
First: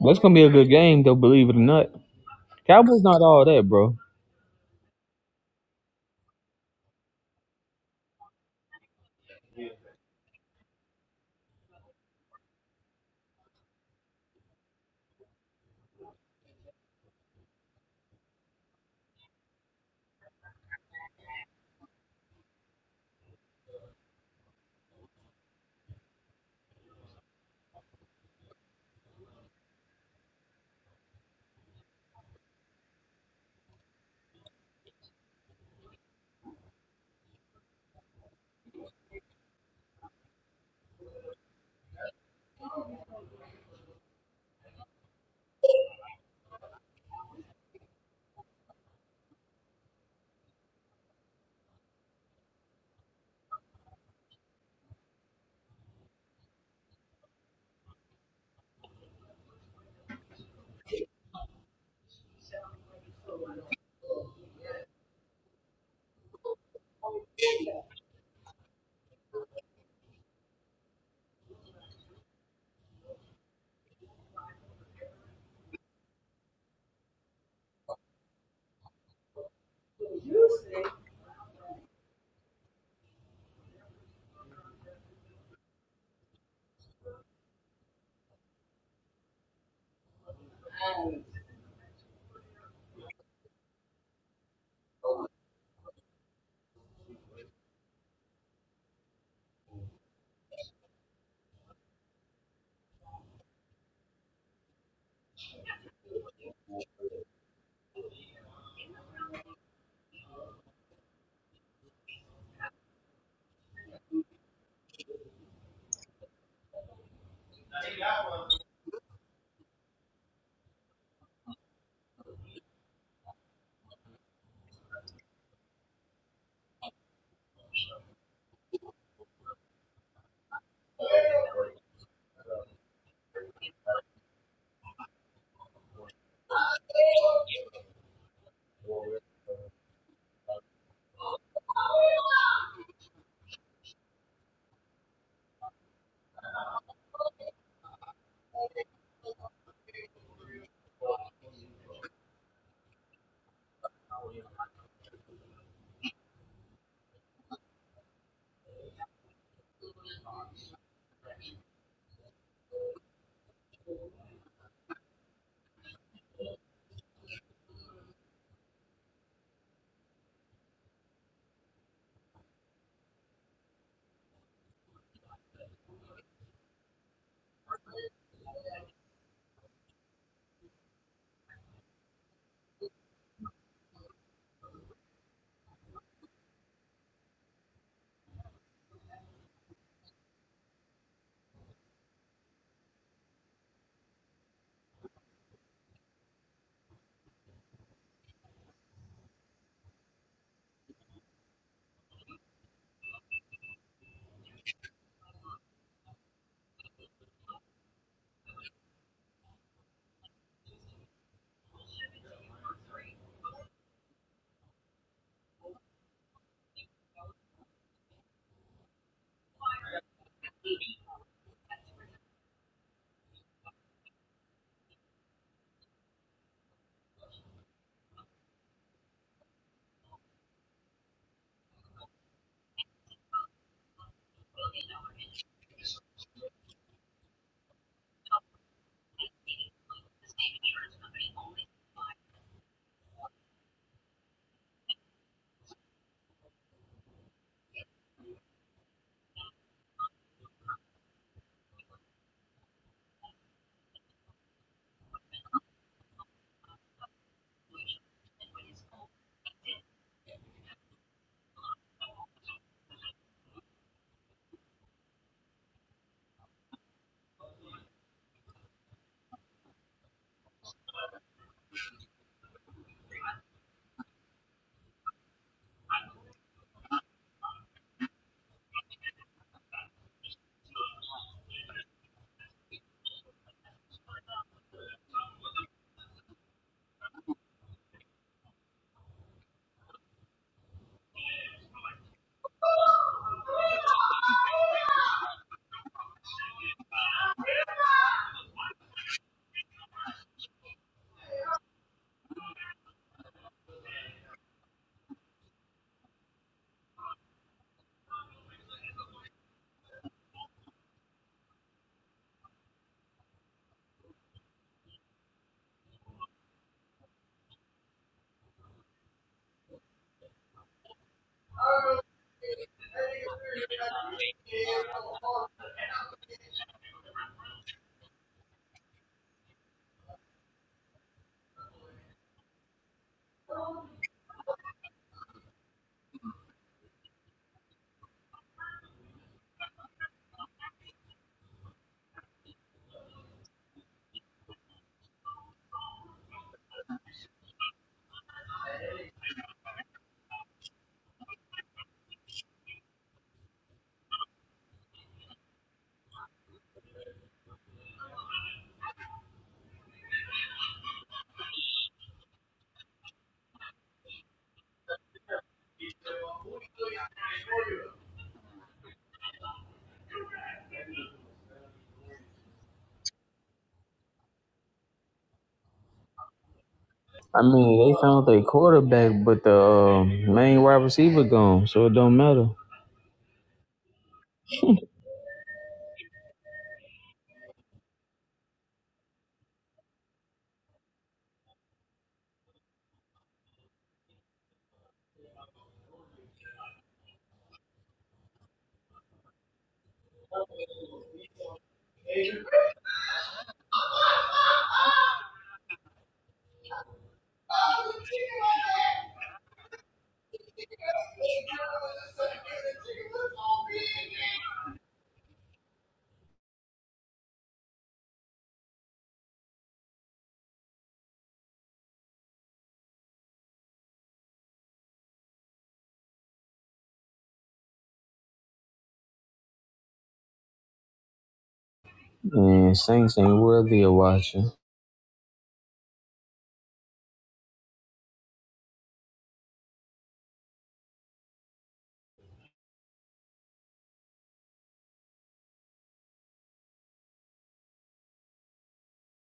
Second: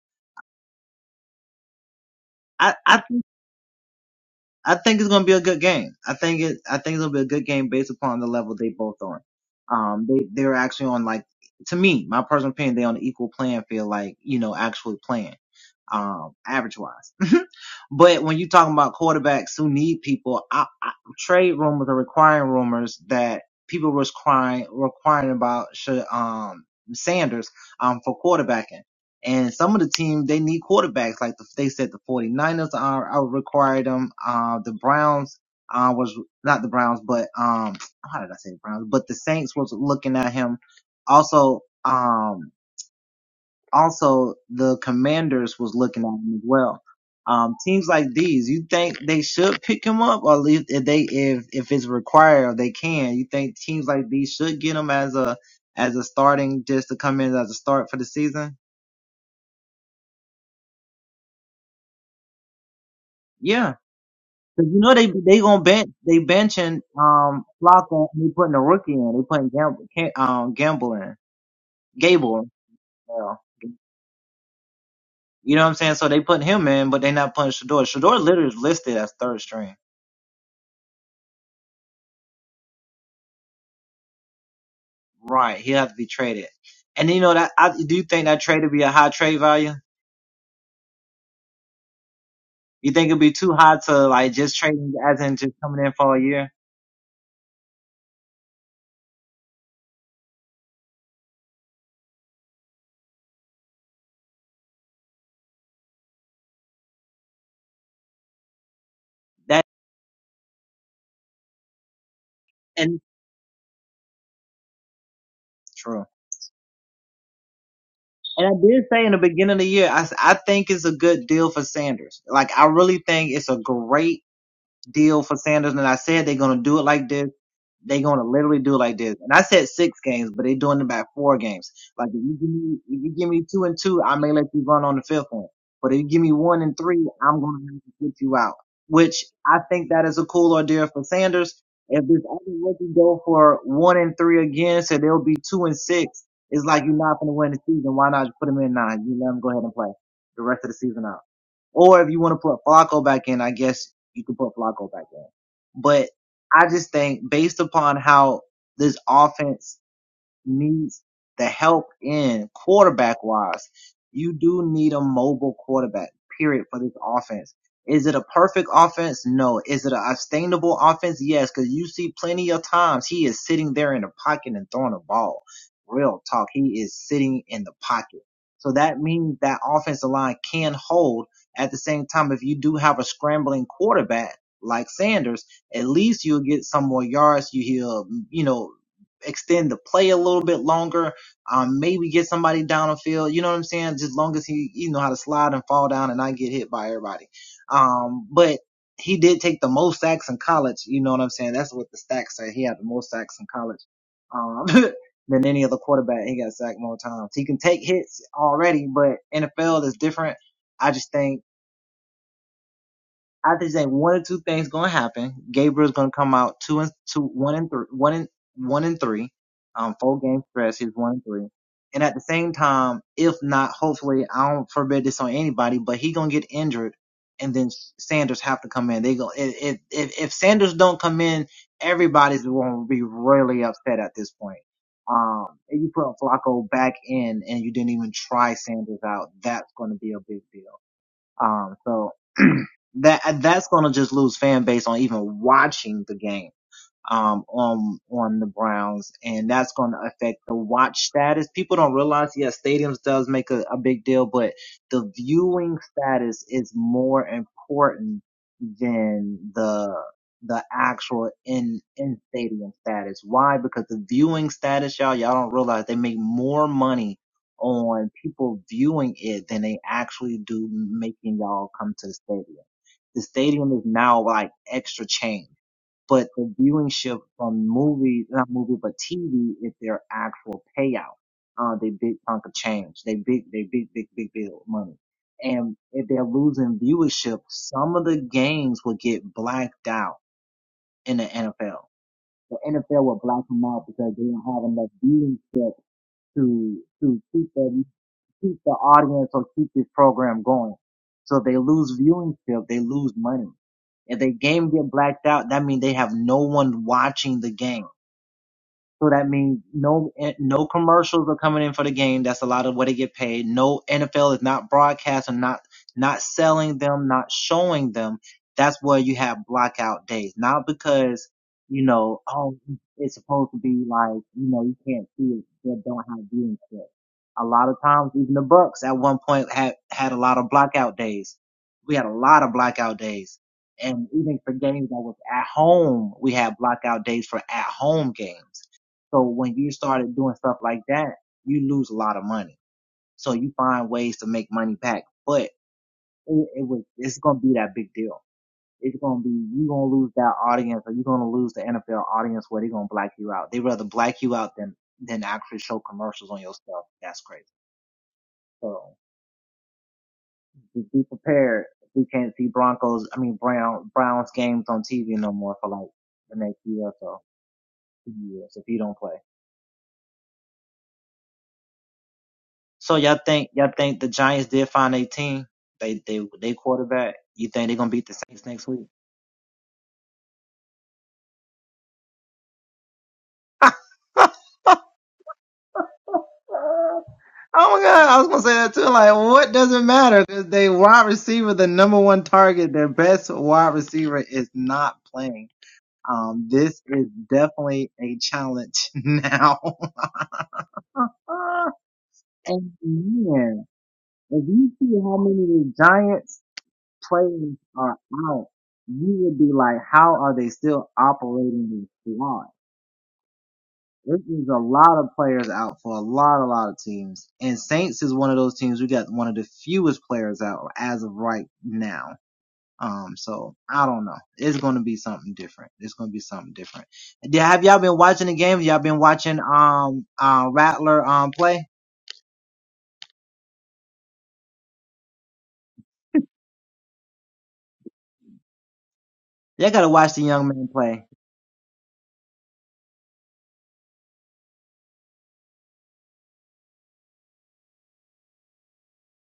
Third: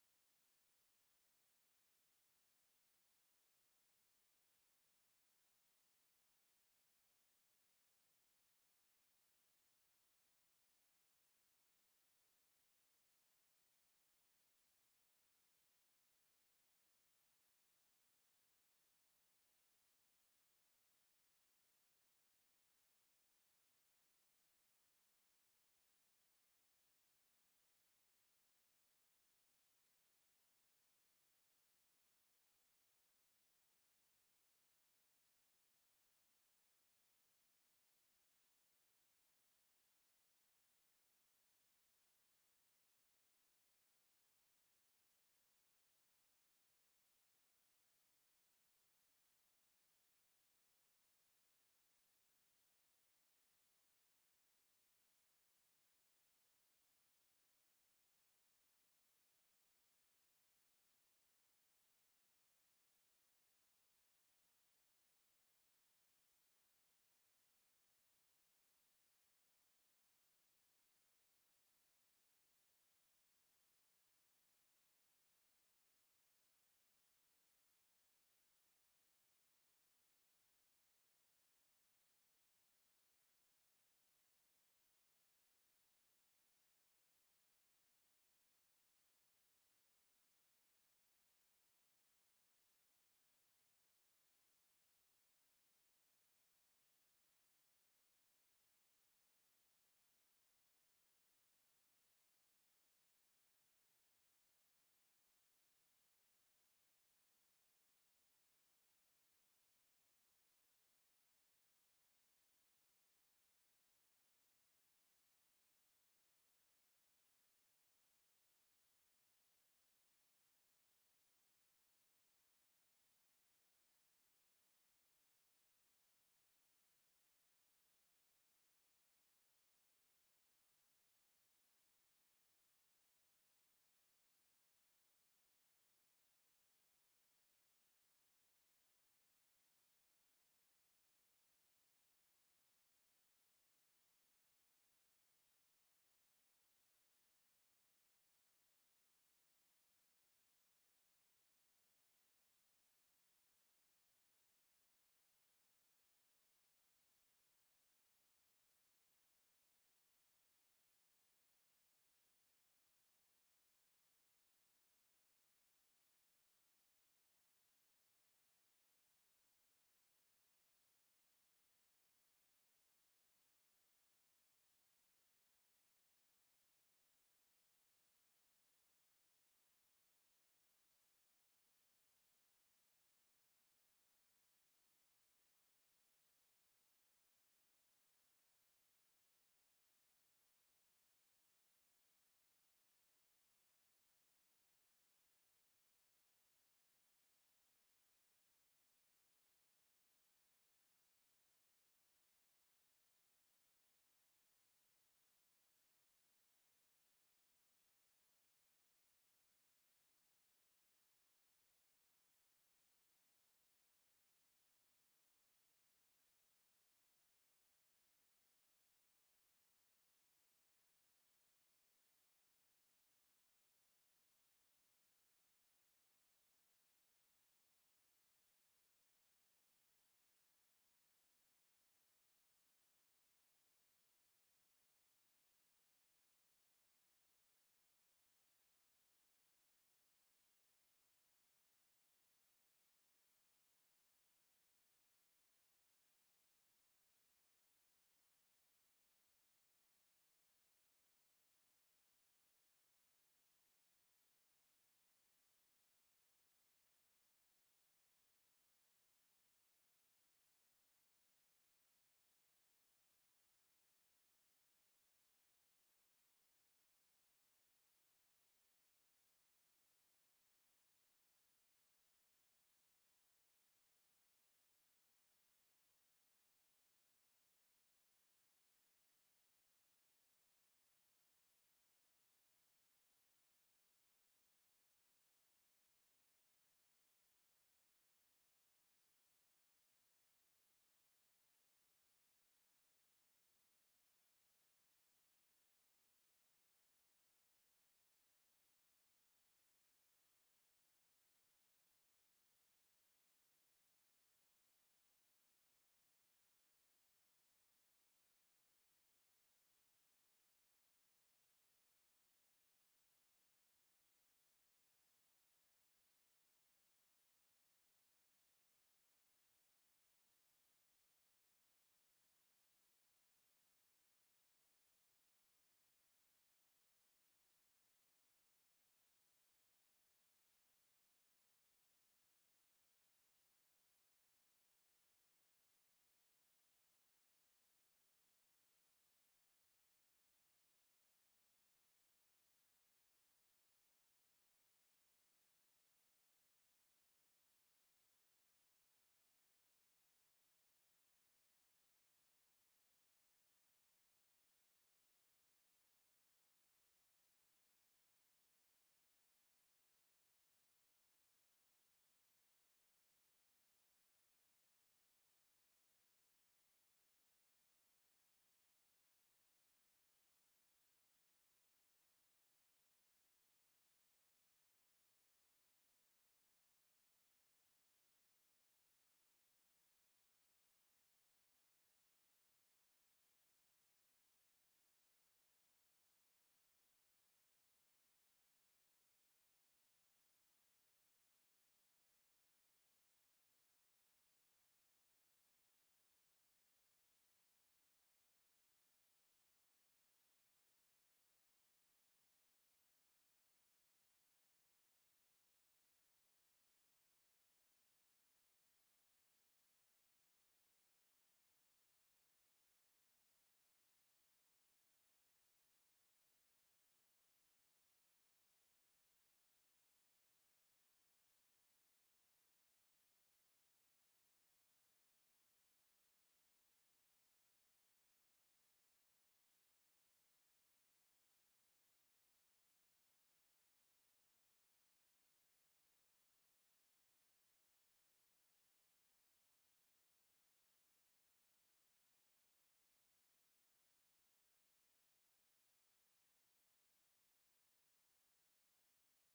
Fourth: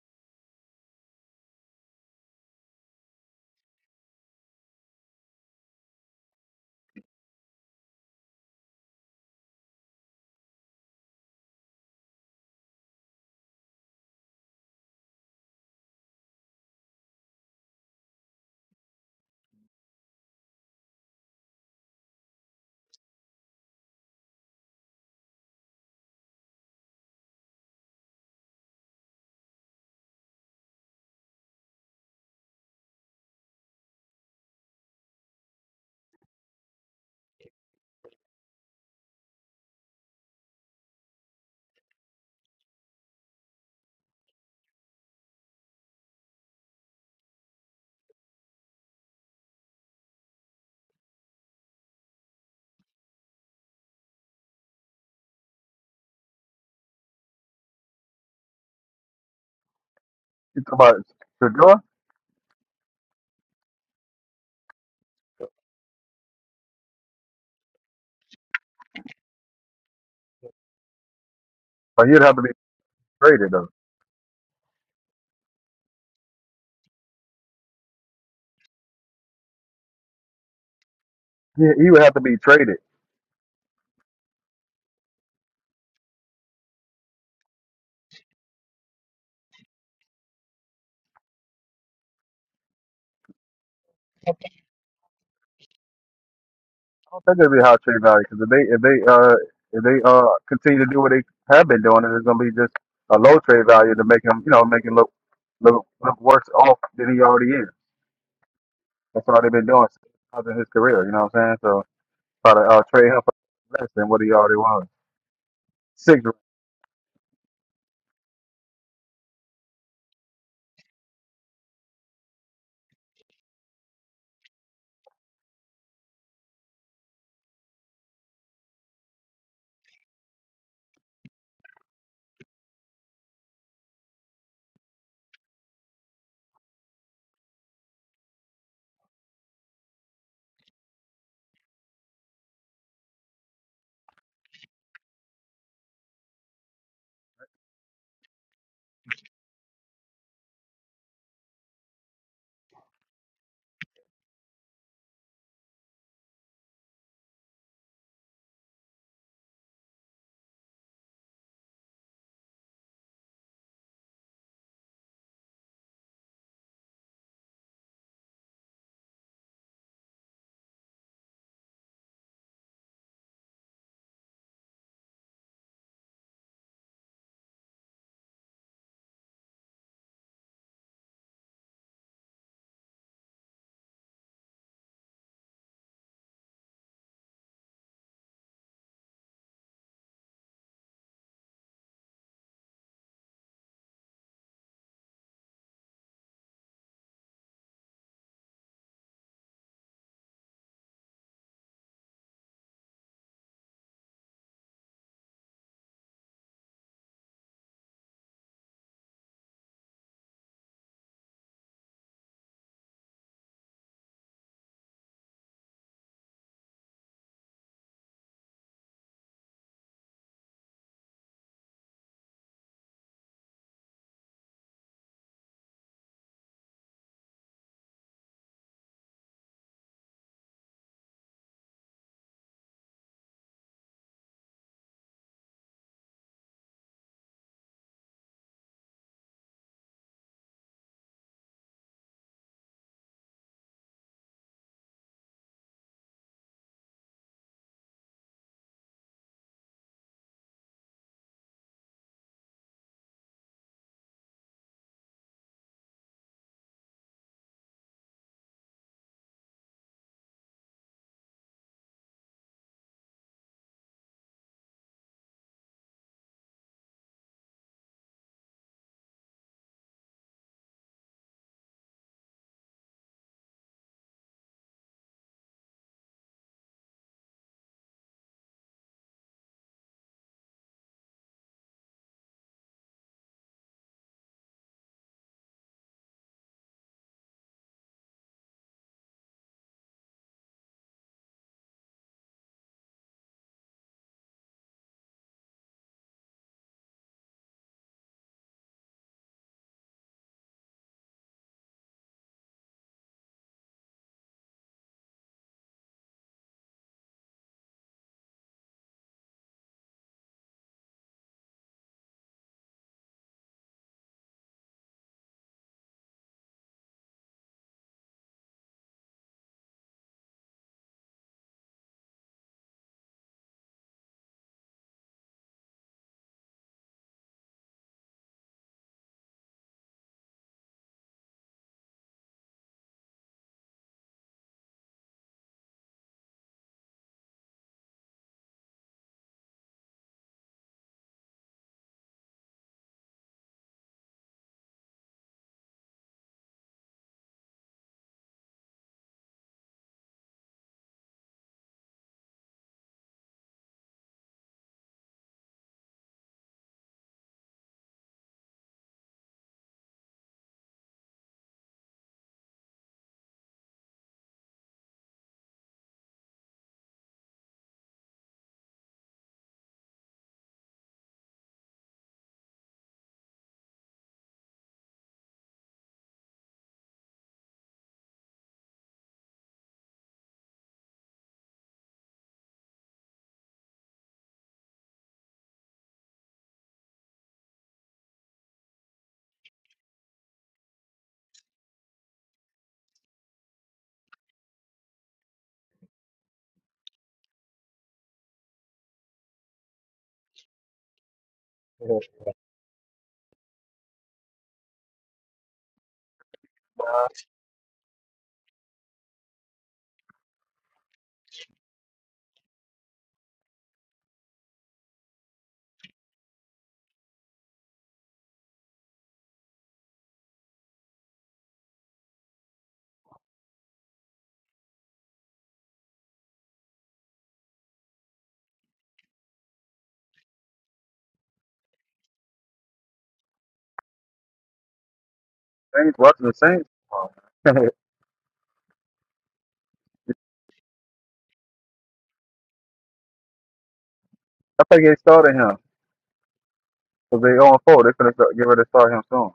Speaker 4: That's gonna be a good game though. Believe it or not, Cowboys not all that, bro.
Speaker 1: You talking about Shador? But he'd have to be traded though. He, he would have to be traded. I don't think it'll be a high trade value because if they if they uh if they uh continue to do what they have been doing, it's gonna be just a low trade value to make him you know make him look look look worse off than he already is. That's all they've been doing since in his career. You know what I'm saying? So try to uh, trade him for less than what he already was. Six
Speaker 3: But out. Um, and to- some things will get blacked out in the NFL. The NFL will black them out because they don't have enough beans to to keep the keep the audience or keep this program going. So they lose viewing
Speaker 4: I mean, they found their quarterback, but the um main wide receiver gone, so it don't matter. Man, Saints ain't worthy of watching.
Speaker 1: Saints watching the Saints. Wow. I think they started him because they on four. They're gonna start, get ready to start him soon.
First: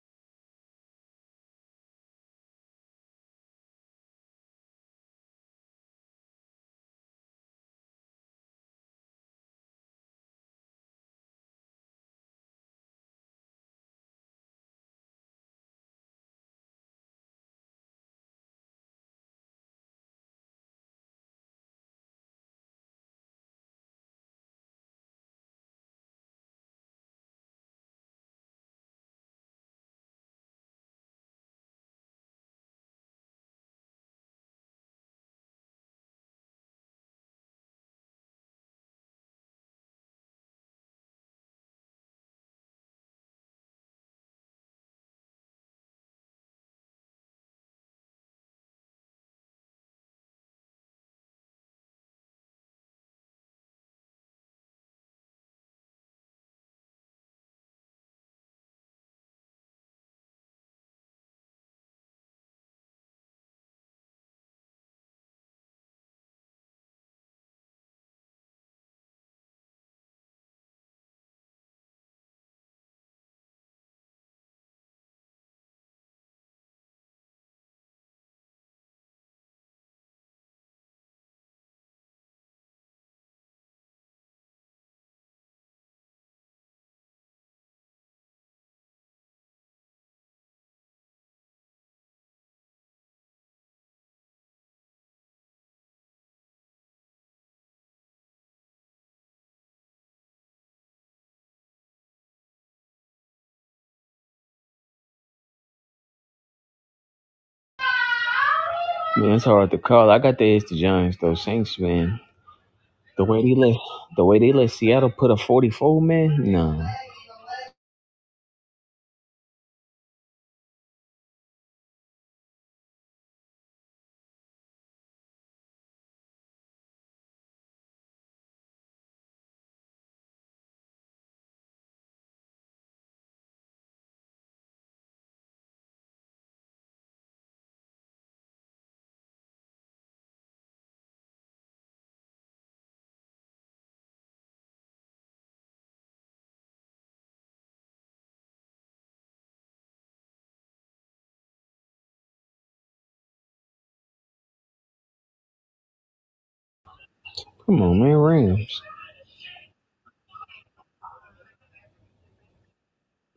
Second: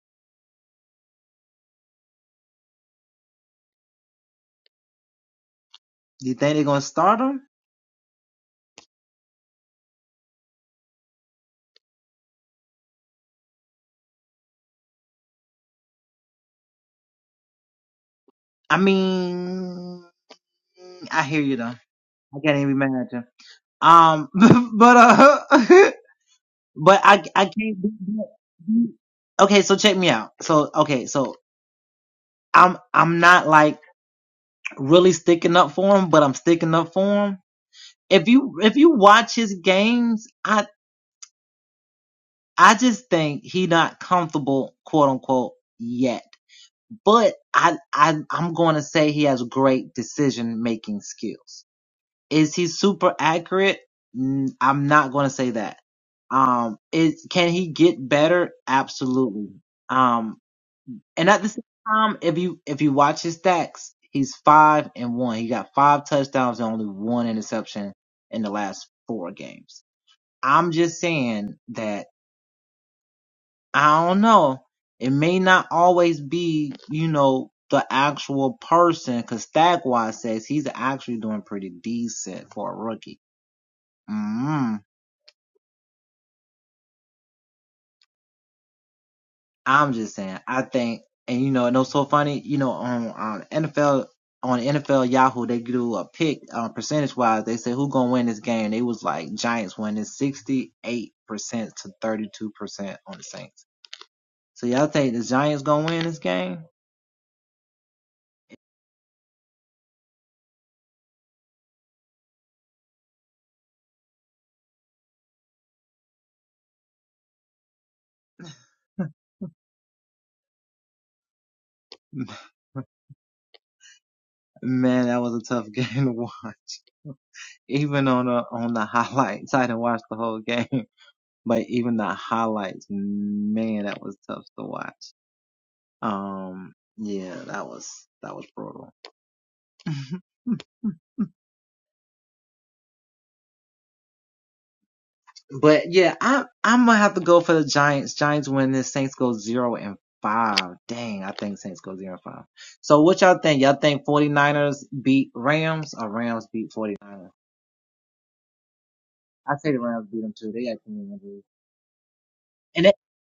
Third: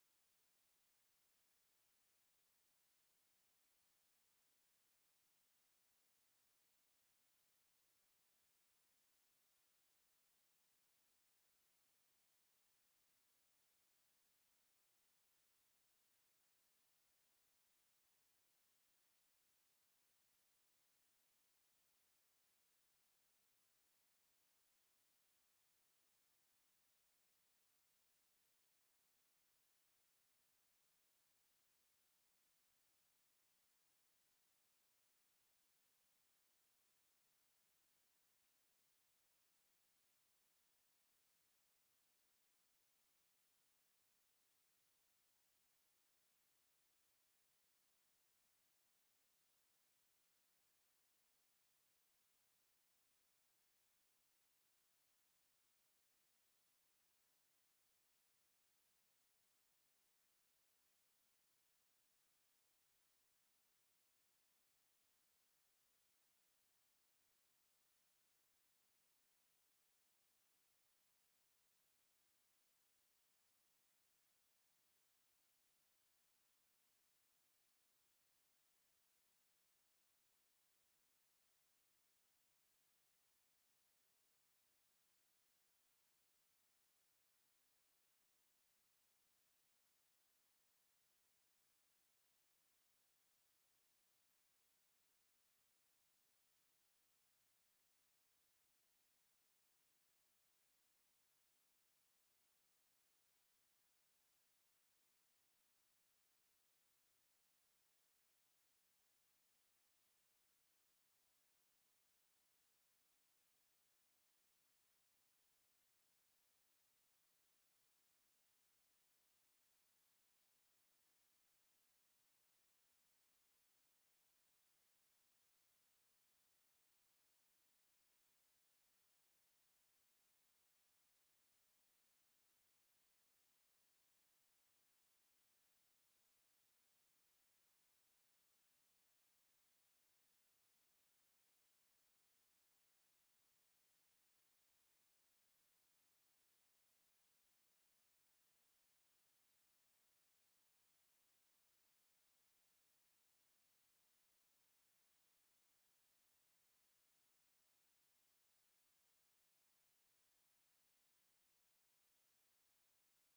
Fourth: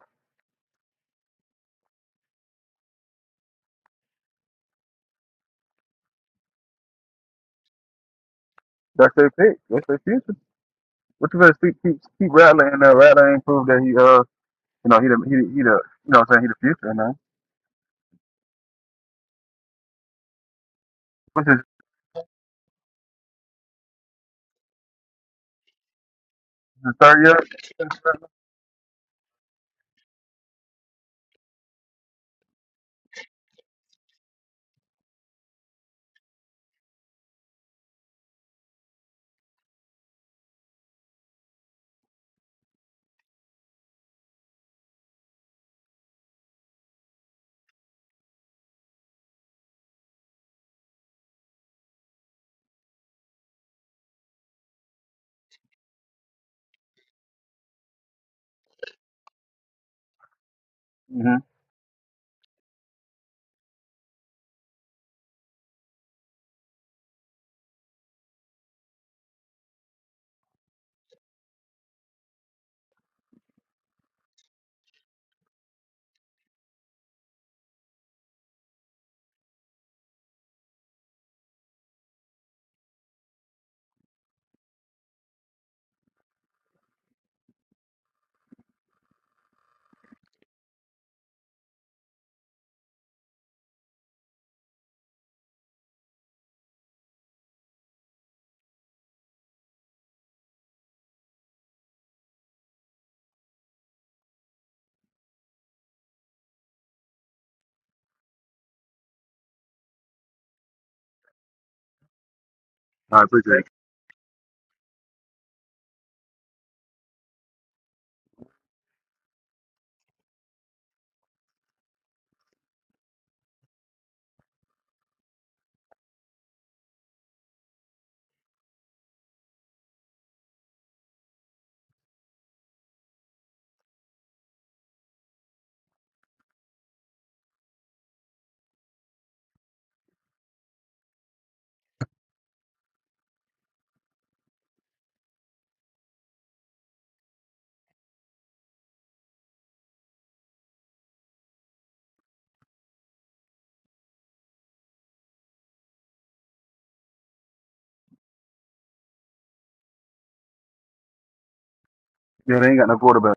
Speaker 1: That's their pick. That's their future. What you gonna keep keep keep rattling and uh, rattling and prove that he uh You know, he the he the, he the you know what I'm saying he the future, man. What's his, his third year? Mm-hmm.
Speaker 4: Man, it's hard to call. I got the edge to Giants though. Saints, man.
Speaker 1: I
Speaker 4: The way they
Speaker 1: appreciate it.
Speaker 4: let the way they let Seattle put a 44 man, nah. Come on, man, Rams.
Speaker 1: Yeah, they ain't got no quarterback.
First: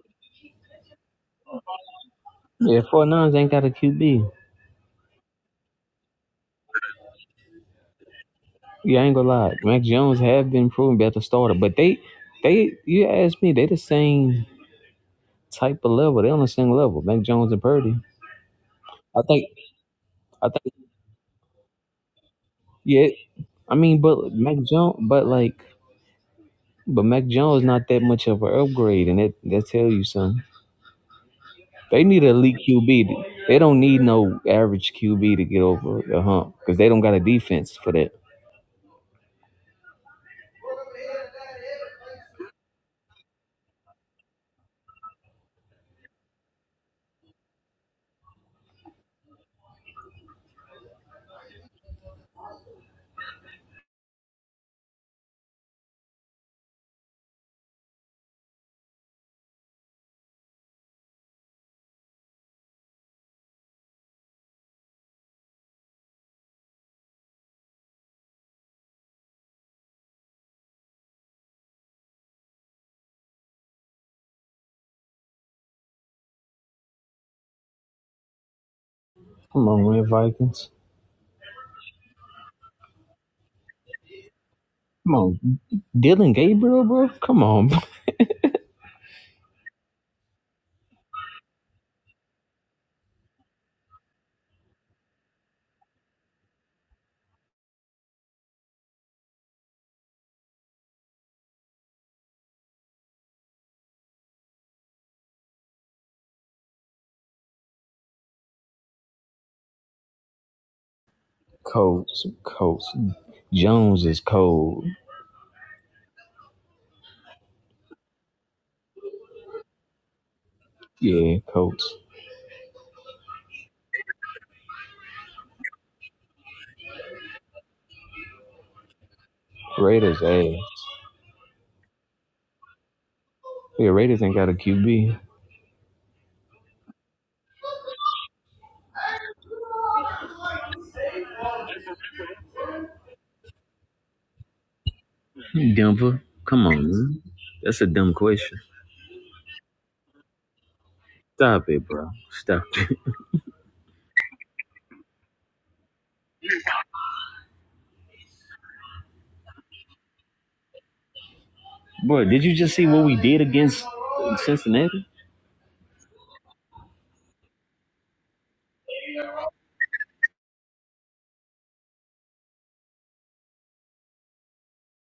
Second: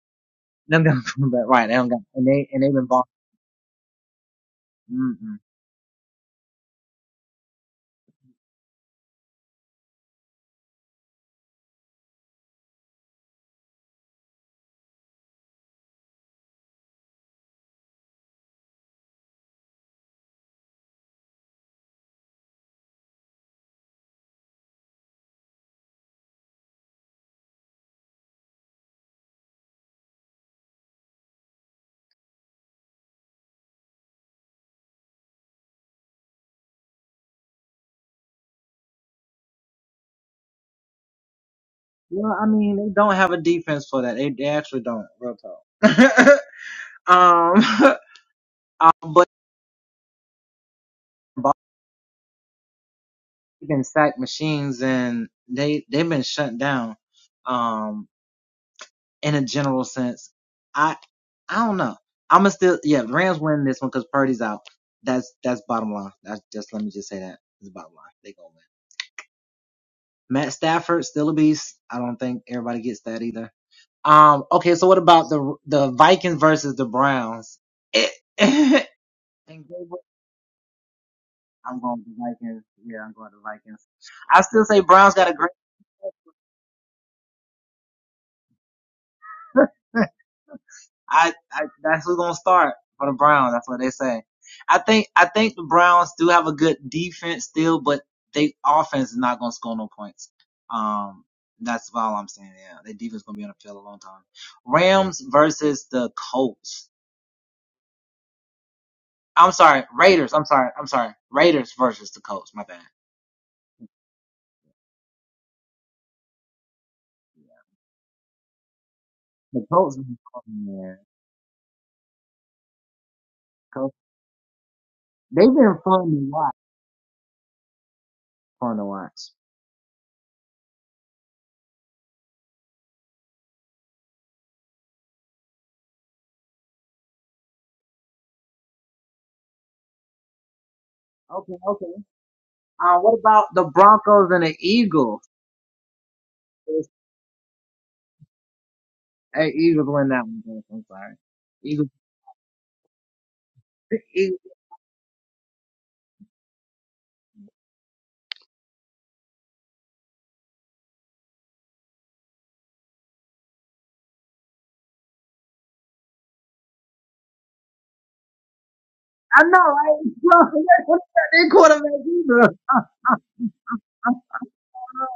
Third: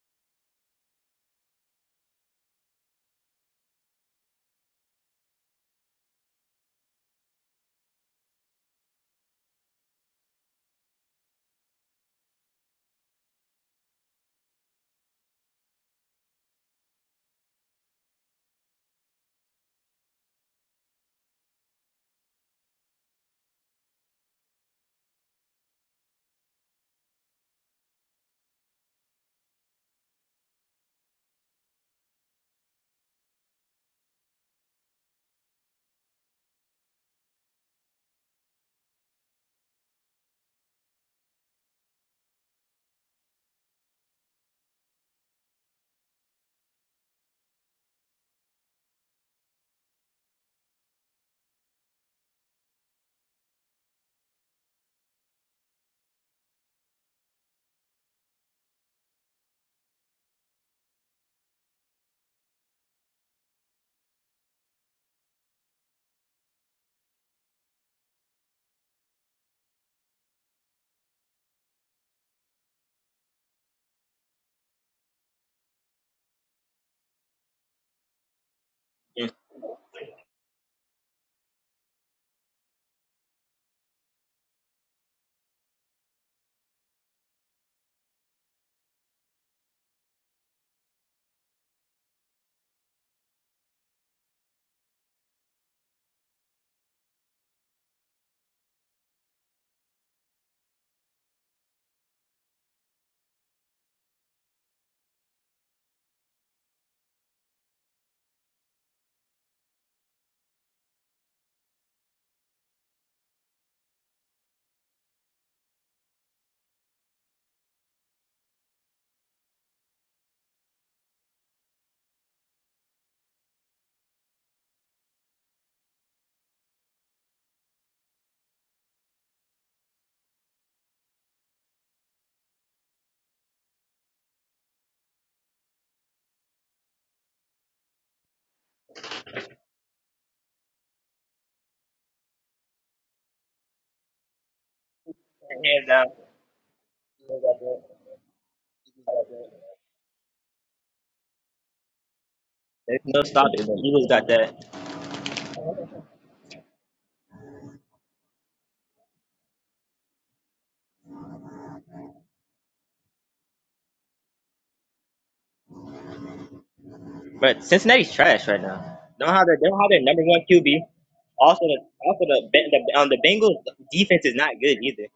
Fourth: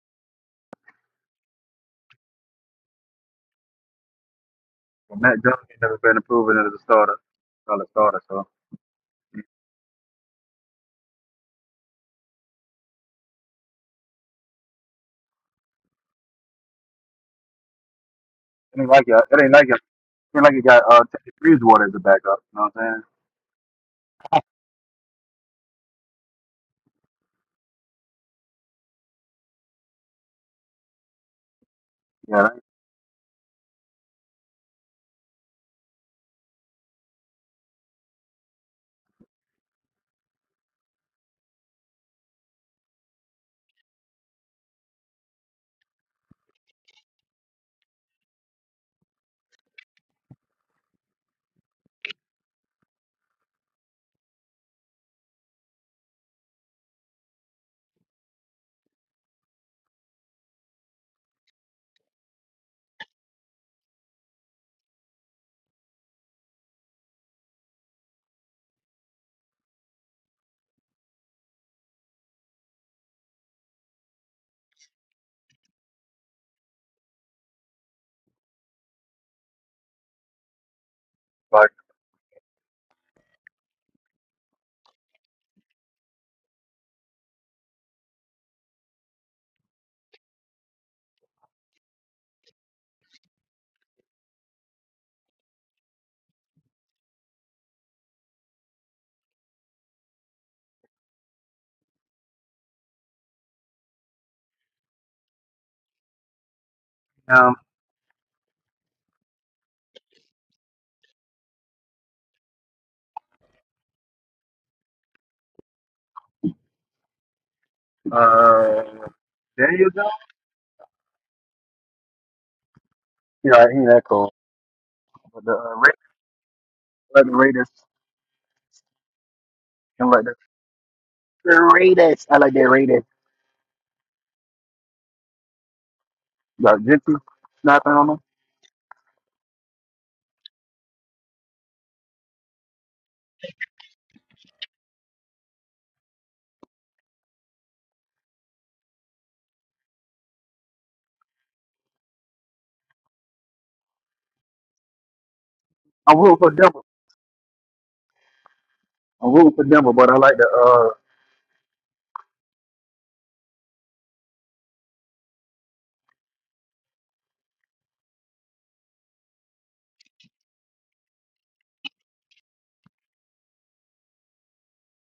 Speaker 4: Yeah, four nines ain't got a QB.
Speaker 1: Matt Jones ain't never been proven as a starter, solid starter. So
Speaker 4: Yeah, I ain't gonna lie. Mac Jones have been proven better starter, but they they you ask me, they the same type of level. They on the same level. Mac Jones and Purdy.
Speaker 1: it ain't like
Speaker 4: I
Speaker 1: it. It
Speaker 4: think
Speaker 1: ain't like it. It ain't
Speaker 4: I
Speaker 1: like you
Speaker 4: think
Speaker 1: got uh Teddy Bridgewater as a backup. You know what I'm saying?
Speaker 4: yeah, I mean but Mac Jones but like but Mac Jones not that much of an upgrade and that that tell you something. They need an
Speaker 1: Yeah, that
Speaker 4: elite
Speaker 1: ain't
Speaker 4: QB. They don't need no average QB to get over the hump because they don't got a defense for that.
Speaker 2: Yeah,
Speaker 4: Come on, man, Vikings.
Speaker 1: like
Speaker 4: Come on, Dylan Gabriel, bro. Come on,
Speaker 1: um
Speaker 4: Colts, Colts. Jones is cold.
Speaker 1: uh Daniel Jones.
Speaker 4: Yeah, Colts.
Speaker 1: Yeah, he ain't
Speaker 3: because
Speaker 1: that cool. But
Speaker 3: they've
Speaker 1: the uh,
Speaker 3: been
Speaker 1: Raiders,
Speaker 3: fun to watch.
Speaker 1: like the Raiders,
Speaker 3: Fun to watch.
Speaker 1: and
Speaker 4: Raiders
Speaker 1: like the,
Speaker 4: ass.
Speaker 1: the Raiders. I like that Raiders.
Speaker 4: Yeah, Raiders ain't got a QB.
Speaker 1: got Gentry snapping on them.
Speaker 3: Okay, okay. Uh, what about the Broncos and the Eagles?
Speaker 2: Hands down,
Speaker 4: Denver. Come on, man.
Speaker 2: Eagles got
Speaker 4: That's a
Speaker 2: that.
Speaker 4: dumb question.
Speaker 2: Eagles got
Speaker 3: Hey,
Speaker 2: that.
Speaker 3: Eagles win that one. Dennis. I'm sorry.
Speaker 4: Stop it,
Speaker 3: Eagles.
Speaker 4: bro. Stop it,
Speaker 2: There's no stopping. The Eagles got that.
Speaker 1: I'm rooting for Denver. I'm rooting for Denver, but I like the uh,
Speaker 4: bro. Did you just see what we did against Cincinnati?
Speaker 2: But Cincinnati's trash right now. Don't have their they don't have their number one QB. Also, the also the Ben- the um, the Bengals defense is not good either.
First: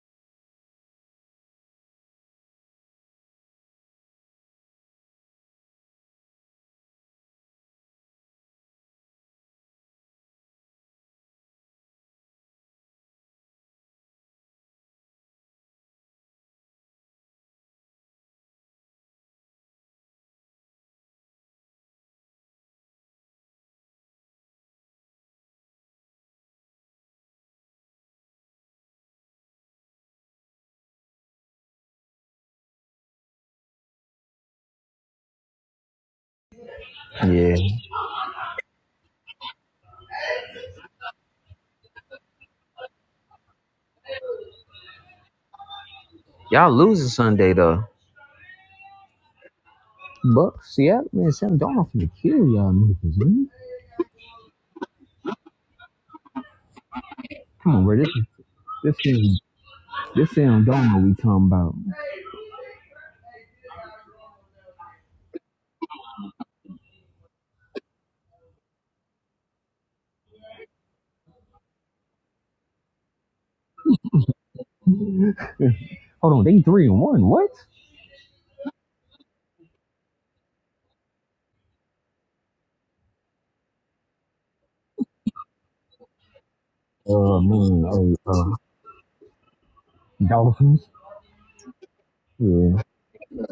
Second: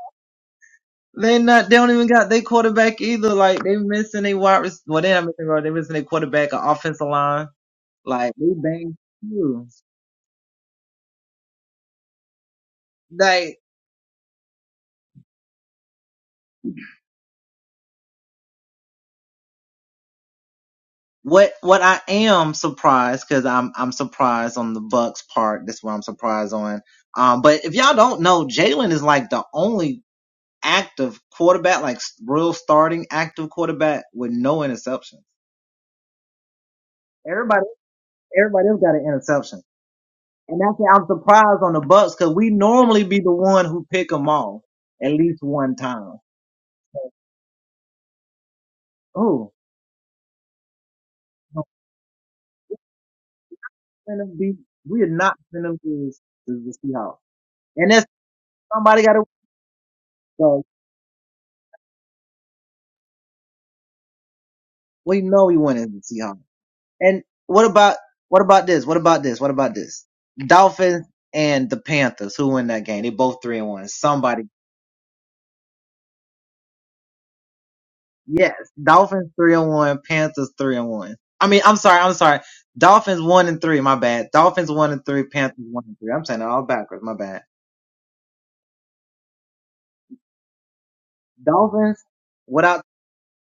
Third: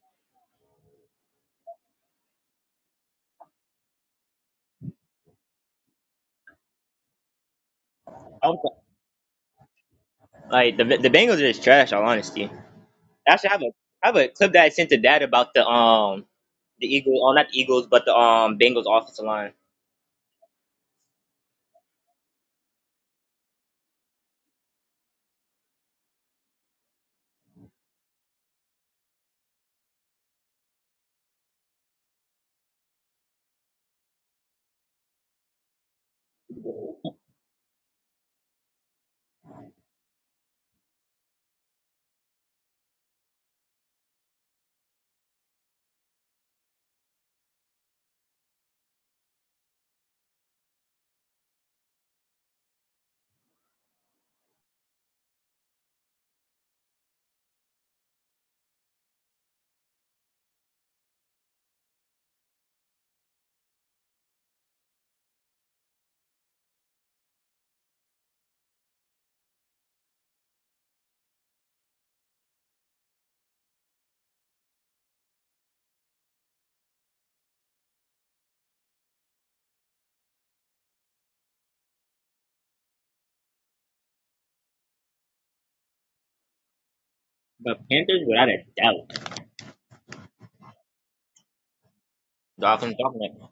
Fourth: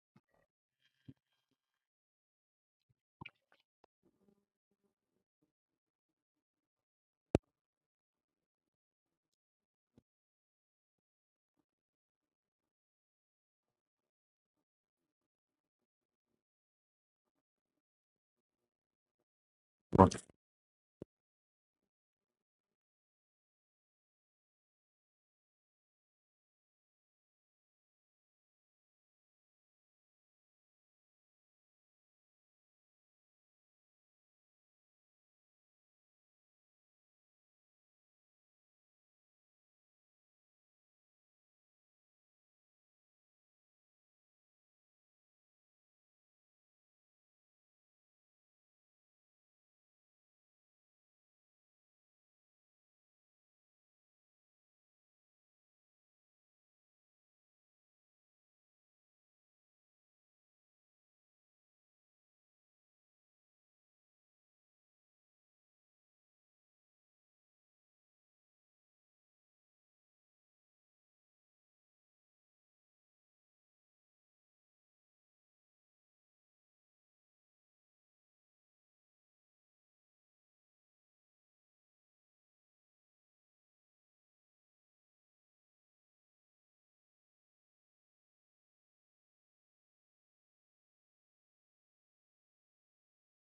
Speaker 2: Also, like the the Bengals are just trash. All honesty. Actually, I have a I have a clip that I sent to Dad about the um the Eagles, oh not the Eagles, but the um Bengals offensive line.
Speaker 4: Yeah. Y'all losing Sunday though.
Speaker 3: Oh,
Speaker 4: Bucks, yeah, man, Sam Donald finna kill y'all niggas, man.
Speaker 3: gonna be we are not out.
Speaker 4: Come on,
Speaker 3: And
Speaker 4: bro.
Speaker 3: that's
Speaker 4: This this is this Sam Darnold we talking about. Hold on, they three and one. What? Oh uh,
Speaker 2: But
Speaker 4: man, hey,
Speaker 2: Panthers, without a
Speaker 4: uh,
Speaker 2: doubt.
Speaker 4: Dolphins. Yeah,
Speaker 2: Dolphins, Dolphins, come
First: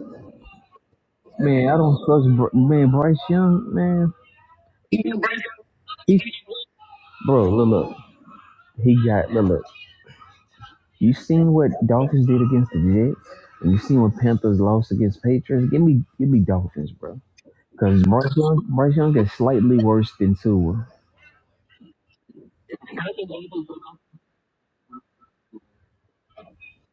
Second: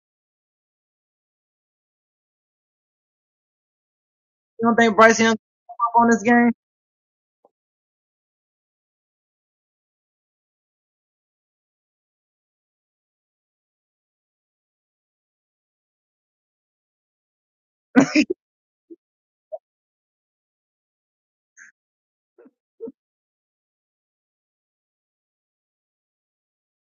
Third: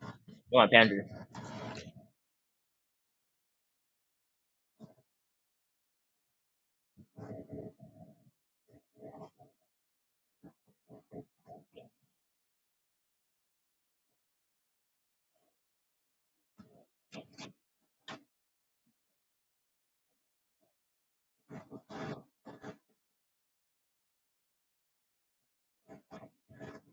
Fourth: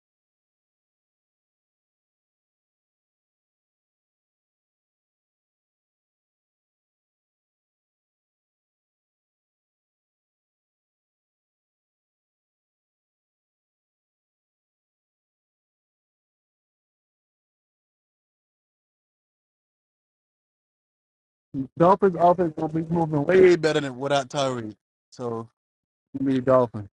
Speaker 2: on, Panthers.
Speaker 4: man, I don't trust Br- man Bryce Young, man. He, bro, look, look, he got look, look. You seen what Dolphins did against the Jets, and you seen what Panthers lost against Patriots. Give me, give me Dolphins, bro. Because Bryce Young, Bryce Young is slightly worse than Tua.
Speaker 1: Dolphins offense gonna be moving way better than without Tyree. So you need Dolphins.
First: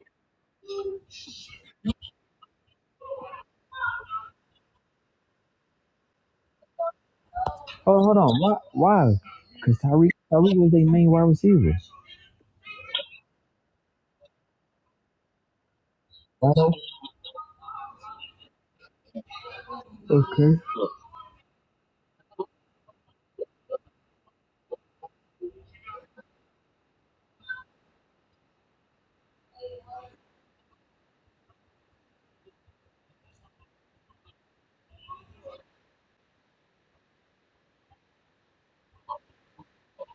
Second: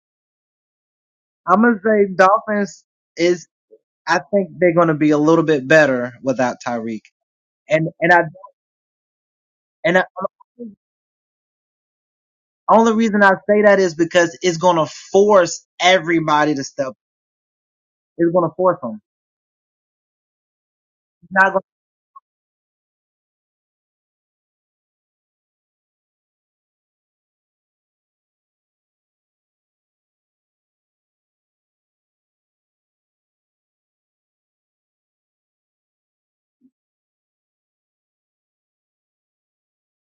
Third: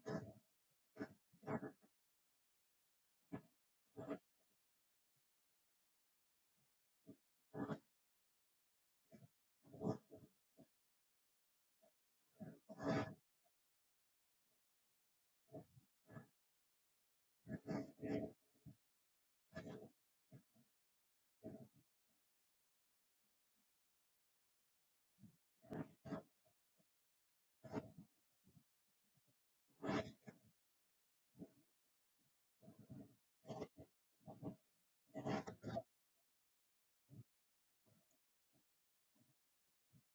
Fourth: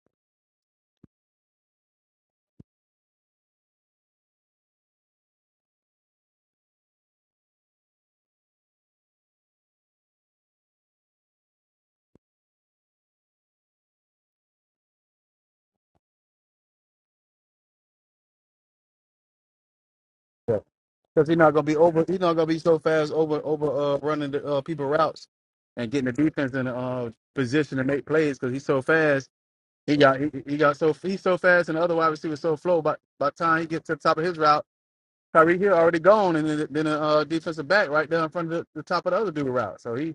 Speaker 4: Oh, hold on. Why? Why? Because Tyreek Tyreek was their main wide receiver. Right? Okay.
Speaker 1: Yeah. Because he's not gonna be over he's not gonna be so fast over over uh running the uh people routes and getting the defense in uh position to make plays because he's so fast. He got he, he got so he's so fast and the other wide receiver so slow by by the time he gets to the top of his route, Tyree Hill already gone and then then the uh defensive back right there in front of the, the top of the other dude route. So he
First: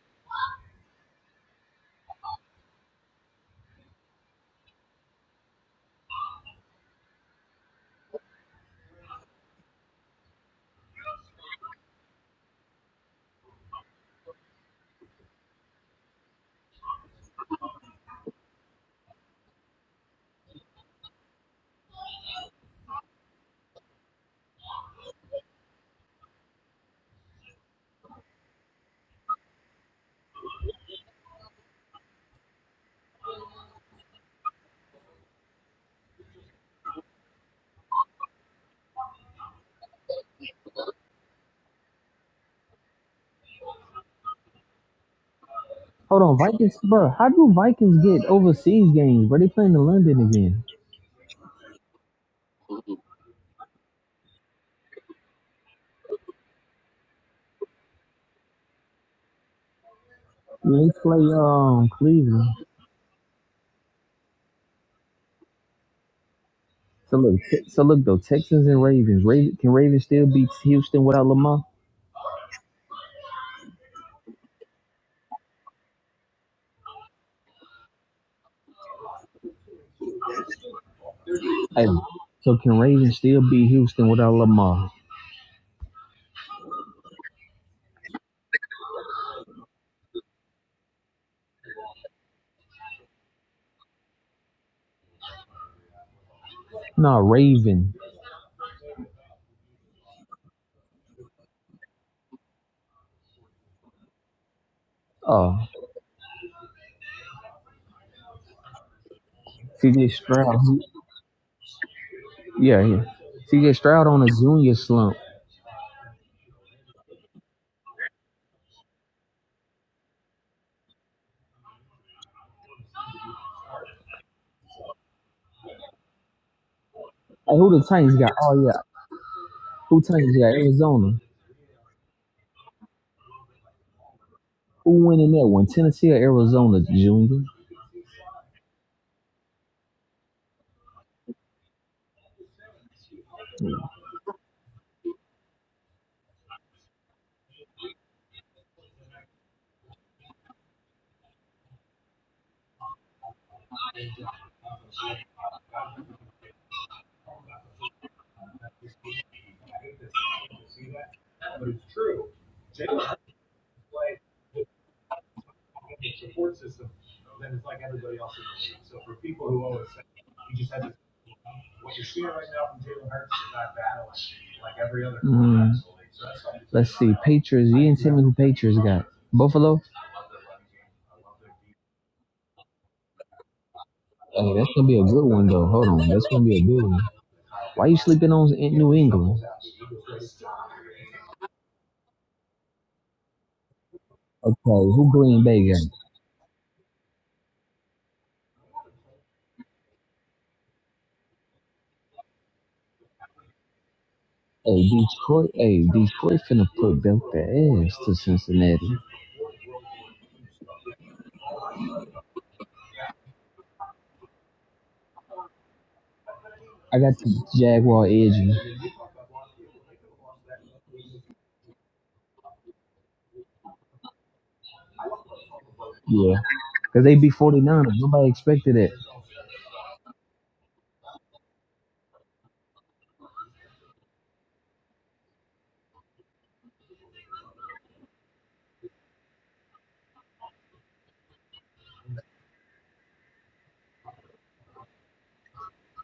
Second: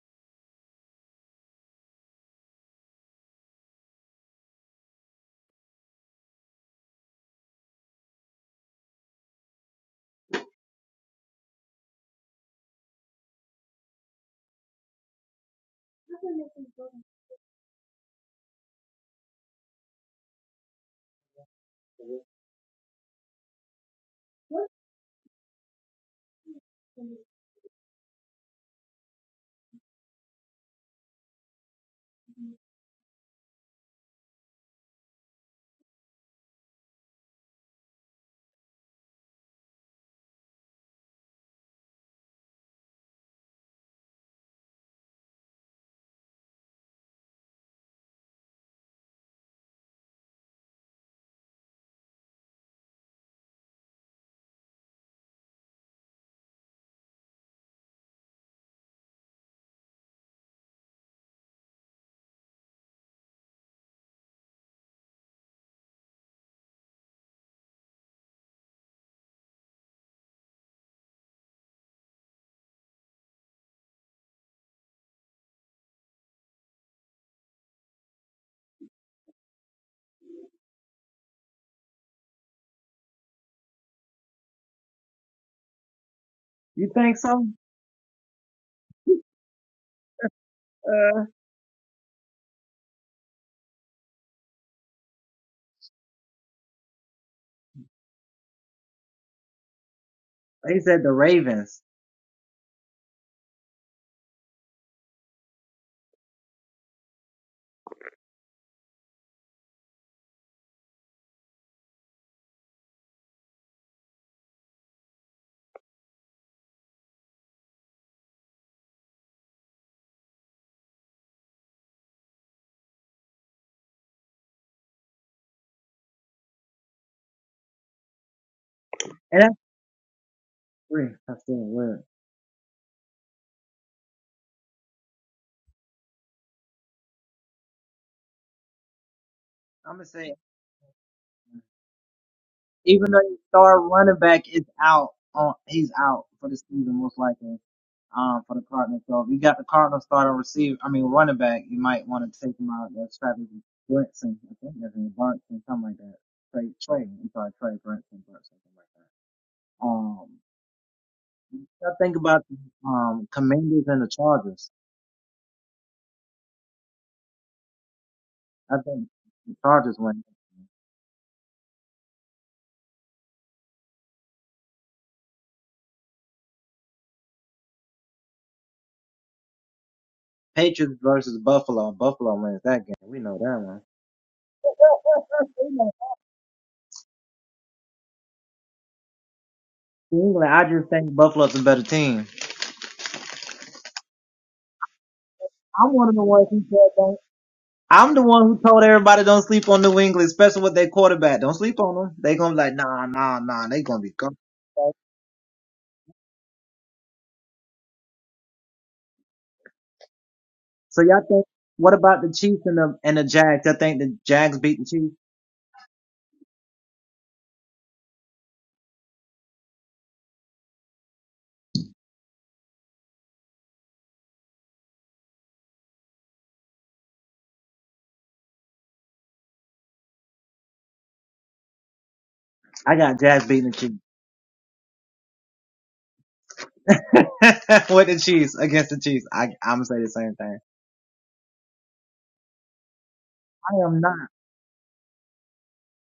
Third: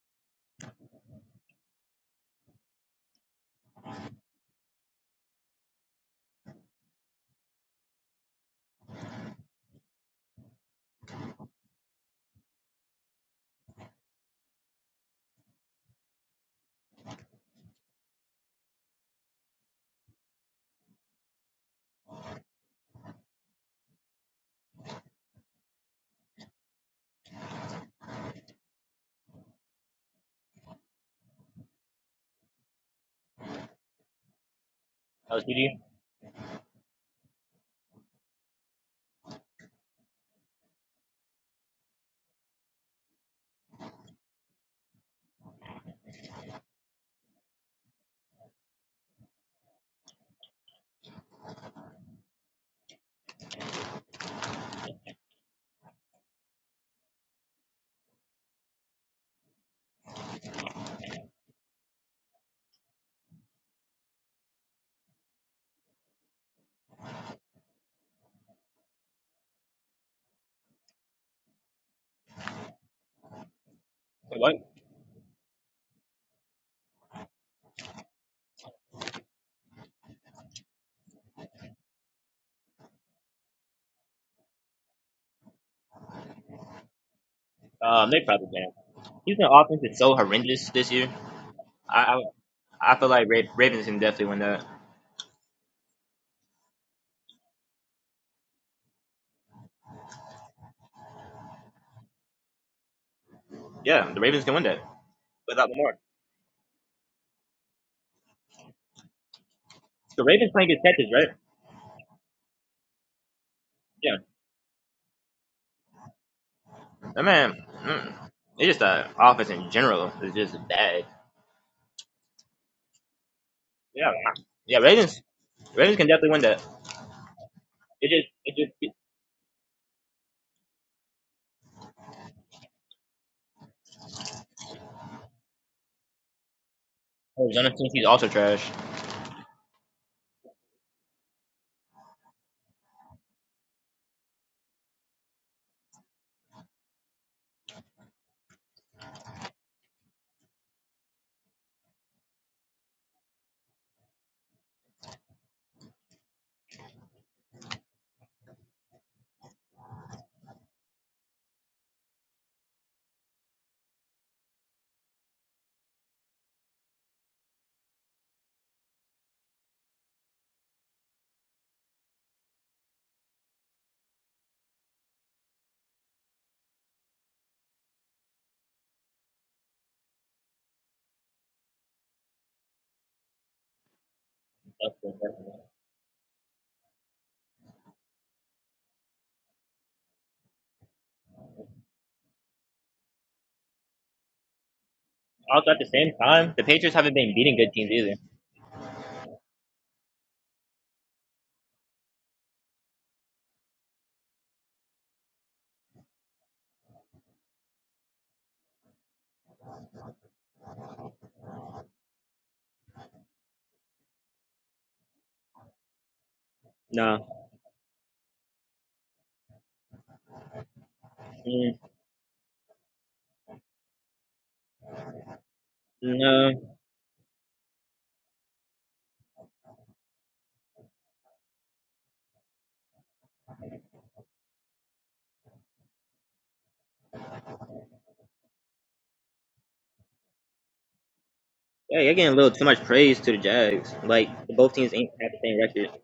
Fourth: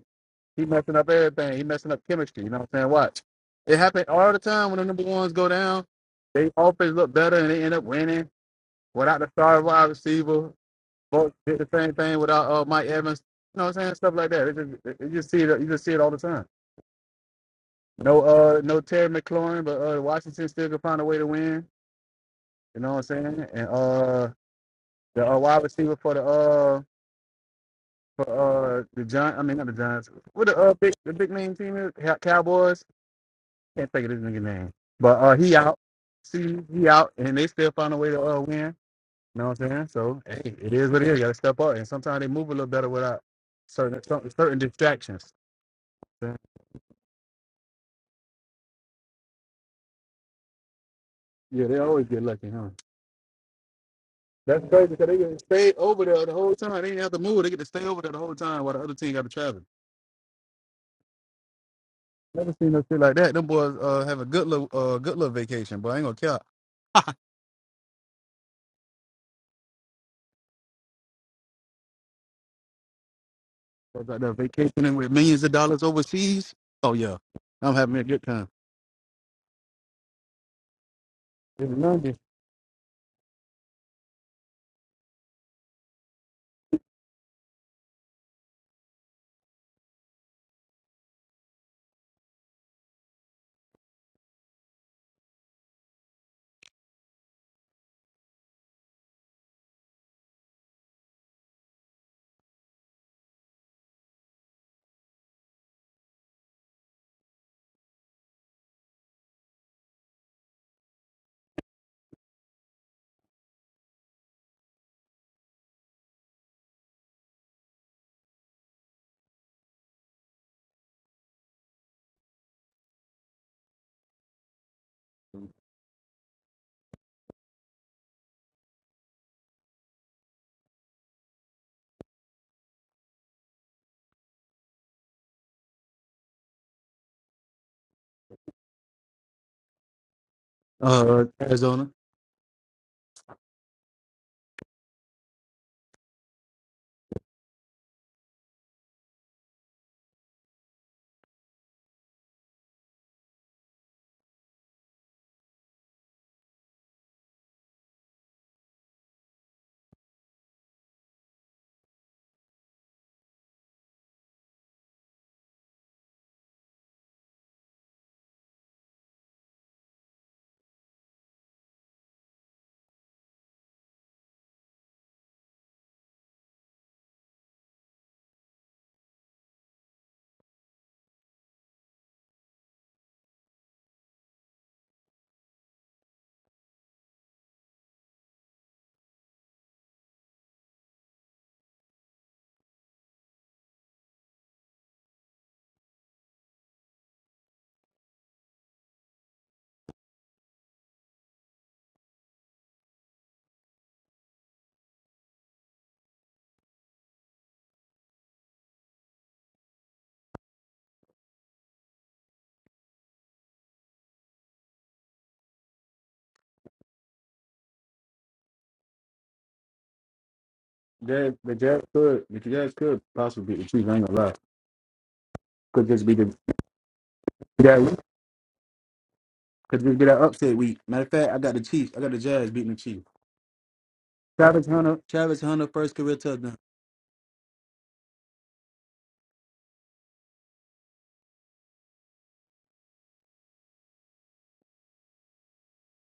Speaker 1: He messing up everything. He messing up chemistry. You know what I'm saying? Watch. It happened all the time when the number ones go down. They offense look better and they end up winning without the star wide receiver. Both did the same thing without uh, Mike Evans. You know what I'm saying? Stuff like that. It just, it- you just see it. You just see it all the time. No, uh, no Terry McLaurin, but uh, Washington still can find a way to win. You know what I'm saying? And uh, the uh, wide receiver for the uh, for uh, the Giants. I mean, not the Giants. What the uh, big the big name team is Cow- Cowboys. Can't think of this nigga name. But uh, he out.
Speaker 2: LCD,
Speaker 1: See, he out, and they still found a way to uh, win. You know what I'm saying? So hey, it is what it is. You gotta step up, and sometimes they move a little better without certain certain, certain distractions.
Speaker 4: Hold on, Vikings, bro. How do Vikings get overseas games? Bro, they playing in London again.
Speaker 1: Yeah, they always get lucky, huh? That's crazy because they get to stay over there the whole time. They didn't have to move. They get to stay over there the whole time while the other team got to travel.
Speaker 4: Yeah, They play um Cleveland.
Speaker 1: Never seen no shit like that. Them boys uh, have a good little uh, good little vacation, but I ain't gonna care.
Speaker 4: So look, Te- so look though, Texans and Ravens. Raven, can Ravens still beat Houston without Lamar?
Speaker 1: Boys out there
Speaker 2: what?
Speaker 1: vacationing with millions of dollars overseas. Oh yeah, I'm having a good time. In
Speaker 4: Hey,
Speaker 1: London,
Speaker 4: so can Ravens still beat Houston without Lamar?
Speaker 3: you think so?
Speaker 2: Um, they probably win. Houston offense is so horrendous this year. I I, I feel like Ra- Ravens can definitely win that.
Speaker 4: Nah, Raven.
Speaker 2: Yeah, the Ravens can win that
Speaker 4: Uh,
Speaker 2: without Lamar.
Speaker 4: CJ
Speaker 2: The Ravens
Speaker 4: Stroud.
Speaker 2: playing against Texas, right?
Speaker 4: Yeah, yeah. CJ Stroud
Speaker 2: Yeah.
Speaker 4: on a junior slump.
Speaker 2: That man, mm, it's just the offense in general is just bad. Yeah. Yeah, Ravens. Ravens can definitely win that.
Speaker 4: Hey, who the
Speaker 2: It
Speaker 4: Titans
Speaker 2: just,
Speaker 4: got?
Speaker 2: it
Speaker 4: Oh yeah,
Speaker 2: just.
Speaker 4: who Titans got? Arizona. Who went in that one? Tennessee or Arizona, Junior?
Speaker 2: Oh, Jonathan, he's also trash.
Speaker 1: uh, Arizona.
Speaker 4: Mm, let's see. Patriots. You didn't tell me who Patriots got. Buffalo? Hey, that's gonna be a good one though. Hold on, that's gonna be a good one. Why you sleeping on New England? Okay, who Green Bay
Speaker 2: Also, at
Speaker 4: got?
Speaker 2: the same time, the Patriots haven't been beating good teams either.
Speaker 4: Hey, Detroit. Hey, Detroit finna put belt their ass to Cincinnati. I got
Speaker 2: No.
Speaker 4: the Jaguar edging.
Speaker 1: Jazz, the
Speaker 2: Mm,
Speaker 1: Jazz could, the Jazz could possibly beat the Chiefs. I ain't gonna lie. Could just be the
Speaker 4: Yeah,
Speaker 1: be
Speaker 2: no.
Speaker 4: cause they be
Speaker 1: that
Speaker 4: 49ers.
Speaker 1: week.
Speaker 4: Nobody expected that.
Speaker 1: Could just be that upset week. Matter of fact, I got the Chiefs. I got the Jazz beating the Chiefs. Travis Hunter, Travis Hunter, first career touchdown.
Speaker 2: Yeah, you're getting a little too much praise to the Jags. Like, both teams ain't have the same record.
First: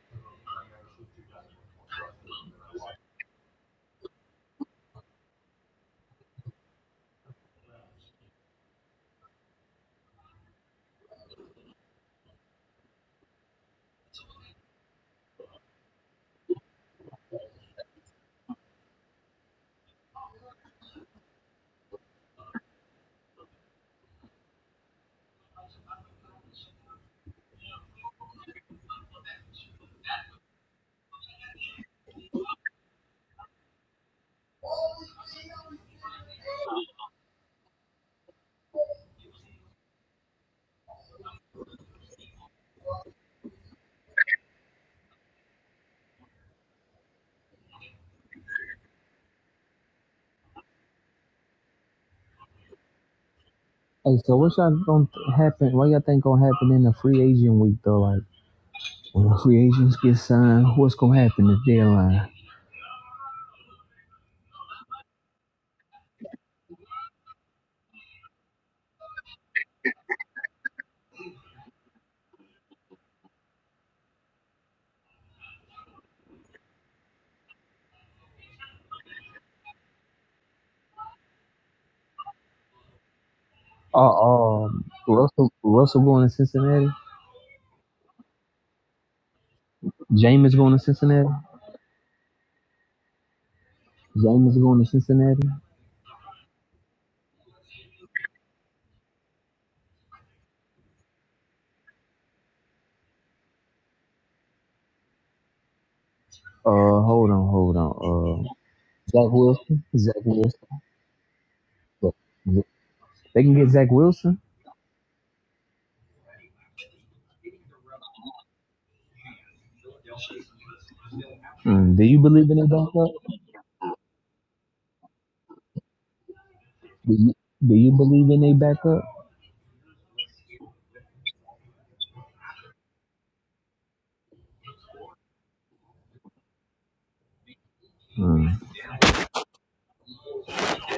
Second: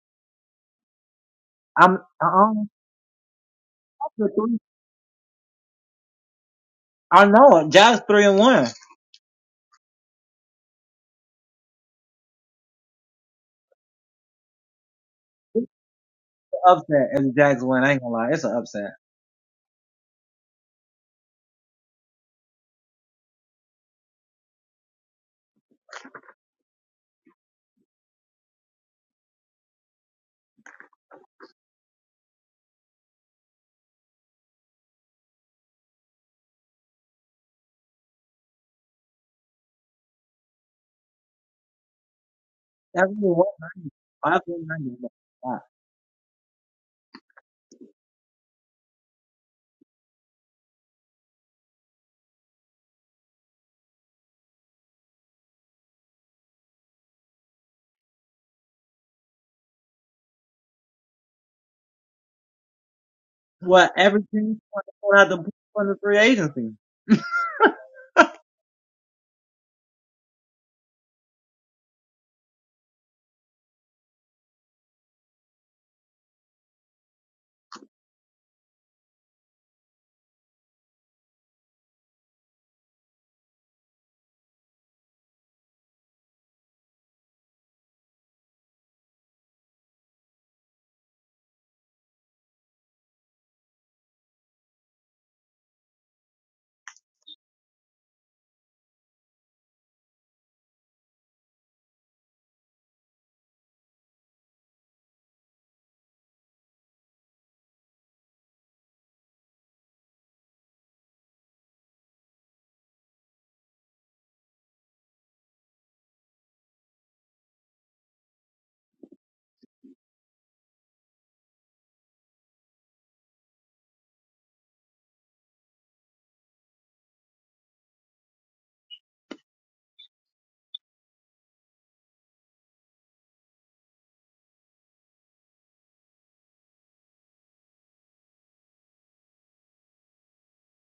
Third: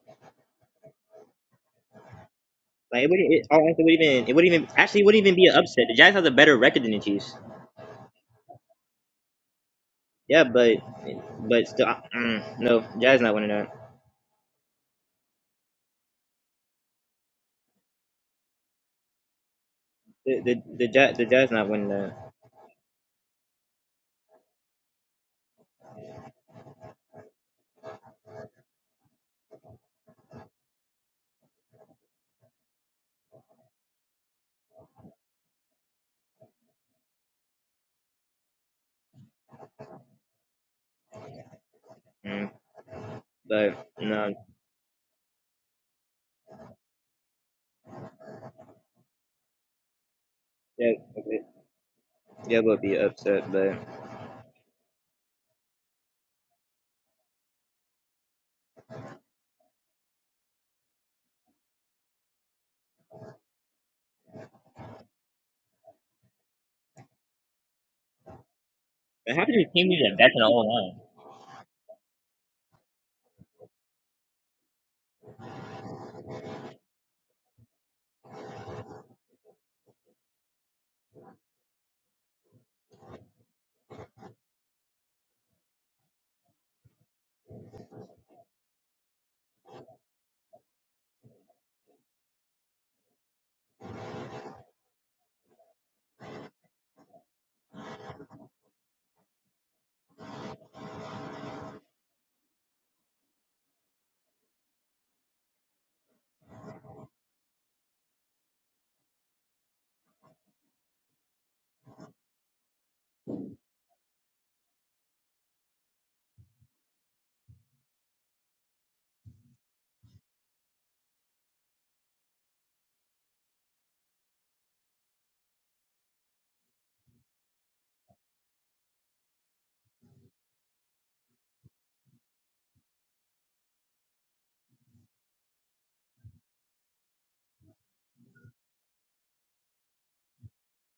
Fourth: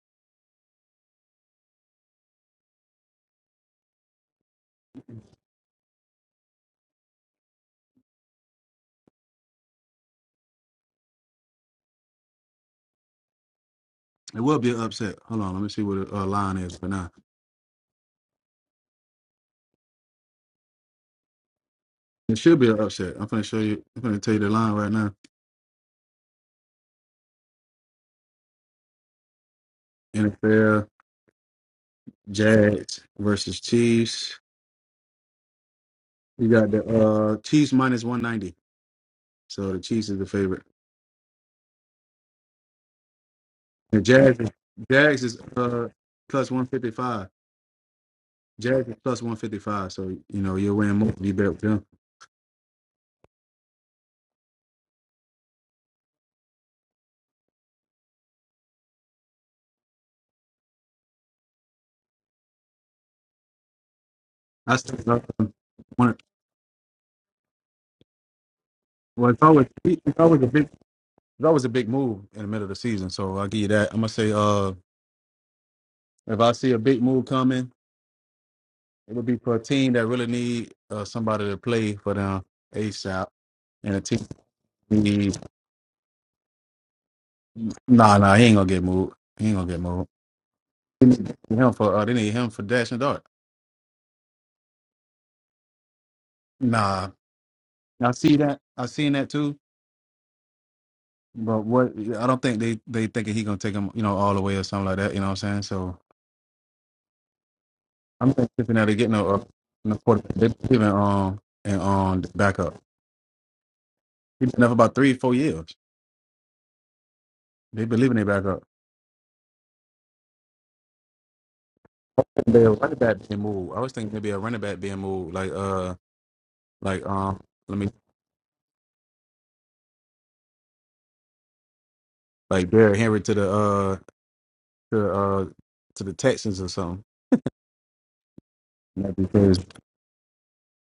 Speaker 2: Like, it wouldn't, it, oh, honestly, it wouldn't even, it wouldn't even, actually, it wouldn't even be an upset. The Jags has a better record than the Chiefs. Yeah, but, but still, I- mm, no, Jags not winning that.
Speaker 1: It will be an upset. Hold on, let me see what the uh, line is for now.
Speaker 2: The, the, the, Jazz, the Jazz not winning that.
Speaker 1: It should be an upset. I'm gonna show you. I'm gonna tell you the line right now. NFL Jazz versus Chiefs. You got the uh, Chiefs minus 190. So the Chiefs is the favorite.
Speaker 2: Mm, but,
Speaker 1: The
Speaker 2: no,
Speaker 1: Jazz, Jags is uh, plus 155. Jazz is plus one fifty five, so you know you are
Speaker 2: yeah,
Speaker 1: win more if you
Speaker 2: okay.
Speaker 1: bet with them.
Speaker 2: yeah, would be upset, but.
Speaker 4: Hey, so what's y'all gonna happen? What y'all think gonna happen in the free agent week though? Like when the free agents get signed, what's gonna happen at deadline?
Speaker 3: What every team
Speaker 1: I still
Speaker 3: going out the
Speaker 1: one.
Speaker 3: free agency?
Speaker 1: Well,
Speaker 2: But
Speaker 1: it's
Speaker 2: how did
Speaker 1: always
Speaker 2: your team do that
Speaker 1: it's
Speaker 2: back in
Speaker 1: always
Speaker 2: the
Speaker 1: a big
Speaker 2: whole line?
Speaker 1: it's always a big move in the middle of the season. So I'll give you that. I'm gonna say, uh, if I see a big move coming, it would be for a team that really need uh, somebody to play for them ASAP, and a team
Speaker 4: Uh, um,
Speaker 1: need
Speaker 4: Russell, Russell going to Cincinnati.
Speaker 1: nah nah he ain't gonna get moved. He ain't gonna get moved.
Speaker 4: Jameis going to Cincinnati.
Speaker 1: Him for uh, they need him for dash and dart.
Speaker 4: Jameis going to Cincinnati.
Speaker 1: Nah, I see that. I seen that too. But what I don't think they they thinking he gonna take him, you know, all the way or something like that. You know what I'm saying? So
Speaker 4: Uh, hold on, hold on.
Speaker 1: I'm
Speaker 4: Uh,
Speaker 1: thinking Cincinnati getting a,
Speaker 4: Zach
Speaker 1: a,
Speaker 4: Wilson.
Speaker 1: a
Speaker 4: Zach
Speaker 1: quarterback. They
Speaker 4: Wilson.
Speaker 1: believe in um and
Speaker 4: Look,
Speaker 1: um backup.
Speaker 4: They can get Zach Wilson.
Speaker 1: He been up about three four years. They believe in their backup.
Speaker 4: Hmm, Do you believe in
Speaker 1: They
Speaker 4: their
Speaker 1: a running
Speaker 4: backup?
Speaker 1: back being moved. I was thinking maybe a running back being moved, like uh like
Speaker 4: Do you,
Speaker 1: um
Speaker 4: do
Speaker 1: let me
Speaker 4: you believe in their backup?
Speaker 1: like Derrick Henry to the uh to uh to the Texans or something.
Speaker 4: Hmm.
Speaker 1: Yeah, because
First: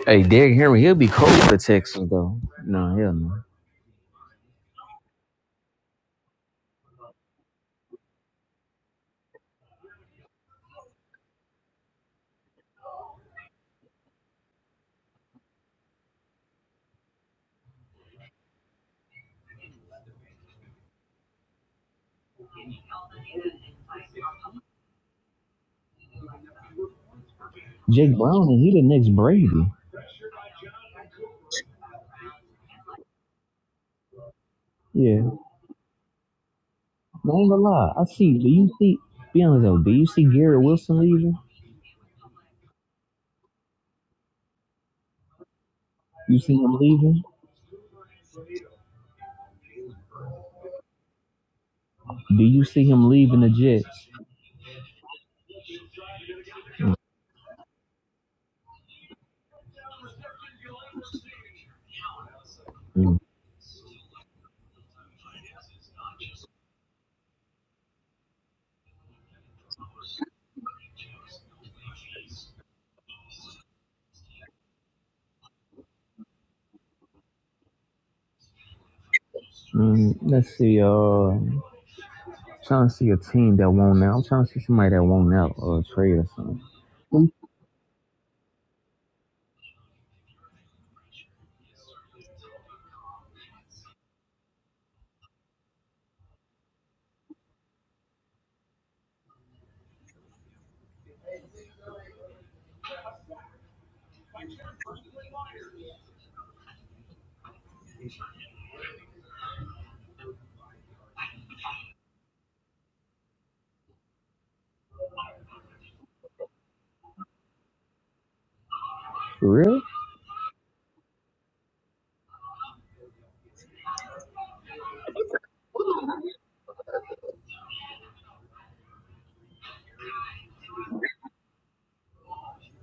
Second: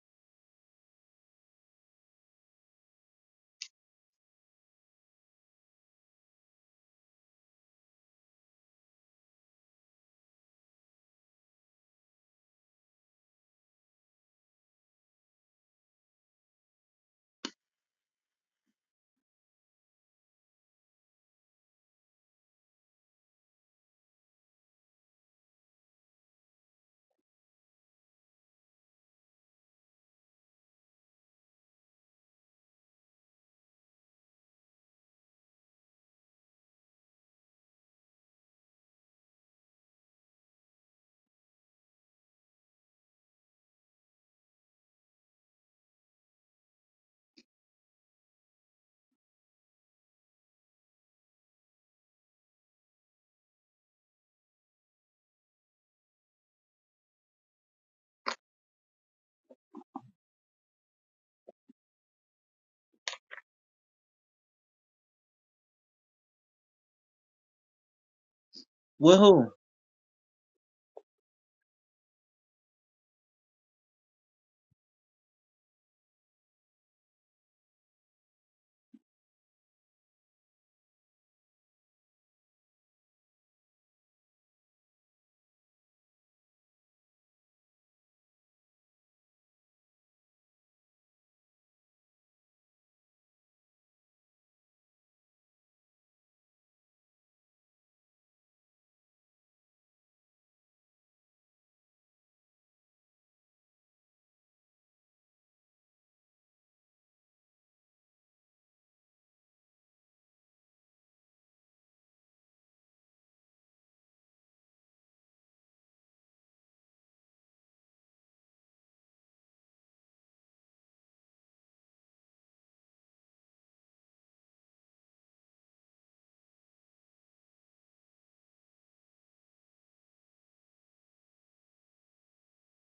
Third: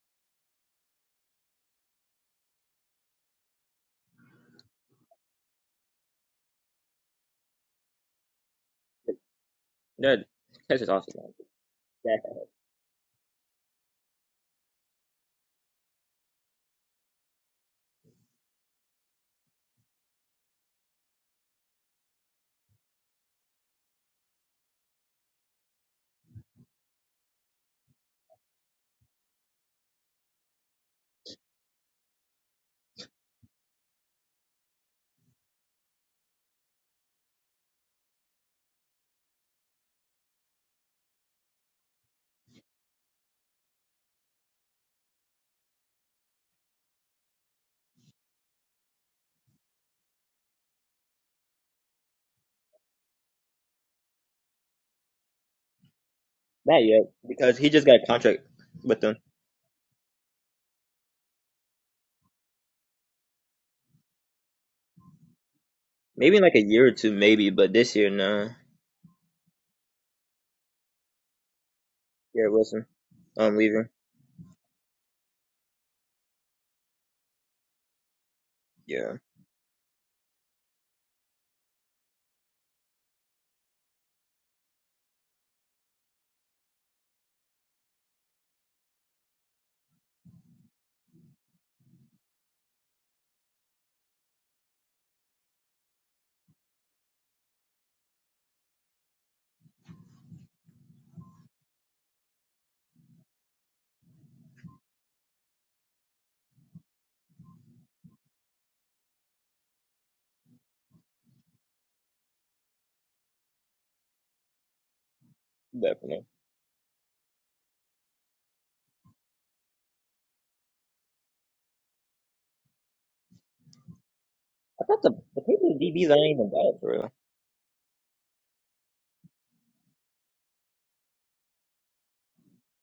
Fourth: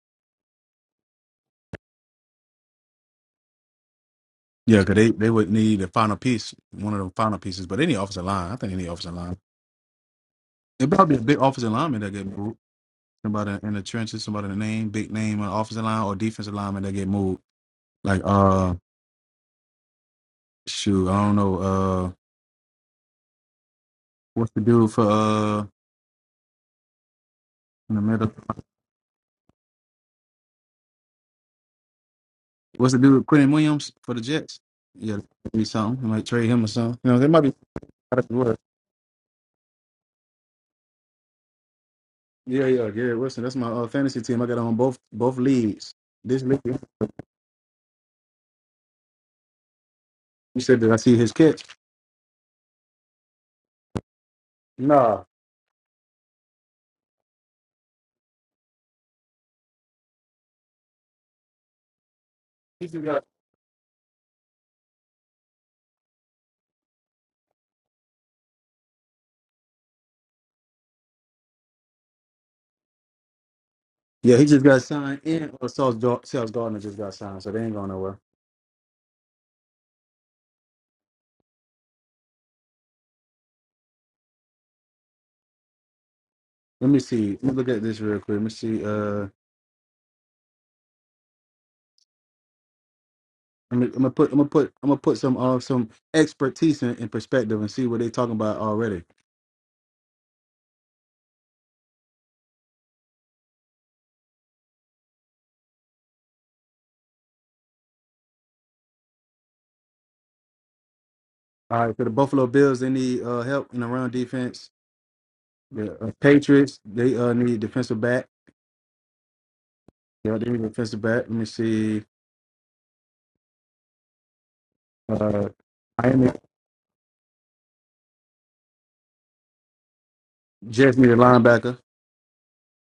Speaker 4: Hey, Derrick Henry, he'll be cold for Texans though. No, hell no.
Speaker 1: yeah, 'cause they they would need the final piece, one of the final pieces. But any offensive line, I think any offensive line.
Speaker 2: That, that's just
Speaker 1: It'd
Speaker 2: awesome.
Speaker 1: probably be a big offensive lineman that
Speaker 2: That
Speaker 1: get moved. somebody in the trenches, somebody in the name, big name on the offensive line or defensive lineman that get moved. Like uh shoot, I don't know, uh what's the dude for uh in the
Speaker 4: Jake
Speaker 1: middle
Speaker 4: Brown and he the next Brady.
Speaker 1: what's the dude Quentin Williams for the Jets? Yeah,
Speaker 4: Yeah.
Speaker 1: be something. I might trade him or something. You know, there
Speaker 4: I
Speaker 1: might
Speaker 4: ain't
Speaker 1: be
Speaker 4: gonna lie. I see do you see be honest though, do you see Garrett Wilson leaving?
Speaker 1: Yeah, yeah, Gary Wilson. That's my uh, fantasy team. I got on both both leagues.
Speaker 4: You
Speaker 1: This
Speaker 4: see
Speaker 1: league
Speaker 4: him
Speaker 1: you
Speaker 4: leaving?
Speaker 1: said that I see his catch.
Speaker 4: Do you see him leaving the Jets?
Speaker 1: Nah.
Speaker 2: not yet, because he just got a contract with them.
Speaker 1: He just
Speaker 4: Mm,
Speaker 1: got
Speaker 2: Maybe in like a year or two, maybe. But this year, nah. Garrett Wilson, um, leaving.
Speaker 1: Yeah, he just got signed and or Sales Gardner just got signed, so they ain't going nowhere.
Speaker 2: Yeah,
Speaker 4: mm, let's see, uh I'm trying to see a team that won't now. I'm trying to see somebody that won't out or a trade or something.
Speaker 1: Let me see. Let me look at this real quick. Let me see. Uh I'm gonna, I'm gonna put I'm gonna put I'm gonna put some uh some expertise in, in perspective and see what they're talking about already. All right, for the Buffalo Bills, they need uh, help in the run defense. The uh,
Speaker 2: definitely.
Speaker 1: Patriots, they uh, need defensive back.
Speaker 4: For real?
Speaker 1: Yeah, they need defensive back. Let me see.
Speaker 2: I thought the the
Speaker 1: Uh,
Speaker 2: Patriots DBs aren't
Speaker 1: Miami
Speaker 2: even bad for real.
Speaker 1: Jets need a linebacker,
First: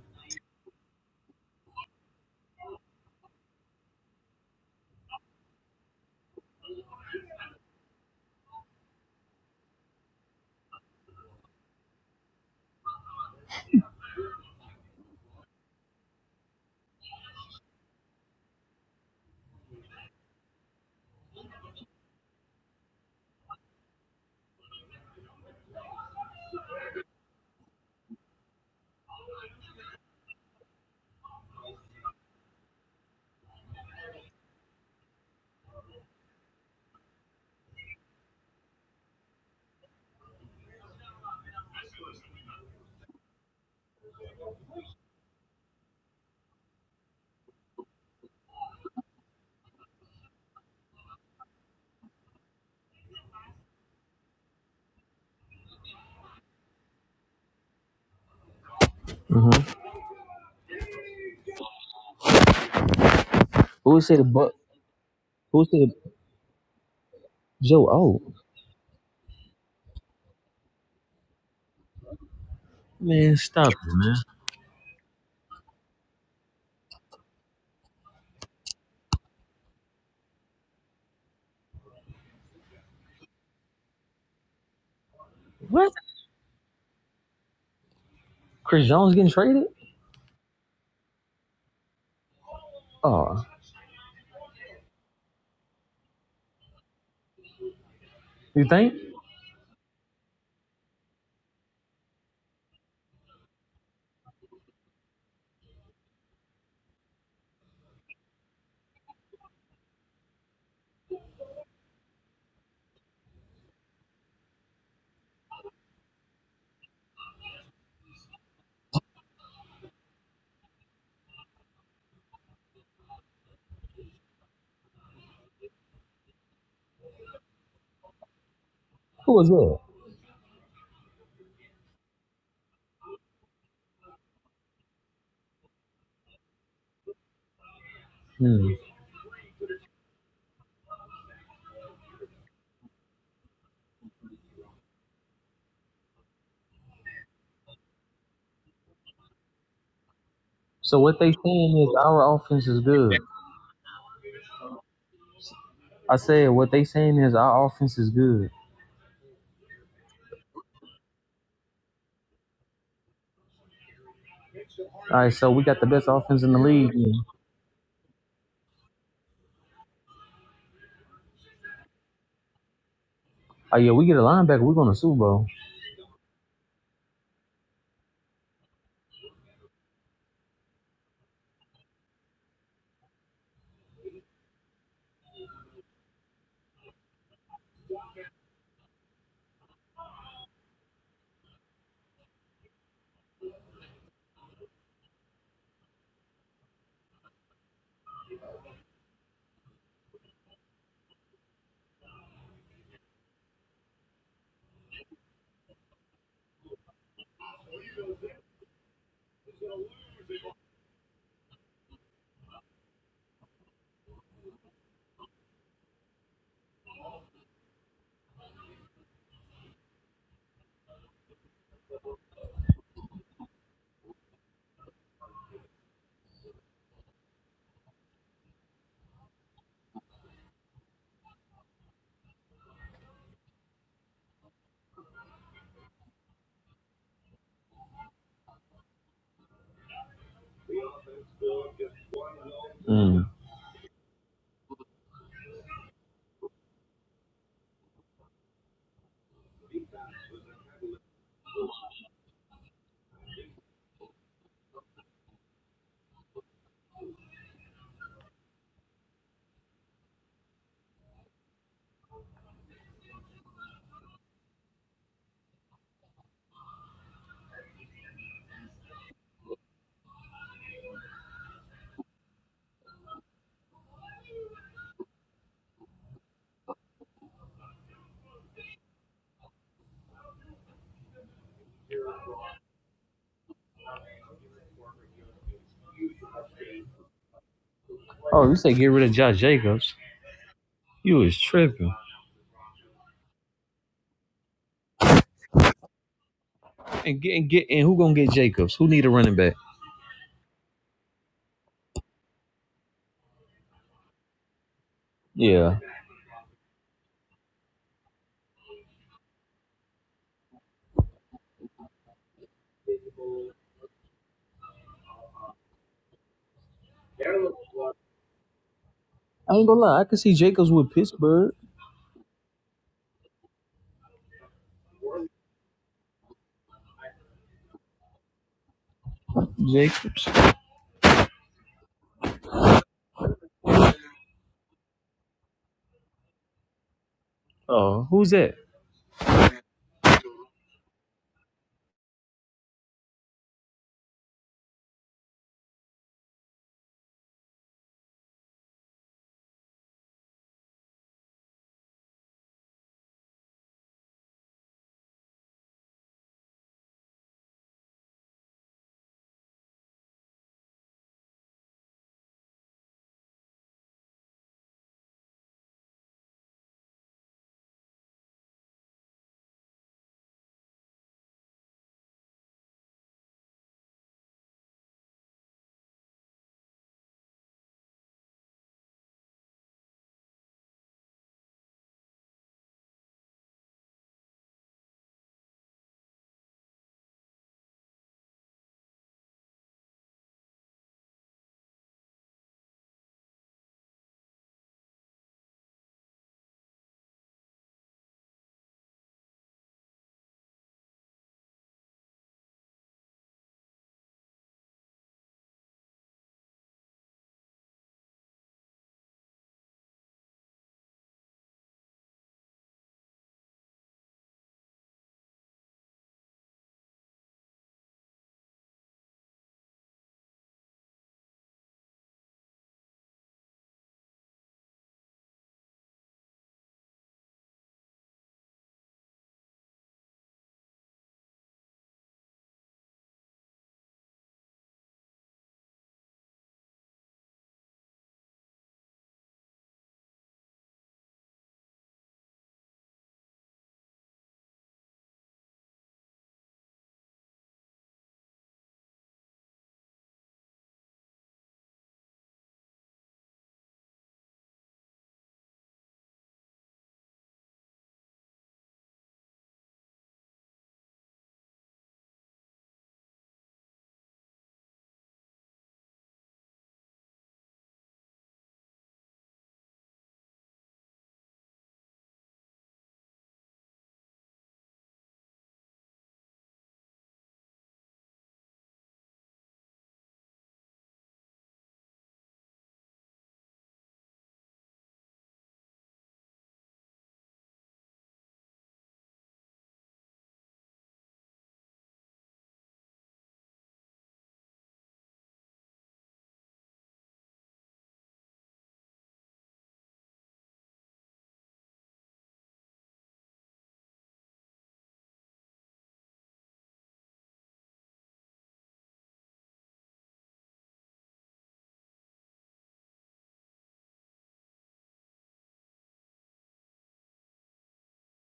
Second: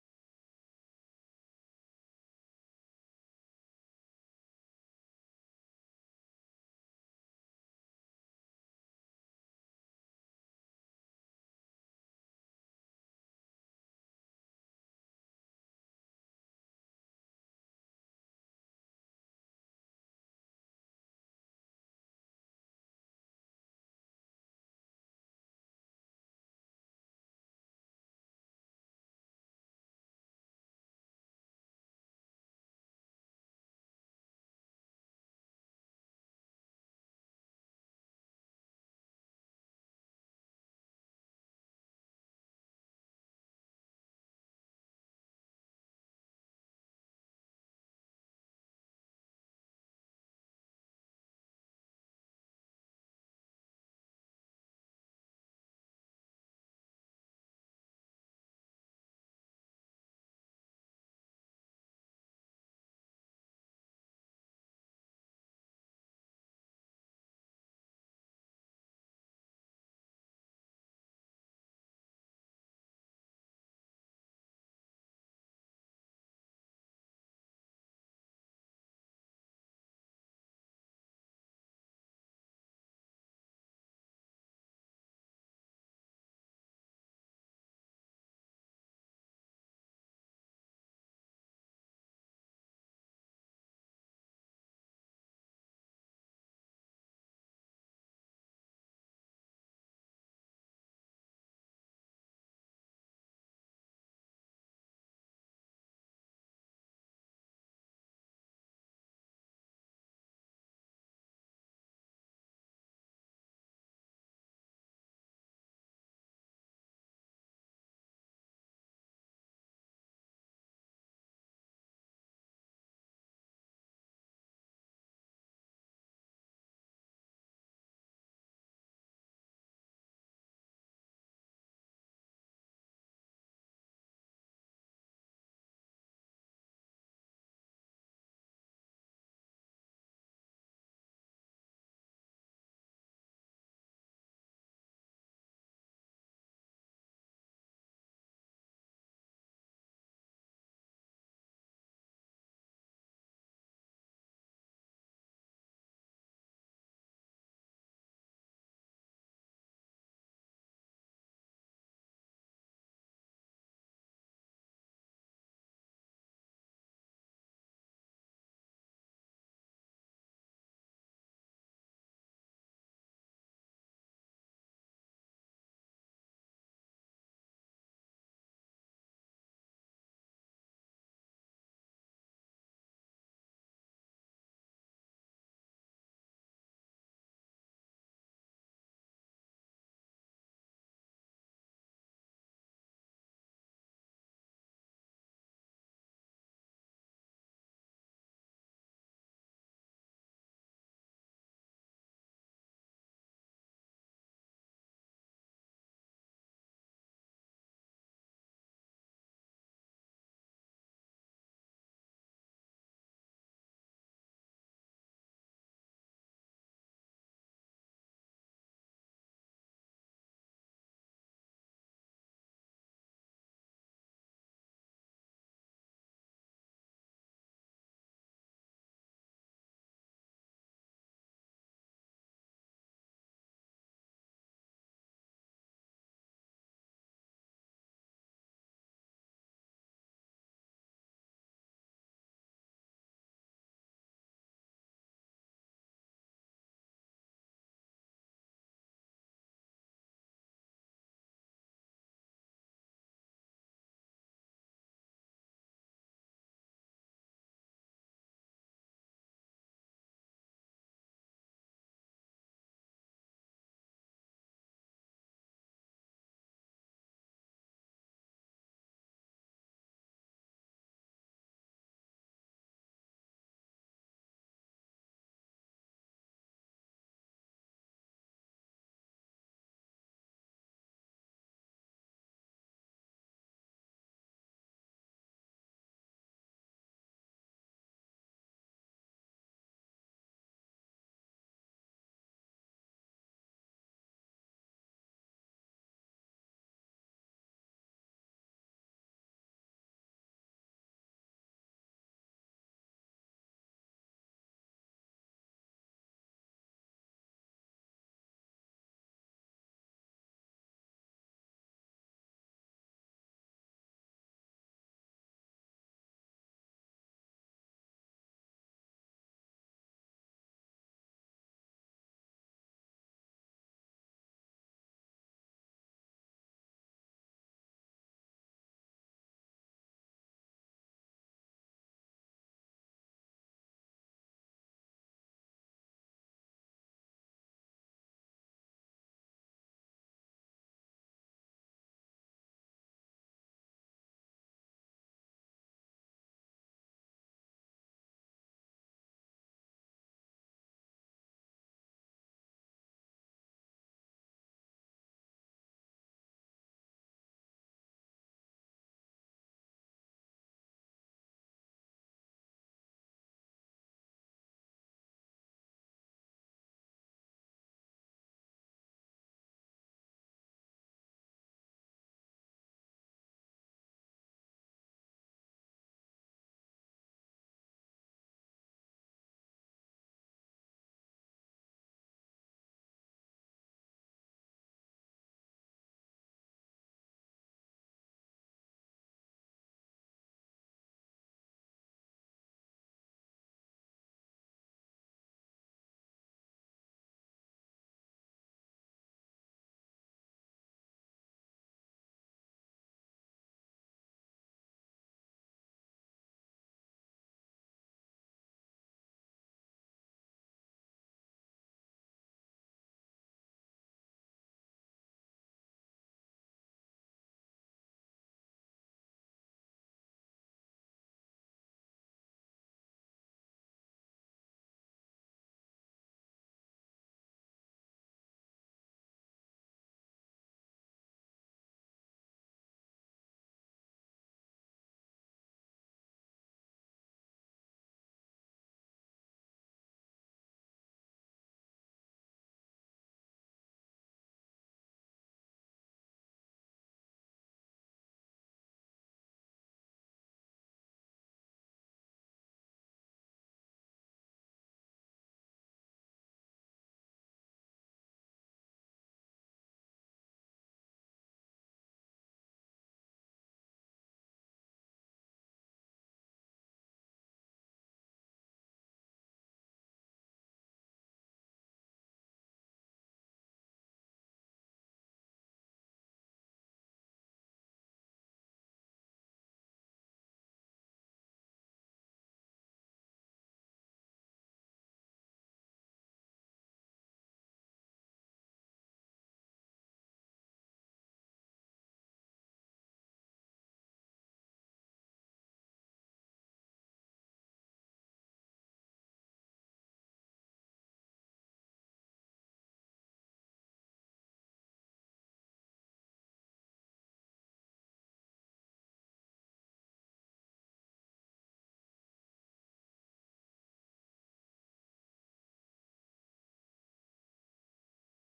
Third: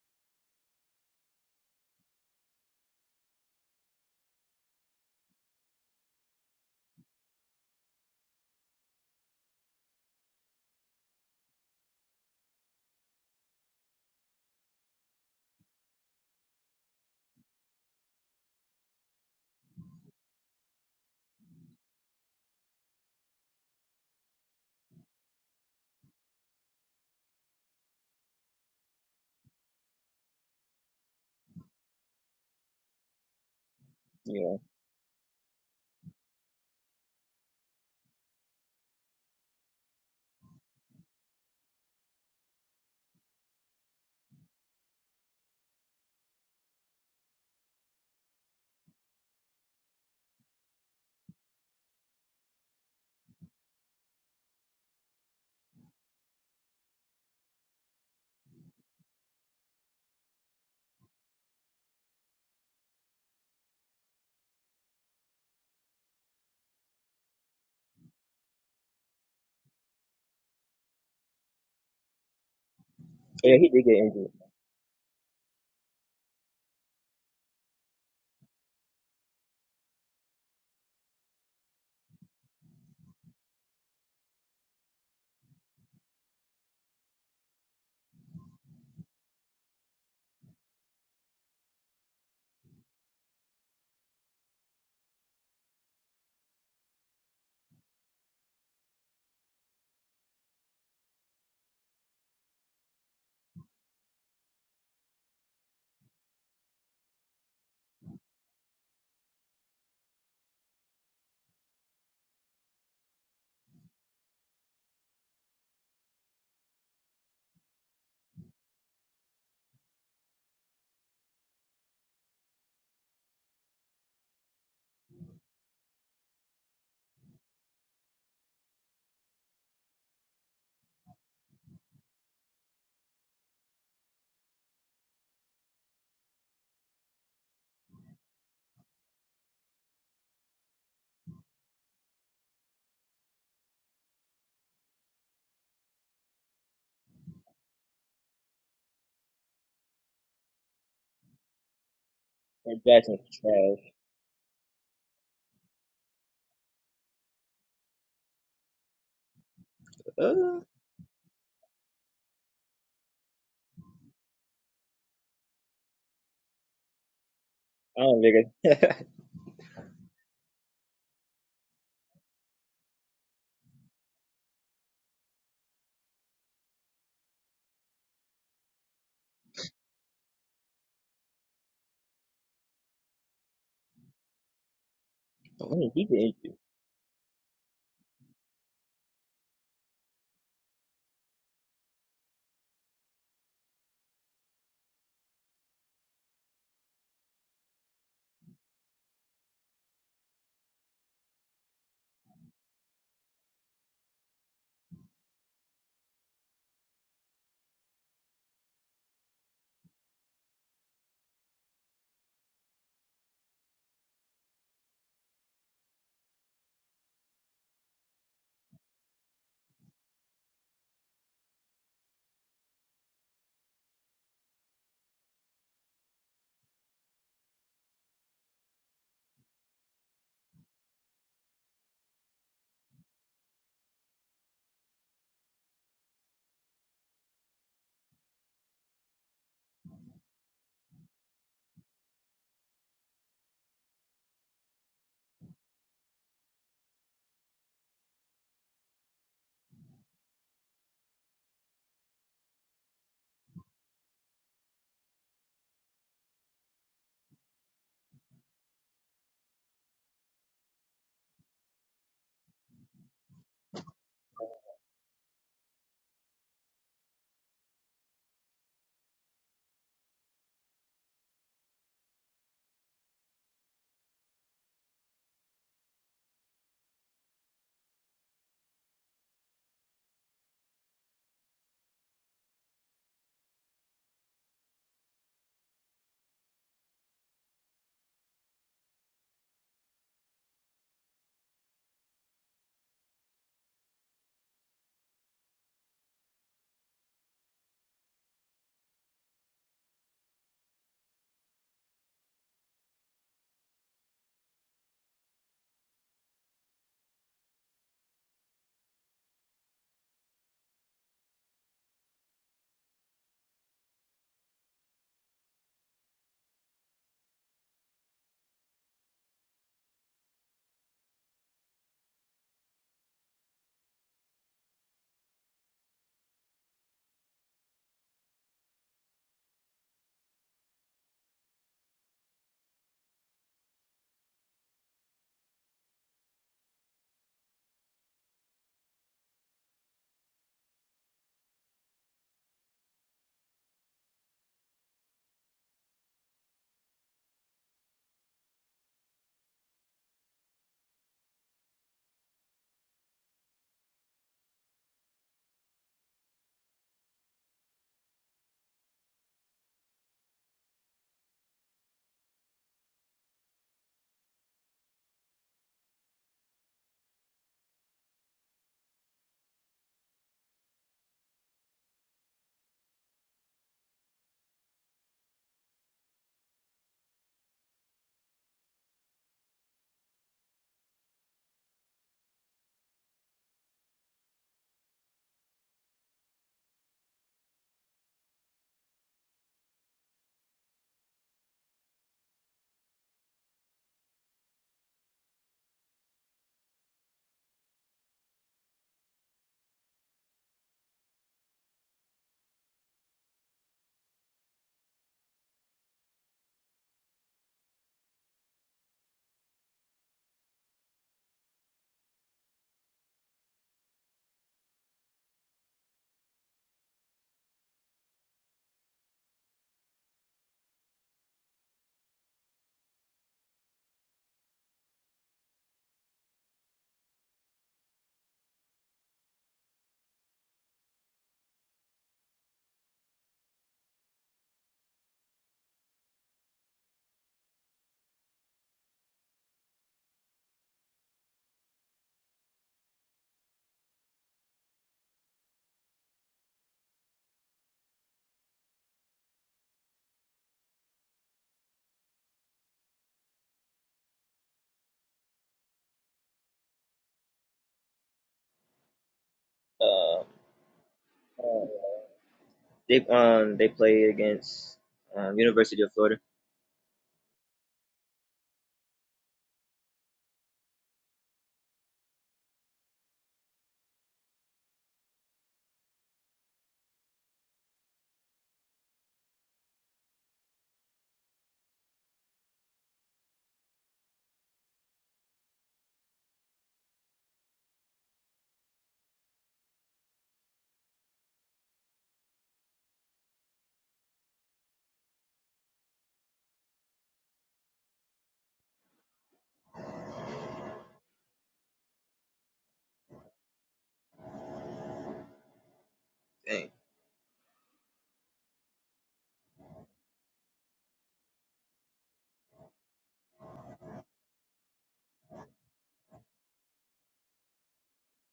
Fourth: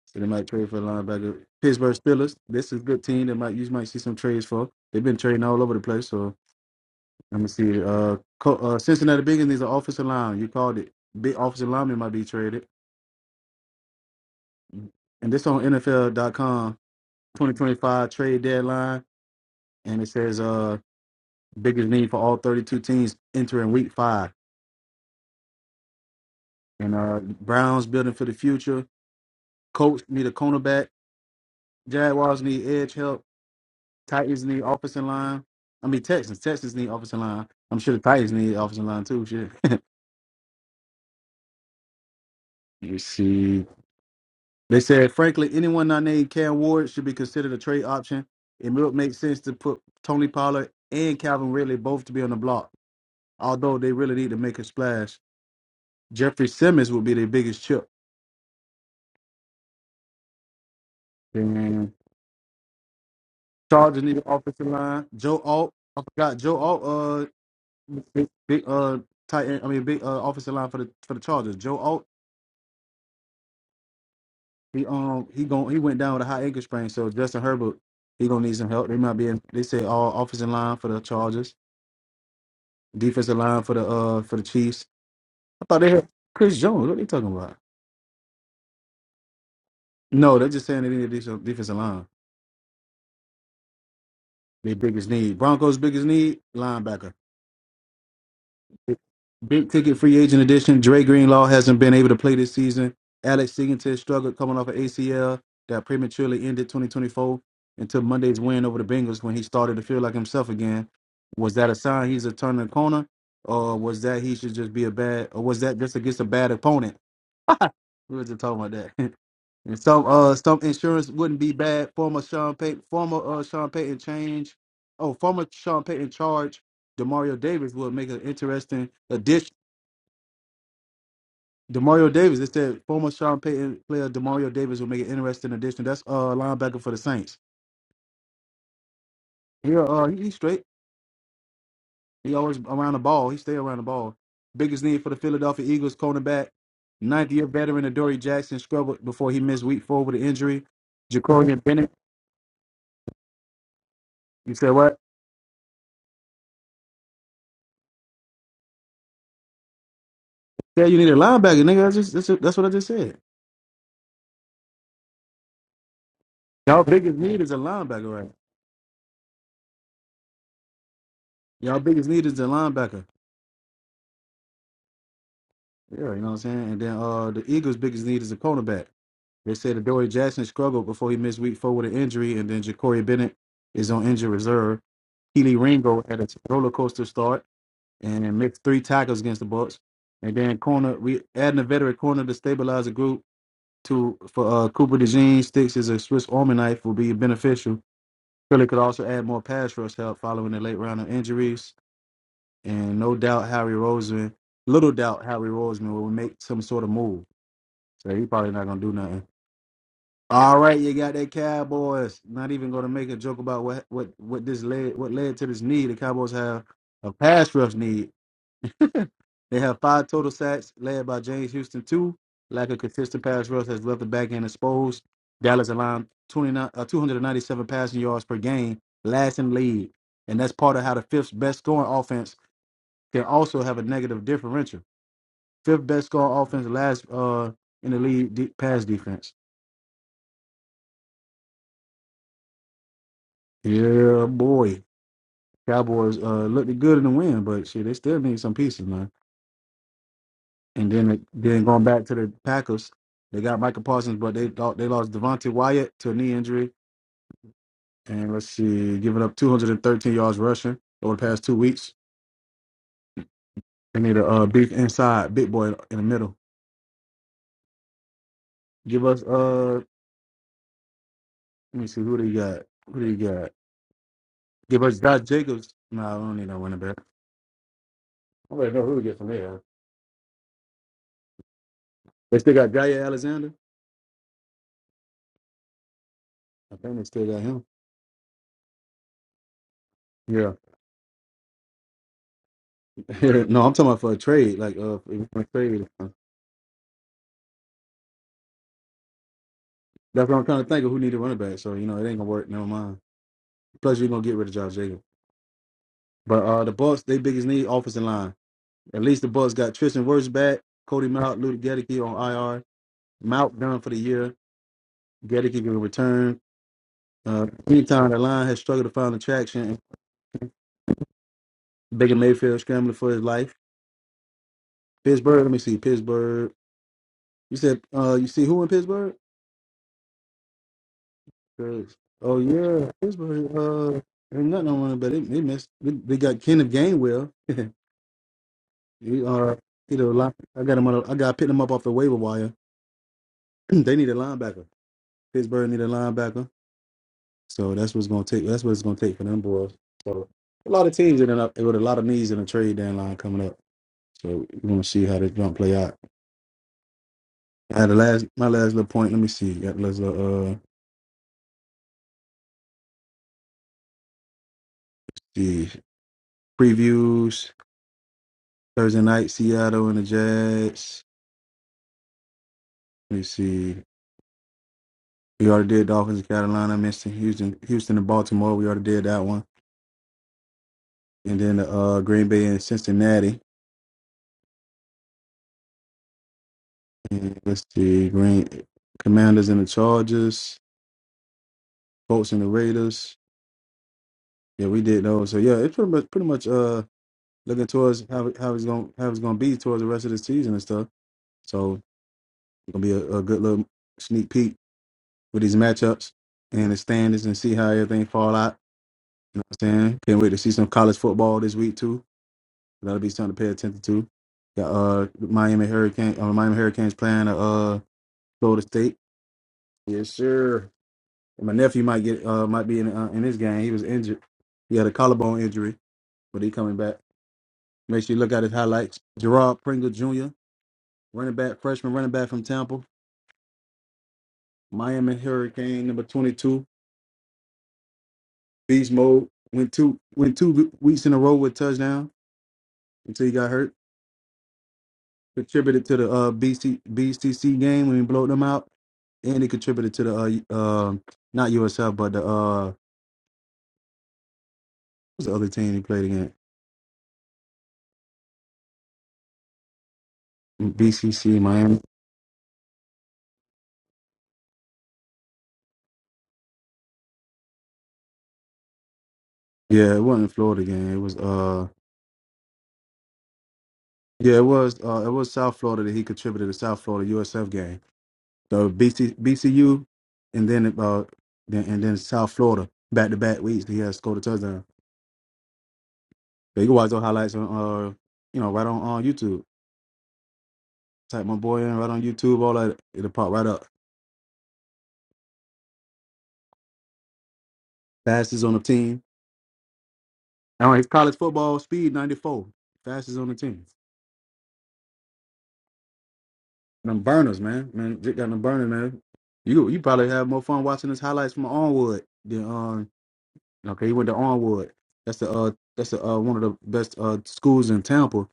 Speaker 1: so they might trade for a linebacker. Pittsburgh Steelers, this is a good team. They might you might see some trades for. They've been trading all over the place. So let me see. Uh, Co- uh Cincinnati Bengals needs an offensive line. You called it. Big offensive lineman might be traded. and this on NFL.com 2025 trade deadline, and it says uh biggest need for all 32 teams entering week five. And uh Browns building for the future. Colts need a cornerback. Jaguars need edge help. Titans
Speaker 2: Yeah,
Speaker 1: need offensive line. I mean Texans. Texans need offensive line. I'm sure the Titans need offensive line too. Shit. you see. They said frankly, anyone not named Cam Ward should be considered a trade option. It would make sense to put Tony Pollard and Calvin Ridley both to be on the block. although they really need to make a splash. Jeffrey Simmons will be their biggest chip.
Speaker 4: Uh-huh.
Speaker 1: And
Speaker 4: Who
Speaker 1: Chargers
Speaker 4: would say
Speaker 1: need an
Speaker 4: the but
Speaker 1: offensive line. Joe
Speaker 4: who would
Speaker 1: Alt,
Speaker 4: say the
Speaker 1: I forgot Joe Alt, uh,
Speaker 4: Joe Oh.
Speaker 1: big, big uh tight end. I mean big uh, offensive line for the for the Chargers. Joe Alt,
Speaker 4: Man,
Speaker 2: yeah,
Speaker 4: stop
Speaker 2: he
Speaker 4: it,
Speaker 2: did get
Speaker 4: man.
Speaker 2: injured.
Speaker 1: he um he gon' he went down with a high ankle sprain. So Justin Herbert, he gonna need some help. They might be in, they say all offensive line for the Chargers, defensive line for the uh for the Chiefs. I thought they
Speaker 4: What?
Speaker 1: had Chris Jones. What are they talking about?
Speaker 4: Chris Jones getting traded?
Speaker 1: No, they're just saying they need a decent defensive line.
Speaker 4: Oh.
Speaker 1: Their biggest need. Broncos' biggest need linebacker.
Speaker 4: You think?
Speaker 1: Big ticket free agent edition. Dre Greenlaw hasn't been able to play this season. Alex Singleton struggled coming off of ACL that prematurely ended 2024 until Monday's win over the Bengals when he started to feel like himself again. Was that a sign he's a turning the corner, or was that he should just be a bad, or was that just against a bad opponent? We were just talking about that. and some uh some insurance wouldn't be bad. Former Sean Payton, former uh Sean Payton change, oh former Sean Payton charge. Demario Davis would make an interesting
Speaker 4: Who
Speaker 1: addition
Speaker 4: was that?
Speaker 1: Demario Davis. It said former Sean Payton player Demario Davis will make an interesting addition. That's uh linebacker for the Saints.
Speaker 4: Hmm.
Speaker 1: Yeah, uh uh, he, he's straight. He always around the ball. He stay around the ball. Biggest need for the Philadelphia Eagles cornerback. Ninth year veteran Adoree Jackson struggled before he missed week four with an injury.
Speaker 4: So what they
Speaker 1: Jacorian
Speaker 4: saying
Speaker 1: Bennett.
Speaker 4: is our offense is
Speaker 2: And
Speaker 4: good.
Speaker 2: Jackson's trash.
Speaker 1: You said what?
Speaker 4: I said what they saying is our offense is good.
Speaker 2: Uh,
Speaker 1: Yeah, you need a linebacker, nigga. That's just that's, that's what I just said.
Speaker 4: All right, so we got the best offense in the
Speaker 1: Y'all
Speaker 4: league.
Speaker 1: biggest need is a
Speaker 2: I
Speaker 1: linebacker,
Speaker 2: don't
Speaker 1: right?
Speaker 2: think
Speaker 1: Y'all biggest need is a linebacker.
Speaker 4: Oh yeah, we get a linebacker, we're going to Super Bowl.
Speaker 1: Yeah, you know what I'm saying. And then uh the Eagles' biggest need is a cornerback. They said Adoree Jackson struggled before he missed week four with an injury, and then Ja'Cory Bennett is on injured reserve. Keely
Speaker 2: it.
Speaker 1: Ringo
Speaker 2: he get
Speaker 1: had a
Speaker 2: injured.
Speaker 1: roller coaster start and missed three tackles against the Bucks. And then corner, we adding a veteran corner to stabilize the group. To for uh, Cooper DeJean sticks as a Swiss Army knife will be beneficial. Philly could also add more pass rush help following the late round of injuries, and no doubt Harry Roseman, little doubt Harry Roseman will make some sort of move. So he probably not gonna do nothing. All right, you got that Cowboys. Not even going to make a joke about what what what this led what led to this need. The Cowboys have a pass rush need. They have five total sacks, led by James Houston. Two lack of consistent pass rush has left the back end exposed. Dallas allowed 29, uh, 297 passing yards per game, last in the league, and that's part of how the fifth best scoring offense can also have a negative differential. Fifth best scoring offense, last uh in the league de- pass defense.
Speaker 4: Mm.
Speaker 1: Yeah, boy. Cowboys uh, looked good in the win, but shit, they still need some pieces, man. And then then going back to the Packers, they got Michael Parsons, but they thought they lost Devontae Wyatt to a knee injury, and let's see, giving up 213 yards rushing over the past two weeks. They need a uh, big inside, big boy in the middle. Give us uh, let me see who they got. Who they got? Give us Josh Jacobs. No, I don't need no running back. I don't really know who to get from there. They still got Jair Alexander. I think they still got him.
Speaker 4: Oh, you say get rid of Josh Jacobs?
Speaker 1: Yeah.
Speaker 4: You is tripping.
Speaker 1: no, I'm talking about for a trade. Like, uh, if you want to trade, uh,
Speaker 4: And get and get and who gonna get Jacobs? Who need a running back?
Speaker 1: that's what I'm trying to think of who need a running back. So you know, it ain't gonna work. Never mind. Plus, you're gonna get rid of Josh Jacobs.
Speaker 4: Yeah,
Speaker 1: But uh, the Bucks, they biggest need offensive line. At least the Bucks got Tristan Wirfs back, Cody Mount, Luke Gedeke on IR. Mount done for the year. Gedeke can return. Uh, meantime, the line has struggled to find
Speaker 4: I ain't
Speaker 1: attraction.
Speaker 4: gonna lie, I could see Jacobs with Pittsburgh.
Speaker 1: Baker Mayfield scrambling for his life. Pittsburgh, let me see. Pittsburgh, you said uh, you see who in Pittsburgh?
Speaker 4: Jacobs.
Speaker 1: Great. Oh yeah, Pittsburgh. Uh, ain't nothing on it, but they, they missed. They, they got Kenneth Gainwell. he, uh,
Speaker 4: Oh, who's that?
Speaker 1: you know, line, I got him on. A, I got picked him up off the waiver wire. they need a linebacker. Pittsburgh need a linebacker. So that's what's gonna take. That's what it's gonna take for them boys. So a lot of teams in and up with a lot of needs in the trade deadline coming up. So we're gonna see how this gonna play out. I had the last my last little point. Let me see. Got let's uh see previews Thursday night Seattle and the Jets. Let me see. We already did Dolphins and Carolina, Houston, Houston, Houston and Baltimore. We already did that one, and then uh, Green Bay and Cincinnati. And let's see, Green Commanders and the Chargers, Colts and the Raiders. Yeah, we did those. So yeah, it's pretty much pretty much uh looking towards how it- how it's gonna how it's gonna be towards the rest of the season and stuff. So it's gonna be a, a good little sneak peek with these matchups and the standings and see how everything fall out. You know what I'm saying? Can't wait to see some college football this week too. That'll be something to pay attention to. Got uh Miami Hurricane uh, Miami Hurricanes playing uh Florida State. Yes, sir. And my nephew might get uh might be in uh, in this game. He was injured. He had a collarbone injury, but he coming back. Make sure you look at his highlights. Gerard Pringle Jr., running back, freshman running back from Tampa. Miami Hurricane number twenty two. Beast mode. Went two went two weeks in a row with touchdown until he got hurt. contributed to the uh, BC, game when we blowed them out, and he contributed to the uh, uh, not USF but the uh, what's the other team he played against?
Speaker 2: Uh,
Speaker 1: BCC
Speaker 2: uh,
Speaker 1: Miami.
Speaker 2: they um they played against um University of Florida.
Speaker 1: Yeah, it wasn't a Florida game. It was uh, yeah, it was uh, it was South Florida that he contributed to South Florida USF game. So BC, BCU, and then uh, then, and then South Florida back to back weeks he has scored a touchdown. But you can watch those highlights on uh, you know, right on on YouTube. Type my boy in right on YouTube, all that it'll pop right up. Fastest on the team. I do college football speed 94. Fastest on the team.
Speaker 2: Dang.
Speaker 1: Them burners, man. Man, Jake got them burners, man. You you probably have more fun watching his highlights from Onwood than um okay, he went to Onwood. That's the uh that's the, uh one of the best uh schools in Tampa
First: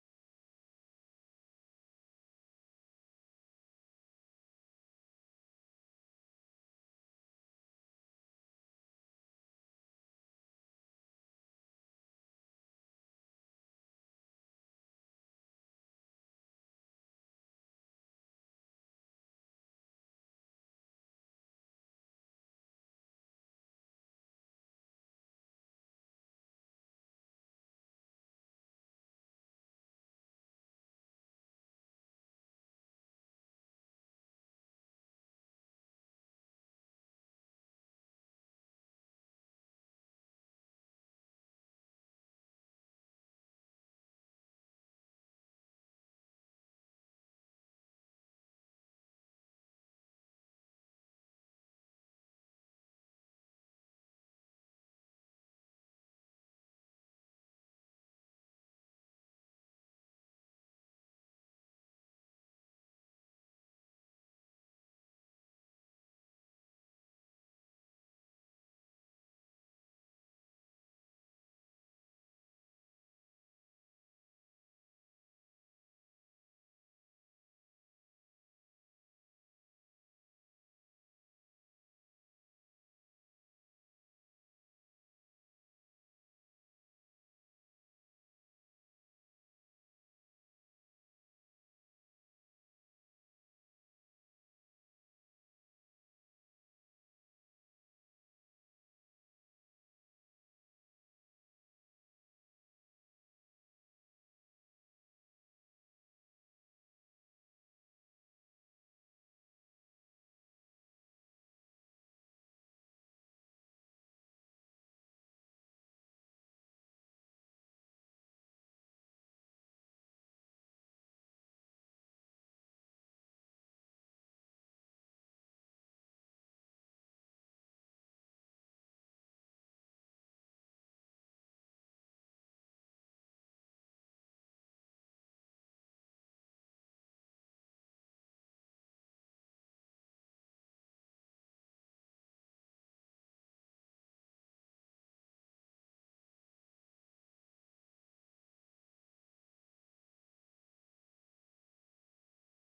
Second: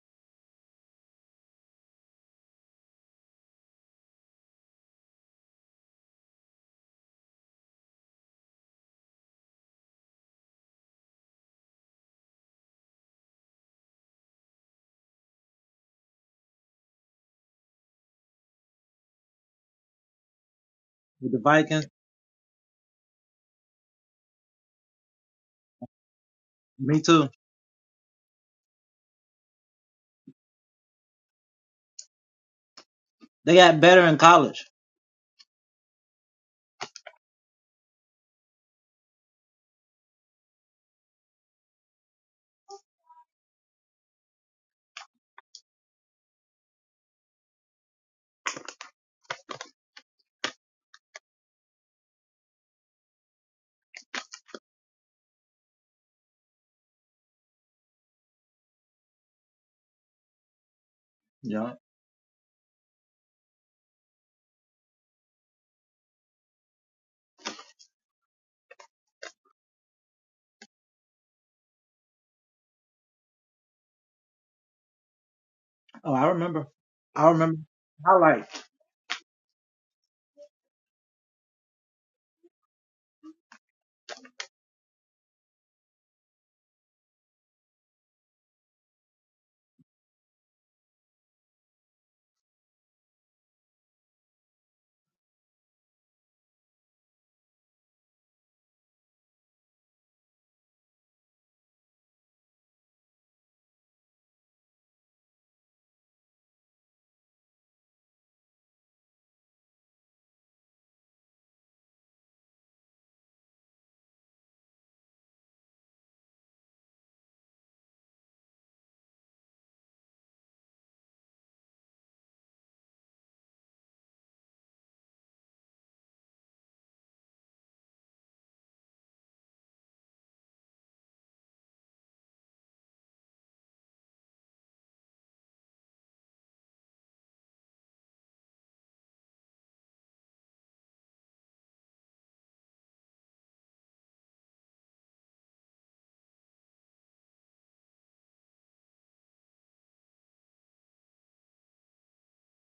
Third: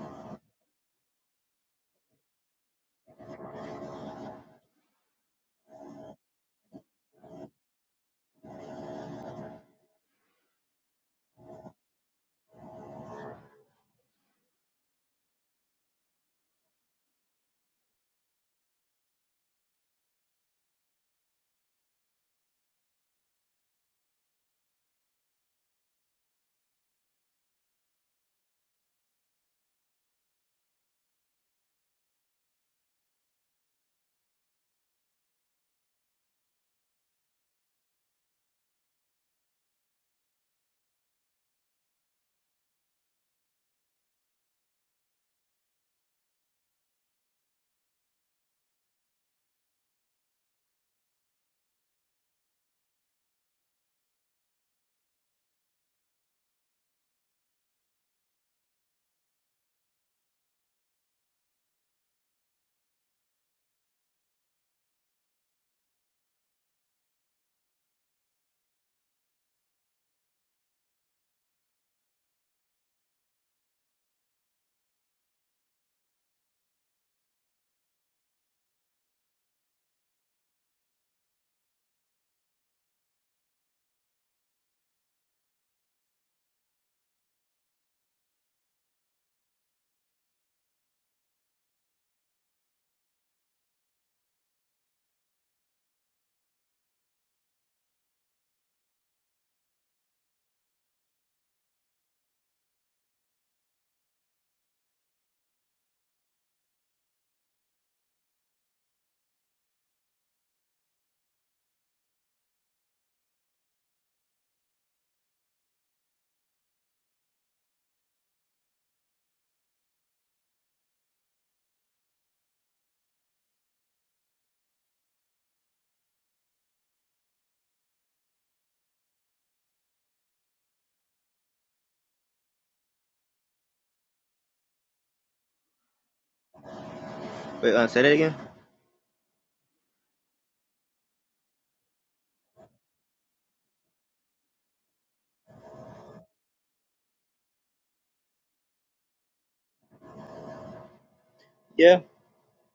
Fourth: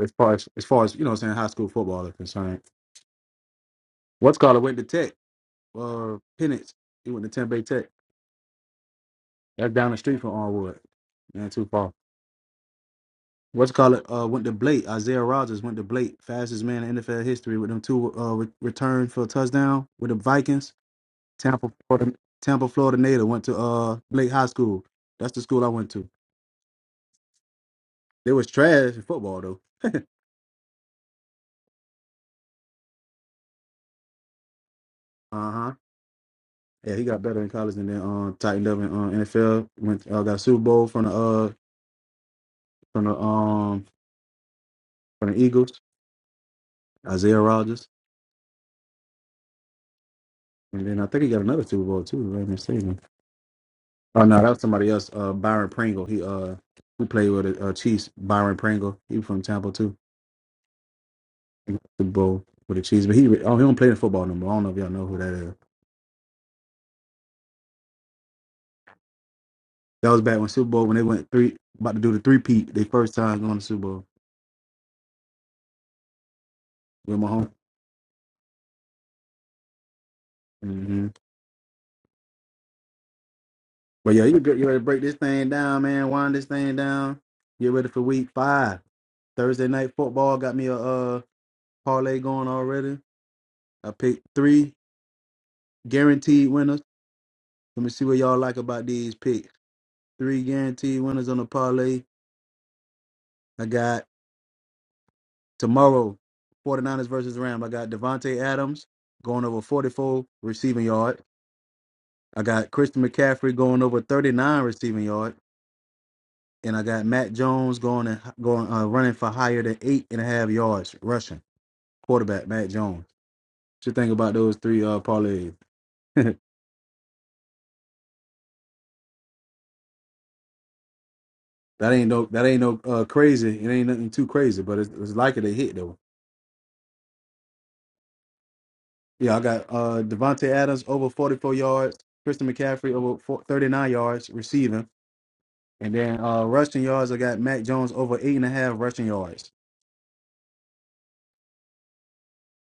Speaker 1: as far as as far as you know what I'm saying high school football is concerned. What's called it went to Tech, uh Pennants. He went to Tempe Tech. That's down the street from Onwood. Man, too far. what's called it uh went to Blake. Isaiah Rogers went to Blake, fastest man in NFL history with them two uh re- return for a touchdown with the Vikings. Tampa, Florida, Tampa, Florida native went to uh Blake High School. That's the school I went to. They was trash in football though. Uh huh. Yeah, he got better in college and then um tightened up in uh, NFL. Went uh, got a Super Bowl from the uh from the um from the Eagles. Isaiah Rogers, and then I think he got another Super Bowl too. Right? Oh no, that was somebody else. Uh, Byron Pringle. He uh, who played with the uh, Chiefs. Byron Pringle. He was from Tampa too. He won the Super Bowl with the Chiefs, but he oh he don't play the football no more. I don't know if y'all know who that is. That was back when Super Bowl when they went three about to do the three peat. They first time going to Super Bowl
Speaker 3: Oh, I remember.
Speaker 1: with
Speaker 3: I
Speaker 1: Mahomes.
Speaker 3: remember. I like.
Speaker 1: Mm-hmm. But yeah, you get you ready to break this thing down, man. Wind this thing down. Get ready for week five. Thursday night football got me a uh parlay going already. I picked three guaranteed winners. Let me see what y'all like about these picks. Three guaranteed winners on the parlay. I got tomorrow, 49ers versus Rams. I got Devontae Adams going over 44 receiving yard. I got Christian McCaffrey going over 39 receiving yard. And I got Matt Jones going and going uh, running for higher than eight and a half yards rushing. Quarterback Matt Jones. What you think about those three uh parlays? that ain't no that ain't no uh crazy. It ain't nothing too crazy, but it's, it's likely to hit though.
Speaker 2: Wait, uh, say that again.
Speaker 1: Yeah, I got uh Devontae Adams over 44 yards, Christian McCaffrey over four- 39 yards receiving, and then uh rushing yards, I got Mac Jones over eight and a half rushing yards.
Speaker 2: Yeah,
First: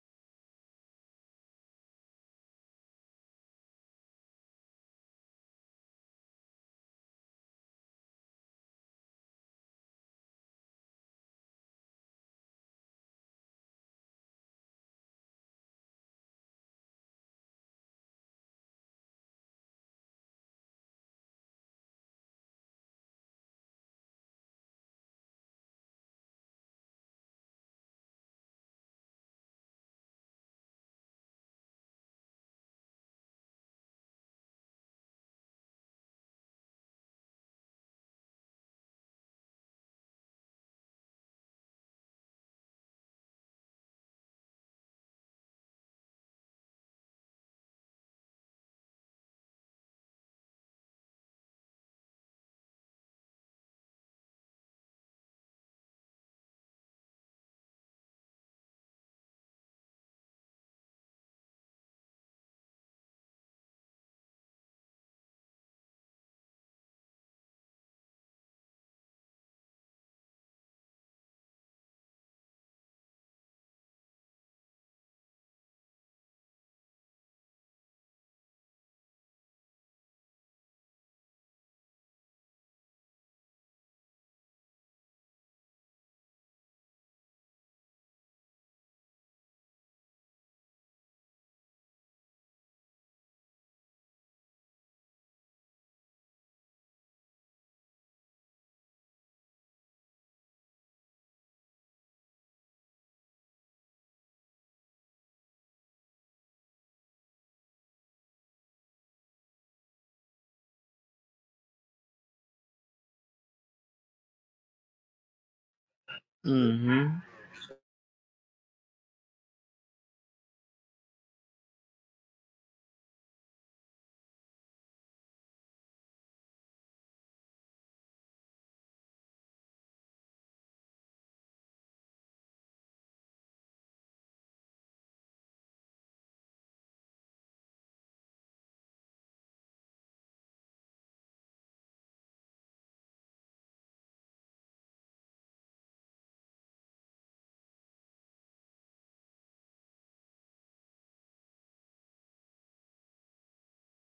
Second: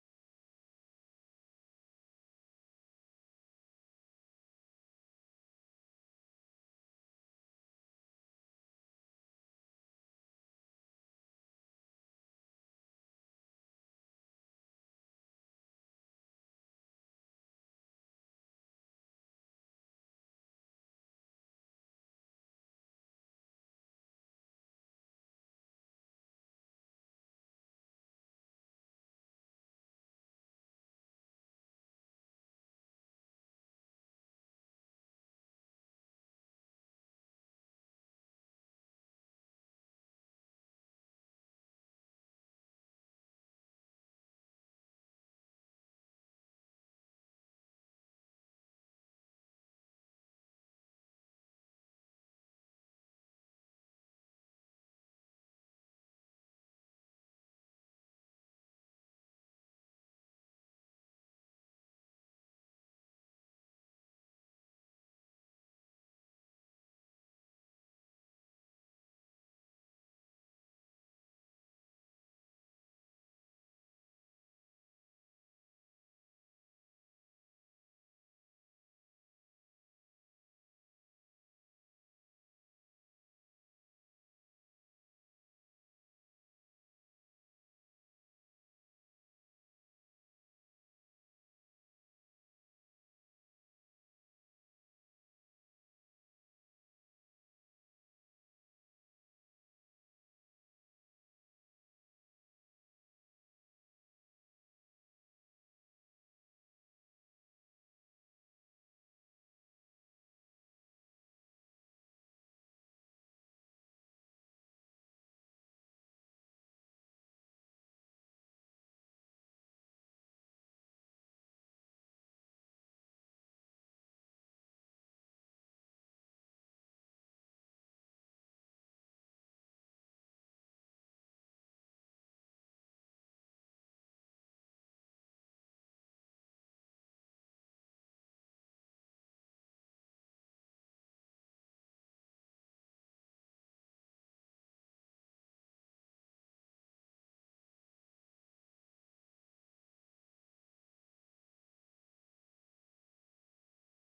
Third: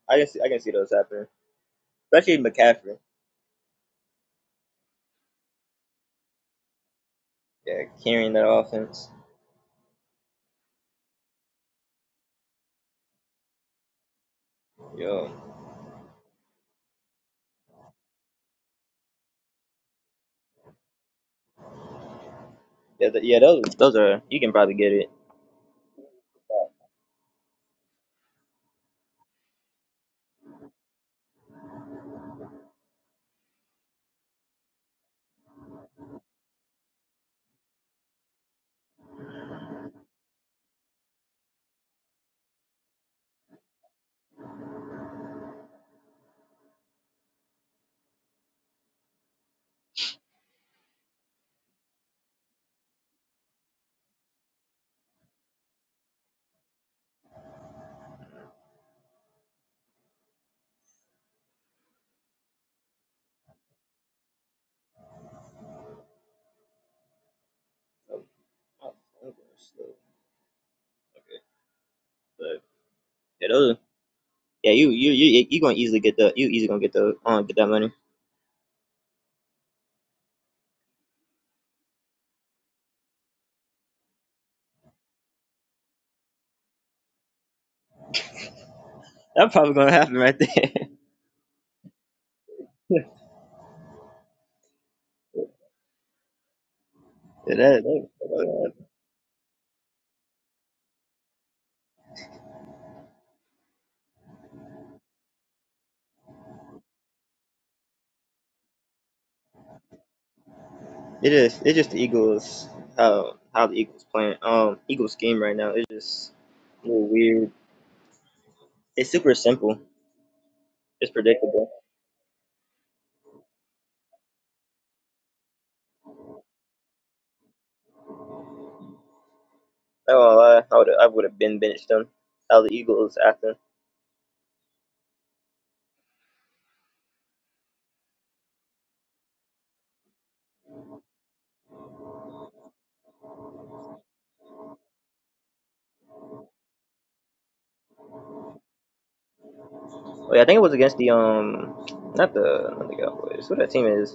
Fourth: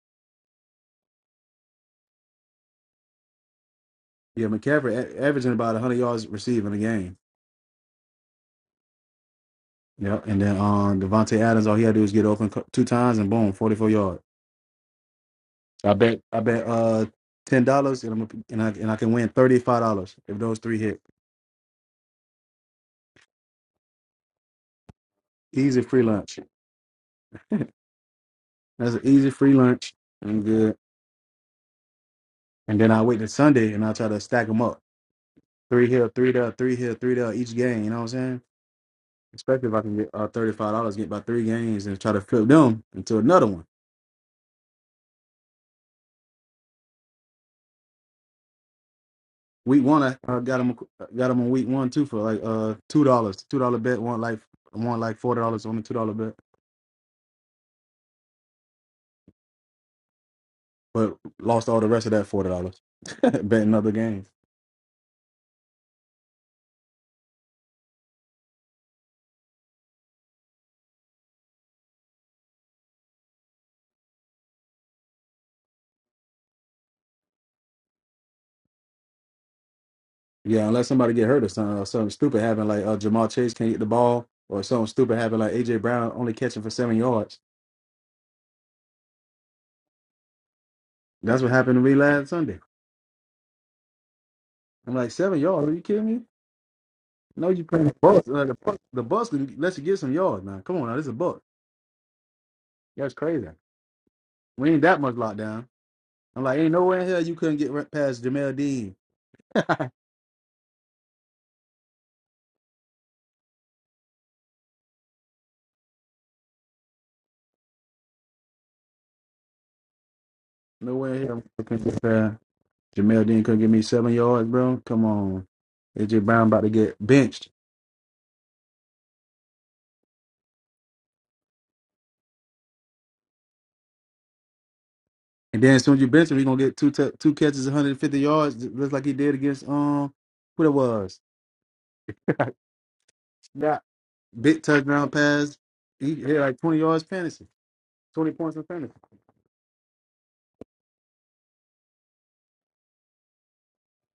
Speaker 2: I can see I can see those happening, especially McCaffrey.
Speaker 1: Yeah, McCaffrey a- averaging about 100 yards receiving a game.
Speaker 2: Yeah, carrying that offense.
Speaker 1: Yeah, and then um Devontae Adams, all he had to do is get open cou- two times and boom, 44 yards.
Speaker 2: Yo.
Speaker 1: I bet I bet uh ten dollars and I'm a- and I and I can win thirty five dollars if those three hit.
Speaker 2: Yeah, th- yeah, those those are you can probably get it.
Speaker 1: Easy free lunch. That's an easy free lunch. I'm good. And then I wait till Sunday and I try to stack them up. Three here, three there, three here, three there each game. You know what I'm saying? Especially if I can get uh, thirty-five dollars, get about three games, and try to flip them into another one. Week one, I uh, got them, got them on week one too for like uh two dollars, two dollar bet. One like one like forty dollars on the two dollar bet, but lost all the rest of that forty dollars betting other games.
Speaker 2: Oh, oh, I'm Okay, but yeah, those are- yeah you you you you gonna easily get the you easily gonna get the um get that money.
Speaker 1: Yeah, unless somebody get hurt or something, or something stupid happen, like uh, Jamal Chase can't get the ball, or something stupid happen, like AJ Brown only catching for seven yards.
Speaker 2: That's probably gonna happen right there.
Speaker 1: That's what happened to me last Sunday.
Speaker 2: yeah,
Speaker 1: I'm like seven yards? Are you kidding me? No, you
Speaker 2: that, that,
Speaker 1: playing the bus.
Speaker 2: that's
Speaker 1: Uh, the, bus- the bus can let you get some yards, man. Come on, now this is a bus. That's crazy. We ain't that much locked down. I'm like, ain't nowhere in hell you couldn't get right past Jamel Dean.
Speaker 2: it is it's just the Eagles how how the Eagles playing um Eagles scheme right now it's just a little
Speaker 4: Mm-hmm.
Speaker 2: weird. It's super simple. It's
Speaker 1: nowhere in hell I
Speaker 2: predictable.
Speaker 1: couldn't get past Jamel Dean. Couldn't give me seven yards, bro. Come on, AJ Brown about to get benched,
Speaker 2: Oh, I won't lie, I would I would have been benched them. How the Eagles acting.
Speaker 1: and then as soon as you bench him, he gonna get two t- two catches, 150 yards, ju- just like he did against um, who it was. That big touchdown pass. He hit like 20 yards fantasy, 20 points in fantasy.
Speaker 2: Oh yeah, I think it was against the um not the not the Cowboys. What that team is?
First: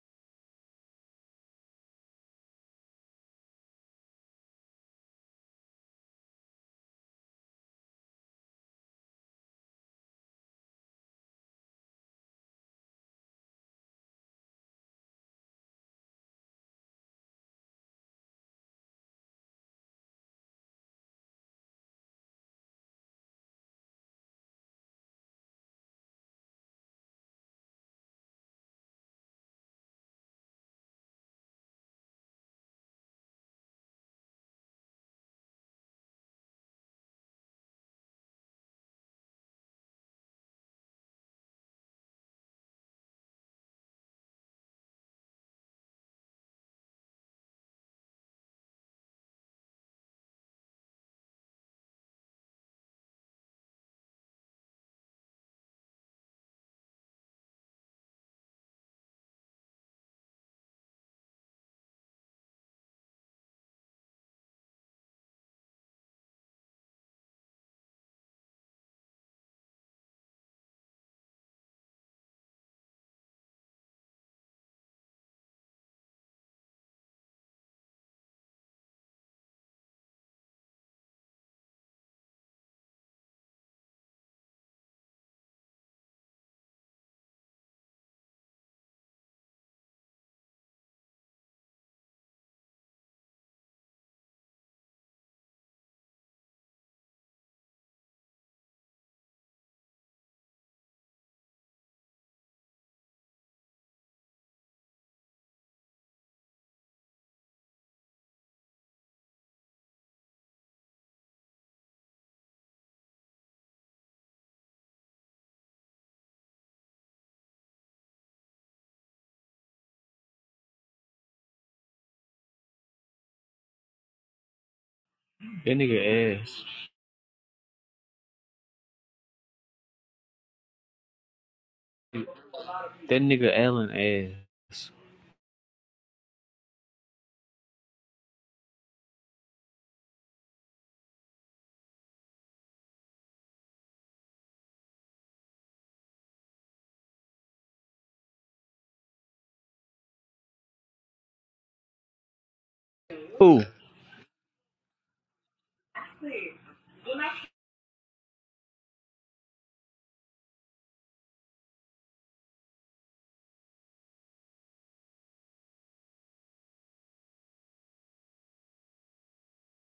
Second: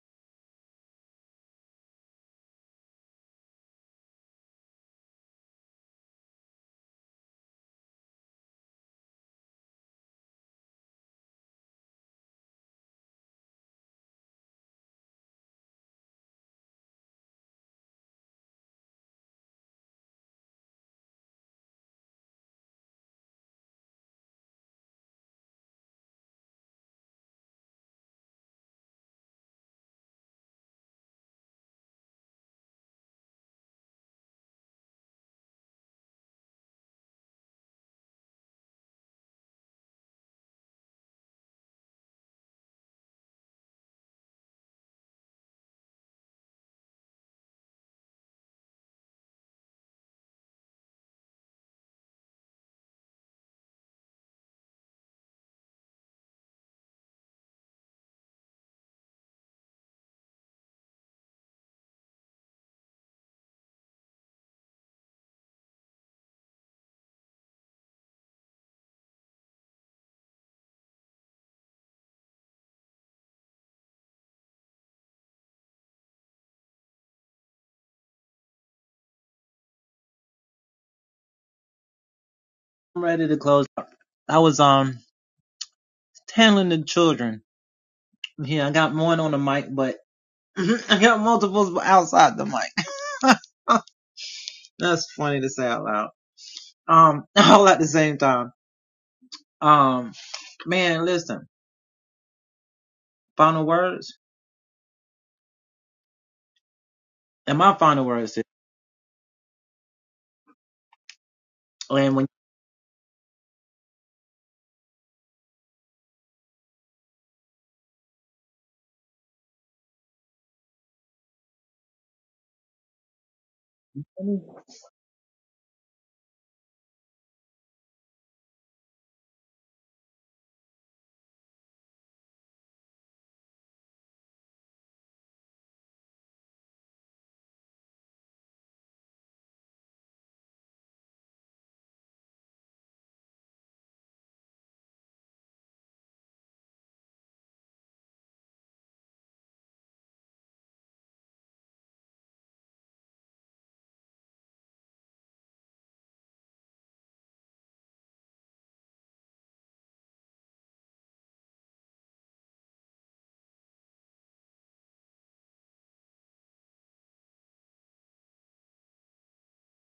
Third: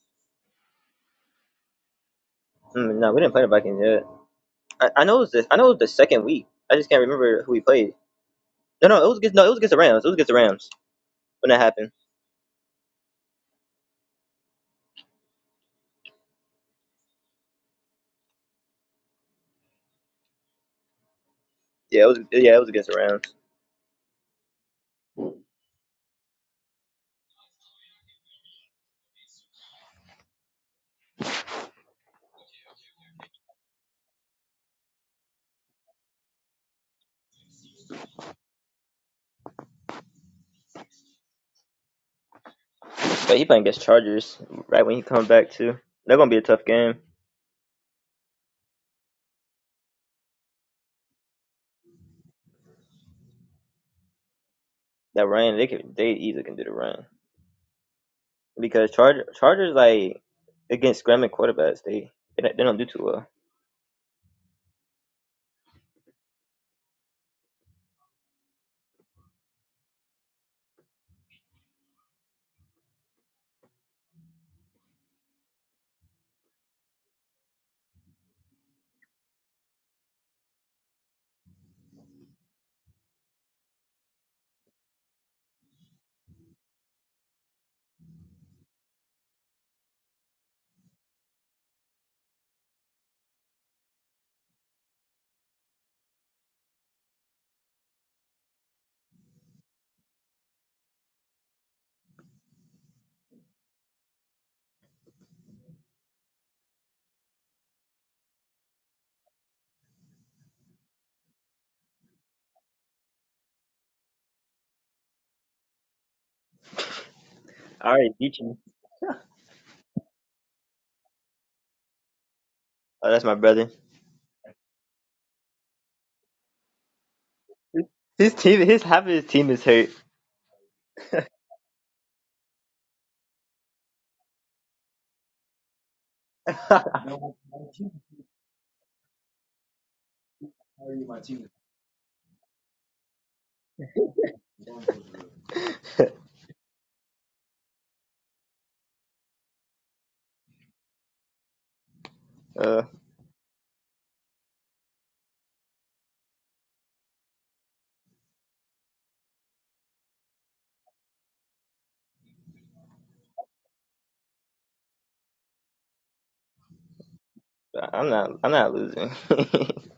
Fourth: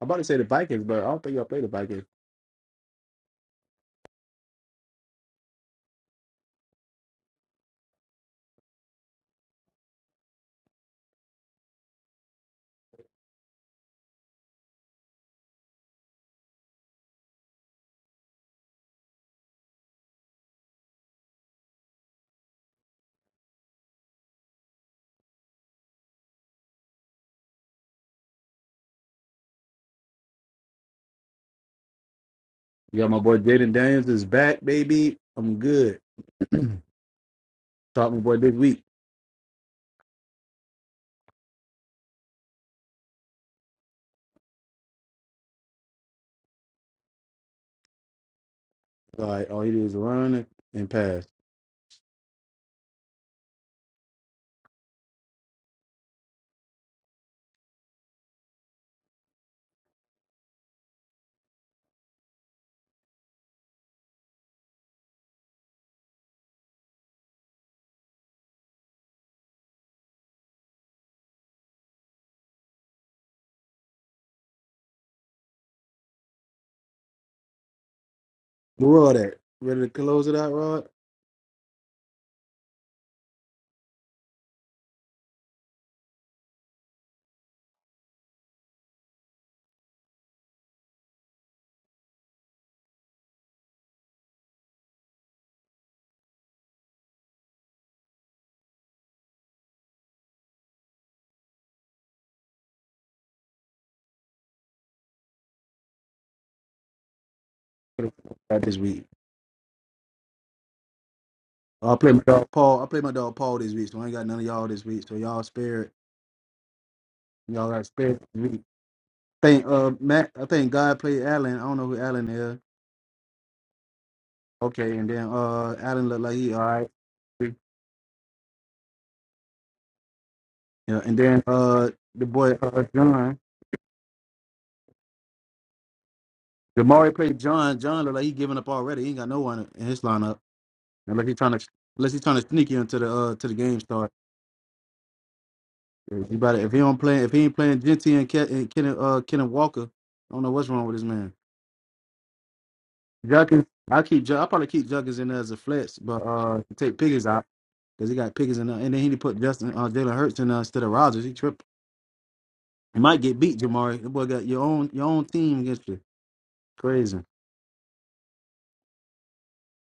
Speaker 1: I'm about to say the Vikings, but I don't think y'all play the Vikings.
Speaker 2: Mm, no, we didn't play the Vikings yet. I, I know it was the I know it was the second week. I just can't remember who we played. No, no, it was against no, it was against the Rams. It was against the Rams when that happened. Yeah, it was yeah, it was against the Rams.
Speaker 1: We got my boy Jaden Daniels is back, baby. I'm good. Talk my boy this week.
Speaker 2: But he playing against Chargers right when he comes back too. They're gonna be a tough game.
Speaker 1: Like all he did was run and, pass.
Speaker 2: That Ryan, they could they easily can do the run because Charger Chargers like against scrambling quarterbacks they they don't, they don't do too well.
Speaker 1: But Rod at ready to close it out, Rod. What the fuck Got this week. I play my dog Paul. I play my dog Paul this week, so I ain't got none of y'all this week. So y'all spirit, y'all got
Speaker 2: All right,
Speaker 1: spirit
Speaker 2: beat
Speaker 1: this
Speaker 2: you.
Speaker 1: week. Thank uh Matt. I think God played Allen. I don't know who Allen is.
Speaker 2: Oh, that's my brother.
Speaker 1: Okay, and then
Speaker 4: That
Speaker 1: uh Allen looked like
Speaker 4: nigga
Speaker 1: he all
Speaker 4: ass.
Speaker 1: right. Yeah,
Speaker 2: His team, his half of his team is hurt.
Speaker 1: and then uh the boy uh
Speaker 4: That
Speaker 1: John.
Speaker 4: nigga Allen ass.
Speaker 2: uh,
Speaker 1: Jamari played John. John look like he giving up already. He ain't got no one in his lineup unless he trying to unless he trying to sneak you into the uh to the game start. If he, about if he don't play if he ain't playing Genty and Ke- and Kenan uh Kenan Walker, I don't know what's wrong with this man.
Speaker 4: Who?
Speaker 1: Juggins, I keep Ju- I probably keep Juggins in there as a flex, but uh take Pickens out because he got Pickens in there, and then he put Justin uh Jalen Hurts in there instead of Rogers. He tripped. He might get beat, Jamari. The boy got your own your own team against you. Crazy.
Speaker 2: I'm not, I'm not losing.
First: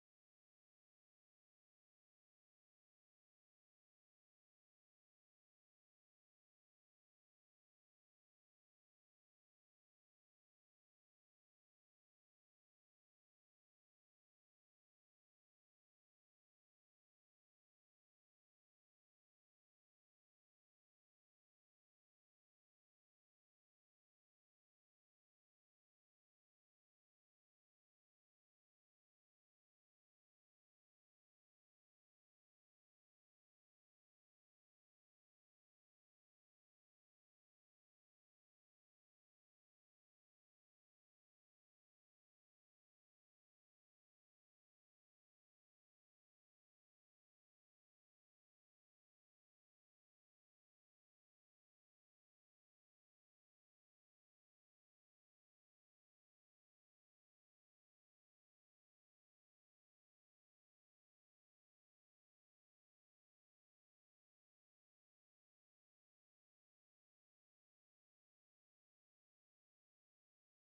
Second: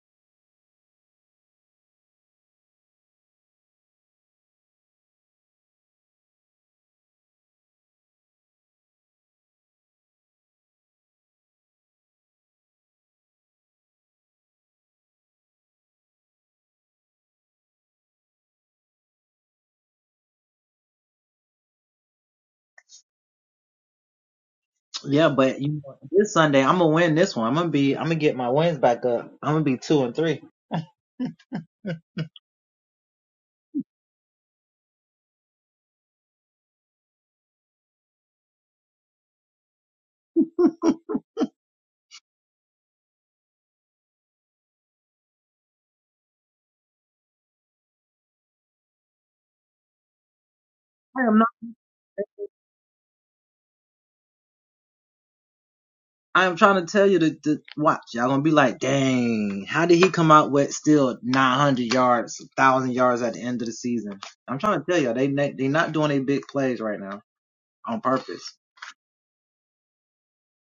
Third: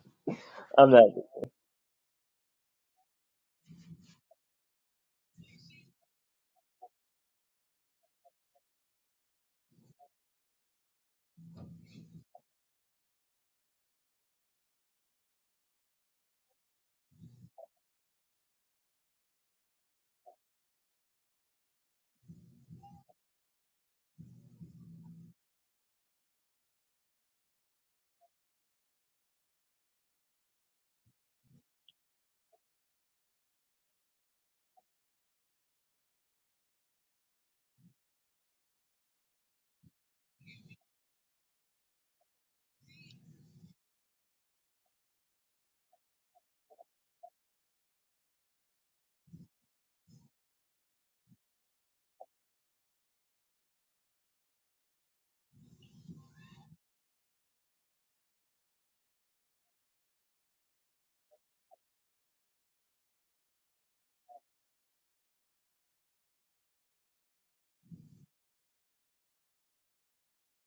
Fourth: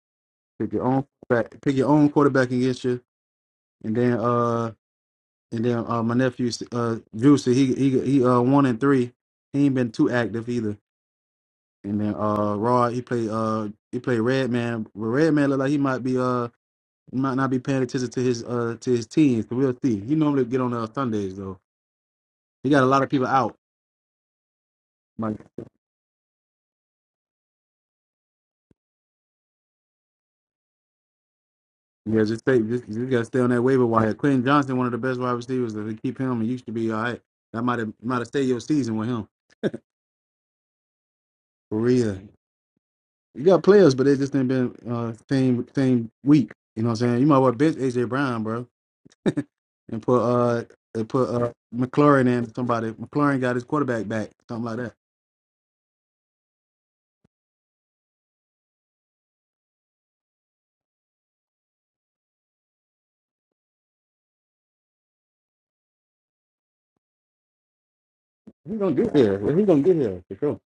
Speaker 1: Pick your
Speaker 2: I'm
Speaker 1: own
Speaker 2: not.
Speaker 1: back. pick your own quarterback against you, and then uh. And then uh, my nephew, uh, Juicy, he he he uh one and three. He ain't been too active either. And then uh, Rod, he played uh he played Red Man. But Red Man look like he might be uh might not be paying attention to his uh to his teams. So we'll see. He normally get on uh, Sundays though. He got a lot of people out. Like yeah, just stay just, you gotta stay on that waiver wire. Quentin Johnson, one of the best wide receivers. If they keep him, he used to be all right. That might have might have stayed your season with him for real. You got players, but they just ain't been uh same same week. You know what I'm saying? You might well bench AJ Brown, bro, and put uh and put uh McLaurin in somebody. McLaurin got his quarterback back, something like that. He's gonna get here. He's gonna get here for sure.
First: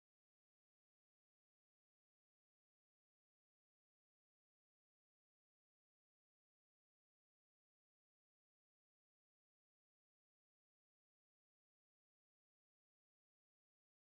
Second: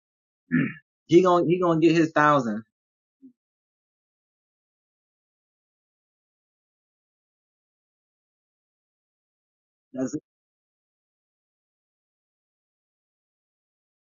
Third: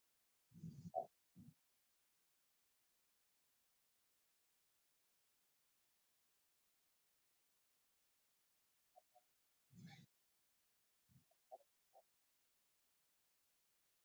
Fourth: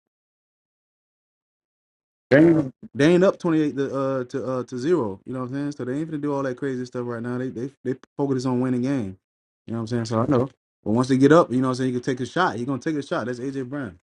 Speaker 1: They ain't, they ain't up twenty eight to uh to uh to zero. You know what I'm saying? So they ain't gonna do all that crazy stuff right now. They they they focus on winning game. You know what I'm saying? So I know. But once they get up, you know what I'm saying, You can take a shot. He's gonna take a shot. That's AJ Brown.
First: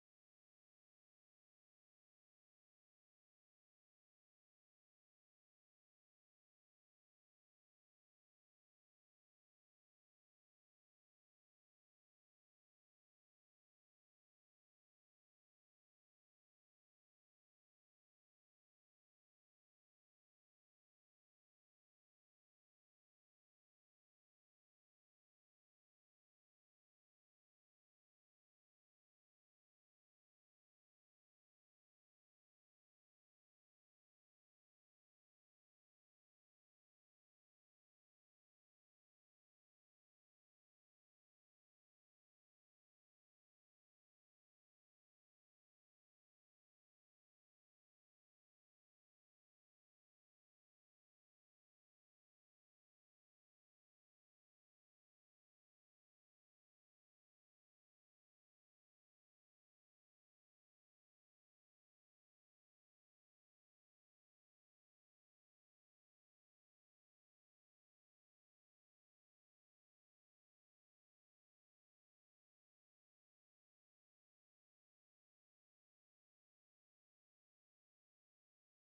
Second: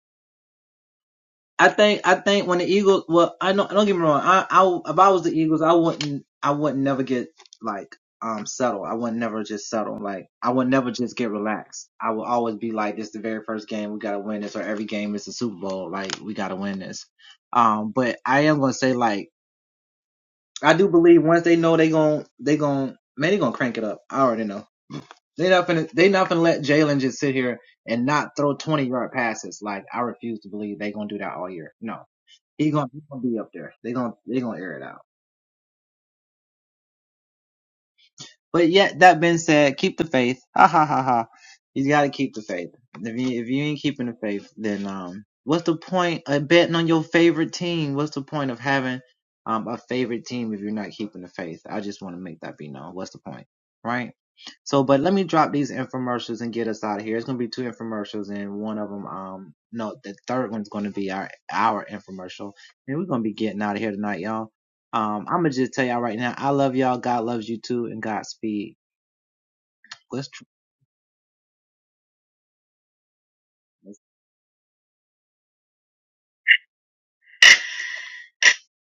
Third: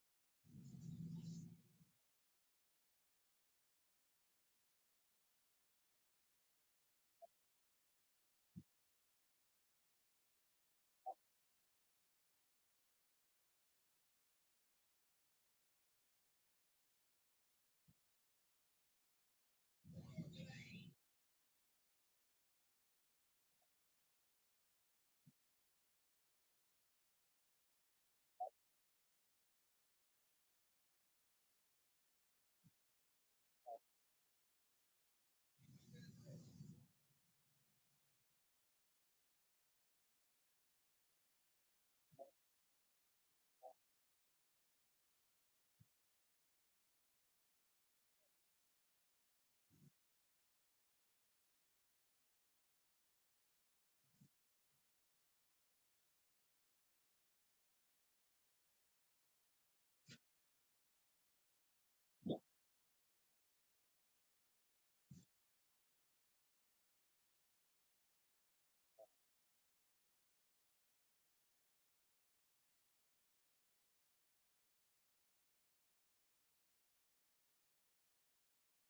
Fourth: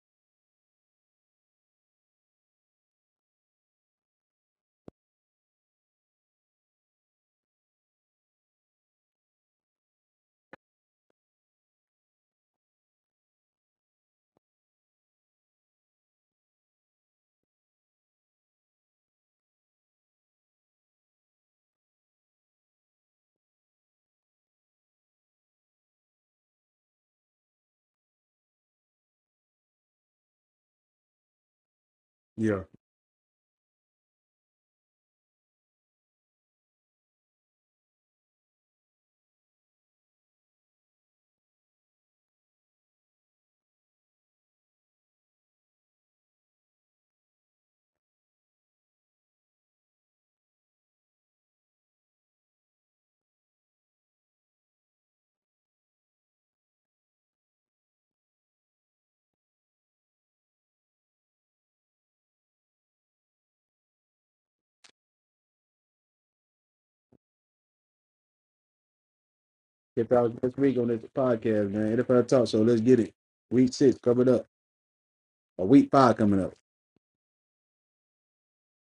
Speaker 1: Tip out this week on this podcast, man. NFL Talk Show. Let's get it. Week six coming up. Or week five coming up.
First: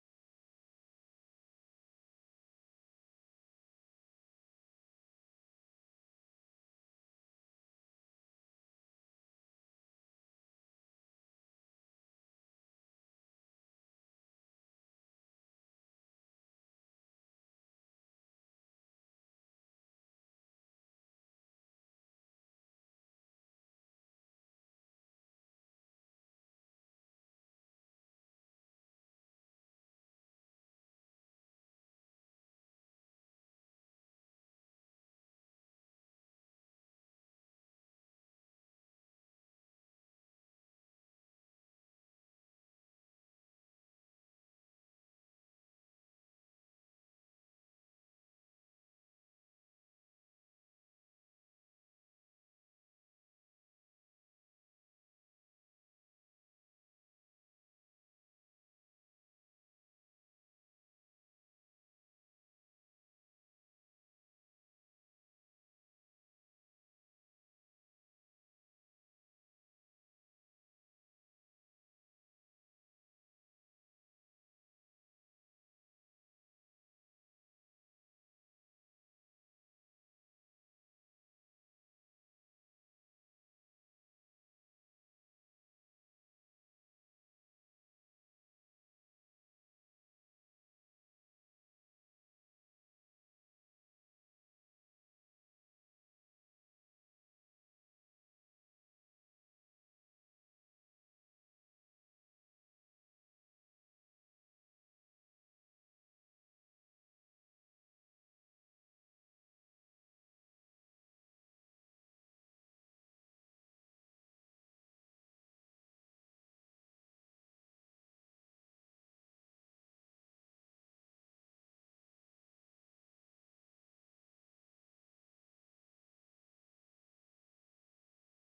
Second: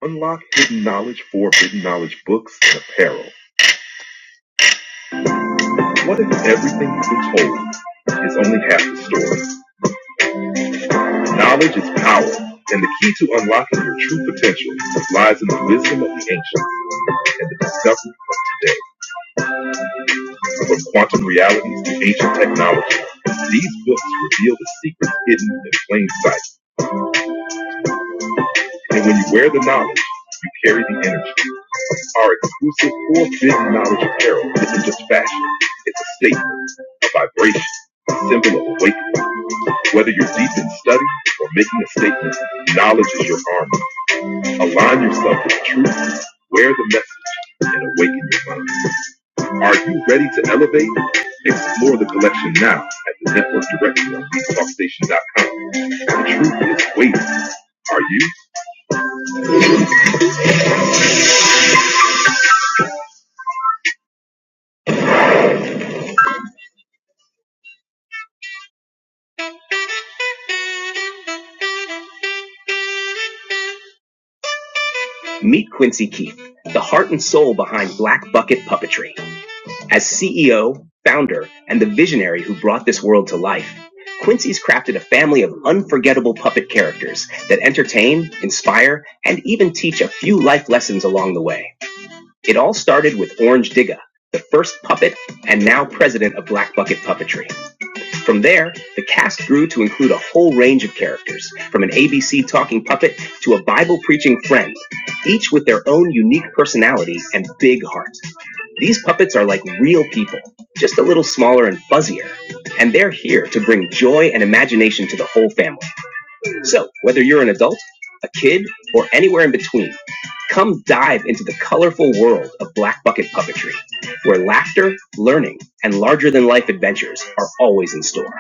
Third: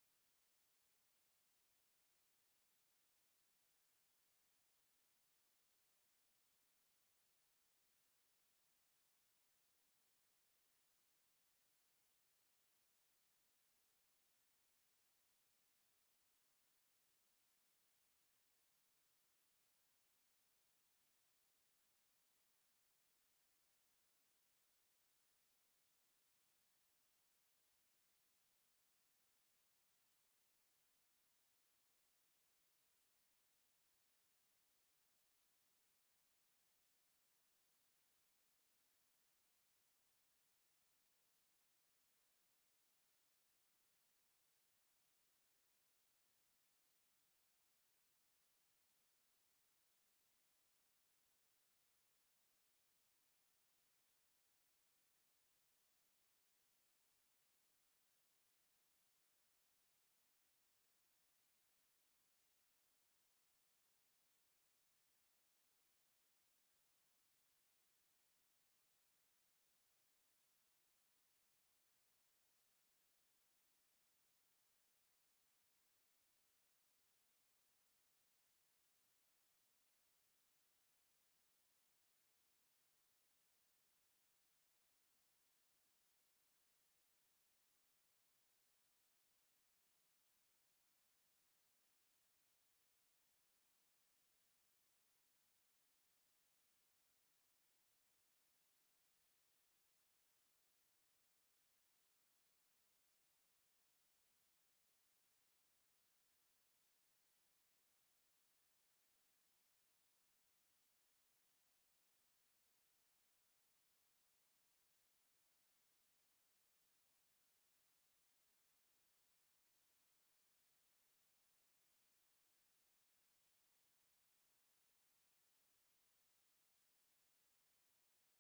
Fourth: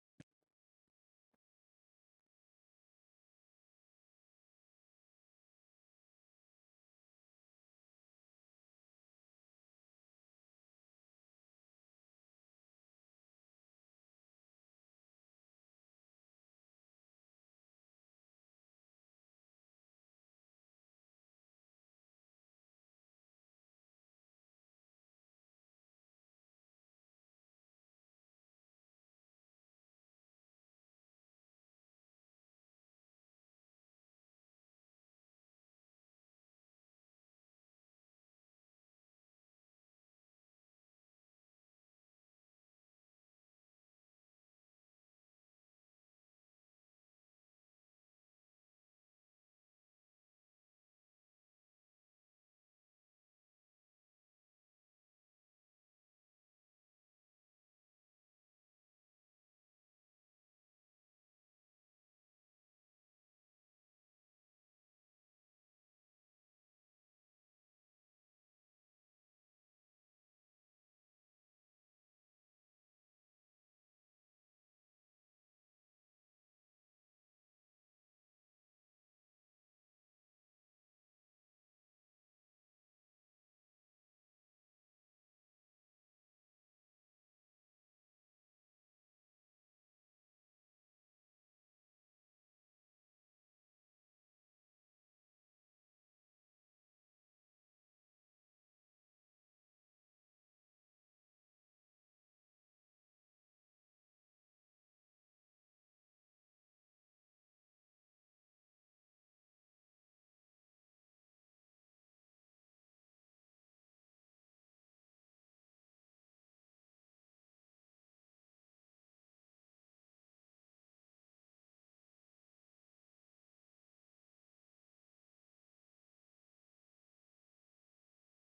Speaker 3: Unlock hidden knowledge, forbidden knowledge books, and apparel. What if everything you've been told is only half the story? Knowledge is power, and the key to unlocking your true potential lies in the wisdom of the ancients and the discovery of today. From quantum realities to ancient technology, these books reveal the secrets hidden in plain sight. And when you wear the knowledge, you carry the energy. Our exclusive four-bit knowledge apparel isn't just fashion. It's a statement, a vibration, a symbol of awakening. Whether you're deep in study or making a statement, knowledge is your armor. Align yourself with the truth, wear the message, and awaken your mind. Are you ready to elevate? Explore the collection now at the network directory on BeatTalkStation.com. The truth is waiting. Are you? Meet Quincy Keith, the heart and soul behind Black Bucket Puppetry. As CEO, founder, and the visionary who brought this world to life, Quincy's crafted a family of unforgettable puppet characters that entertain, inspire, and even teach a few life lessons along the way. It all started with Orange Digga, the first puppet and now president of Black Bucket Puppetry. From there, the cast grew to include a whole range of characters, from an ABC talking puppet to a Bible preaching friend, each with their own unique personality and big heart. These puppets are like real people, just a little smaller and fuzzier, and they're here to bring joy and imagination to the whole family. So, whether you're an adult, a kid, or anywhere in between, come dive into the colorful world of Black Bucket Puppetry, where laughter, learning, and larger than life adventures are always in store.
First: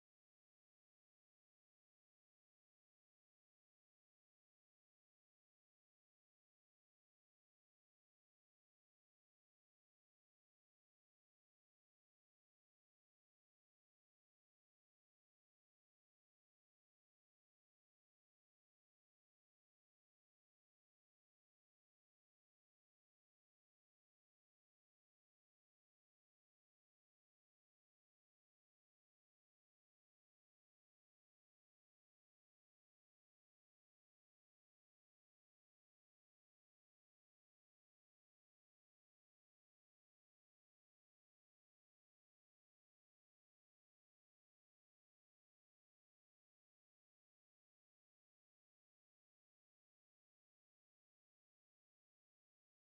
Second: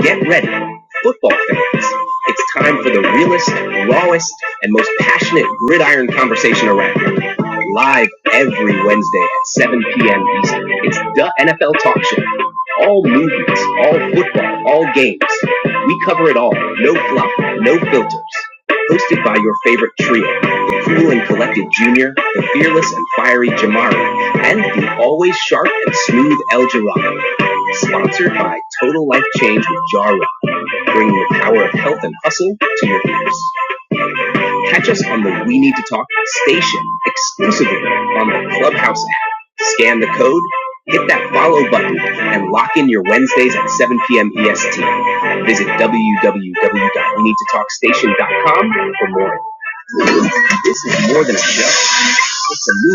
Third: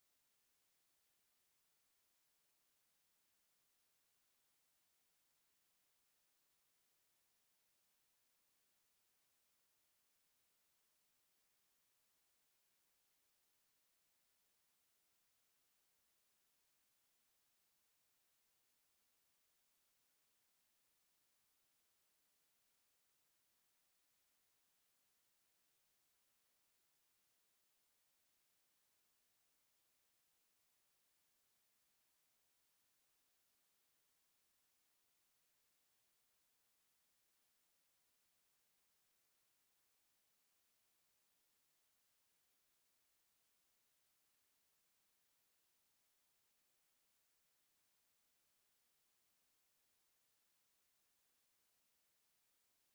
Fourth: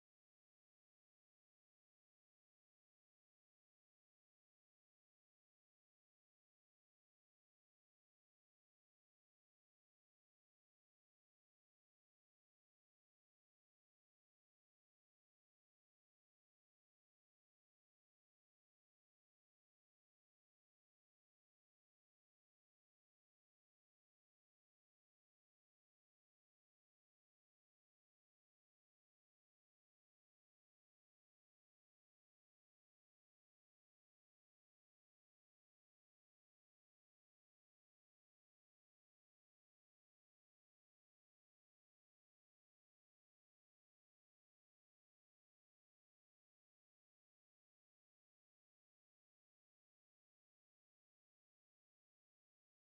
Speaker 3: Get ready, football fans. It's time for the realest, rawest, and most passionate gridiron conversation around. Live every Wednesday at 7 p.m. Eastern. It's the NFL Talk Show. All movies, all football, all games. We cover it all. No fluff, no filters. Hosted by your favorite trio, the cool and collected Junior, the fearless and fiery Jamari, and the always sharp and smooth El Jirado. Sponsored by Total Life Change with Jarrah, bringing the power of health and hustle to your ears. Catch us on the We Need to Talk station exclusively on the Clubhouse app. Scan the code, hit that follow button, and lock in your Wednesdays at 7 p.m. EST. Visit www.weneedtotalkstation.com for more. This is more than a show. It's a movement.